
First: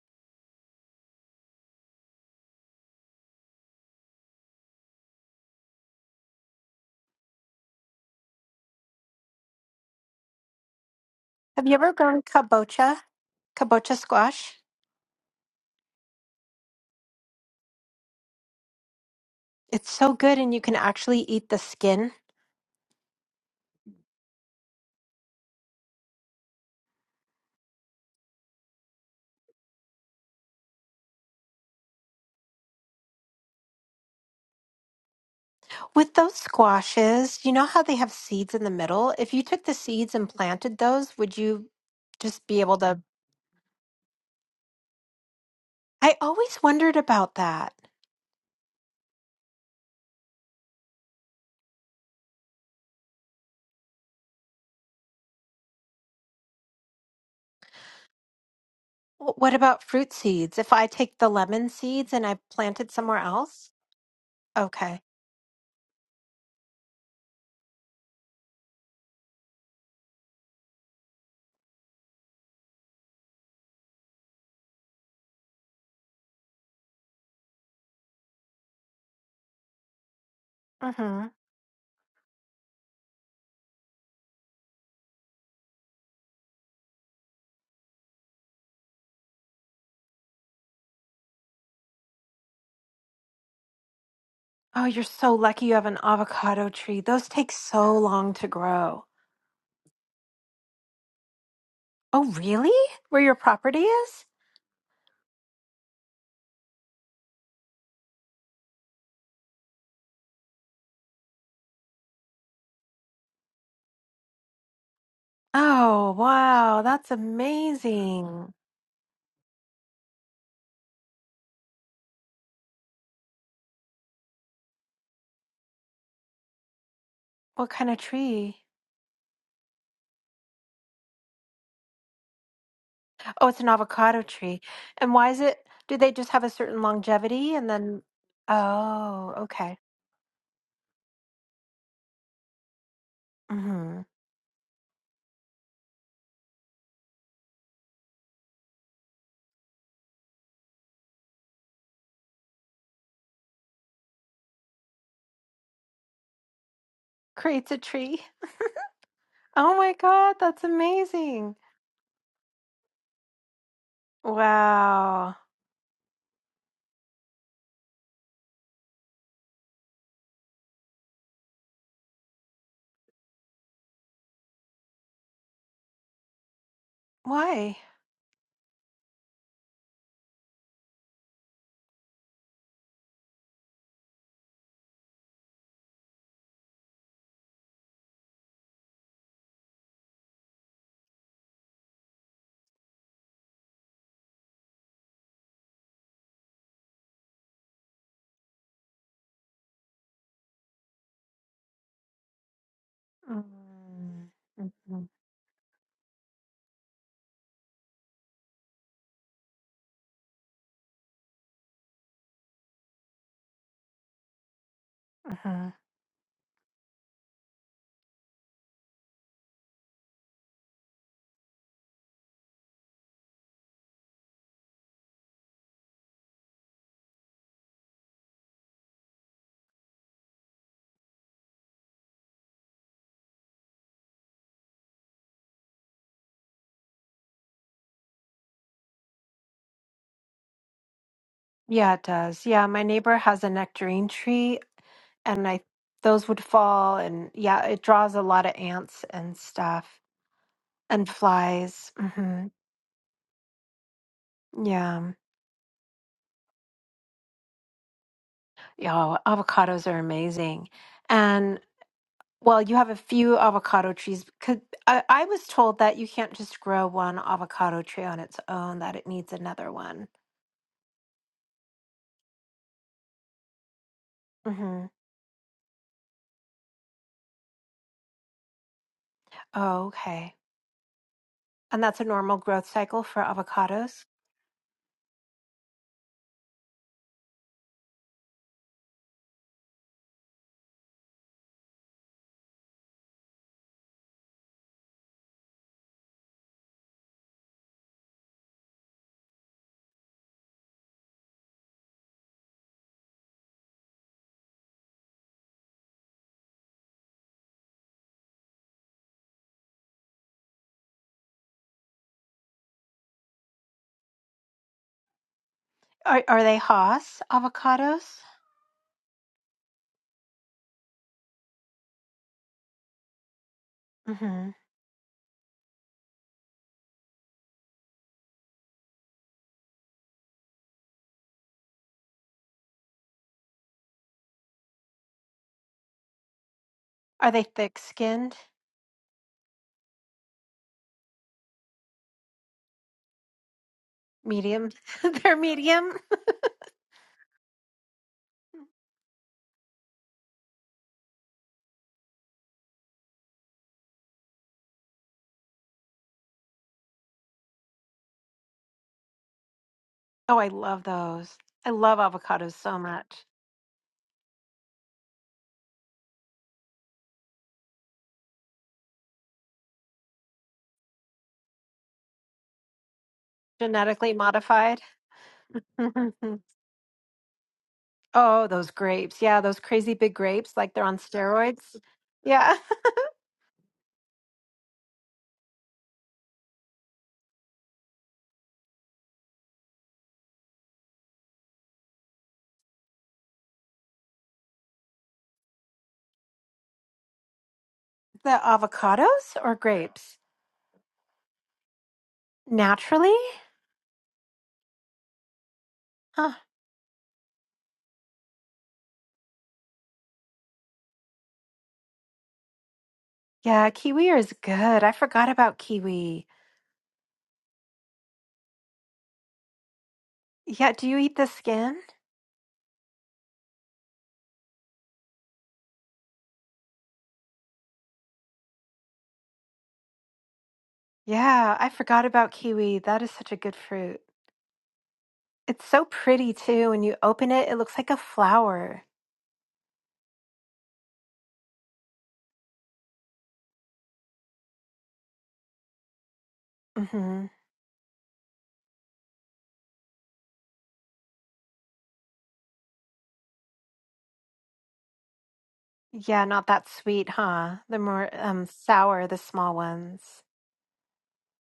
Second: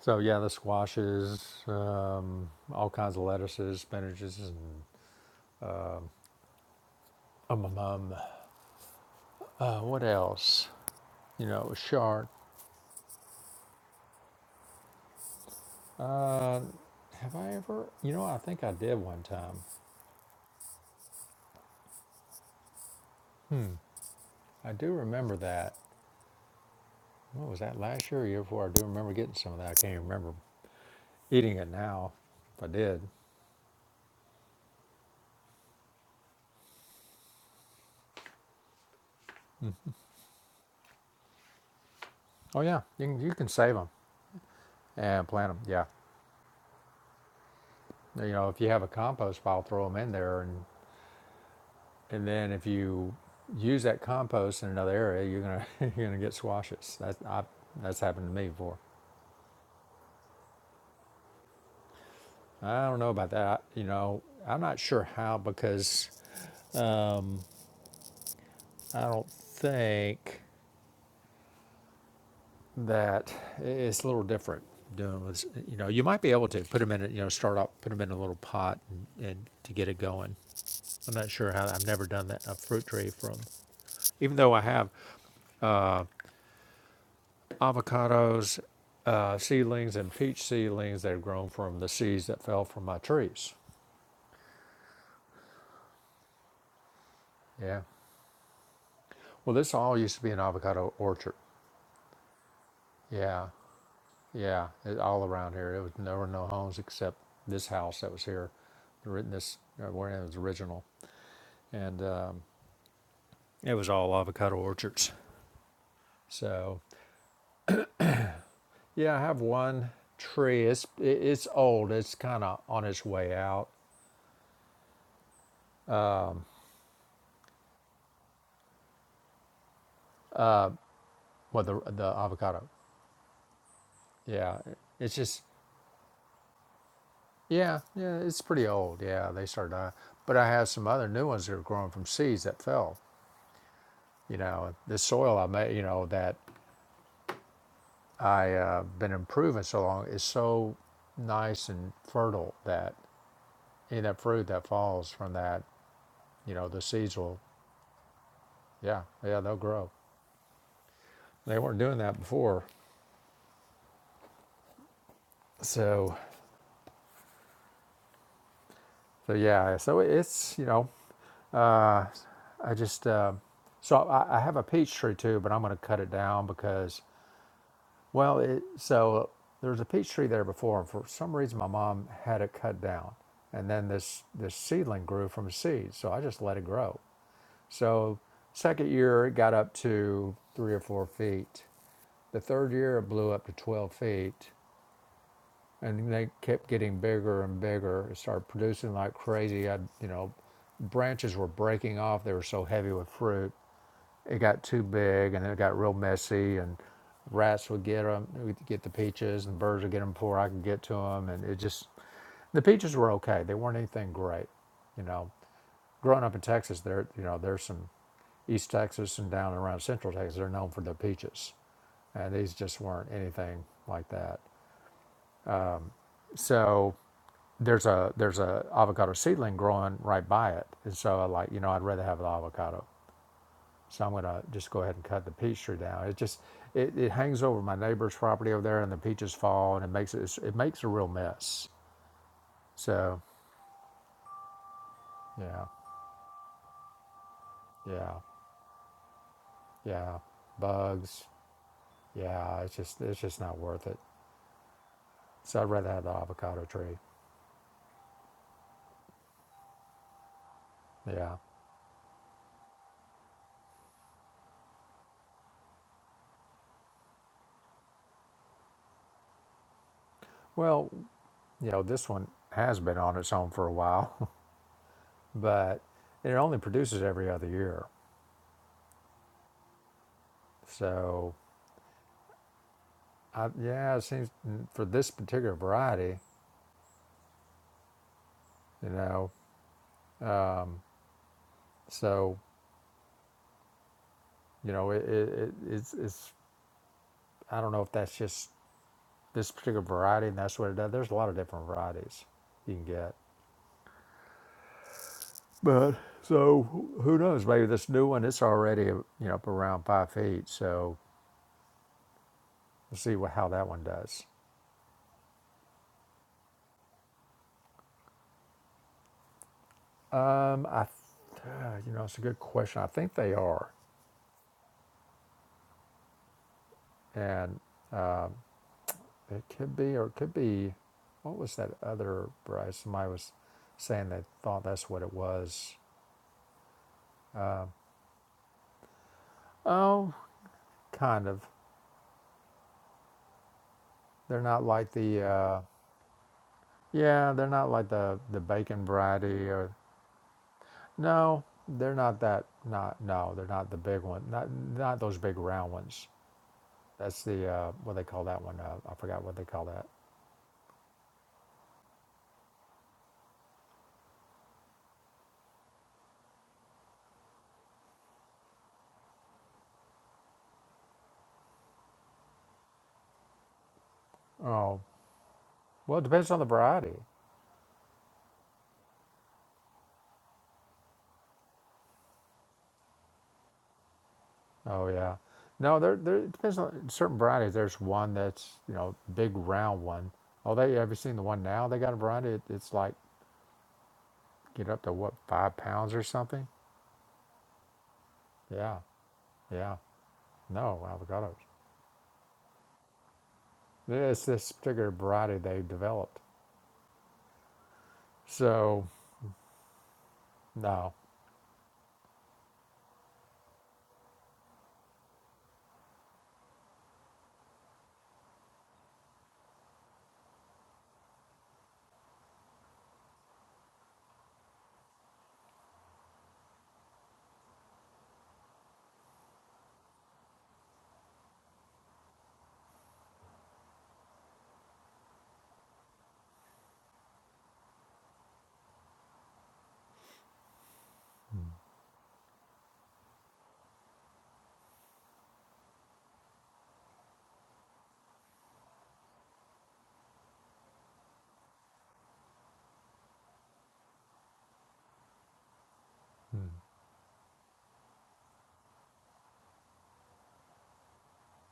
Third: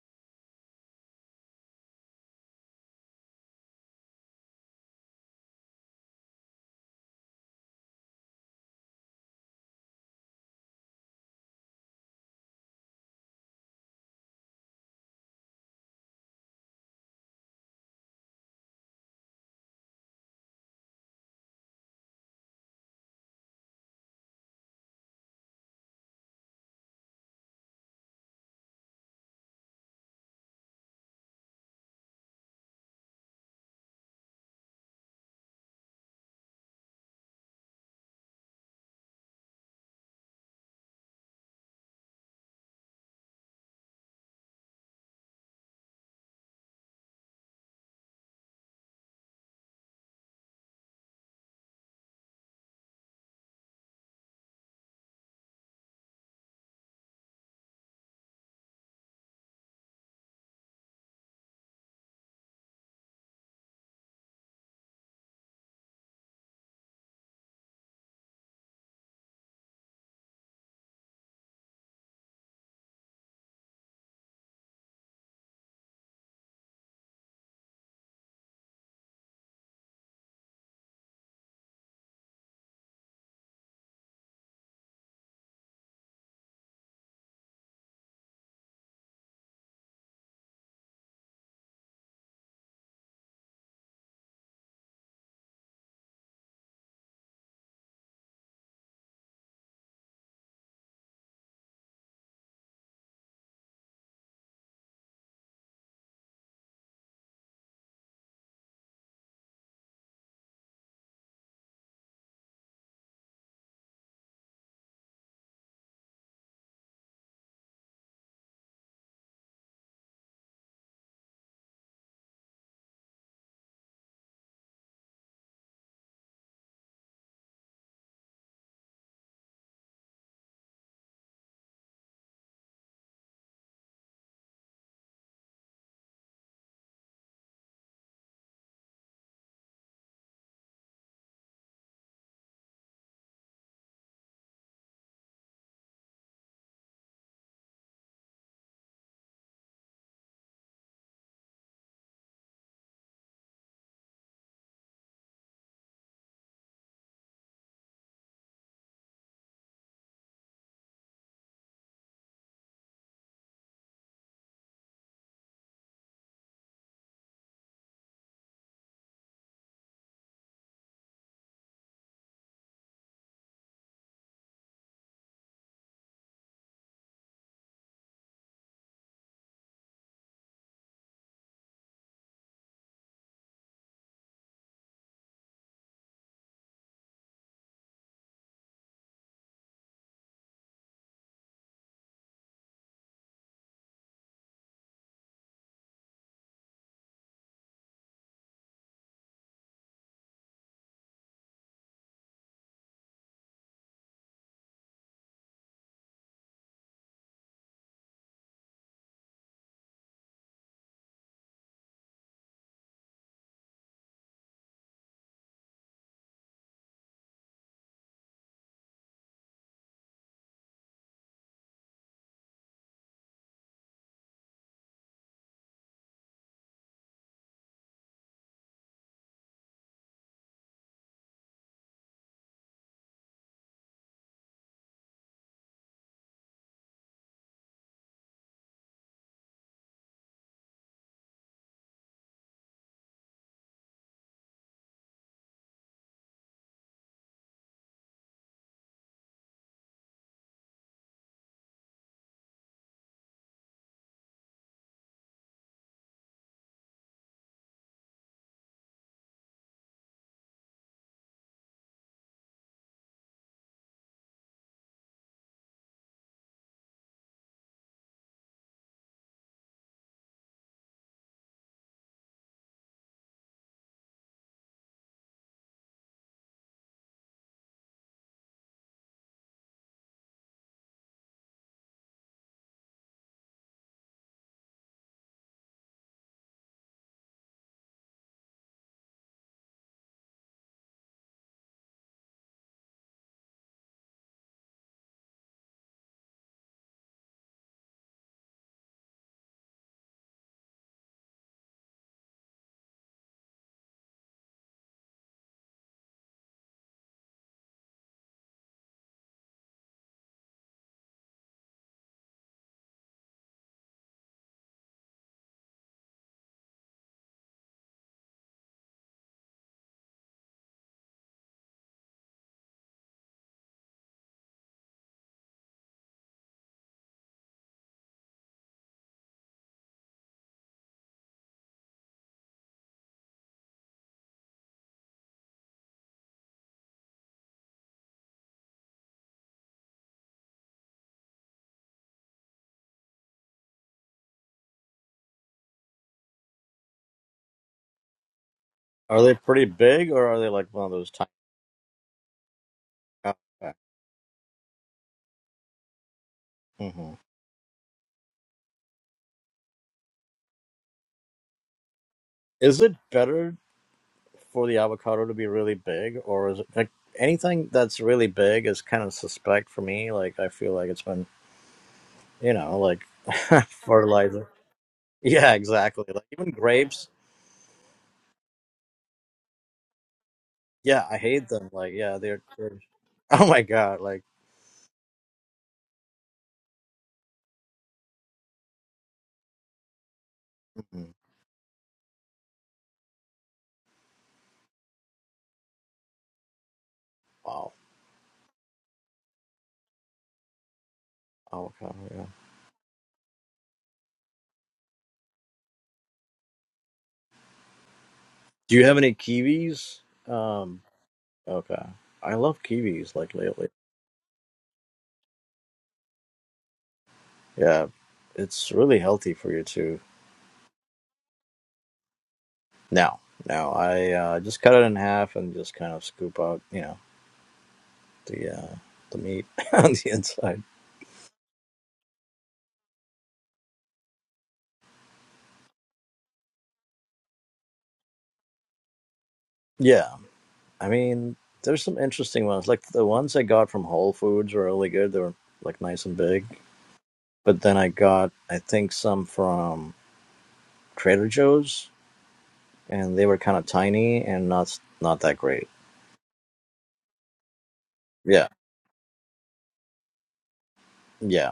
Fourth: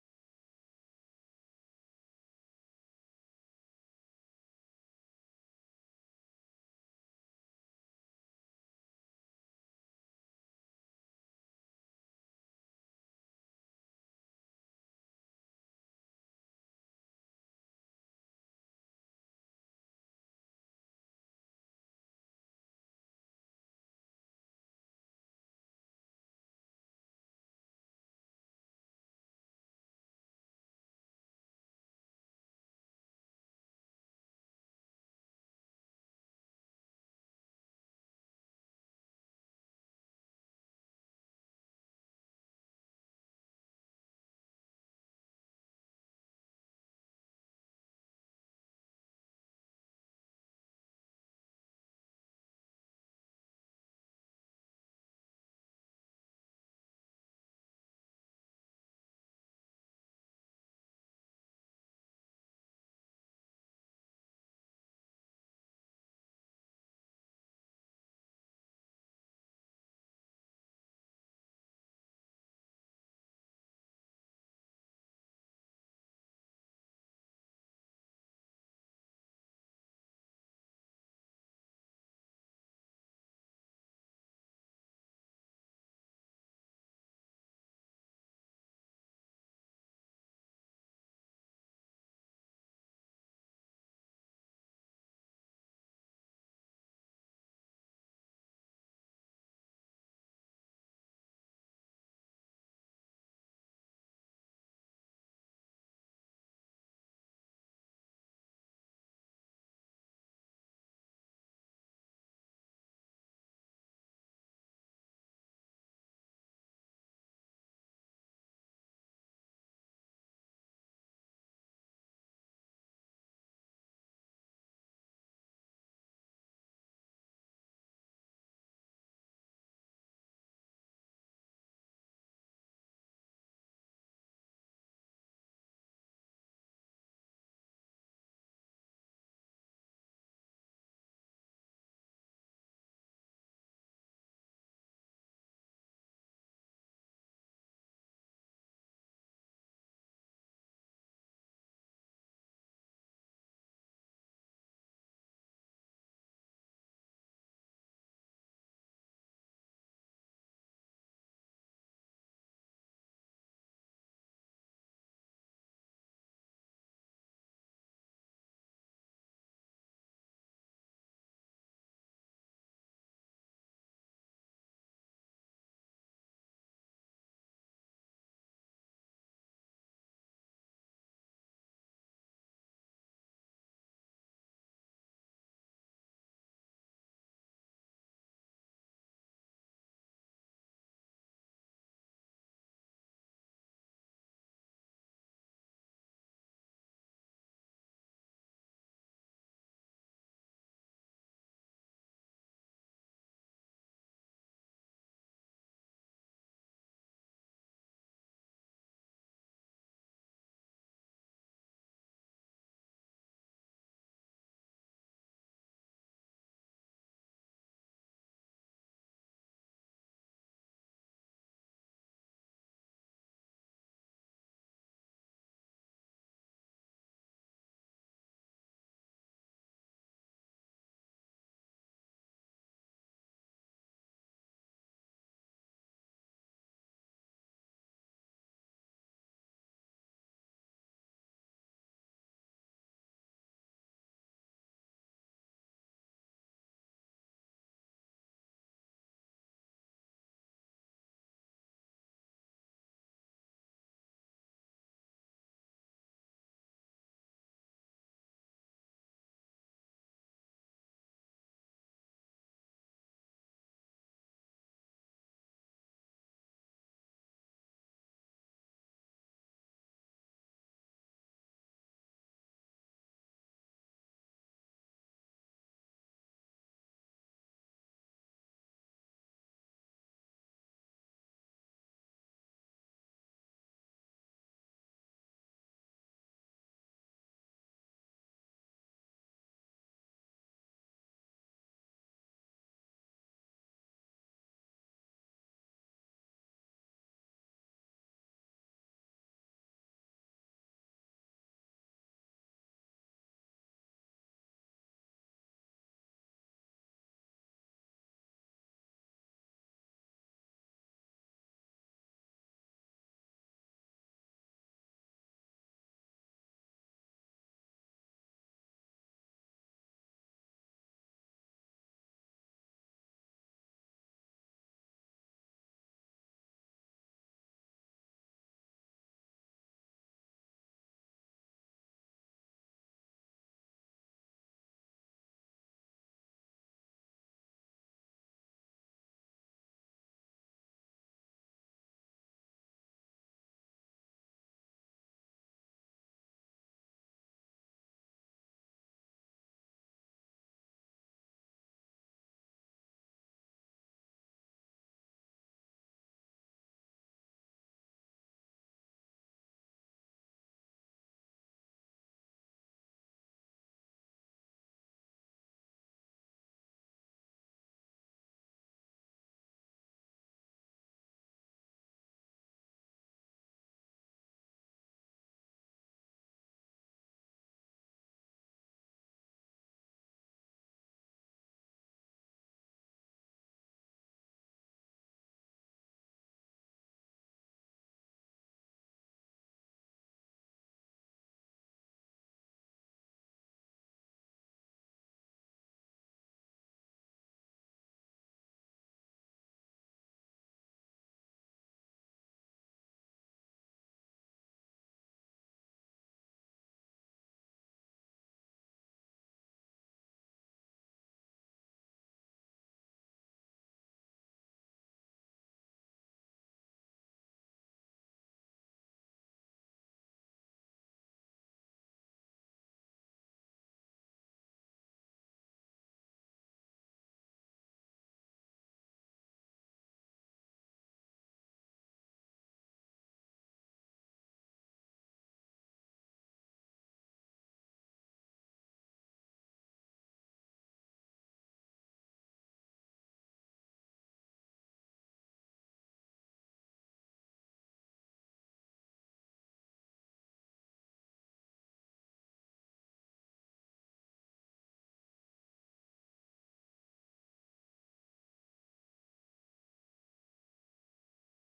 [SPEAKER 2] So yeah, the squashes, um, all kinds of lettuces, spinaches, and um, um, um, uh, what else? You
[SPEAKER 1] have
[SPEAKER 2] know,
[SPEAKER 1] you ever grown
[SPEAKER 2] chard.
[SPEAKER 1] kabocha kabocha squash
[SPEAKER 2] Uh, have I ever? You know, I think I did one time.
[SPEAKER 1] it's so good and you can actually eat the skin
[SPEAKER 2] I do remember that. What was that last year or year before? I do remember getting some of that. I can't even remember eating it now. If I did,
[SPEAKER 1] With those squashes, you know how they have seeds in the middle? If you took the seeds and planted those, would you just be
[SPEAKER 2] Oh
[SPEAKER 1] able
[SPEAKER 2] yeah,
[SPEAKER 1] to?
[SPEAKER 2] you can, you can save them and plant them. Yeah,
[SPEAKER 1] I always wondered about that.
[SPEAKER 2] you know if you have a compost pile, throw them in there, and and then if you use that compost in another area, you're gonna <laughs> you're gonna get squashes. That I that's happened to me before.
[SPEAKER 1] Wh- What about fruit seeds? If I take the lemon seeds and I plant
[SPEAKER 2] I
[SPEAKER 1] it
[SPEAKER 2] don't know
[SPEAKER 1] somewhere
[SPEAKER 2] about that.
[SPEAKER 1] else?
[SPEAKER 2] You know, I'm not
[SPEAKER 1] Okay.
[SPEAKER 2] sure how because I don't think that it's a little different doing with you know you might be able to put them in a, you know start off put them in a little pot and, and to get it going i'm
[SPEAKER 1] Mm-hmm.
[SPEAKER 2] not sure how i've never done that a fruit tree from even though i have avocados, uh, seedlings, and peach seedlings that have grown from the seeds that fell from my trees.
[SPEAKER 1] Oh, you're so lucky you have an avocado tree. Those take
[SPEAKER 2] Yeah.
[SPEAKER 1] so long to grow.
[SPEAKER 2] Well, this all used to be an avocado orchard.
[SPEAKER 1] Oh, really? Where your
[SPEAKER 2] Yeah.
[SPEAKER 1] property is?
[SPEAKER 2] Yeah. It, all around here. It was, there were no homes except this house that was here, the written this, uh, where it was original. And um, it was all avocado orchards.
[SPEAKER 1] Oh,
[SPEAKER 2] So,
[SPEAKER 1] wow. That's amazing.
[SPEAKER 2] yeah, I have one tree. It's, it, it's old. It's kind of on its way out.
[SPEAKER 1] What kind of tree?
[SPEAKER 2] Well, the, the avocado.
[SPEAKER 1] Oh, it's an avocado
[SPEAKER 2] Yeah.
[SPEAKER 1] tree. And
[SPEAKER 2] It's
[SPEAKER 1] why is
[SPEAKER 2] just,
[SPEAKER 1] it? Do they just have a certain longevity and
[SPEAKER 2] Yeah,
[SPEAKER 1] then?
[SPEAKER 2] yeah, it's pretty old. Yeah,
[SPEAKER 1] Oh,
[SPEAKER 2] they started.
[SPEAKER 1] okay.
[SPEAKER 2] Uh, but I have some other new ones that are growing from seeds that fell.
[SPEAKER 1] hmm
[SPEAKER 2] You know, the soil I made, you know, that I uh, been improving so long is so nice and fertile that any of that fruit that falls from that, you know, the seeds will,
[SPEAKER 1] Creates a tree. <laughs>
[SPEAKER 2] yeah, yeah, they'll
[SPEAKER 1] Oh
[SPEAKER 2] grow.
[SPEAKER 1] my God, that's amazing.
[SPEAKER 2] They weren't doing that before,
[SPEAKER 1] Wow.
[SPEAKER 2] so, so yeah, so it's you know, uh, I just, uh, so I, I have a peach tree too, but I'm going to cut it down because
[SPEAKER 1] Why?
[SPEAKER 2] Well, it, so uh, there was a peach tree there before, and for some reason my mom had it cut down, and then this this seedling grew from seed, so I just let it grow. So second year it got up to three or four feet. The third year it blew up to twelve feet, and they kept getting bigger and bigger. It started producing like crazy. I, you know, branches were breaking off. They were so heavy with fruit
[SPEAKER 1] Mm,
[SPEAKER 2] it got too
[SPEAKER 1] mhm,
[SPEAKER 2] big and then it got real messy and rats would get them would get the peaches and birds would get them before i could get to them and it just the peaches were okay they weren't anything great you know
[SPEAKER 1] Uh-huh.
[SPEAKER 2] growing up in texas there you know there's some east texas and down around central texas they're known for their peaches and these just weren't anything like that so there's a there's a avocado seedling growing right by it and so i like you know i'd rather have an avocado So I'm gonna just go ahead and cut the peach tree down. It just it, it hangs over my neighbor's property over there, and the peaches fall, and it makes it it makes a real mess.
[SPEAKER 1] Yeah, it does. Yeah, my neighbor
[SPEAKER 2] So
[SPEAKER 1] has a nectarine tree, and I
[SPEAKER 2] yeah,
[SPEAKER 1] those would fall, and yeah, it
[SPEAKER 2] yeah,
[SPEAKER 1] draws a lot of ants and stuff
[SPEAKER 2] yeah,
[SPEAKER 1] and
[SPEAKER 2] bugs.
[SPEAKER 1] flies. hmm
[SPEAKER 2] Yeah, it's just it's just not worth it.
[SPEAKER 1] Yeah,
[SPEAKER 2] So I'd rather have the avocado tree.
[SPEAKER 1] yeah, avocados are amazing,
[SPEAKER 2] Yeah.
[SPEAKER 1] and well, you have a few avocado trees. Could I, I was told that you can't just grow one avocado tree on its own; that it needs another one.
[SPEAKER 2] Well, you know this one has been on its own for a while,
[SPEAKER 1] hmm
[SPEAKER 2] <laughs> but it only produces every other year.
[SPEAKER 1] Oh, okay,
[SPEAKER 2] So
[SPEAKER 1] and that's a normal growth cycle for
[SPEAKER 2] I, yeah, it
[SPEAKER 1] avocados.
[SPEAKER 2] seems mm, for this particular variety, you know. So You know, it, it, it's it's I don't know if that's just this particular variety and that's what it does. There's a lot of different varieties you can get. But so wh- who knows? Maybe this new one it's already you know up around five feet. So we'll see what, how that one does.
[SPEAKER 1] Are are they Haas avocados?
[SPEAKER 2] Um, I th- uh, you know it's a good question. I think they are,
[SPEAKER 1] hmm
[SPEAKER 2] and it could be or it could be. What was that other variety? Somebody was saying they thought that's what it was.
[SPEAKER 1] Are they thick skinned?
[SPEAKER 2] Oh, kind of. They're not
[SPEAKER 1] Medium?
[SPEAKER 2] like
[SPEAKER 1] <laughs>
[SPEAKER 2] the.
[SPEAKER 1] They're
[SPEAKER 2] uh,
[SPEAKER 1] medium.
[SPEAKER 2] Yeah, they're not like the the bacon
[SPEAKER 4] Are they
[SPEAKER 2] variety
[SPEAKER 4] pretty
[SPEAKER 2] or
[SPEAKER 4] big, or are they like one of those tiny?
[SPEAKER 2] no, they're not that not no, they're not the big one. Not not those big round ones.
[SPEAKER 4] Mm-hmm.
[SPEAKER 2] That's the uh what they call that one. Uh, I forgot what they call that.
[SPEAKER 1] Oh, I love those. I love avocados so
[SPEAKER 4] Is it
[SPEAKER 1] much.
[SPEAKER 4] better for the avocado to be really big, or is it like anything that's really big is kind of suspect for me? Like I feel like it's been, you know, like <laughs>
[SPEAKER 1] Genetically
[SPEAKER 4] fertilizer.
[SPEAKER 2] Oh,
[SPEAKER 1] modified.
[SPEAKER 4] Yeah,
[SPEAKER 1] <laughs>
[SPEAKER 2] well, it
[SPEAKER 4] exactly. Like
[SPEAKER 2] depends on the
[SPEAKER 4] even
[SPEAKER 2] variety.
[SPEAKER 4] grapes.
[SPEAKER 1] oh, those grapes. Yeah, those crazy big grapes, like they're on
[SPEAKER 4] Yeah, I hate them.
[SPEAKER 1] steroids.
[SPEAKER 4] Like yeah, they're.
[SPEAKER 1] Yeah.
[SPEAKER 4] they're
[SPEAKER 1] <laughs>
[SPEAKER 4] <laughs> oh my god! Like
[SPEAKER 2] Oh yeah. No, there there it depends on certain varieties. There's one that's, you know, big round one. Oh, they have you
[SPEAKER 4] mm
[SPEAKER 2] seen the one now? They got a variety. It, it's like get up to what five pounds or something.
[SPEAKER 4] wow,
[SPEAKER 1] The
[SPEAKER 2] Yeah,
[SPEAKER 1] avocados or
[SPEAKER 2] yeah.
[SPEAKER 1] grapes?
[SPEAKER 2] No avocados.
[SPEAKER 4] avocado. Yeah.
[SPEAKER 1] Naturally?
[SPEAKER 2] It's this particular variety they developed.
[SPEAKER 1] Huh.
[SPEAKER 4] Do you
[SPEAKER 2] So
[SPEAKER 4] have any kiwis? Um.
[SPEAKER 2] no,
[SPEAKER 4] Okay. I love kiwis. Like
[SPEAKER 1] Yeah,
[SPEAKER 4] lately.
[SPEAKER 1] kiwi is good. I forgot about kiwi.
[SPEAKER 4] Yeah, it's really healthy for you too.
[SPEAKER 1] Yeah, do you eat the skin?
[SPEAKER 4] No, no. I uh, just cut it in half and just kind of scoop out, you know, the uh, the meat <laughs> on the inside.
[SPEAKER 1] Yeah, I forgot about kiwi. That is such a good fruit. It's so pretty too. When you open it, it looks like a flower.
[SPEAKER 4] Yeah, I mean,
[SPEAKER 2] Mm,
[SPEAKER 4] there's some interesting ones. Like the ones I got from Whole Foods were really good. They were like nice and big.
[SPEAKER 1] hmm
[SPEAKER 4] But then I got, I think, some from Trader Joe's, and they were kind of tiny and not not that great.
[SPEAKER 1] Yeah, not
[SPEAKER 2] mm,
[SPEAKER 1] that sweet, huh? The more um
[SPEAKER 4] Yeah,
[SPEAKER 1] sour, the small ones.
[SPEAKER 4] yeah.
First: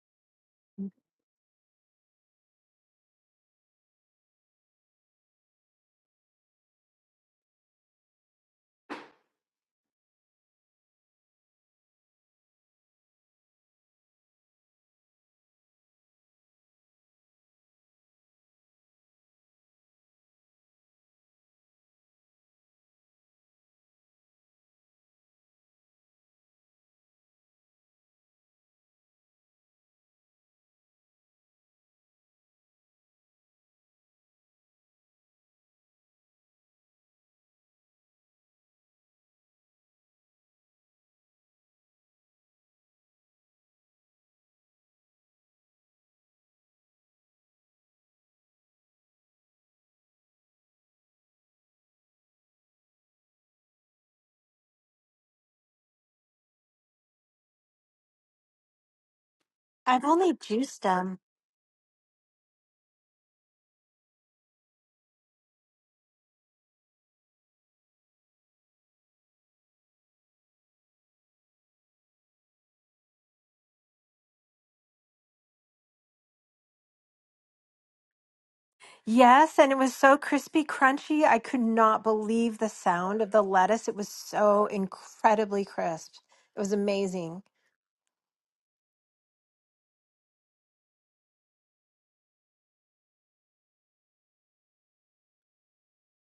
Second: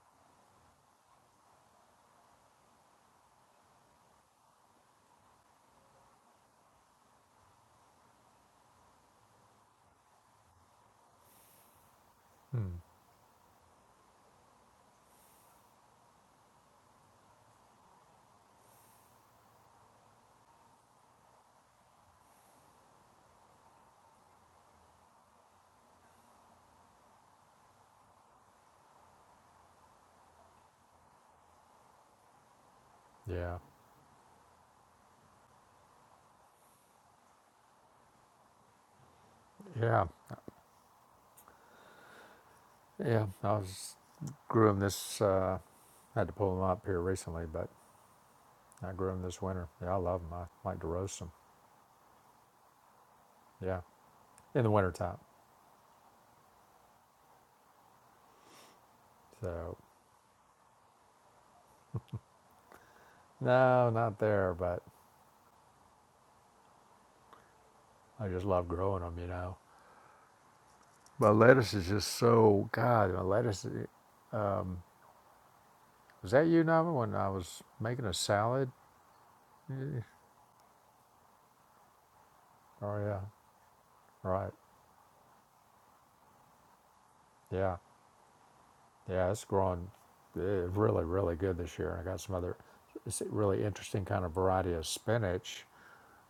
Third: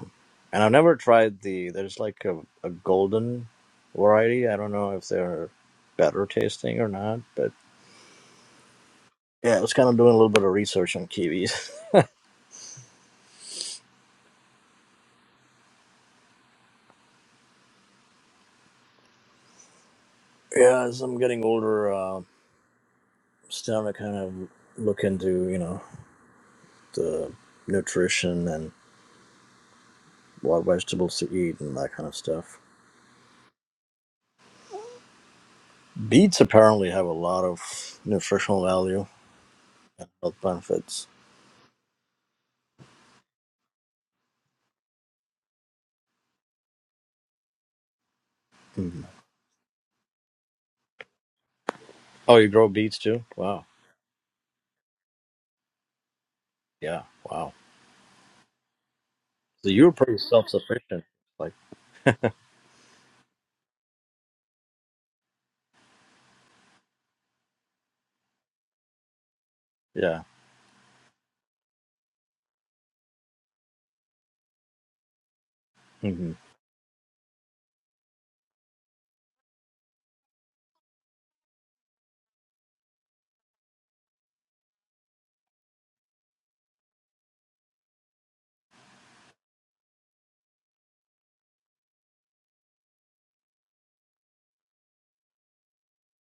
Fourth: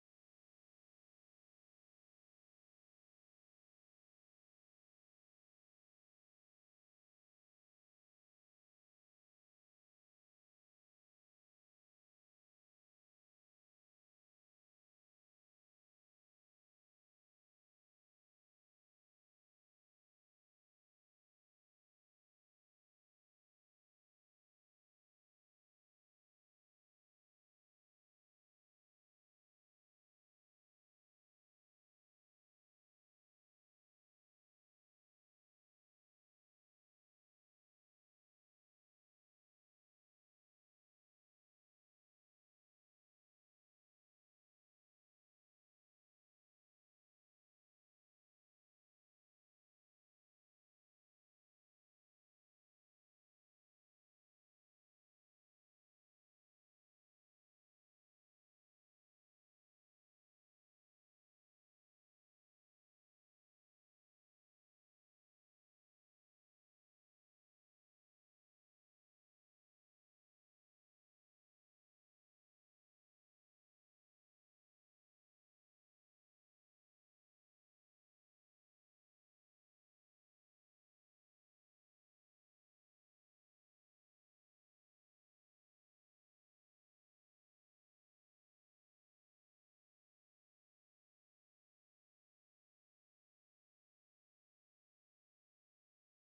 [SPEAKER 4] And I've never tried the. There's like a, a golden variety. I don't know if they're better tasting or not, but Yeah, I was kind of doing a little bit of research on kiwis. <laughs>
[SPEAKER 2] mm.
[SPEAKER 4] Yeah, as I'm getting older, uh, starting to kind of look into you know the nutrition and what vegetables to eat and that kind of stuff.
[SPEAKER 2] yeah,
[SPEAKER 4] Beets apparently have a lot of nutritional value
[SPEAKER 2] yeah,
[SPEAKER 4] and health benefits.
[SPEAKER 2] yeah. I was grew them this. Uh, had to pull them up here recently, but I
[SPEAKER 4] Mhm.
[SPEAKER 2] grew them this winter. Yeah, I love them. I like to roast them.
[SPEAKER 4] Oh, you grow beets too? Wow.
[SPEAKER 2] Yeah, in the wintertime.
[SPEAKER 4] Yeah. Wow. So
[SPEAKER 2] So
[SPEAKER 4] you're
[SPEAKER 1] I've
[SPEAKER 4] pretty
[SPEAKER 1] only juiced
[SPEAKER 4] self-sufficient.
[SPEAKER 1] them.
[SPEAKER 4] Like,
[SPEAKER 2] no, not there, but I just love growing them. You know,
[SPEAKER 4] yeah.
[SPEAKER 2] my lettuce is just so God. My lettuce was
[SPEAKER 4] hmm
[SPEAKER 2] that you, Nava, when I was making a salad.
[SPEAKER 1] Yes, and it was
[SPEAKER 2] Eh,
[SPEAKER 1] so crispy, crunchy. I could not believe the
[SPEAKER 2] Oh yeah,
[SPEAKER 1] sound of the lettuce. It was
[SPEAKER 2] right.
[SPEAKER 1] so incredibly crisp. It was amazing.
[SPEAKER 2] Yeah, Yeah, it's growing eh, really, really good this year. I got some other it's a really interesting kind of variety of spinach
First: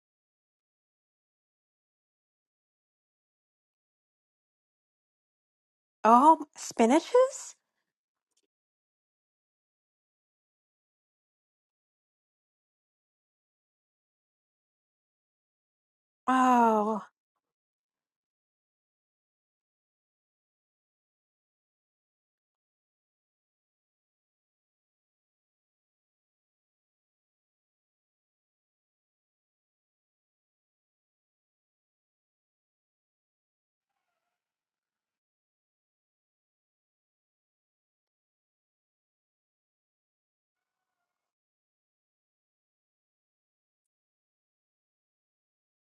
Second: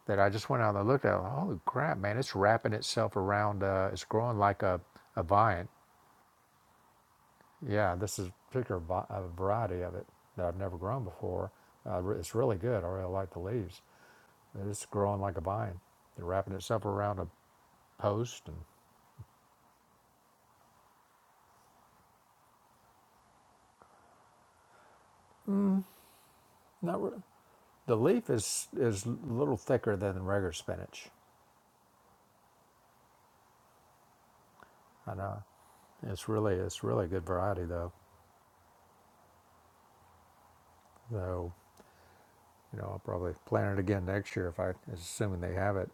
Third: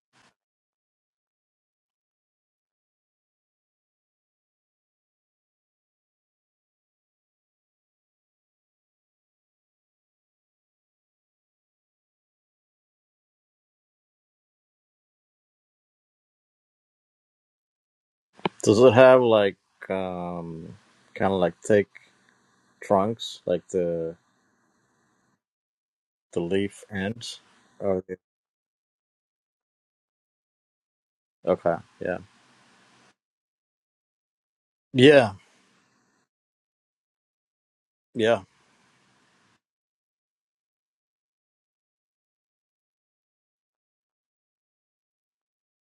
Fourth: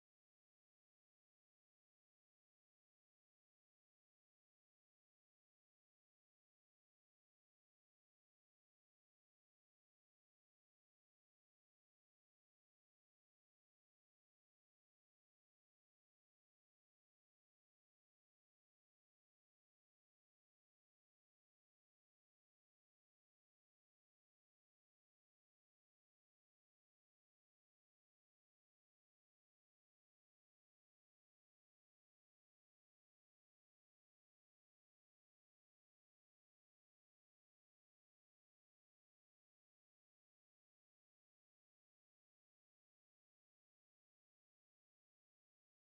[SPEAKER 2] that I just went out and looked at. Holy crap, man! It's wrapping itself around. Uh, it's growing like a, a vine.
[SPEAKER 1] Oh, spinaches?
[SPEAKER 2] Yeah, this is a particular vi- a variety of it that I've never grown before. Uh, re- it's really good. I really like the leaves. And It's growing like a vine. They're wrapping itself
[SPEAKER 1] Oh,
[SPEAKER 2] around a post and
[SPEAKER 4] Does it have like um, kind of like thick trunks, like the the leaf
[SPEAKER 2] not re-
[SPEAKER 4] ends?
[SPEAKER 2] the leaf is is a little thicker than the regular spinach.
[SPEAKER 4] Okay. Yeah.
[SPEAKER 2] I
[SPEAKER 4] Yeah.
[SPEAKER 2] know. It's really it's really a good variety though.
[SPEAKER 4] Yeah.
[SPEAKER 2] So you know I'll probably plant it again next year if I assuming they have it.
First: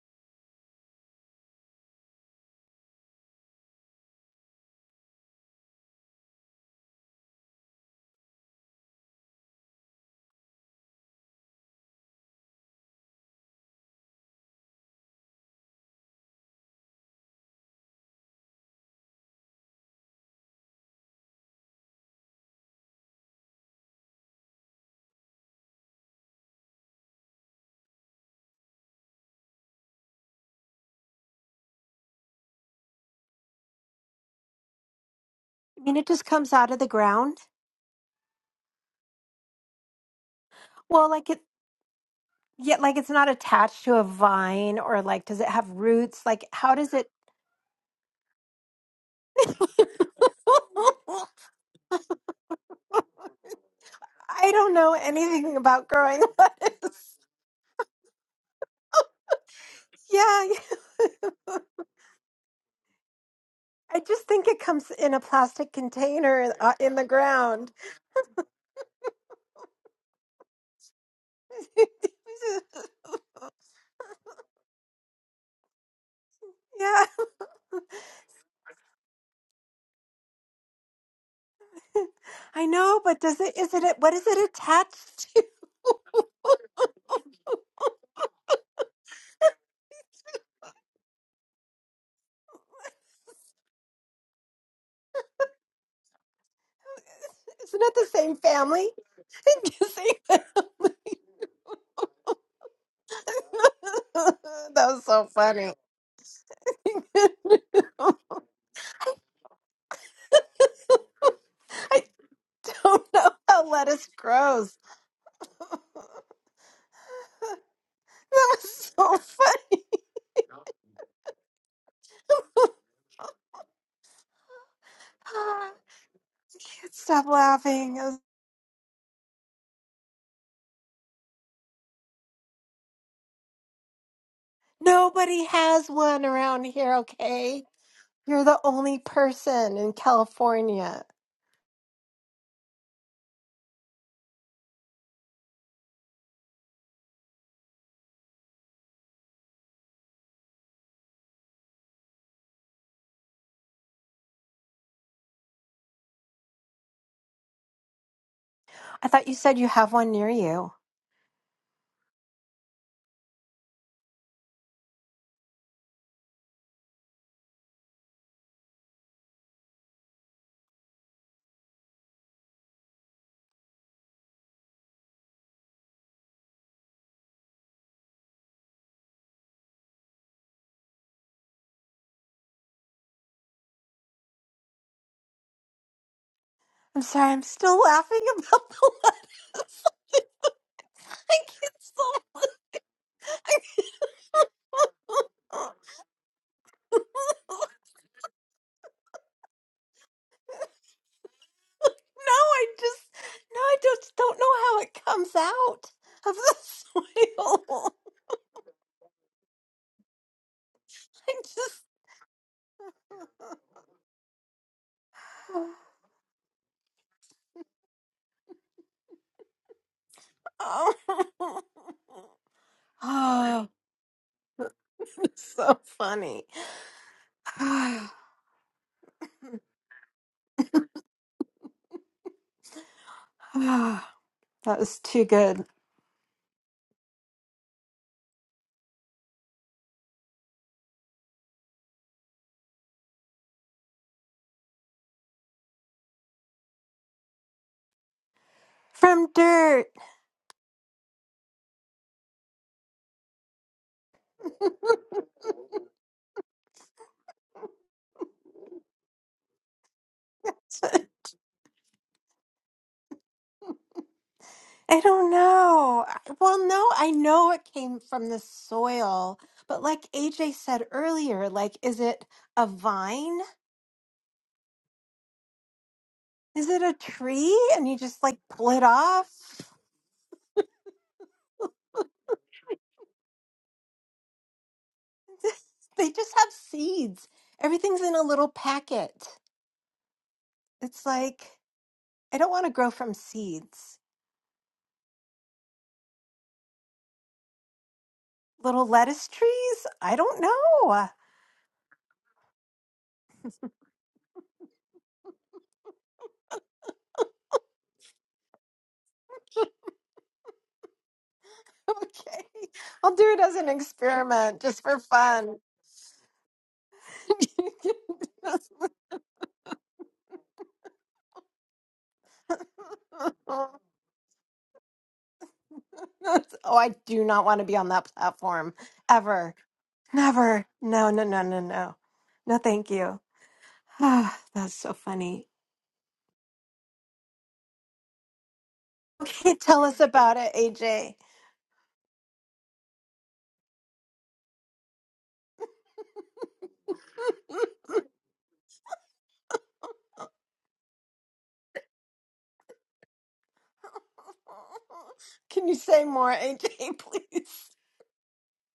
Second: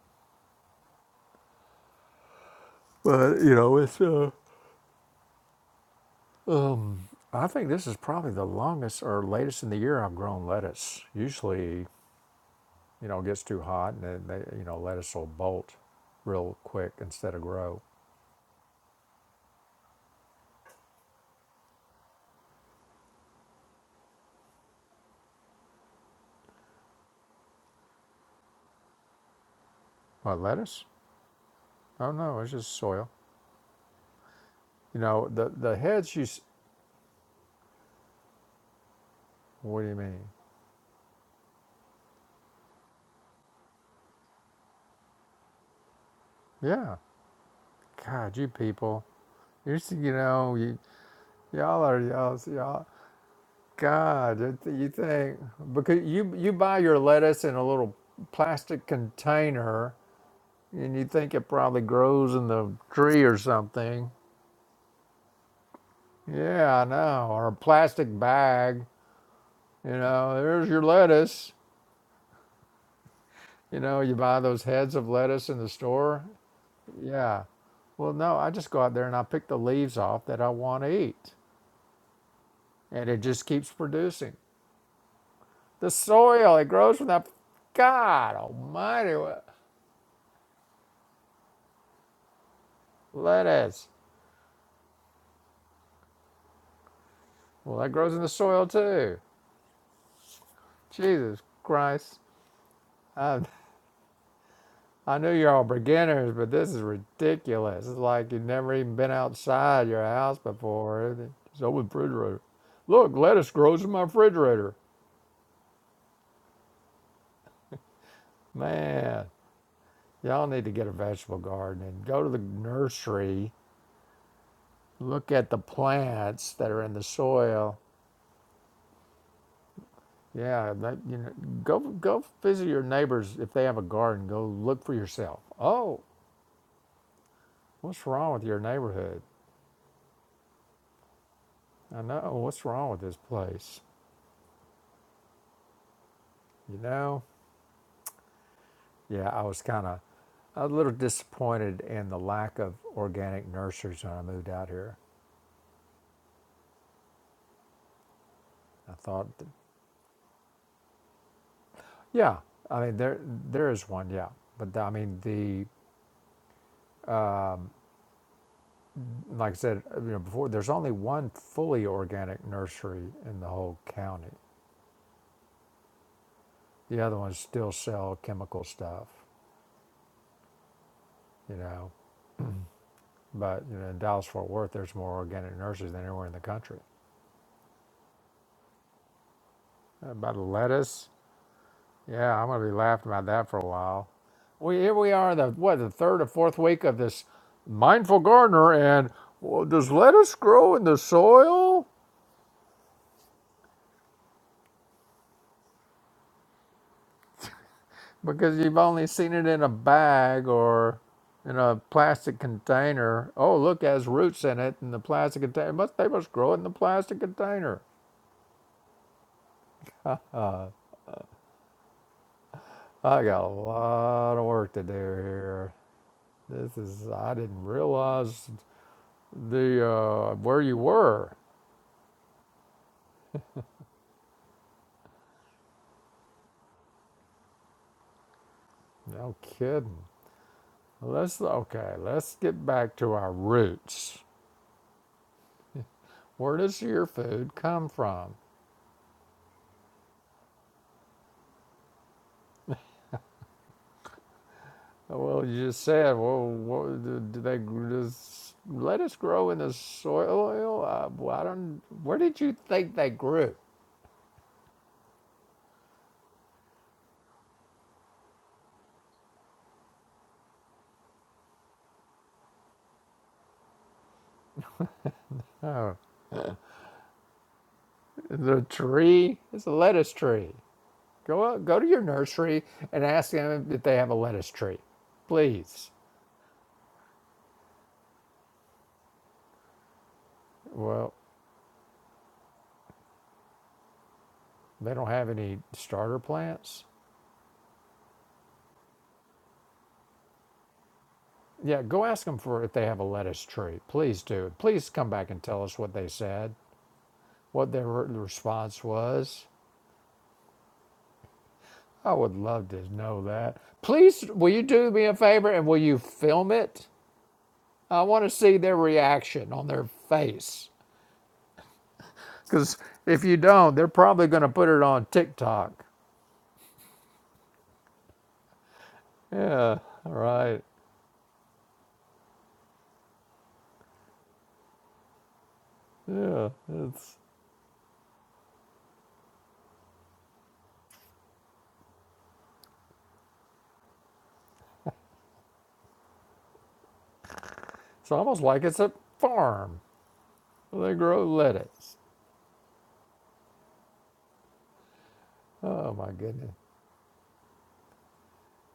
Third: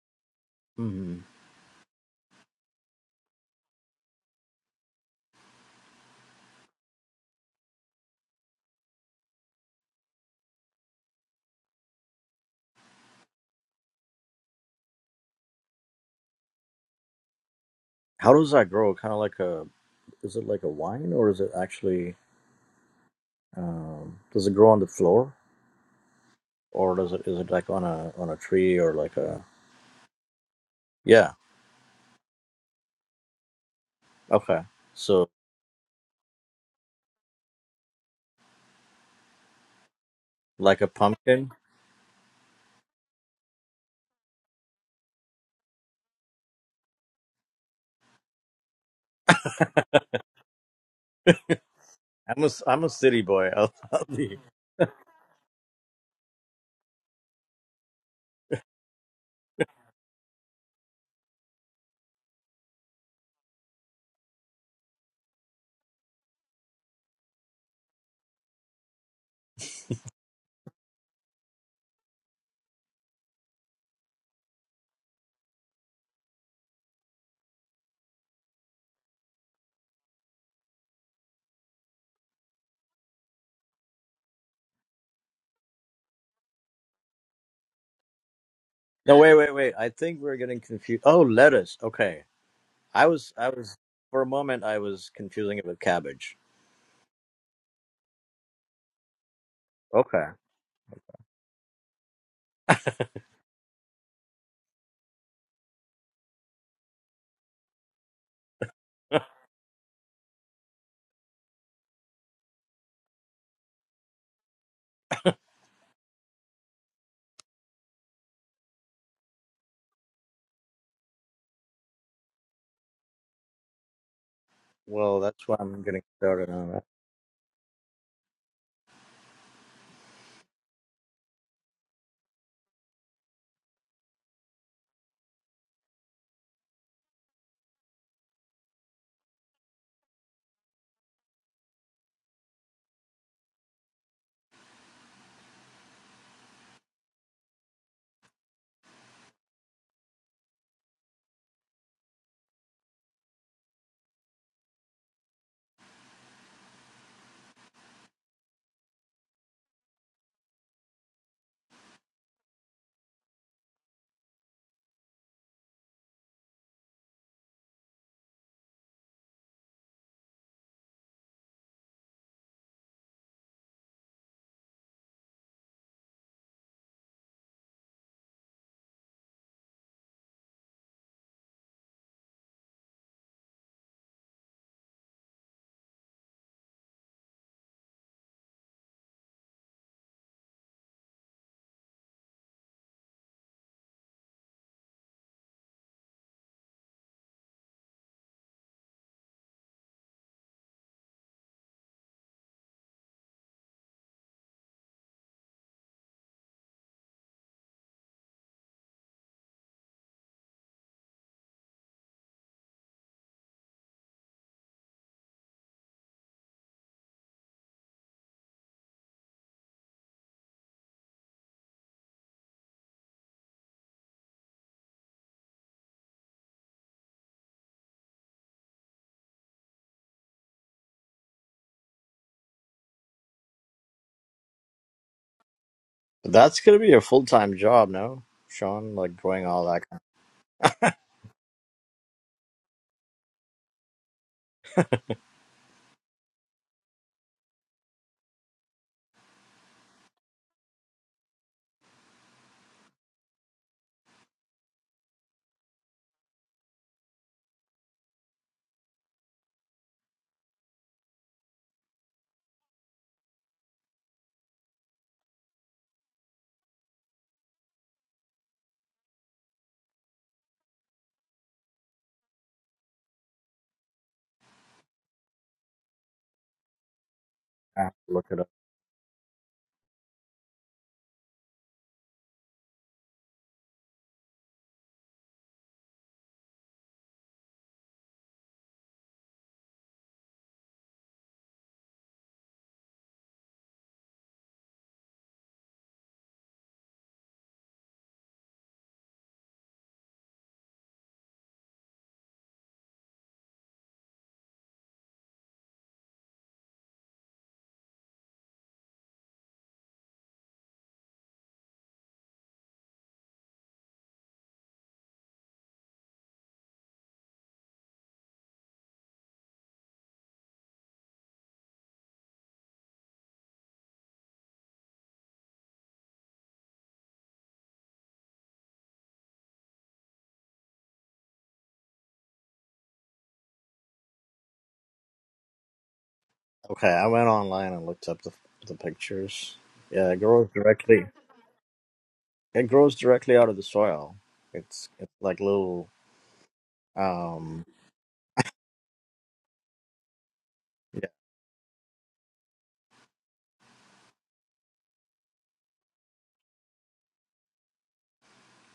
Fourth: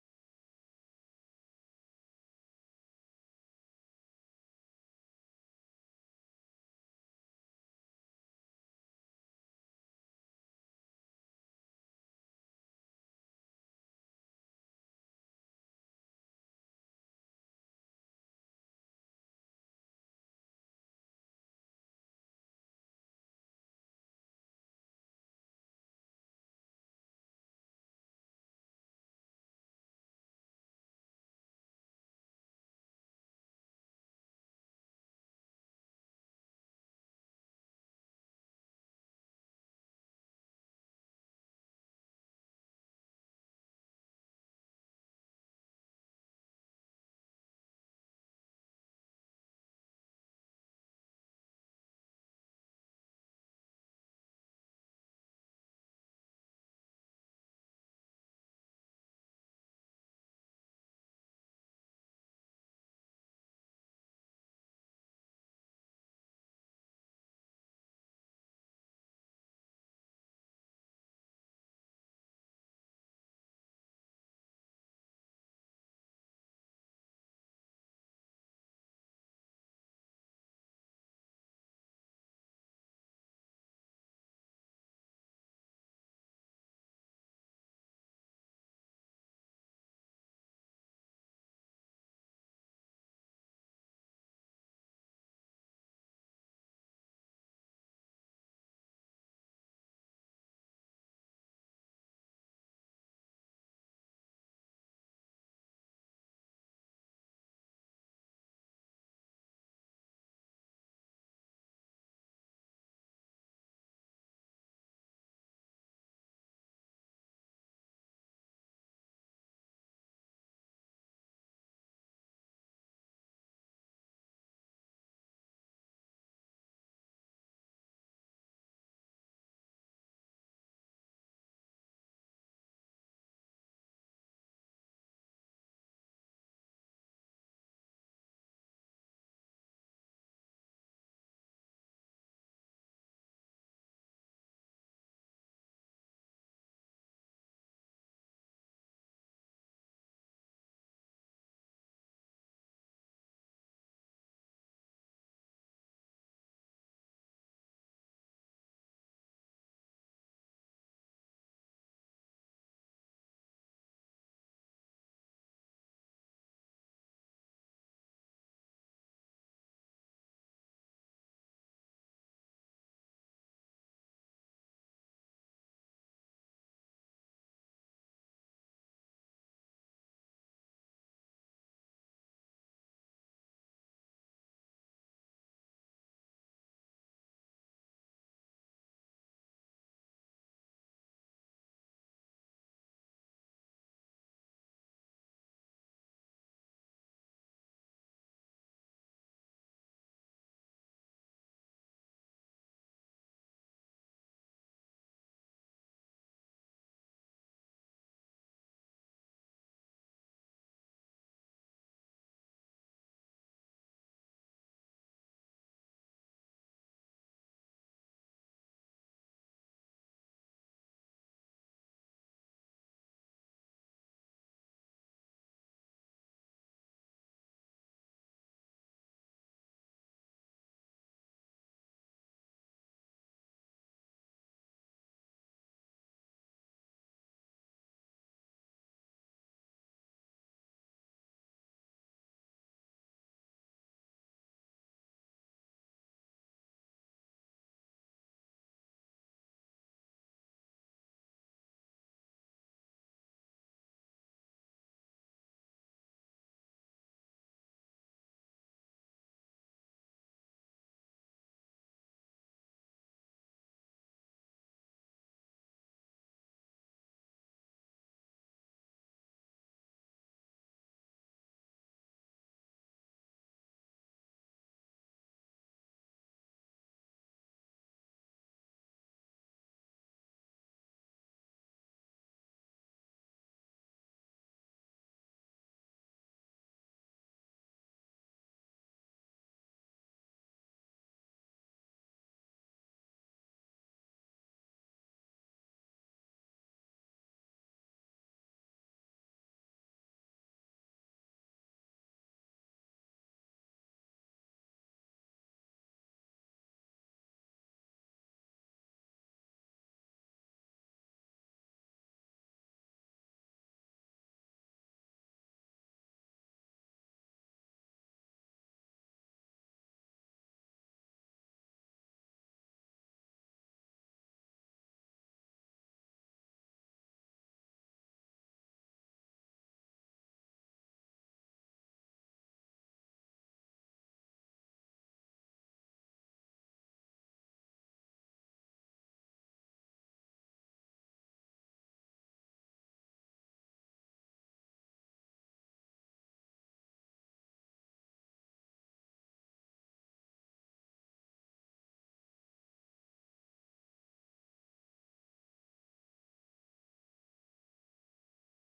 [SPEAKER 4] hmm
[SPEAKER 2] But you know it's uh. I think this is probably the longest or latest in the year I've grown lettuce. Usually you know it gets too hot and then they, you know lettuce will bolt real quick instead of grow.
[SPEAKER 4] How does that grow? Kind of like a, is it like a wine or is it actually, um, does it grow on the floor or does it, is it like on a, on a tree or like a,
[SPEAKER 2] What lettuce?
[SPEAKER 4] yeah.
[SPEAKER 2] Oh no, it's just soil.
[SPEAKER 4] Okay.
[SPEAKER 2] You
[SPEAKER 4] So
[SPEAKER 2] know the the
[SPEAKER 1] I mean, it
[SPEAKER 2] heads you.
[SPEAKER 1] just comes out of the ground.
[SPEAKER 2] What do you mean?
[SPEAKER 4] like a
[SPEAKER 1] Well, like it,
[SPEAKER 4] pumpkin?
[SPEAKER 1] yet, like it's not attached to a vine or like, does it have roots? Like, how does
[SPEAKER 2] Yeah.
[SPEAKER 1] it?
[SPEAKER 2] God, you people. You s- you know you y'all are y'all,
[SPEAKER 4] I'm a, s-
[SPEAKER 2] y'all
[SPEAKER 4] I'm a city boy. <laughs> I'll, I'll be.
[SPEAKER 2] God,
[SPEAKER 1] I
[SPEAKER 2] it-
[SPEAKER 1] don't
[SPEAKER 2] you
[SPEAKER 1] know
[SPEAKER 2] think
[SPEAKER 1] anything about
[SPEAKER 2] because
[SPEAKER 1] growing
[SPEAKER 2] you
[SPEAKER 1] <laughs>
[SPEAKER 2] you buy your
[SPEAKER 1] lettuce.
[SPEAKER 2] lettuce in a little plastic container,
[SPEAKER 1] Yeah, yeah.
[SPEAKER 2] and you think it probably grows in the tree or
[SPEAKER 1] <laughs> I
[SPEAKER 2] something.
[SPEAKER 1] just think it comes in a plastic container uh,
[SPEAKER 2] Yeah, I
[SPEAKER 1] in the
[SPEAKER 2] know, or a
[SPEAKER 1] ground.
[SPEAKER 2] plastic bag. You know, there's your lettuce.
[SPEAKER 1] <laughs>
[SPEAKER 2] You know, you buy those heads of lettuce in the store.
[SPEAKER 1] yeah,
[SPEAKER 2] Yeah. Well, no, I just go out there and I pick the leaves off that I want to eat,
[SPEAKER 1] I know,
[SPEAKER 2] and it
[SPEAKER 1] but does
[SPEAKER 2] just
[SPEAKER 1] it?
[SPEAKER 2] keeps
[SPEAKER 1] Is it? What is
[SPEAKER 2] producing.
[SPEAKER 1] it attached to?
[SPEAKER 2] The soil it grows from that. God Almighty,
[SPEAKER 4] No, wait,
[SPEAKER 2] what
[SPEAKER 4] wait, wait. I think we're getting confused. Oh, lettuce. Okay. I was, I was,
[SPEAKER 2] lettuce!
[SPEAKER 4] for a moment, I was confusing it with cabbage.
[SPEAKER 1] <laughs>
[SPEAKER 2] Well,
[SPEAKER 1] Isn't
[SPEAKER 2] that
[SPEAKER 1] it the
[SPEAKER 2] grows in the
[SPEAKER 1] same
[SPEAKER 2] soil
[SPEAKER 1] family?
[SPEAKER 2] too.
[SPEAKER 1] <laughs> The same
[SPEAKER 4] Okay.
[SPEAKER 1] family. <laughs>
[SPEAKER 2] Jesus Christ. I,
[SPEAKER 1] that was
[SPEAKER 2] I
[SPEAKER 1] so
[SPEAKER 2] know you're all
[SPEAKER 1] funny.
[SPEAKER 2] beginners, but this is ridiculous. It's
[SPEAKER 1] <laughs>
[SPEAKER 2] like you've never even been
[SPEAKER 4] <laughs>
[SPEAKER 2] outside your house before. It's open
[SPEAKER 1] I
[SPEAKER 2] refrigerator.
[SPEAKER 1] don't
[SPEAKER 2] Look,
[SPEAKER 1] know
[SPEAKER 2] lettuce
[SPEAKER 1] how
[SPEAKER 2] grows in my
[SPEAKER 1] lettuce grows.
[SPEAKER 2] refrigerator.
[SPEAKER 1] That's so
[SPEAKER 2] Man,
[SPEAKER 1] funny.
[SPEAKER 2] y'all need to get a vegetable garden and go to the
[SPEAKER 1] <laughs>
[SPEAKER 2] nursery.
[SPEAKER 4] Well,
[SPEAKER 2] Look
[SPEAKER 4] that's
[SPEAKER 2] at
[SPEAKER 4] why
[SPEAKER 2] the
[SPEAKER 1] I
[SPEAKER 4] I'm getting started
[SPEAKER 2] plants that
[SPEAKER 4] on.
[SPEAKER 2] are in
[SPEAKER 1] can't
[SPEAKER 2] the
[SPEAKER 1] stop
[SPEAKER 2] soil.
[SPEAKER 1] laughing.
[SPEAKER 2] Yeah, that, you know, go go visit your neighbors if they have a garden. Go look for yourself.
[SPEAKER 1] Nobody has
[SPEAKER 2] Oh,
[SPEAKER 1] one around here, okay?
[SPEAKER 2] what's wrong
[SPEAKER 1] You're
[SPEAKER 2] with
[SPEAKER 1] the
[SPEAKER 2] your
[SPEAKER 1] only
[SPEAKER 2] neighborhood?
[SPEAKER 1] person in California.
[SPEAKER 2] I know what's wrong with this place. You know, yeah, I was kind of a little disappointed in the lack of organic nurseries when I moved out here. I
[SPEAKER 1] I
[SPEAKER 2] thought,
[SPEAKER 1] thought you said you have one near you.
[SPEAKER 2] yeah, I mean there there is one, yeah, but I mean the like I said you know before, there's only one fully organic nursery in the whole county. The other ones still sell chemical stuff, you know. But you know, in Dallas Fort Worth, there's more organic nurseries than anywhere in the country.
[SPEAKER 1] I'm sorry, I'm still laughing about the lettuce. <laughs>
[SPEAKER 2] About lettuce,
[SPEAKER 1] I can't stop.
[SPEAKER 2] Yeah,
[SPEAKER 1] I-
[SPEAKER 2] I'm gonna be laughing about that for
[SPEAKER 1] can't-
[SPEAKER 2] a while. We here we are the
[SPEAKER 1] <laughs>
[SPEAKER 2] what the third or fourth week of this
[SPEAKER 1] no,
[SPEAKER 2] mindful gardener, and well, does lettuce grow in the soil?
[SPEAKER 1] I just, no, I just don't know how it comes out of the soil. <laughs>
[SPEAKER 2] Because you've only seen it in a bag or
[SPEAKER 1] I
[SPEAKER 2] in a
[SPEAKER 1] just.
[SPEAKER 2] plastic container. Oh,
[SPEAKER 1] <laughs>
[SPEAKER 2] look, it has roots in it in the plastic container.
[SPEAKER 1] oh,
[SPEAKER 2] Must they must grow it in the plastic container?
[SPEAKER 1] <sighs> <laughs>
[SPEAKER 2] I got a
[SPEAKER 1] oh,
[SPEAKER 2] lot of work to do
[SPEAKER 1] <laughs>
[SPEAKER 2] here.
[SPEAKER 1] so funny.
[SPEAKER 2] This is I
[SPEAKER 1] <sighs>
[SPEAKER 2] didn't
[SPEAKER 1] that
[SPEAKER 2] realize the uh, where you were.
[SPEAKER 1] was too good.
[SPEAKER 4] That's gonna be a full time job, no, Sean? Like
[SPEAKER 2] No
[SPEAKER 4] doing all that.
[SPEAKER 2] kidding.
[SPEAKER 4] Kind
[SPEAKER 2] Let's okay. Let's get back to our roots. Where does your food come from?
[SPEAKER 1] From dirt. <laughs>
[SPEAKER 2] Well, you just said. Well, what, do they does lettuce grow in the soil? Uh, well, I don't. Where did you think they grew?
[SPEAKER 1] I don't know. I- Well, no, I know it came from the soil, but like AJ said earlier, like, is it a vine?
[SPEAKER 2] Oh,
[SPEAKER 1] Is it a tree? And
[SPEAKER 4] of
[SPEAKER 1] you just
[SPEAKER 4] look
[SPEAKER 1] like
[SPEAKER 4] it up.
[SPEAKER 2] the
[SPEAKER 1] pull it
[SPEAKER 2] tree.
[SPEAKER 1] off?
[SPEAKER 2] It's a lettuce tree. Go out, go to your nursery and ask them if they have a lettuce tree,
[SPEAKER 1] <laughs>
[SPEAKER 2] please.
[SPEAKER 1] they just have seeds. Everything's in a little packet. It's
[SPEAKER 2] Well,
[SPEAKER 1] like, I don't want to grow from seeds.
[SPEAKER 2] they don't have any starter plants.
[SPEAKER 1] Little lettuce trees? I don't know.
[SPEAKER 2] Yeah, go ask them for if they have a lettuce tree. Please do. Please come back and tell us what they said, what their re- response was.
[SPEAKER 1] <laughs>
[SPEAKER 2] I would
[SPEAKER 1] okay.
[SPEAKER 2] love to
[SPEAKER 1] I'll
[SPEAKER 2] know
[SPEAKER 1] do it as
[SPEAKER 2] that.
[SPEAKER 1] an
[SPEAKER 2] Please, will
[SPEAKER 1] experiment
[SPEAKER 2] you
[SPEAKER 1] just
[SPEAKER 2] do
[SPEAKER 1] for
[SPEAKER 2] me a favor
[SPEAKER 1] fun.
[SPEAKER 2] and will you film it?
[SPEAKER 1] <laughs>
[SPEAKER 2] I want to see their reaction on their face. Because if you
[SPEAKER 1] oh,
[SPEAKER 2] don't, they're probably going to put it on TikTok.
[SPEAKER 1] I do not want to be on that platform ever.
[SPEAKER 2] Yeah, right.
[SPEAKER 1] Never. No, no, no, no, no. No, thank you. <sighs> That's so funny.
[SPEAKER 2] Yeah,
[SPEAKER 4] Okay, I
[SPEAKER 2] it's,
[SPEAKER 4] went online and looked up the the
[SPEAKER 1] Okay,
[SPEAKER 4] pictures.
[SPEAKER 1] tell us
[SPEAKER 4] Yeah, it
[SPEAKER 1] about
[SPEAKER 4] grows
[SPEAKER 1] it,
[SPEAKER 4] directly.
[SPEAKER 1] AJ.
[SPEAKER 4] It grows directly out of the soil. It's it's like little. Um.
[SPEAKER 2] it's almost like it's a farm. They
[SPEAKER 4] Yeah.
[SPEAKER 2] grow lettuce.
[SPEAKER 1] Can you
[SPEAKER 2] Oh,
[SPEAKER 1] say
[SPEAKER 2] my
[SPEAKER 1] more,
[SPEAKER 2] goodness.
[SPEAKER 1] AJ, please?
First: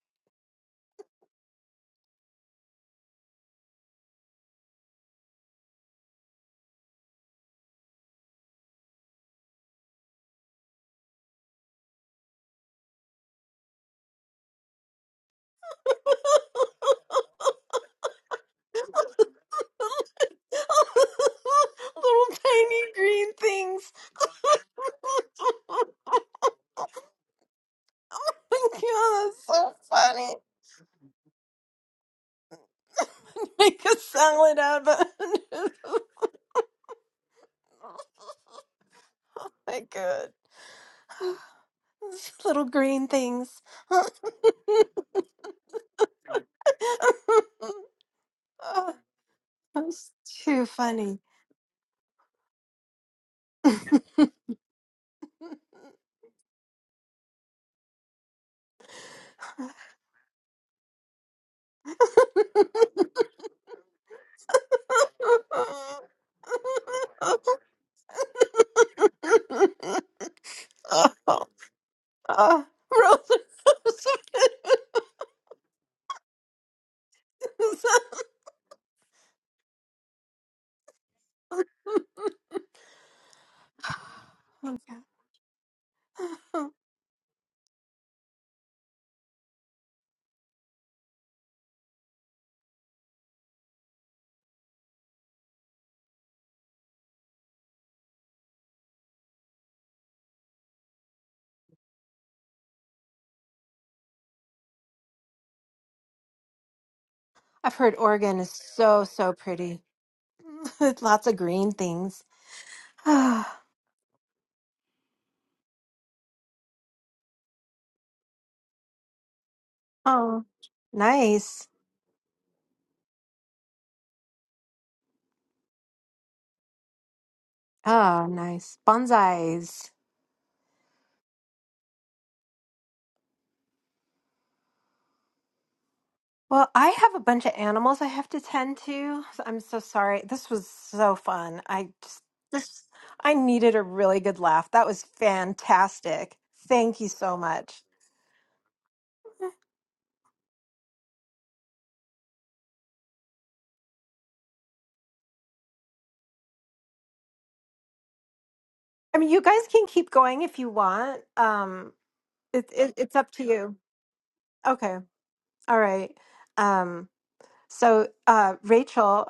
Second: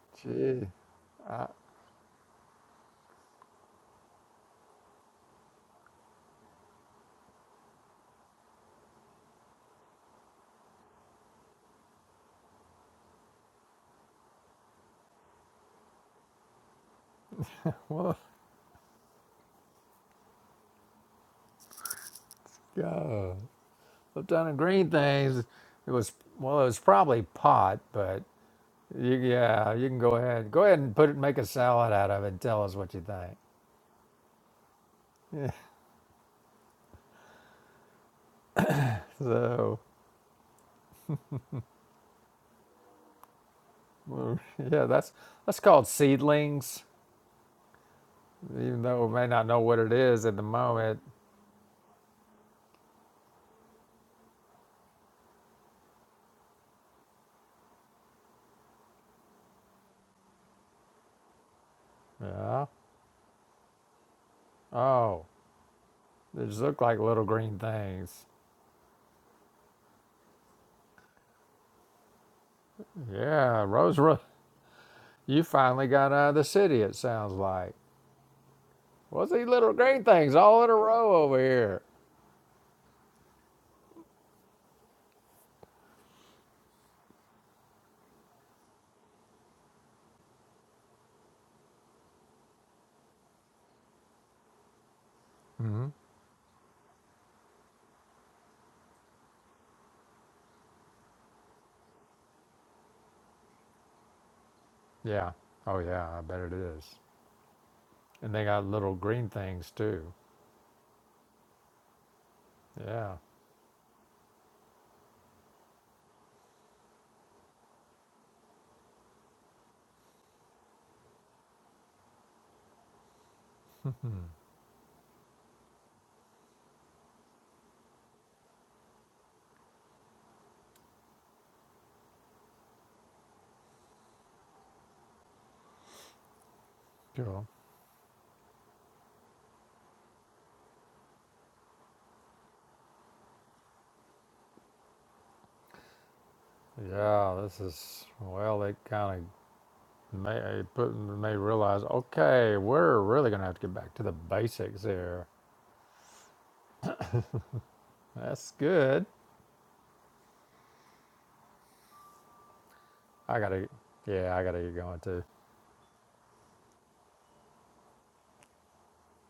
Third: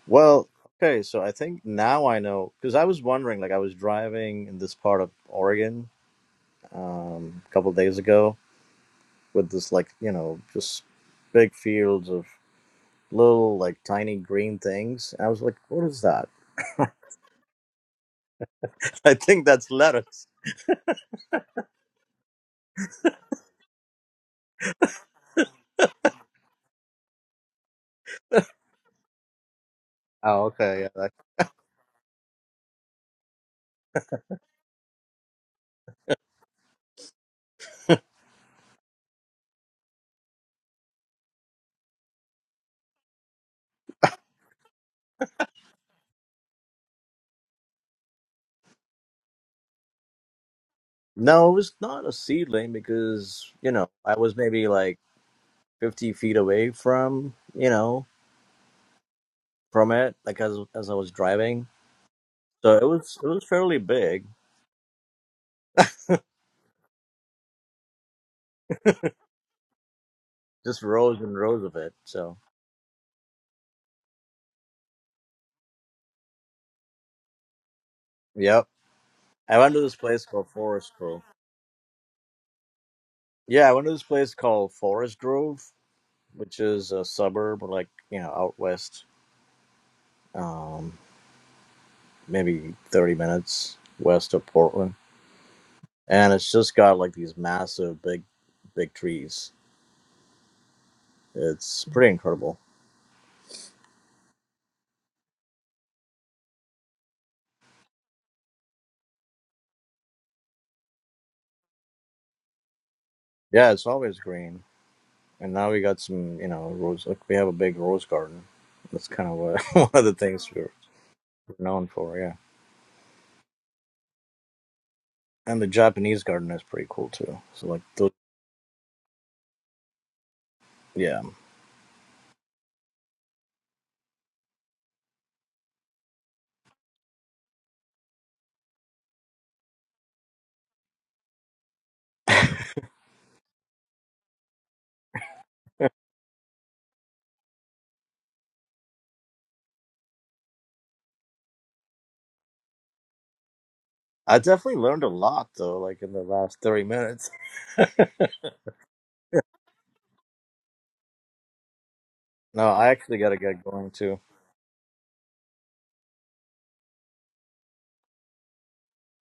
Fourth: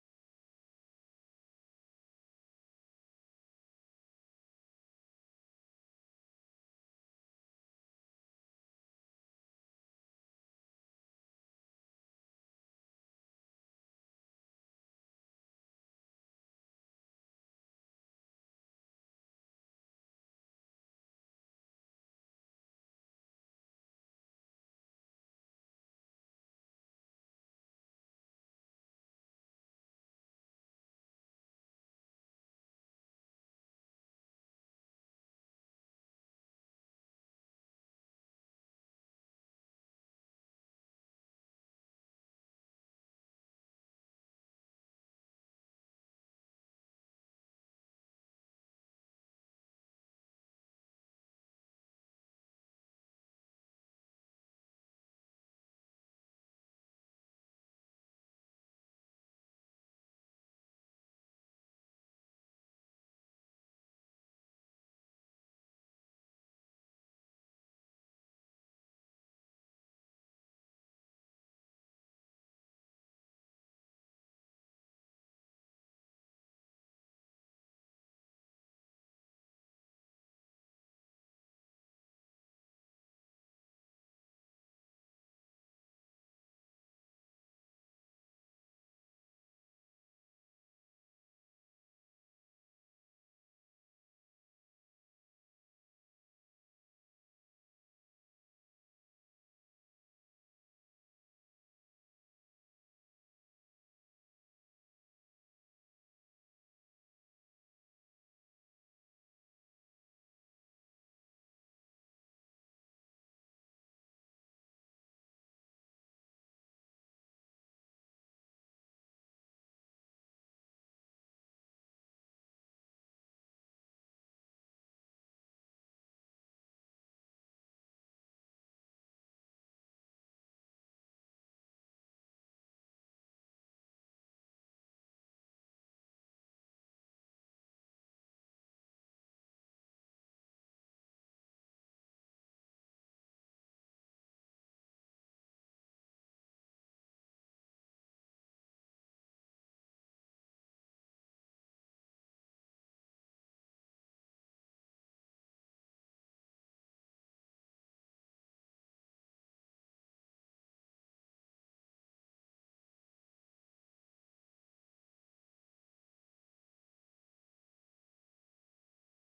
[SPEAKER 4] Well.
[SPEAKER 2] Gee.
[SPEAKER 4] Okay. So I think now I know because I was wondering. Like I was driving in this part of Oregon um, a couple days ago with this like you know just big fields of little like tiny green things. And I was like, what is that?
[SPEAKER 2] Well,
[SPEAKER 4] <laughs> I think that's lettuce.
[SPEAKER 1] <laughs> Little tiny
[SPEAKER 2] God.
[SPEAKER 1] green things.
[SPEAKER 2] Flipped on the green
[SPEAKER 1] <laughs>
[SPEAKER 2] things. It was well, it was probably pot, but
[SPEAKER 1] God,
[SPEAKER 2] you,
[SPEAKER 1] that's so
[SPEAKER 2] yeah, you can go
[SPEAKER 1] funny.
[SPEAKER 4] Oh,
[SPEAKER 2] ahead, go ahead
[SPEAKER 4] okay. Yeah,
[SPEAKER 2] and put
[SPEAKER 4] like,
[SPEAKER 2] it, make a salad out of it, and tell us what you
[SPEAKER 1] <laughs> Make a salad out of it.
[SPEAKER 2] think. <laughs>
[SPEAKER 1] <laughs>
[SPEAKER 2] Yeah,
[SPEAKER 1] oh
[SPEAKER 2] so
[SPEAKER 1] my god. <sighs> Those Little green things. <laughs> oh,
[SPEAKER 2] well, yeah, that's that's called seedlings, even though we may not know what it
[SPEAKER 1] that's
[SPEAKER 2] is at the
[SPEAKER 1] too
[SPEAKER 2] moment.
[SPEAKER 1] funny.
[SPEAKER 4] No, it was not a seedling because, you know, I was maybe like 50 feet away from, you know,
[SPEAKER 1] <laughs>
[SPEAKER 4] from it, like as as I was driving.
[SPEAKER 1] oh,
[SPEAKER 2] Yeah.
[SPEAKER 4] So it was it was fairly big,
[SPEAKER 2] Oh, they just look like little green things.
[SPEAKER 4] just rows and rows of it. So,
[SPEAKER 1] uh, roller
[SPEAKER 2] Yeah, Rose,
[SPEAKER 1] coaster.
[SPEAKER 2] Ro- you finally got out of the city. It sounds like.
[SPEAKER 4] yep.
[SPEAKER 2] What's these
[SPEAKER 4] I
[SPEAKER 2] little
[SPEAKER 4] went to this
[SPEAKER 2] green
[SPEAKER 4] place
[SPEAKER 2] things
[SPEAKER 4] called
[SPEAKER 2] all in a
[SPEAKER 4] Forest Grove.
[SPEAKER 2] row over here?
[SPEAKER 4] Yeah, I went to this place called
[SPEAKER 1] Oh, yeah.
[SPEAKER 4] Forest Grove, which is a suburb, like, you know, out west, um, maybe 30 minutes west of Portland.
[SPEAKER 2] Mm-hmm.
[SPEAKER 4] and it's just got like these massive big big trees it's pretty incredible
[SPEAKER 2] Yeah. Oh, yeah. I bet it is.
[SPEAKER 1] I've heard
[SPEAKER 2] And
[SPEAKER 1] Oregon
[SPEAKER 2] they
[SPEAKER 1] is
[SPEAKER 2] got little
[SPEAKER 1] so,
[SPEAKER 2] green
[SPEAKER 1] so
[SPEAKER 2] things
[SPEAKER 1] pretty.
[SPEAKER 2] too.
[SPEAKER 1] <laughs> With lots of green things. <sighs>
[SPEAKER 2] Yeah.
[SPEAKER 1] oh,
[SPEAKER 4] yeah it's always green and now we got some you know rose like we have a big rose garden that's kind of what, <laughs> one of the things we're we're
[SPEAKER 1] nice.
[SPEAKER 4] known for yeah
[SPEAKER 2] Hmm.
[SPEAKER 4] and the japanese garden is pretty cool too so like those,
[SPEAKER 1] Oh, nice. Bonsais.
[SPEAKER 4] yeah
[SPEAKER 1] Well, I have a bunch
[SPEAKER 2] Cool.
[SPEAKER 1] of animals I have to tend to. So I'm so sorry. This was so fun. I just this I needed a really good laugh. That was fantastic. Thank you so
[SPEAKER 2] Yeah. This
[SPEAKER 1] much.
[SPEAKER 2] is well. They kind of may it put may realize. Okay, we're really gonna have to get back to the
[SPEAKER 4] i definitely
[SPEAKER 2] basics
[SPEAKER 4] learned a
[SPEAKER 2] here.
[SPEAKER 4] lot though like in the last 30 minutes <laughs>
[SPEAKER 2] That's good.
[SPEAKER 1] I mean, you guys can keep going if you want. Um, it,
[SPEAKER 4] no i
[SPEAKER 1] it, it's
[SPEAKER 4] actually
[SPEAKER 1] up
[SPEAKER 4] gotta
[SPEAKER 2] I
[SPEAKER 1] to
[SPEAKER 4] get
[SPEAKER 2] gotta.
[SPEAKER 1] you.
[SPEAKER 4] going too
[SPEAKER 2] Yeah, I gotta get
[SPEAKER 1] Okay.
[SPEAKER 2] going too.
[SPEAKER 1] All right. Um, So, uh, Rachel,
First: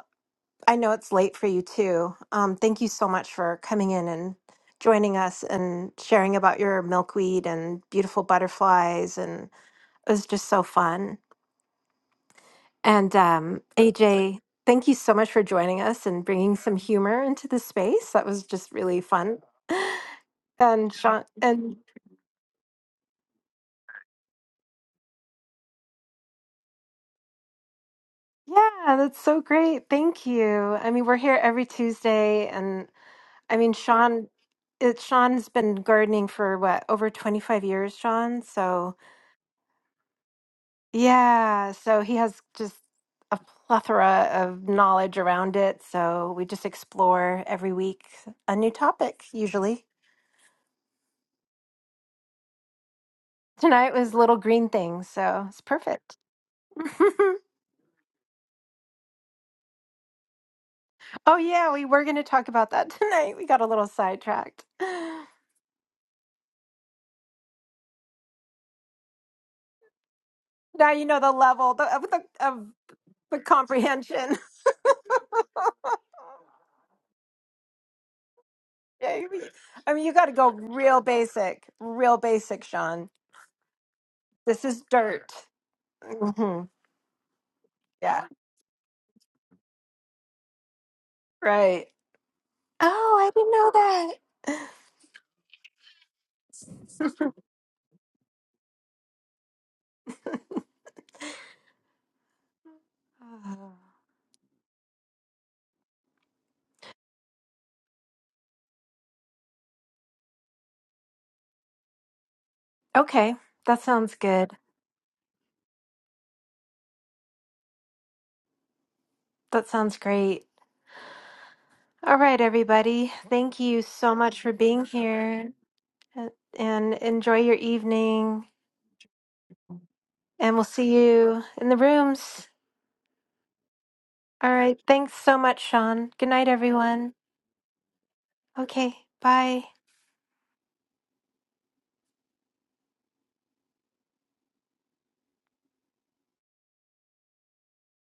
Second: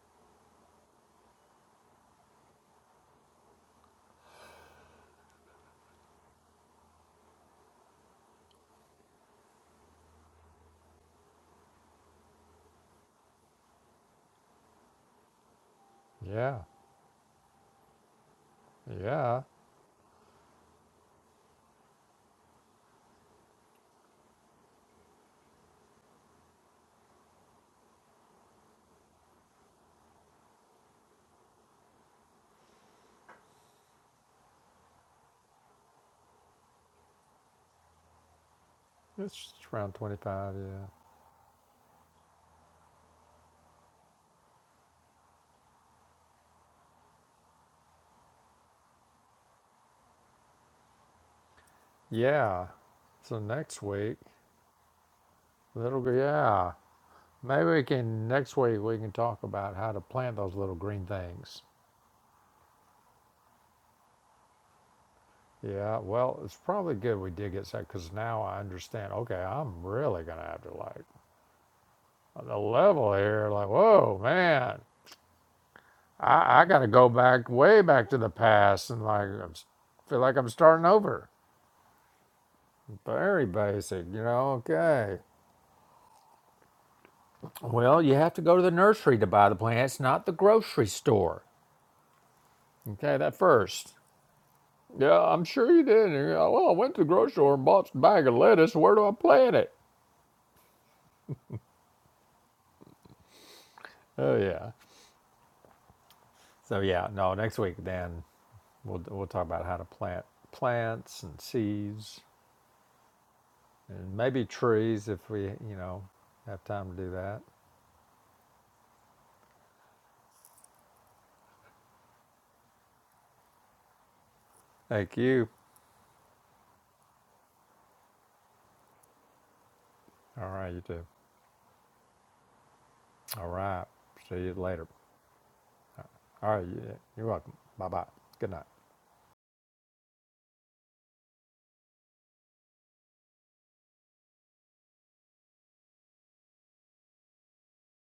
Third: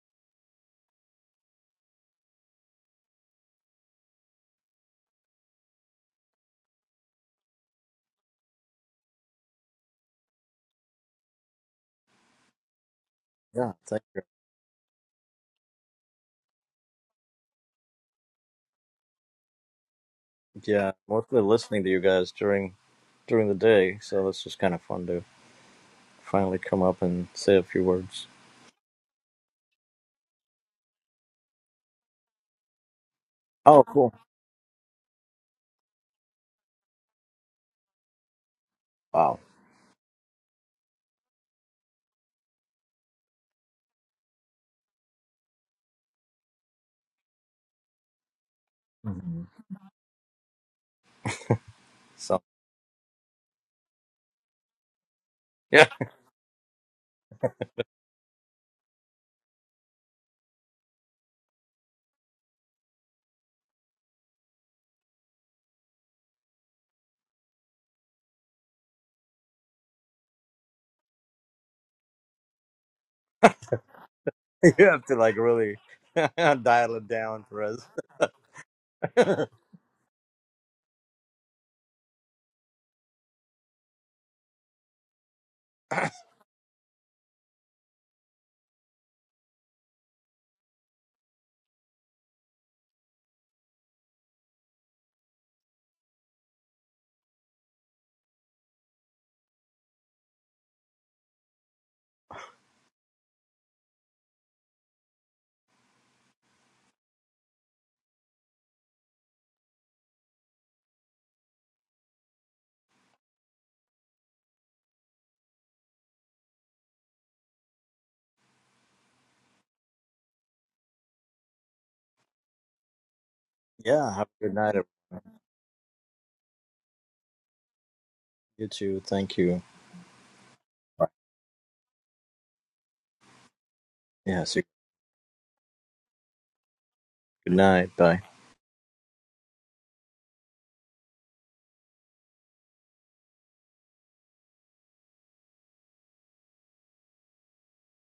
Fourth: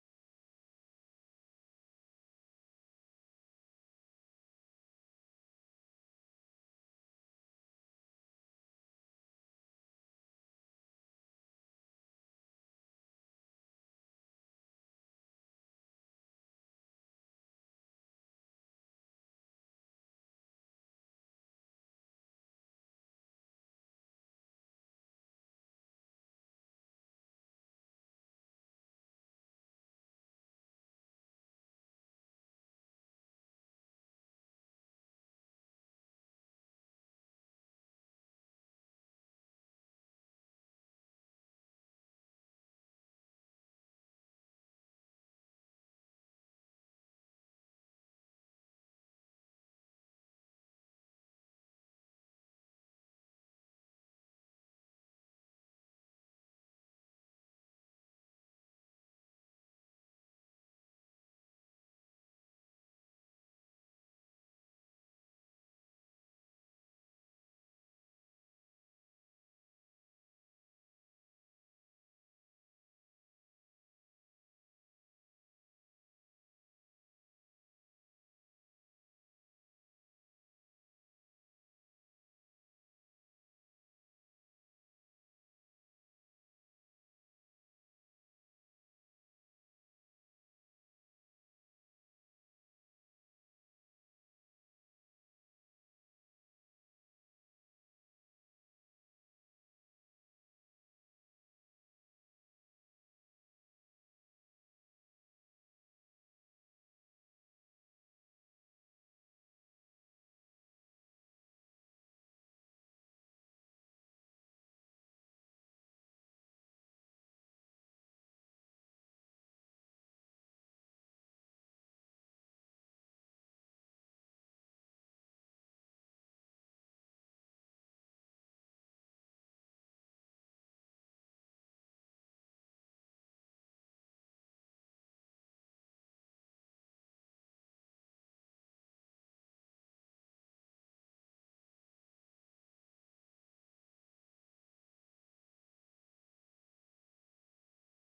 [SPEAKER 1] I know it's late for you too. Um, thank you so much for coming in and joining us and sharing about your milkweed and beautiful butterflies. And it was just so fun. And um,
[SPEAKER 4] yeah thank you
[SPEAKER 1] AJ, thank you so much for joining us and bringing
[SPEAKER 2] Yeah.
[SPEAKER 1] some humor into the space. That was just really fun.
[SPEAKER 2] Yeah.
[SPEAKER 4] yeah
[SPEAKER 1] And Sean,
[SPEAKER 4] mostly
[SPEAKER 1] and
[SPEAKER 4] listening to you guys during during the day so that's just kind of fun too finally come up and say a few words.
[SPEAKER 1] yeah, that's so great. Thank you. I mean, we're here every Tuesday, I mean,
[SPEAKER 4] Oh, cool!
[SPEAKER 1] Sean, it, Sean's been gardening for what, over 25 years, Sean? So,
[SPEAKER 2] It's
[SPEAKER 4] Wow.
[SPEAKER 2] just around twenty-five. Yeah.
[SPEAKER 1] yeah, so he has just a plethora of knowledge around it. So, we just explore every week a new topic,
[SPEAKER 4] Mhm.
[SPEAKER 1] usually.
[SPEAKER 4] So
[SPEAKER 2] Yeah. So next
[SPEAKER 1] Tonight was
[SPEAKER 2] week,
[SPEAKER 1] little green things, so it's
[SPEAKER 4] yeah,
[SPEAKER 2] little gr-
[SPEAKER 1] perfect.
[SPEAKER 2] yeah.
[SPEAKER 1] <laughs>
[SPEAKER 2] Maybe we can next week we can talk about how to plant those little green
[SPEAKER 1] oh,
[SPEAKER 2] things.
[SPEAKER 1] yeah, we were going to talk about that <laughs> tonight. We got a little sidetracked. Now
[SPEAKER 2] Yeah, well, it's probably good we did get sick because now I understand. Okay, I'm really gonna have to like
[SPEAKER 1] you know the level the, of, the,
[SPEAKER 2] on the
[SPEAKER 1] of
[SPEAKER 2] level
[SPEAKER 1] the
[SPEAKER 2] here. Like, whoa,
[SPEAKER 1] comprehension.
[SPEAKER 4] <laughs> you
[SPEAKER 2] man,
[SPEAKER 4] have to like really <laughs>
[SPEAKER 2] I, I got to
[SPEAKER 4] dial
[SPEAKER 2] go
[SPEAKER 4] it down,
[SPEAKER 2] back way
[SPEAKER 4] Perez.
[SPEAKER 2] back to the past and
[SPEAKER 1] Yeah, I
[SPEAKER 2] like
[SPEAKER 1] mean,
[SPEAKER 4] <coughs>
[SPEAKER 2] I'm, s-
[SPEAKER 1] I mean, you
[SPEAKER 2] feel
[SPEAKER 1] got to
[SPEAKER 2] like I'm
[SPEAKER 1] go
[SPEAKER 2] starting
[SPEAKER 1] real
[SPEAKER 2] over.
[SPEAKER 1] basic, real basic, Sean.
[SPEAKER 2] Very basic, you know.
[SPEAKER 1] This is
[SPEAKER 2] Okay.
[SPEAKER 1] dirt.
[SPEAKER 4] <laughs>
[SPEAKER 1] hmm
[SPEAKER 2] Well, you
[SPEAKER 1] Yeah,
[SPEAKER 2] have to go to the nursery to buy the plants, not the grocery store.
[SPEAKER 1] right.
[SPEAKER 2] Okay,
[SPEAKER 1] Oh,
[SPEAKER 2] that first.
[SPEAKER 1] I didn't know that. <sighs>
[SPEAKER 2] Yeah, I'm sure you did. And you're like, well, I went to the grocery store and bought a bag of lettuce. Where do I plant it?
[SPEAKER 1] Uh,
[SPEAKER 2] Oh yeah. So yeah, no. Next week, then We'll we'll talk about how to plant plants and seeds
[SPEAKER 1] Okay, that sounds
[SPEAKER 2] and maybe
[SPEAKER 1] good.
[SPEAKER 2] trees if we you know have time to do that.
[SPEAKER 1] That sounds great. All right, everybody. Thank you so
[SPEAKER 4] yeah. Have a
[SPEAKER 1] much for
[SPEAKER 4] good night,
[SPEAKER 1] being
[SPEAKER 2] Thank
[SPEAKER 4] everyone.
[SPEAKER 2] you.
[SPEAKER 1] here uh, and enjoy your evening.
[SPEAKER 4] You too. Thank you.
[SPEAKER 2] All
[SPEAKER 1] And we'll
[SPEAKER 2] right, you
[SPEAKER 1] see
[SPEAKER 2] too.
[SPEAKER 4] Bye.
[SPEAKER 1] you in the rooms.
[SPEAKER 2] All right. See
[SPEAKER 1] All
[SPEAKER 2] you
[SPEAKER 4] Yes. you-
[SPEAKER 1] right.
[SPEAKER 2] later.
[SPEAKER 1] Thanks so much, Sean. Good night,
[SPEAKER 2] All right. Yeah,
[SPEAKER 1] everyone.
[SPEAKER 2] you're
[SPEAKER 4] Good
[SPEAKER 2] welcome. Bye
[SPEAKER 4] night.
[SPEAKER 2] bye.
[SPEAKER 4] Bye.
[SPEAKER 2] Good night.
[SPEAKER 1] Okay, bye.